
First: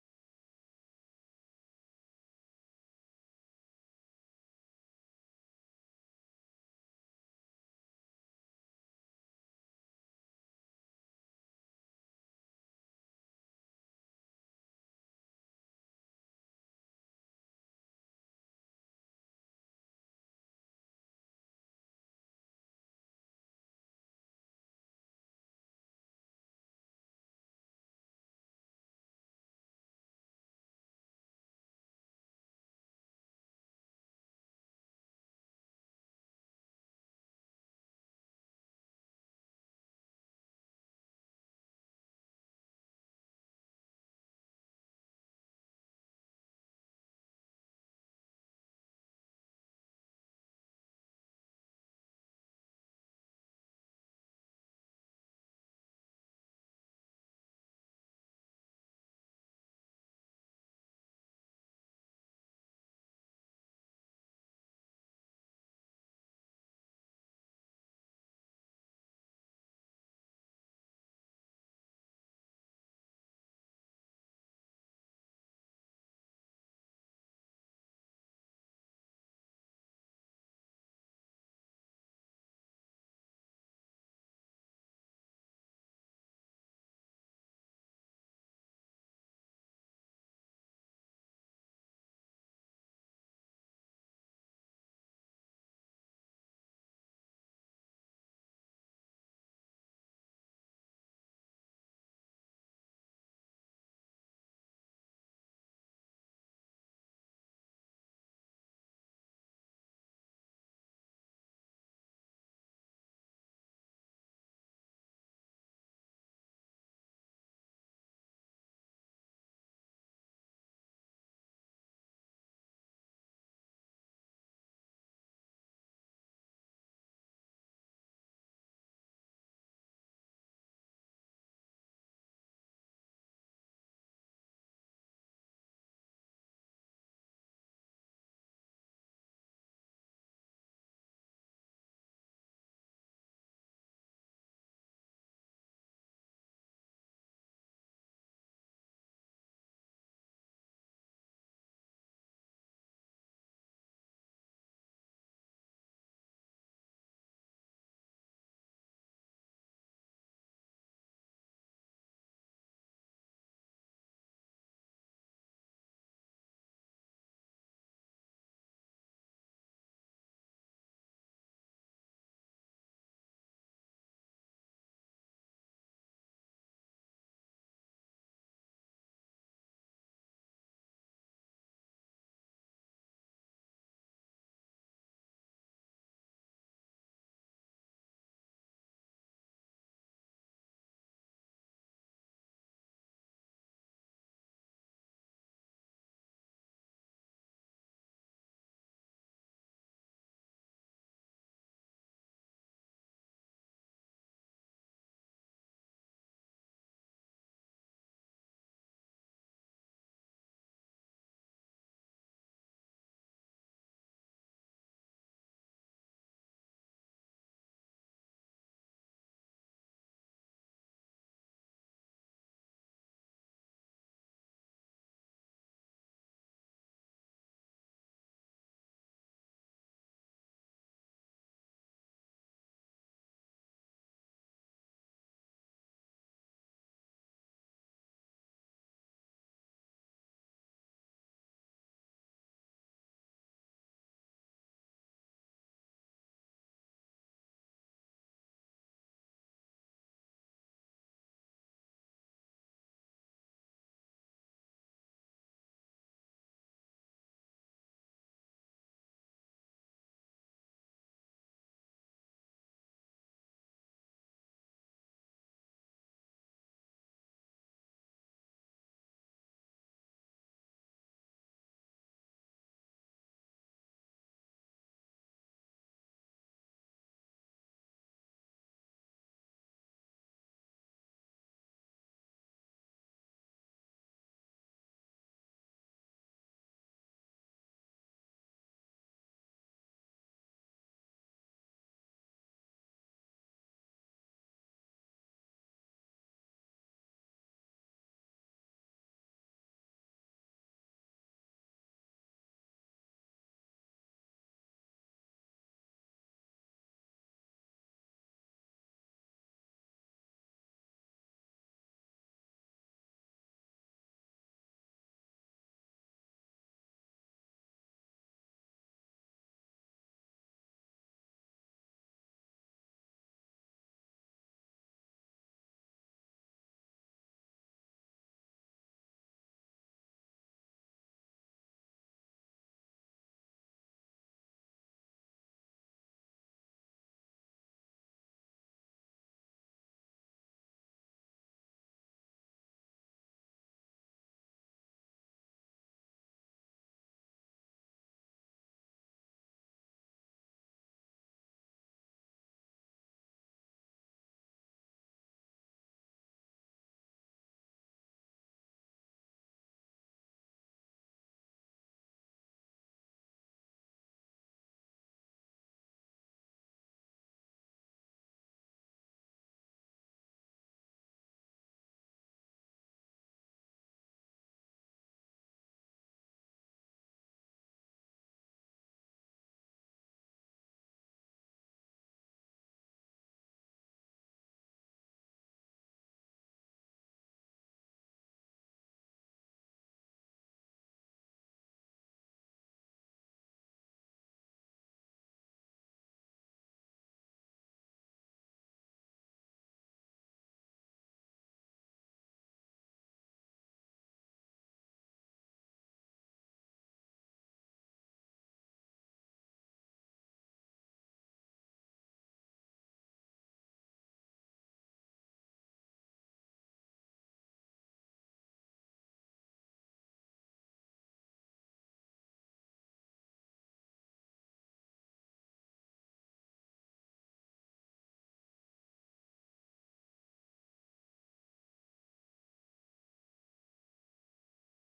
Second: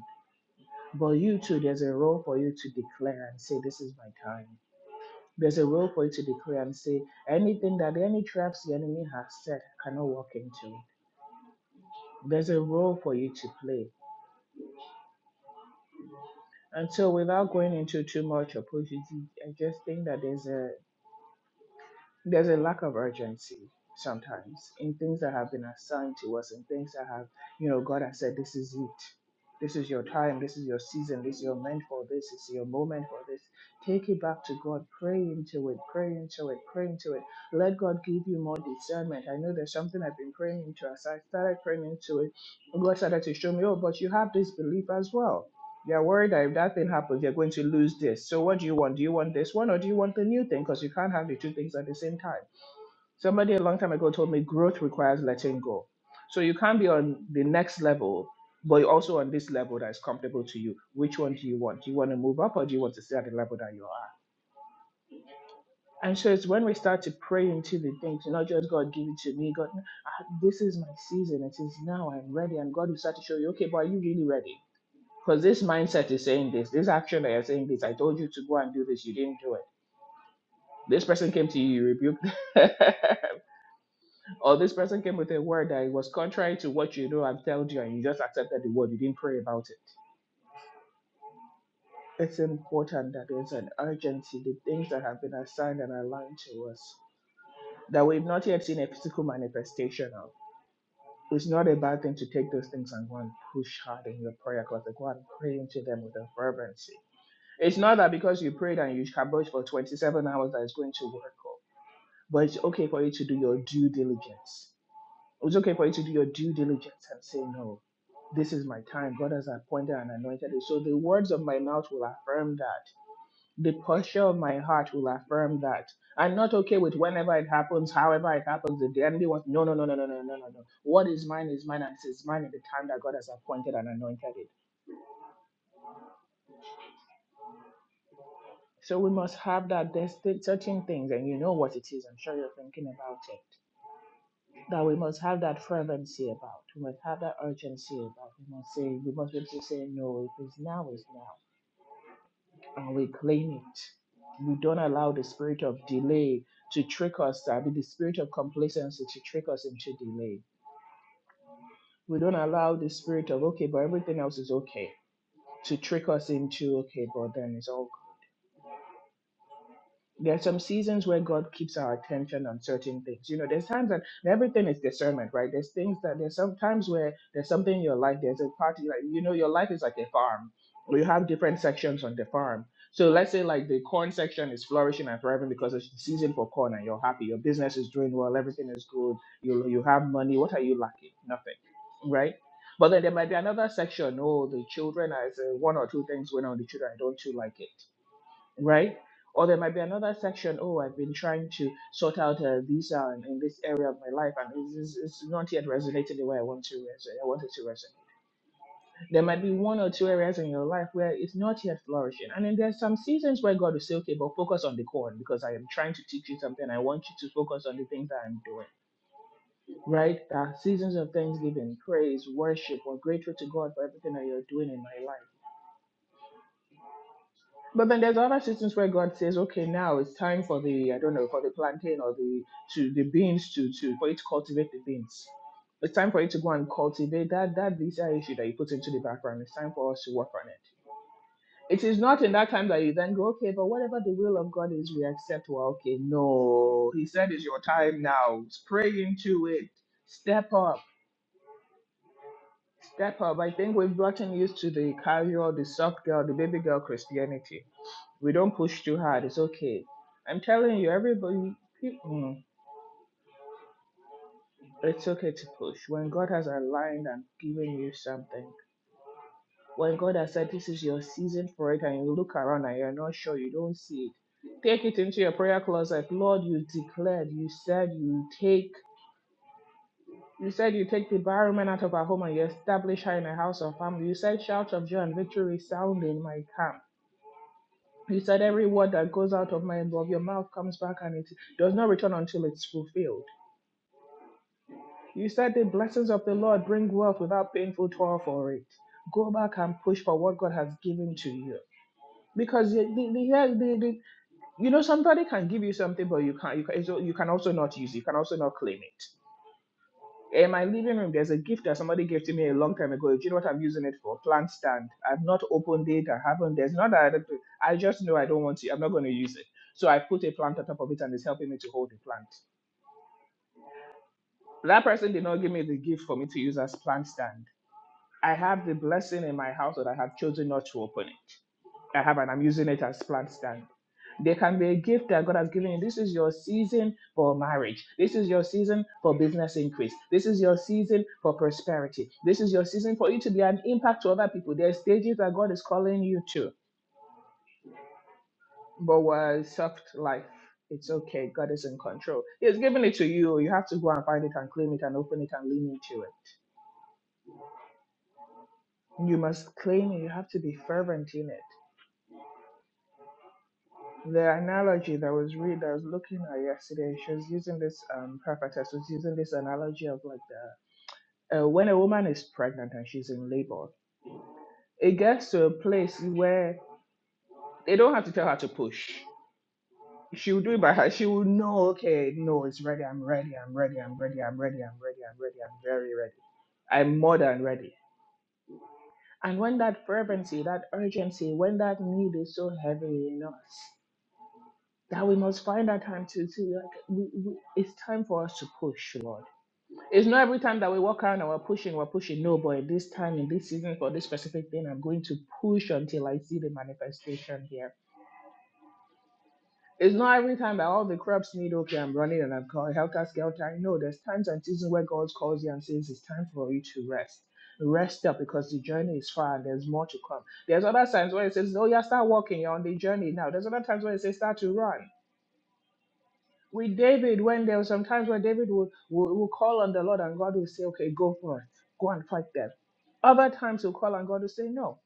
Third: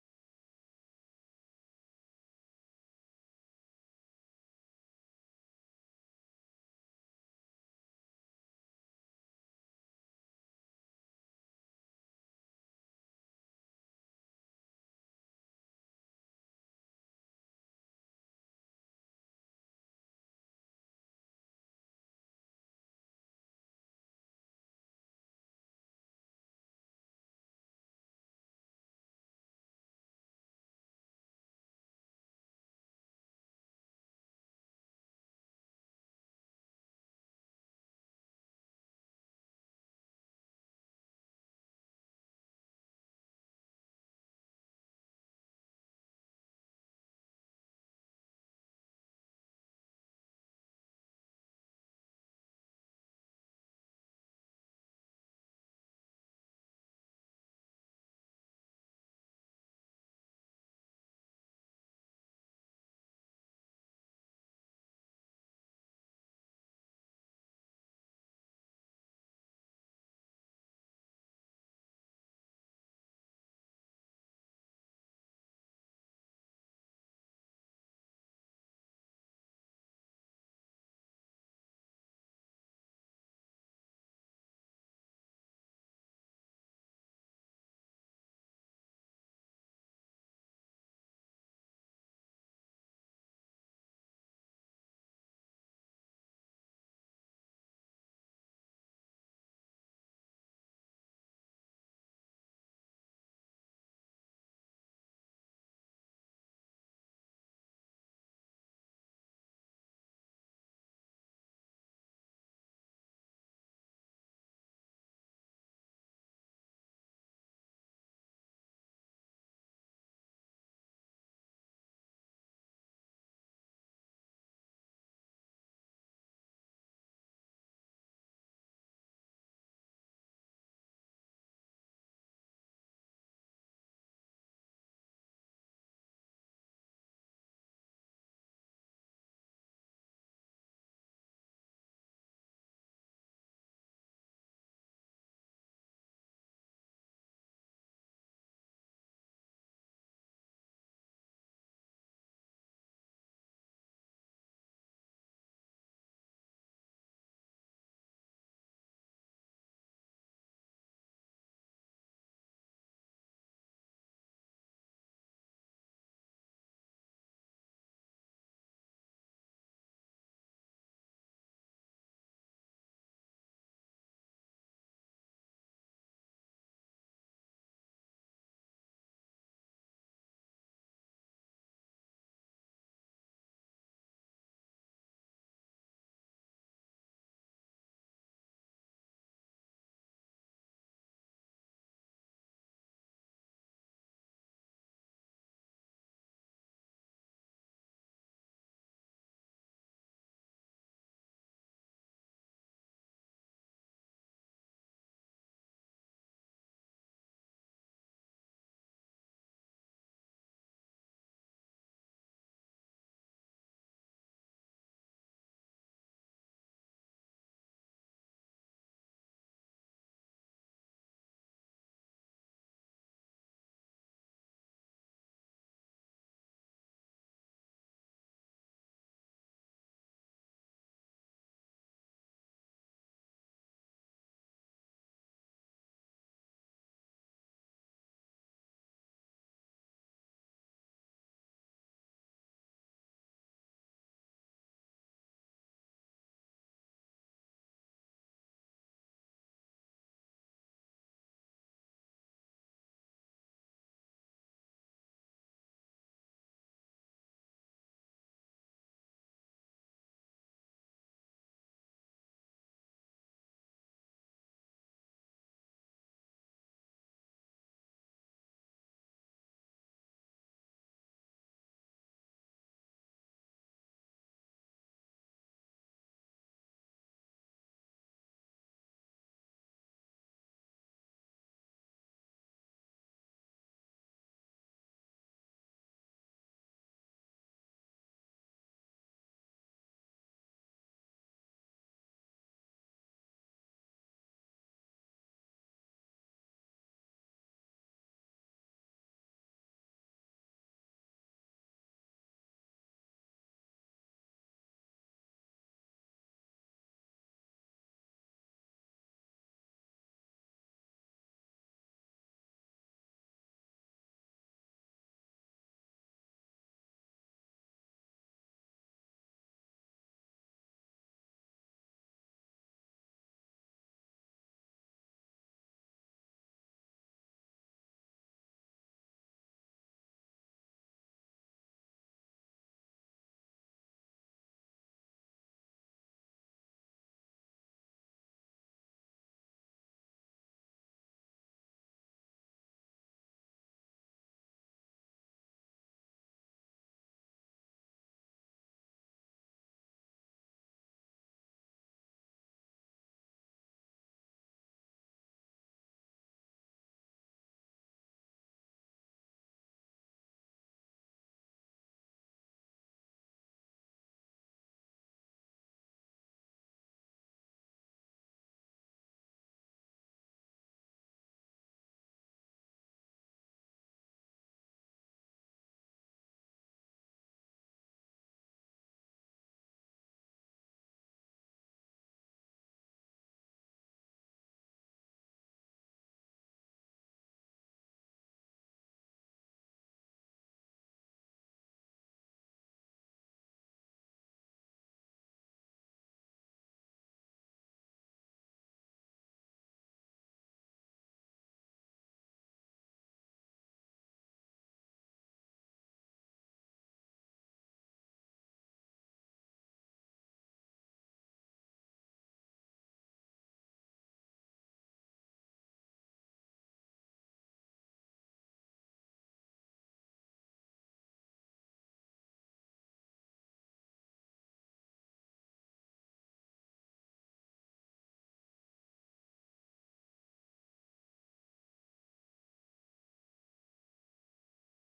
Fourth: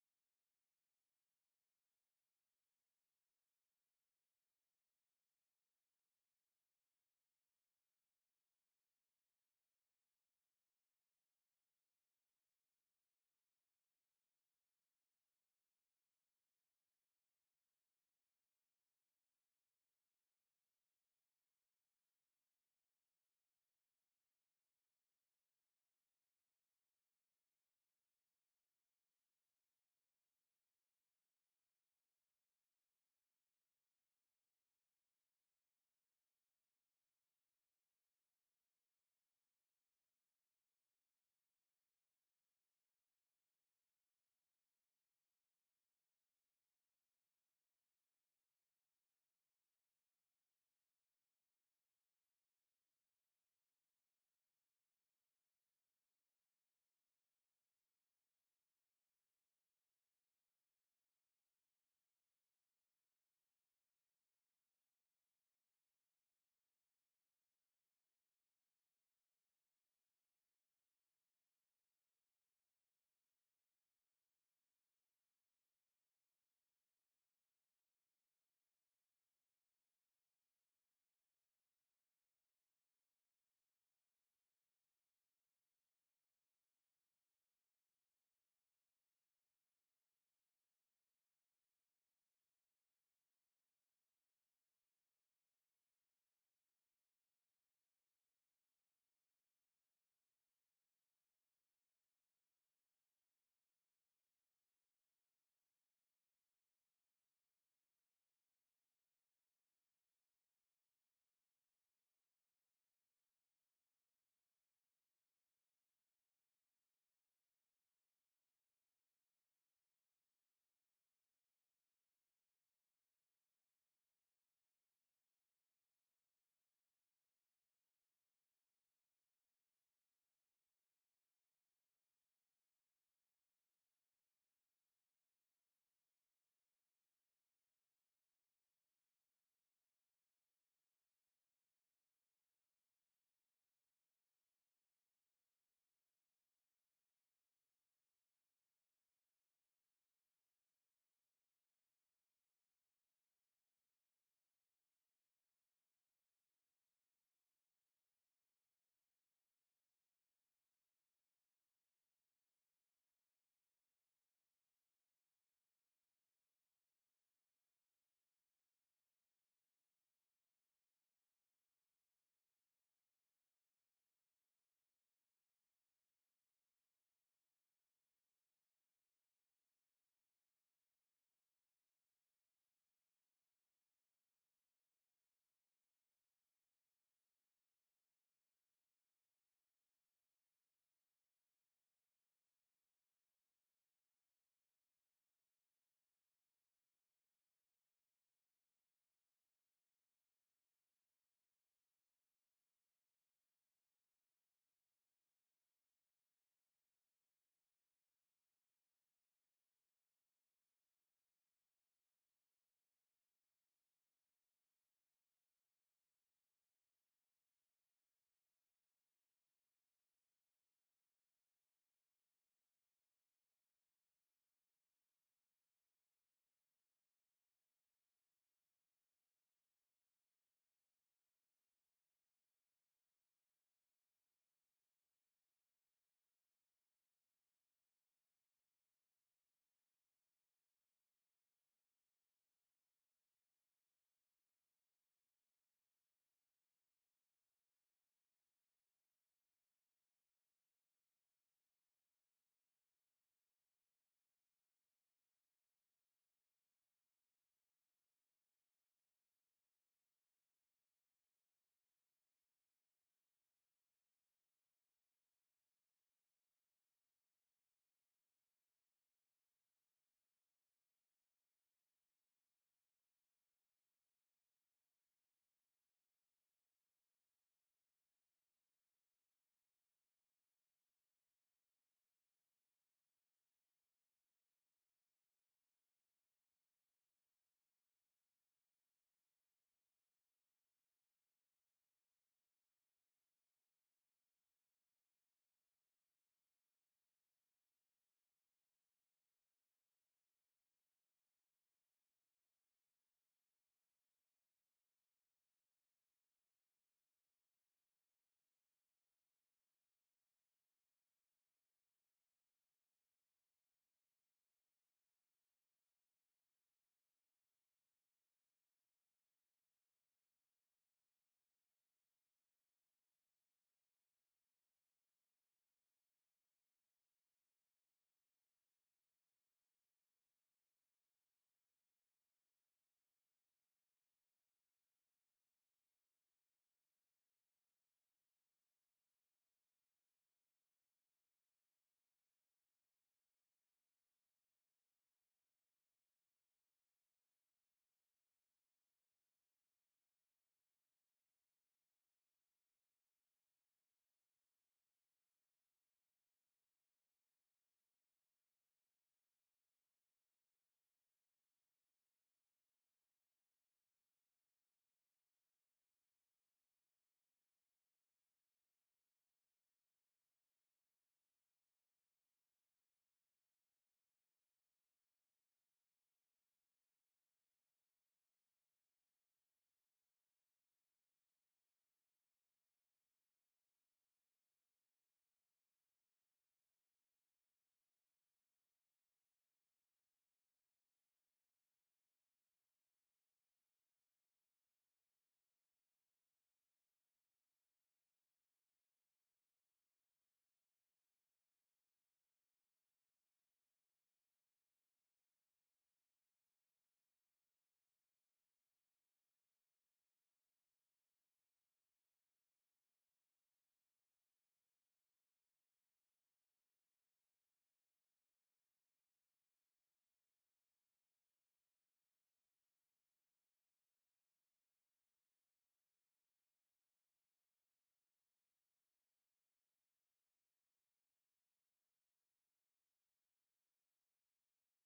Speaker 1: But you too, there's a role for you to declare and say, This is my time. There's a role for you to declare and say, Anything that any traps the enemy has set I cannot walk into. There's a role for you to play And so, without going into too much apology, I just think that there's a there's a lack of urgency sometimes in things that have been assigned to us and things that have, you know, God has said, this is it. This is your time. This is your season. This is your meant for this. This is your moment for this. Take it back to God. Pray into it. Pray into it. Pray into it. Let God give you more discernment. I know there's something I've been praying into. As I started praying into it, God started to show me, oh, but you have this belief as well you are worried that if that thing happens, you're going to lose this. So what do you want? Do you want this one or do you want the new thing? Because you can't have the two things at the same time. Somebody a long time ago told me growth requires letting go. So you can't be on the next level, but you're also on this level that is comfortable to you. Which one do you want? Do you want to move up or do you want to stay at the level that you are? And so it's when we start to pray into the things, you know, just God give it to me. God, ah, this is my season. It is now. I'm ready. And God will start to show you, okay, but are you really ready? Because this mindset is saying this, this action that you're saying this, I told you to go and do this, you didn't do it. This person came to you, you rebuked. [LAUGHS] or this person came with a word that was contrary to what you know I've told you, and you just accepted the word, you didn't pray about it. It's important that there's an urgency, the things that have been assigned and aligned to us that we've not yet seen a physical manifestation of. It's not a bad thing to take those things and go and push hard in your prayer closet, go and pray into them with a fervency It's not that because you prayed and you kabosh for 27 hours that it's going to work out. But it's okay for you to do your due diligence. It's okay for you to do your due diligence and say, no, this is my time. God has appointed and anointed it. So the words of my mouth will affirm that. The posture of my heart will affirm that. I'm not okay with whenever it happens, however it happens, if the enemy wants, no, no, no, no, no, no, no, no, no. What is mine is mine and it is mine at the time that God has appointed and anointed it. So we must have that. There's th- certain things, and you know what it is. I'm sure you're thinking about it. That we must have that fervency about. We must have that urgency about. We must say. We must be able to say no. If it's now, it's now, and we claim it. We don't allow the spirit of delay to trick us. I mean, the spirit of complacency to trick us into delay. We don't allow the spirit of okay, but everything else is okay to trick us into okay, but then it's all. there are some seasons where God keeps our attention on certain things. You know, there's times that everything is discernment, right? There's things that there's some times where there's something in your life, there's a party, like, you know, your life is like a farm. You have different sections on the farm. So let's say like the corn section is flourishing and thriving because it's the season for corn and you're happy. Your business is doing well, everything is good. You you have money. What are you lacking? Nothing, right? But then there might be another section. Oh, the children, I say one or two things going on with the children. I don't too like it right? Or there might be another section. Oh, I've been trying to sort out uh, this uh, in this area of my life, and it's, it's it's not yet resonated the way I want to resonate. I wanted to resonate. There might be one or two areas in your life where it's not yet flourishing, and then there's some seasons where God will say, "Okay, but focus on the corn because I am trying to teach you something. I want you to focus on the things that I'm doing." Right? There are seasons of thanksgiving, praise, worship. We're grateful to God for everything that you're doing in my life But then there's other systems where God says, okay, now it's time for the, I don't know, for the plantain or the to the beans to to for it to cultivate the beans. It's time for it to go and cultivate that that visa issue that you put into the background. It's time for us to work on it. It is not in that time that you then go, okay, but whatever the will of God is, we accept. Well, okay, no. He said it's your time now. Spray into it. Step up. Step up. I think we've gotten used to the carrier, the soft girl, the baby girl Christianity we don't push too hard. It's okay. I'm telling you, everybody, pe- mm, it's okay to push. When God has aligned and given you something, when God has said this is your season for it, and you look around and you're not sure, you don't see it, take it into your prayer closet. Lord, you declared, you said you take. You said you take the barren woman out of her home and you establish her in a house of family. You said shouts of joy and victory sound in my camp. You said every word that goes out of my of your mouth comes back and it does not return until it's fulfilled. You said the blessings of the Lord bring wealth without painful toil for it. Go back and push for what God has given to you. Because the, the, the, yeah, the, the, you know somebody can give you something, but you can't. You can, so you can also not use. it. You can also not claim it. In my living room, there's a gift that somebody gave to me a long time ago. Do you know what I'm using it for? Plant stand. I've not opened it. I haven't. There's not that. I, don't- I just know I don't want to. I'm not going to use it. So I put a plant on top of it, and it's helping me to hold the plant. That person did not give me the gift for me to use as plant stand I have the blessing in my house that I have chosen not to open it. I have, and I'm using it as plant stand. There can be a gift that God has given you. This is your season for marriage. This is your season for business increase. This is your season for prosperity. This is your season for you to be an impact to other people. There are stages that God is calling you to. But we're soft life. It's okay. God is in control. He has given it to you. You have to go and find it and claim it and open it and lean into it. You must claim it. You have to be fervent in it. the analogy that was read, I was looking at yesterday, she was using this, um, prophetess was using this analogy of like the, uh, when a woman is pregnant and she's in labor, it gets to a place where they don't have to tell her to push. She will do it by her. She will know, okay, no, it's ready. I'm ready. I'm ready. I'm ready. I'm ready. I'm ready. I'm ready. I'm very ready. I'm more than ready. And when that fervency, that urgency, when that need is so heavy in us, that we must find that time to to like we, we it's time for us to push lord it's not every time that we walk out and we're pushing we're pushing no but at this time in this season for this specific thing i'm going to push until i see the manifestation here it's not every time that all the crops need okay i'm running and i'm called helter skelter no there's times and seasons where god calls you and says it's time for you to rest rest up because the journey is far and there's more to come there's other times where it says oh yeah start walking you're on the journey now there's other times where it says start to run with David, when there were some times when David would, would, would call on the Lord and God would say, okay, go for it, go and fight them. Other times he'll call on God to say, no.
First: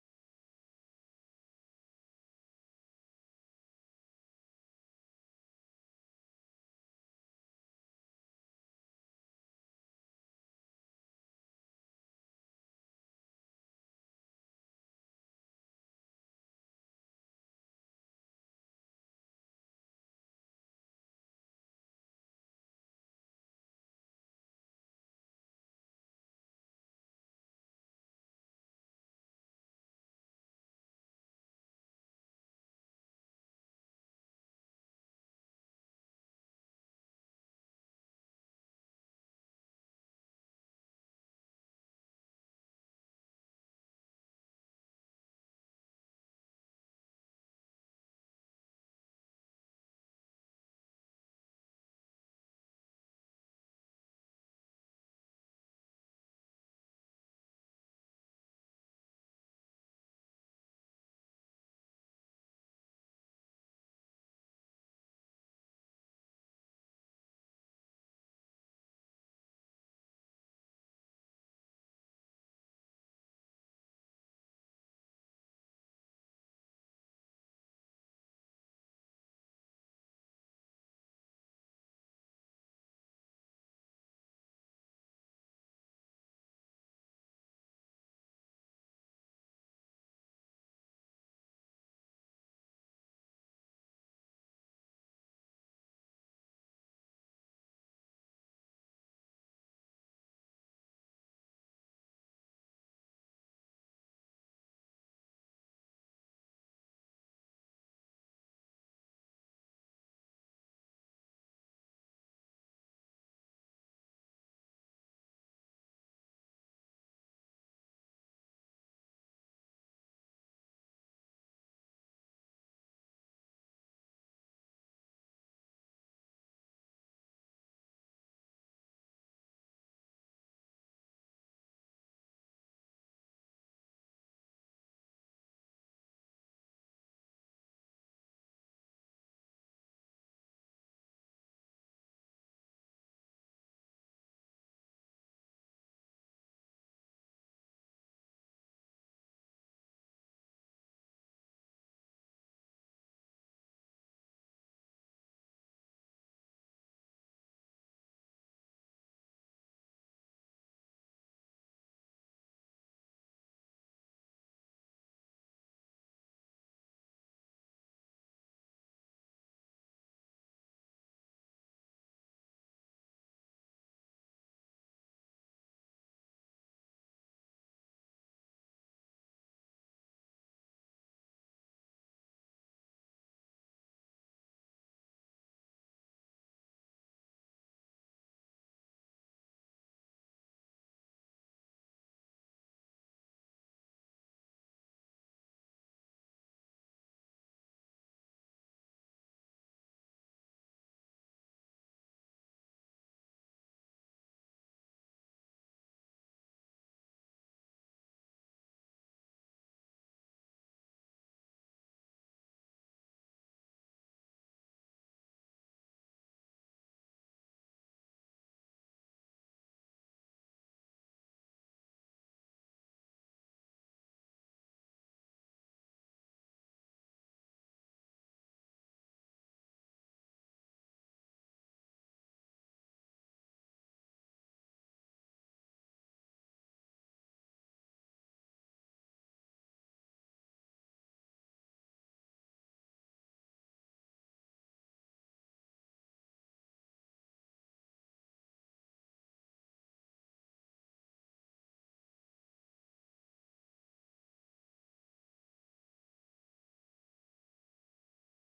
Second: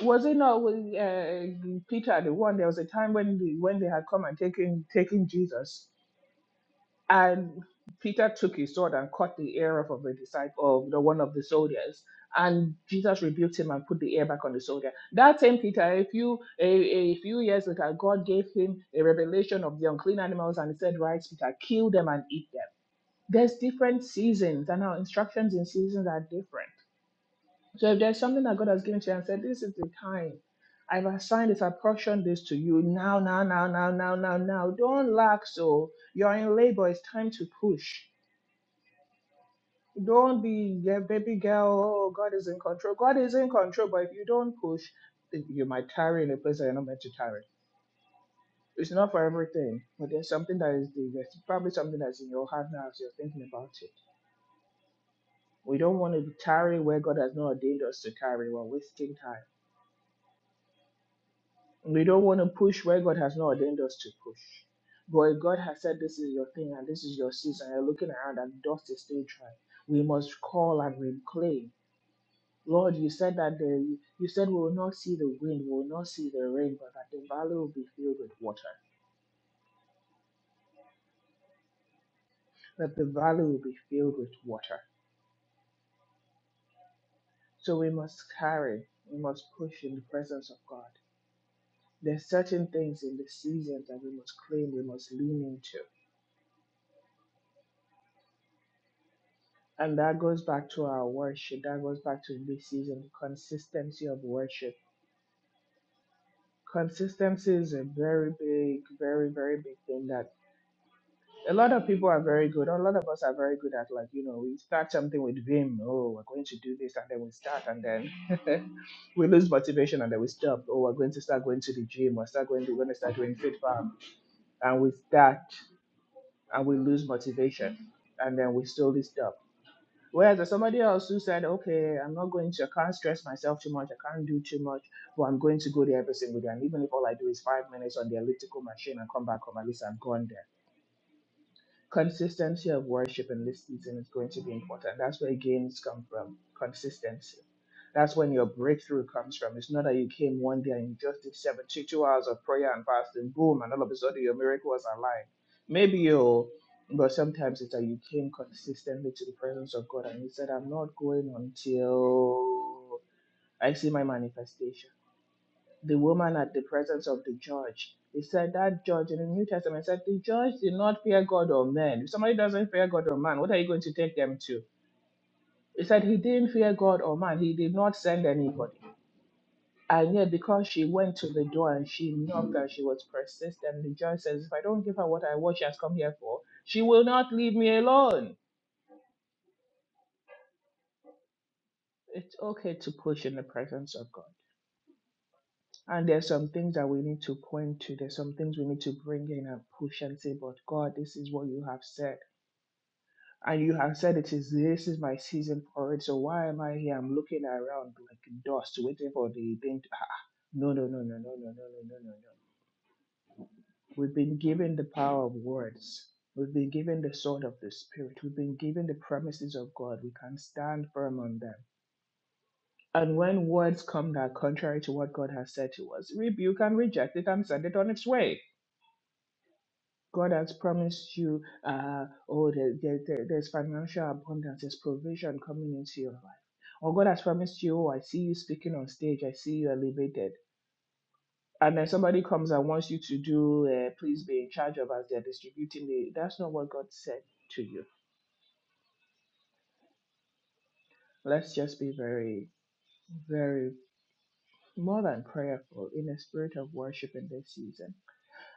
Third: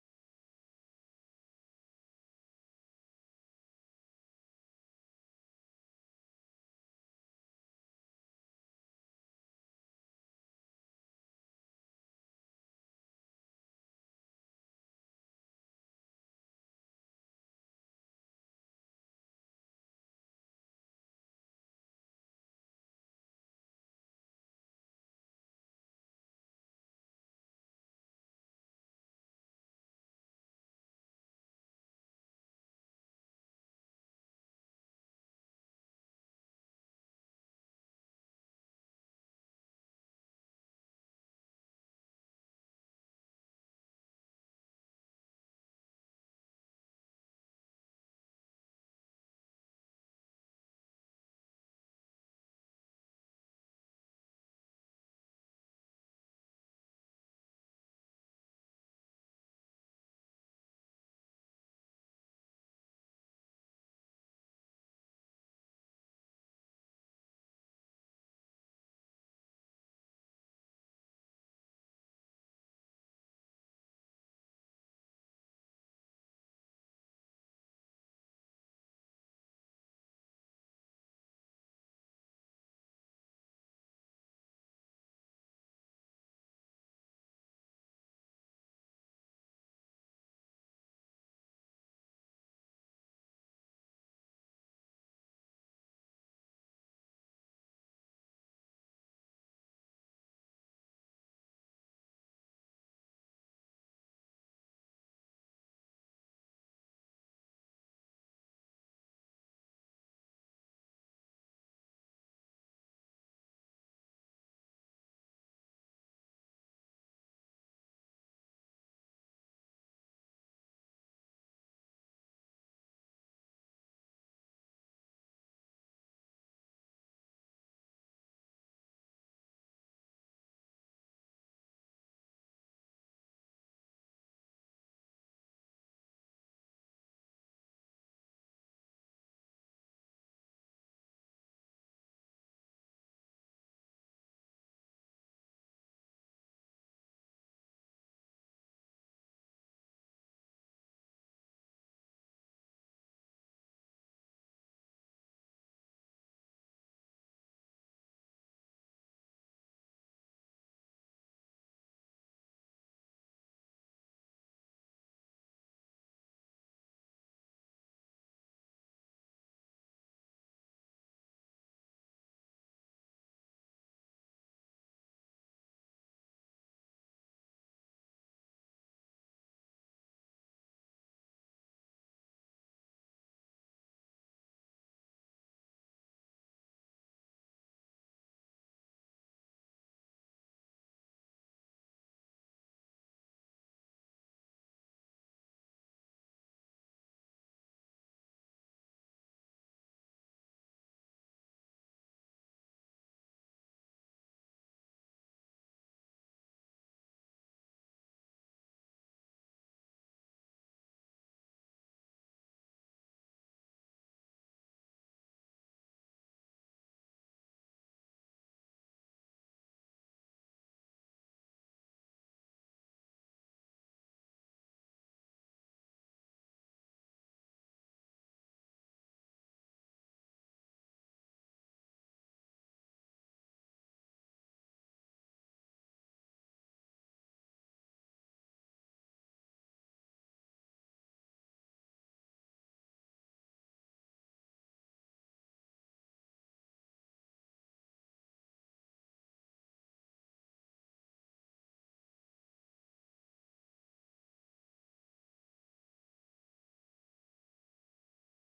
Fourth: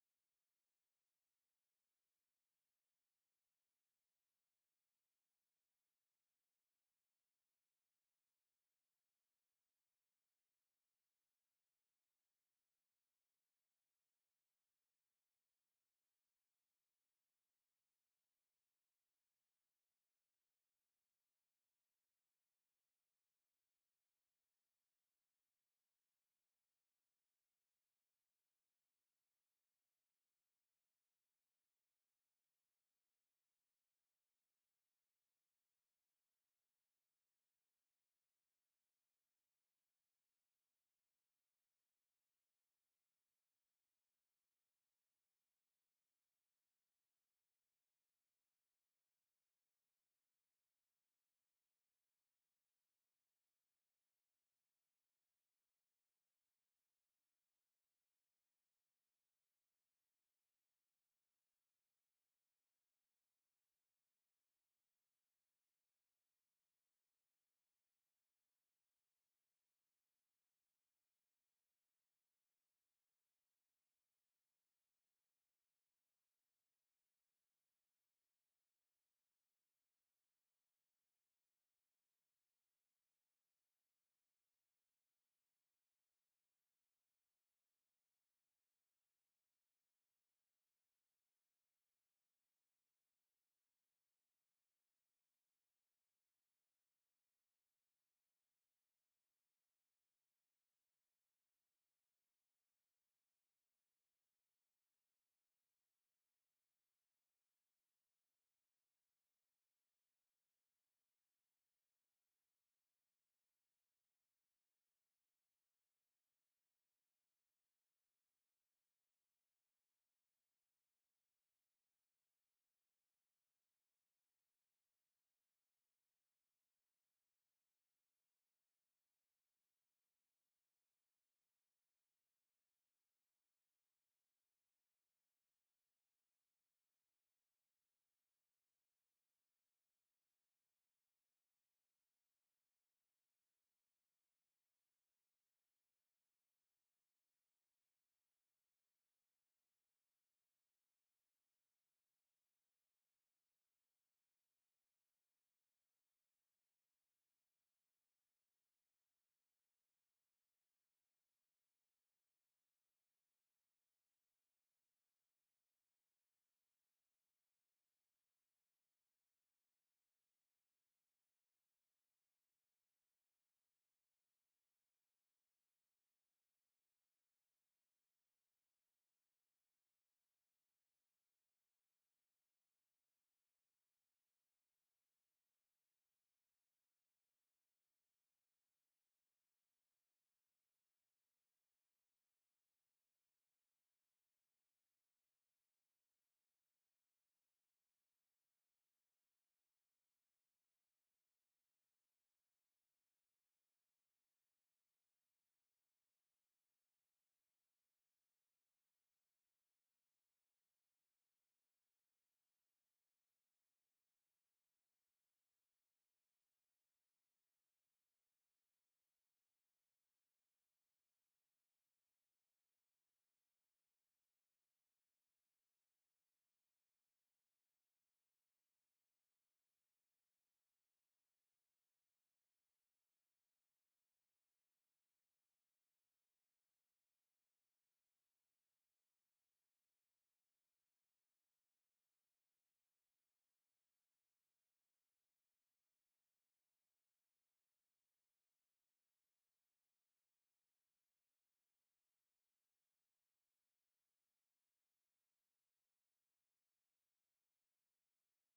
Speaker 1: Was it not with uh, Peter, the one, there was a time when, the, when they had come and taken, taken Jesus and Peter took his sword and cut the ear off of the disciple of the one of the soldiers. And Jesus rebuked him and put the ear back on the soldier. That same Peter, a few a, a few years later, God gave him a revelation of the unclean animals and he said, Right, Peter, kill them and eat them. There's different seasons, and our instructions in seasons are different. So if there's something that God has given to you and said, This is the time. I've assigned this, I've portioned this to you now, now, now, now, now, now, now. Don't lax, so you're in labor. It's time to push. Don't be yeah, baby girl. Oh, God is in control. God is in control, but if you don't push, then you might tarry in a place that you're not meant to tarry. It's not for everything, but there's something that is there's probably something that's in your heart now as you're thinking about it. We don't want to tarry where God has not ordained us to tarry. We're wasting time. We don't want to push where God has not ordained us to push. But if God has said this is your thing and this is your season, and you're looking around and dust is still dry. We must call and reclaim Lord, you said that the you said we will not see the wind, we will not see the rain, but that the valley will be filled with water. That the valley will be filled with water. So we must carry, we must push in the presence of God. There's certain things in the seasons that we must claim, we must lean into. And that goes back to our worship. That goes back to this season, consistency of worship. Consistency is a very big, very, very big thing that. a lot of people are very good. A lot of us are very good at like, you know, we start something with vim. Oh, we're going to do this, and then we start, and then [LAUGHS] we lose motivation, and then we stop. Oh, we're going to start going to the gym. We're start going. To, we're going to start doing fit farm, and we start, and we lose motivation, and then we slowly stop. Whereas there's somebody else who said, okay, I'm not going to, I can't stress myself too much, I can't do too much, but I'm going to go there every single day. And even if all I do is five minutes on the elliptical machine and come back home, at least I'm gone there Consistency of worship in this season is going to be important. That's where gains come from. Consistency. That's when your breakthrough comes from. It's not that you came one day and you just did 72 hours of prayer and fasting, boom, and all of a sudden your miracle was alive. Maybe you, but sometimes it's that you came consistently to the presence of God and you said, I'm not going until I see my manifestation the woman at the presence of the judge. They said that judge in the New Testament said the judge did not fear God or man. If somebody doesn't fear God or man, what are you going to take them to? He said he didn't fear God or man. He did not send anybody. And yet, because she went to the door and she knocked and she was persistent, the judge says, If I don't give her what I want, she has come here for, she will not leave me alone. It's okay to push in the presence of God. And there's some things that we need to point to. There's some things we need to bring in and push and say, but God, this is what you have said. And you have said it is this is my season for it. So why am I here? I'm looking around like dust, waiting for the thing. To, ah, ah." no, no, no, no, no, no, no, no, no, no, no. We've been given the power of words. We've been given the sword of the spirit. We've been given the promises of God. We can stand firm on them. And when words come that are contrary to what God has said to us, rebuke and reject it and send it on its way God has promised you, uh, oh, there, there, there- there's financial abundance, there's provision coming into your life. Or God has promised you, oh, I see you speaking on stage, I see you elevated. And then somebody comes and wants you to do, uh, please be in charge of as they're distributing the. That's not what God said to you. Let's just be very, very more than prayerful in a spirit of worship in this season.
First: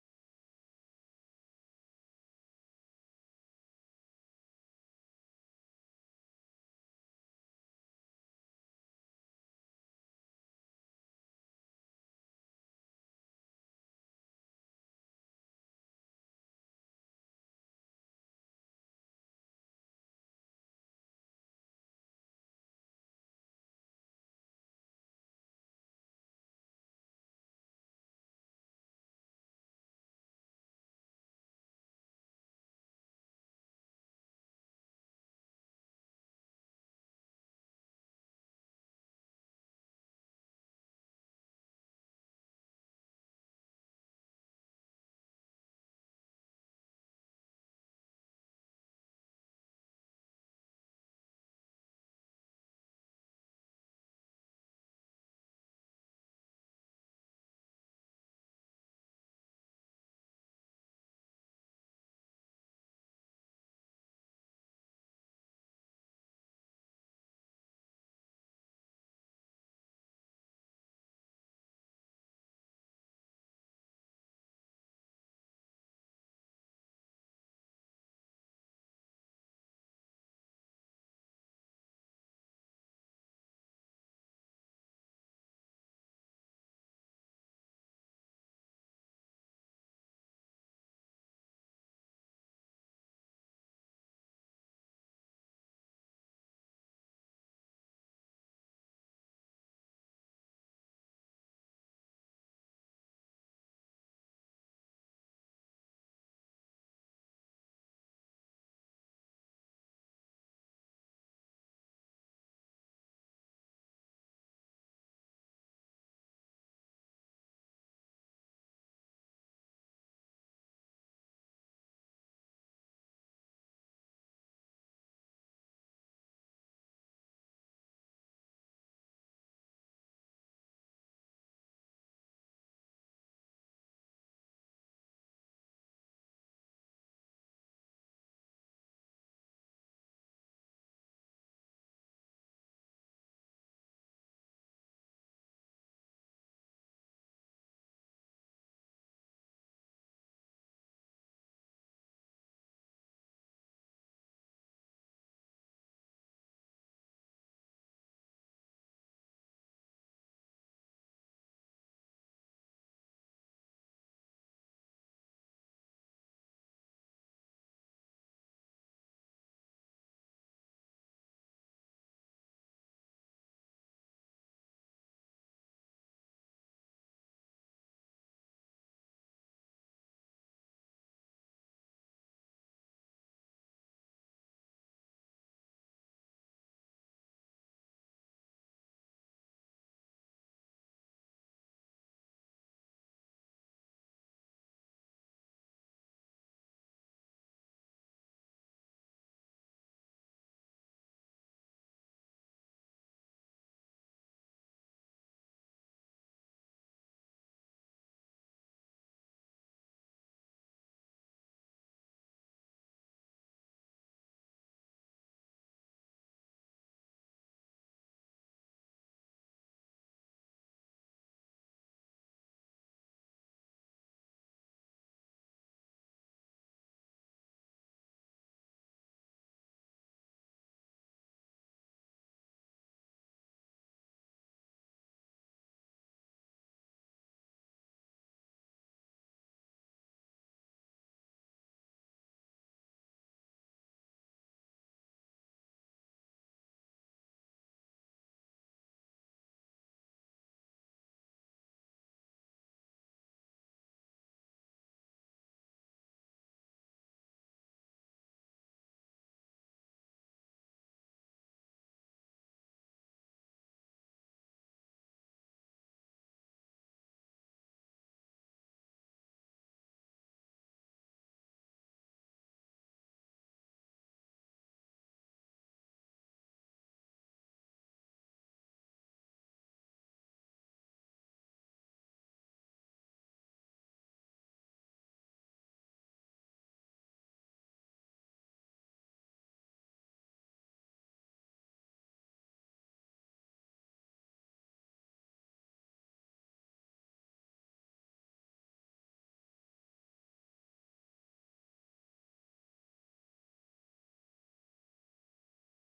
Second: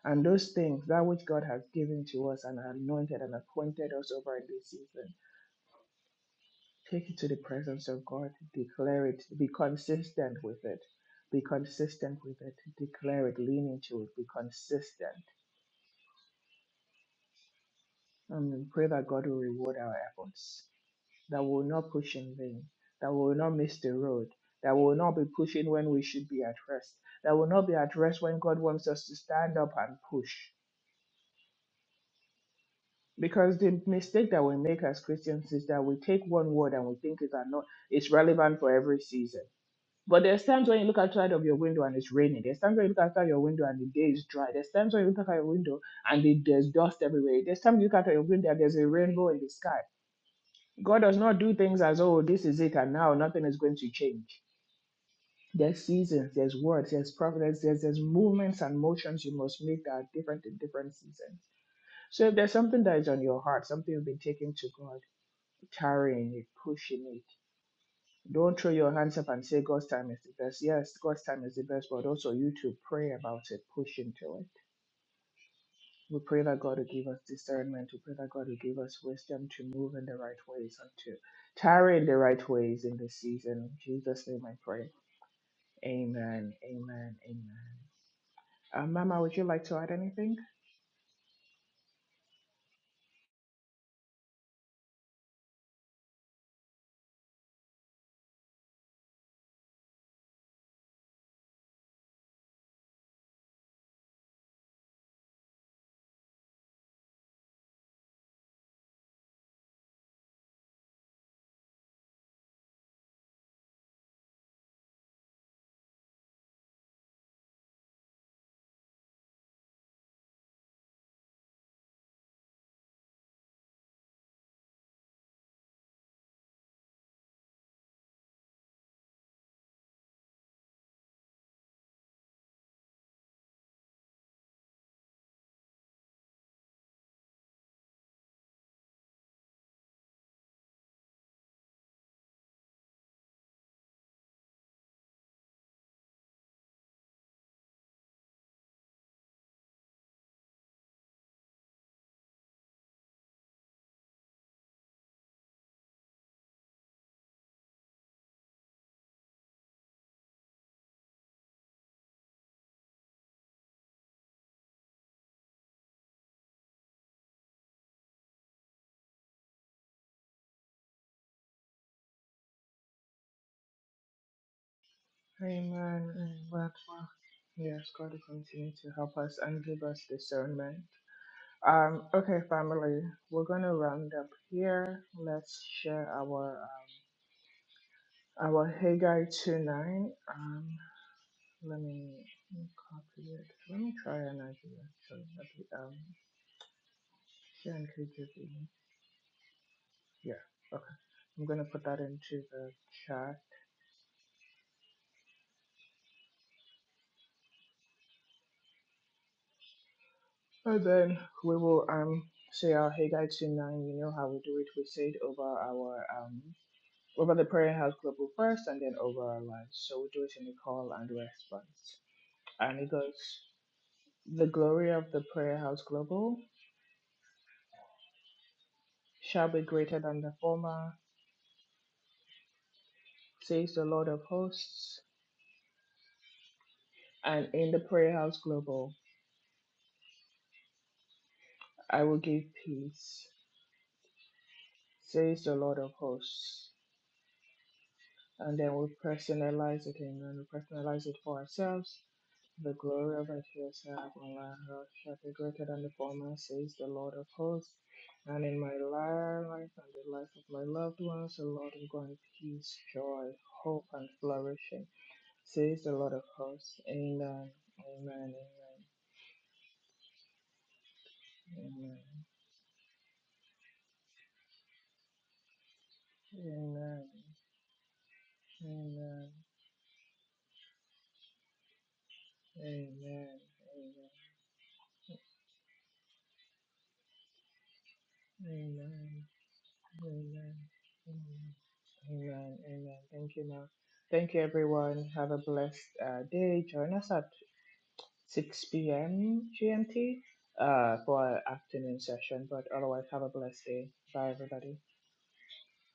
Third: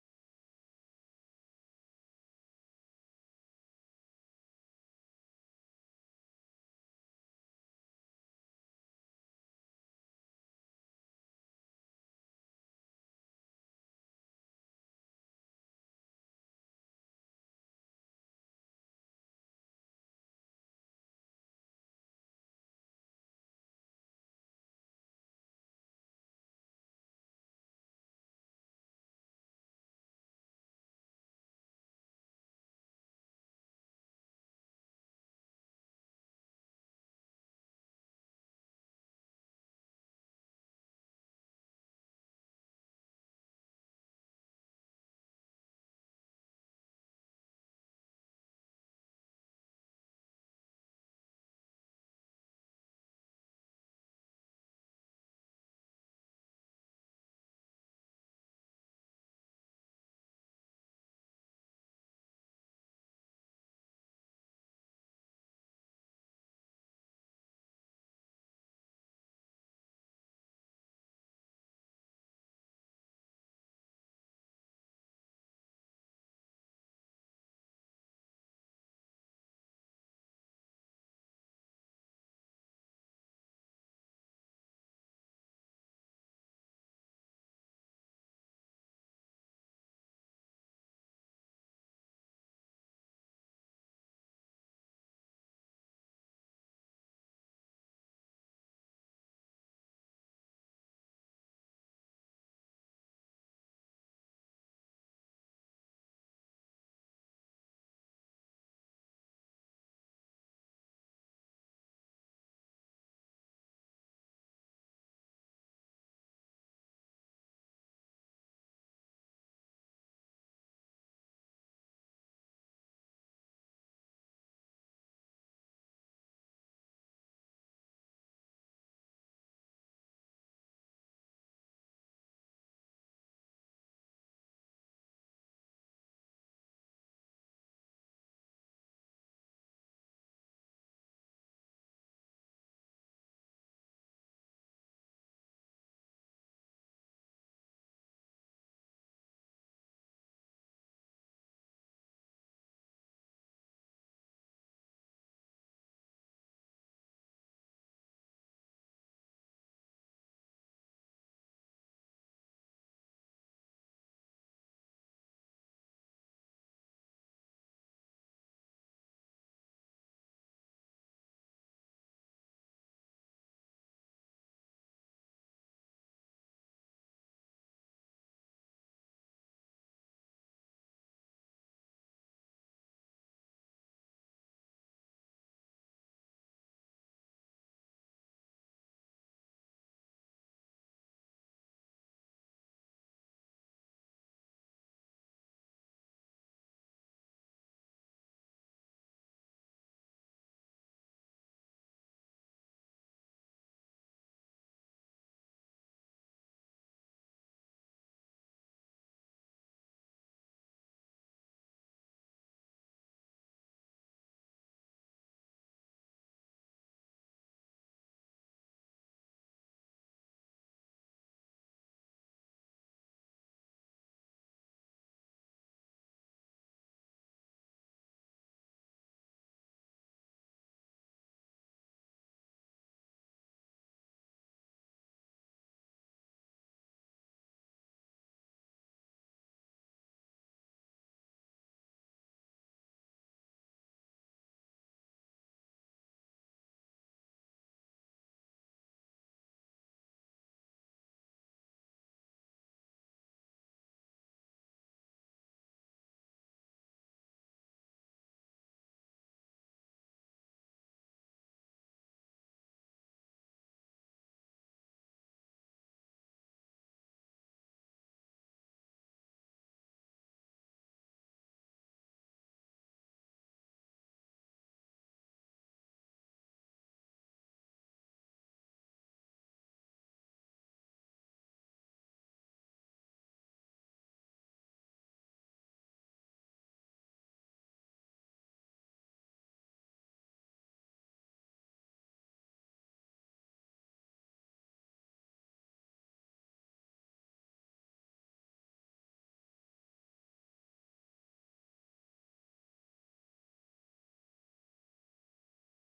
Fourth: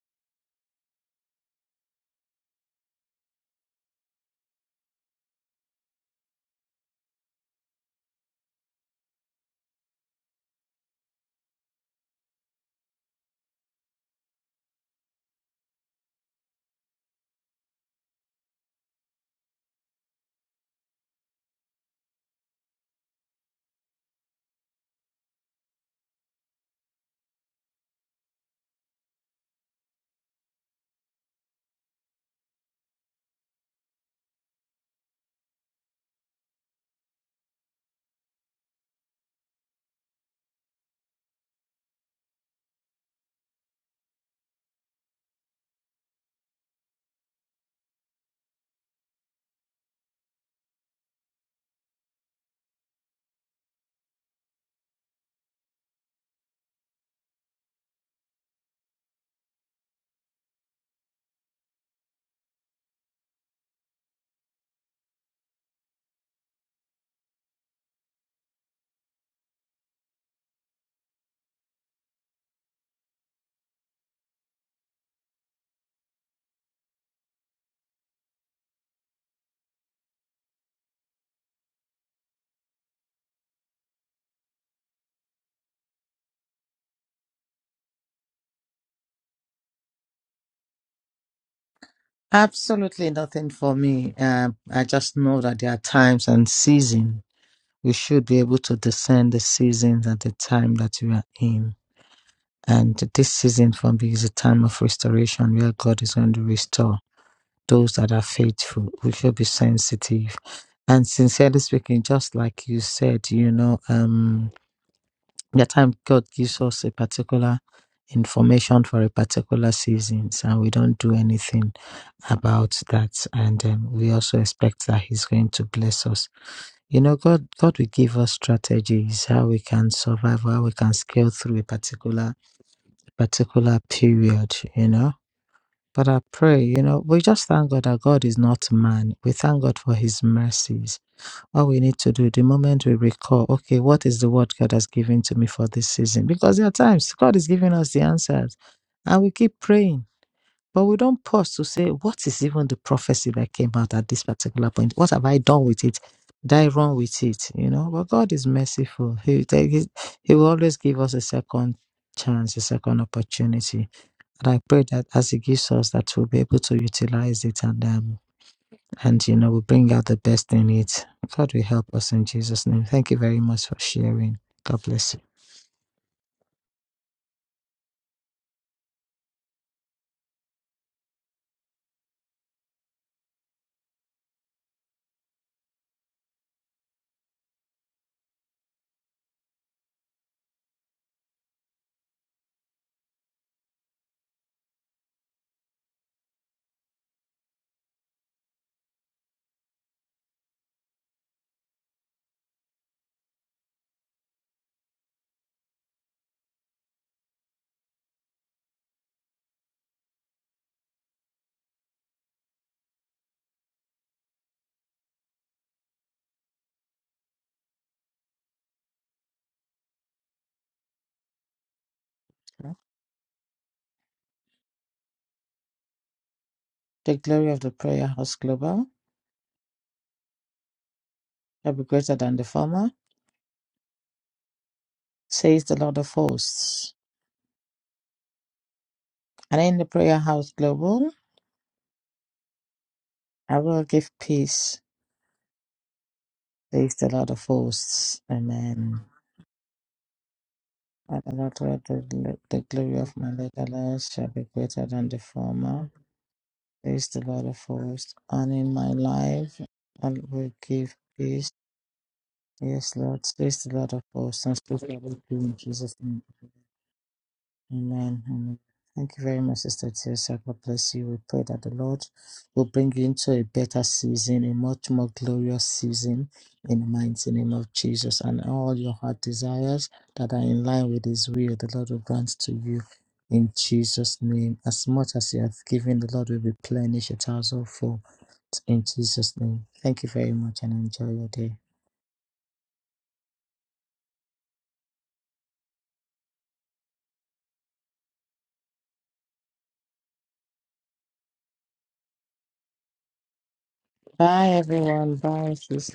Speaker 1: And those things, that which God has given to us and anointed and appointed us over in this season Take it to the presence of God. Declare it. Be consistent with it. Be consistent with it. Declare it. Lean into it. Be consistent. And pray that God will reward our efforts. That we will not push in vain. That we will not miss the road. That we will not be pushing when we should be at rest. That we will not be at rest when God wants us to stand up and push. Because the mistake that we make as Christians is that we take one word and we think it's, not, it's relevant for every season But there's times when you look outside of your window and it's raining. There's times when you look outside your window and the day is dry. There's times when you look outside your window and the, there's dust everywhere. There's times you look outside your window and there's a rainbow in the sky. God does not do things as, oh, this is it and now nothing is going to change. There's seasons, there's words, there's providence, there's, there's movements and motions you must make that are different in different seasons. So if there's something that is on your heart, something you've been taking to God, carrying it, pushing it, Don't throw your hands up and say God's time is the best. Yes, God's time is the best, but also you to pray about it, push into it. We pray that God will give us discernment. We pray that God will give us wisdom to move in the right ways and to tarry in the right ways in this season. In Jesus' name I pray. Amen. Amen. Amen. Uh, Mama, would you like to add anything?
Speaker 3: Absolutely nothing for me. Um, I just know that there are times and season. We should be able to discern the seasons at the time that we are in. And this season for me is a time of restoration where God is going to restore those that are faithful. We should be sensitive. And sincerely speaking, just like you said, you know, um, the time God gives us a particular information for a particular seasons, and we don't do anything about that. And um, we also expect that He's going to bless us. You know, God, God will give us strategies how we can survive, how we can scale through a particular particular period. You know. But I pray, you know, we just thank God that God is not man. We thank God for His mercies all we need to do the moment we recall, okay, what is the word God has given to me for this season? Because there are times God is giving us the answers and we keep praying, but we don't pause to say, what is even the prophecy that came out at this particular point? What have I done with it? Did I run with it? You know, but God is merciful. He, will he will always give us a second chance, a second opportunity. And I pray that as He gives us, that we'll be able to utilize it and um, and you know we bring out the best in it god will help us in jesus name thank you very much for sharing god bless you
Speaker 1: Amen. Amen. Yes, God will continue to help us and give us discernment Um, okay, family, we're gonna round up here. Let's share our um, our Haggai two nine. Um, let me let me copy it. Let me try an idea. So that we, um, share and keep it in. Yeah, okay. I'm gonna put that into the chat, and then we will um say our Haggai two nine. You know how we do it. We say it over our um over the prayer house global first, and then over our lives. So we do it in the call and response, and it goes. The glory of the Prayer House Global
Speaker 3: the glory of the prayer house global
Speaker 1: shall be greater than the former,
Speaker 3: shall be greater than the former
Speaker 1: says the Lord of hosts.
Speaker 3: says the lord of hosts
Speaker 1: And in the Prayer House Global,
Speaker 3: and in the prayer house global
Speaker 1: I will give peace,
Speaker 3: i will give peace
Speaker 1: says the Lord of hosts.
Speaker 3: says the lord of hosts
Speaker 1: And then we
Speaker 3: amen
Speaker 1: personalize it and then we personalize it
Speaker 3: and the,
Speaker 1: for
Speaker 3: Lord will do
Speaker 1: ourselves.
Speaker 3: gl- the
Speaker 1: The
Speaker 3: glory of
Speaker 1: glory of
Speaker 3: my
Speaker 1: it
Speaker 3: latter
Speaker 1: yourself,
Speaker 3: shall be
Speaker 1: Allah,
Speaker 3: greater than
Speaker 1: shall
Speaker 3: the
Speaker 1: be greater than the
Speaker 3: former
Speaker 1: former, says the
Speaker 3: says
Speaker 1: Lord
Speaker 3: the
Speaker 1: of
Speaker 3: lord of
Speaker 1: hosts.
Speaker 3: hosts
Speaker 1: And
Speaker 3: and
Speaker 1: in my
Speaker 3: in my life
Speaker 1: life and
Speaker 3: i
Speaker 1: the life of
Speaker 3: will
Speaker 1: my
Speaker 3: give
Speaker 1: loved ones, the
Speaker 3: peace
Speaker 1: Lord will grant peace,
Speaker 3: Yes, Lord,
Speaker 1: joy,
Speaker 3: says the
Speaker 1: hope,
Speaker 3: Lord of
Speaker 1: and
Speaker 3: hosts, and
Speaker 1: flourishing
Speaker 3: speak shall it in
Speaker 1: Says the
Speaker 3: Jesus'
Speaker 1: Lord of
Speaker 3: name.
Speaker 1: hosts. Amen.
Speaker 3: Amen.
Speaker 1: Amen.
Speaker 3: Amen. Thank you very much, Sister Teresa. God bless you. We pray that the Lord
Speaker 1: Amen.
Speaker 3: will bring you into a better season, a much more glorious season
Speaker 1: Amen.
Speaker 3: in the
Speaker 1: Amen.
Speaker 3: mighty name of Jesus. And all your heart
Speaker 1: Amen.
Speaker 3: desires that are in line with His will, the Lord will grant to you
Speaker 1: Amen.
Speaker 3: in
Speaker 1: Amen.
Speaker 3: Jesus' name. As much as you have given, the Lord will replenish a thousandfold in Jesus' name. Thank you very
Speaker 1: Amen.
Speaker 3: much and enjoy your day.
Speaker 1: Amen. Amen. Thank you, now. Thank you, everyone. Have a blessed uh, day. Join us at 6 p.m. GMT uh, for our afternoon session. But otherwise, have a blessed day. Bye,
Speaker 3: Bye,
Speaker 1: everybody.
Speaker 3: everyone. Bye, sis.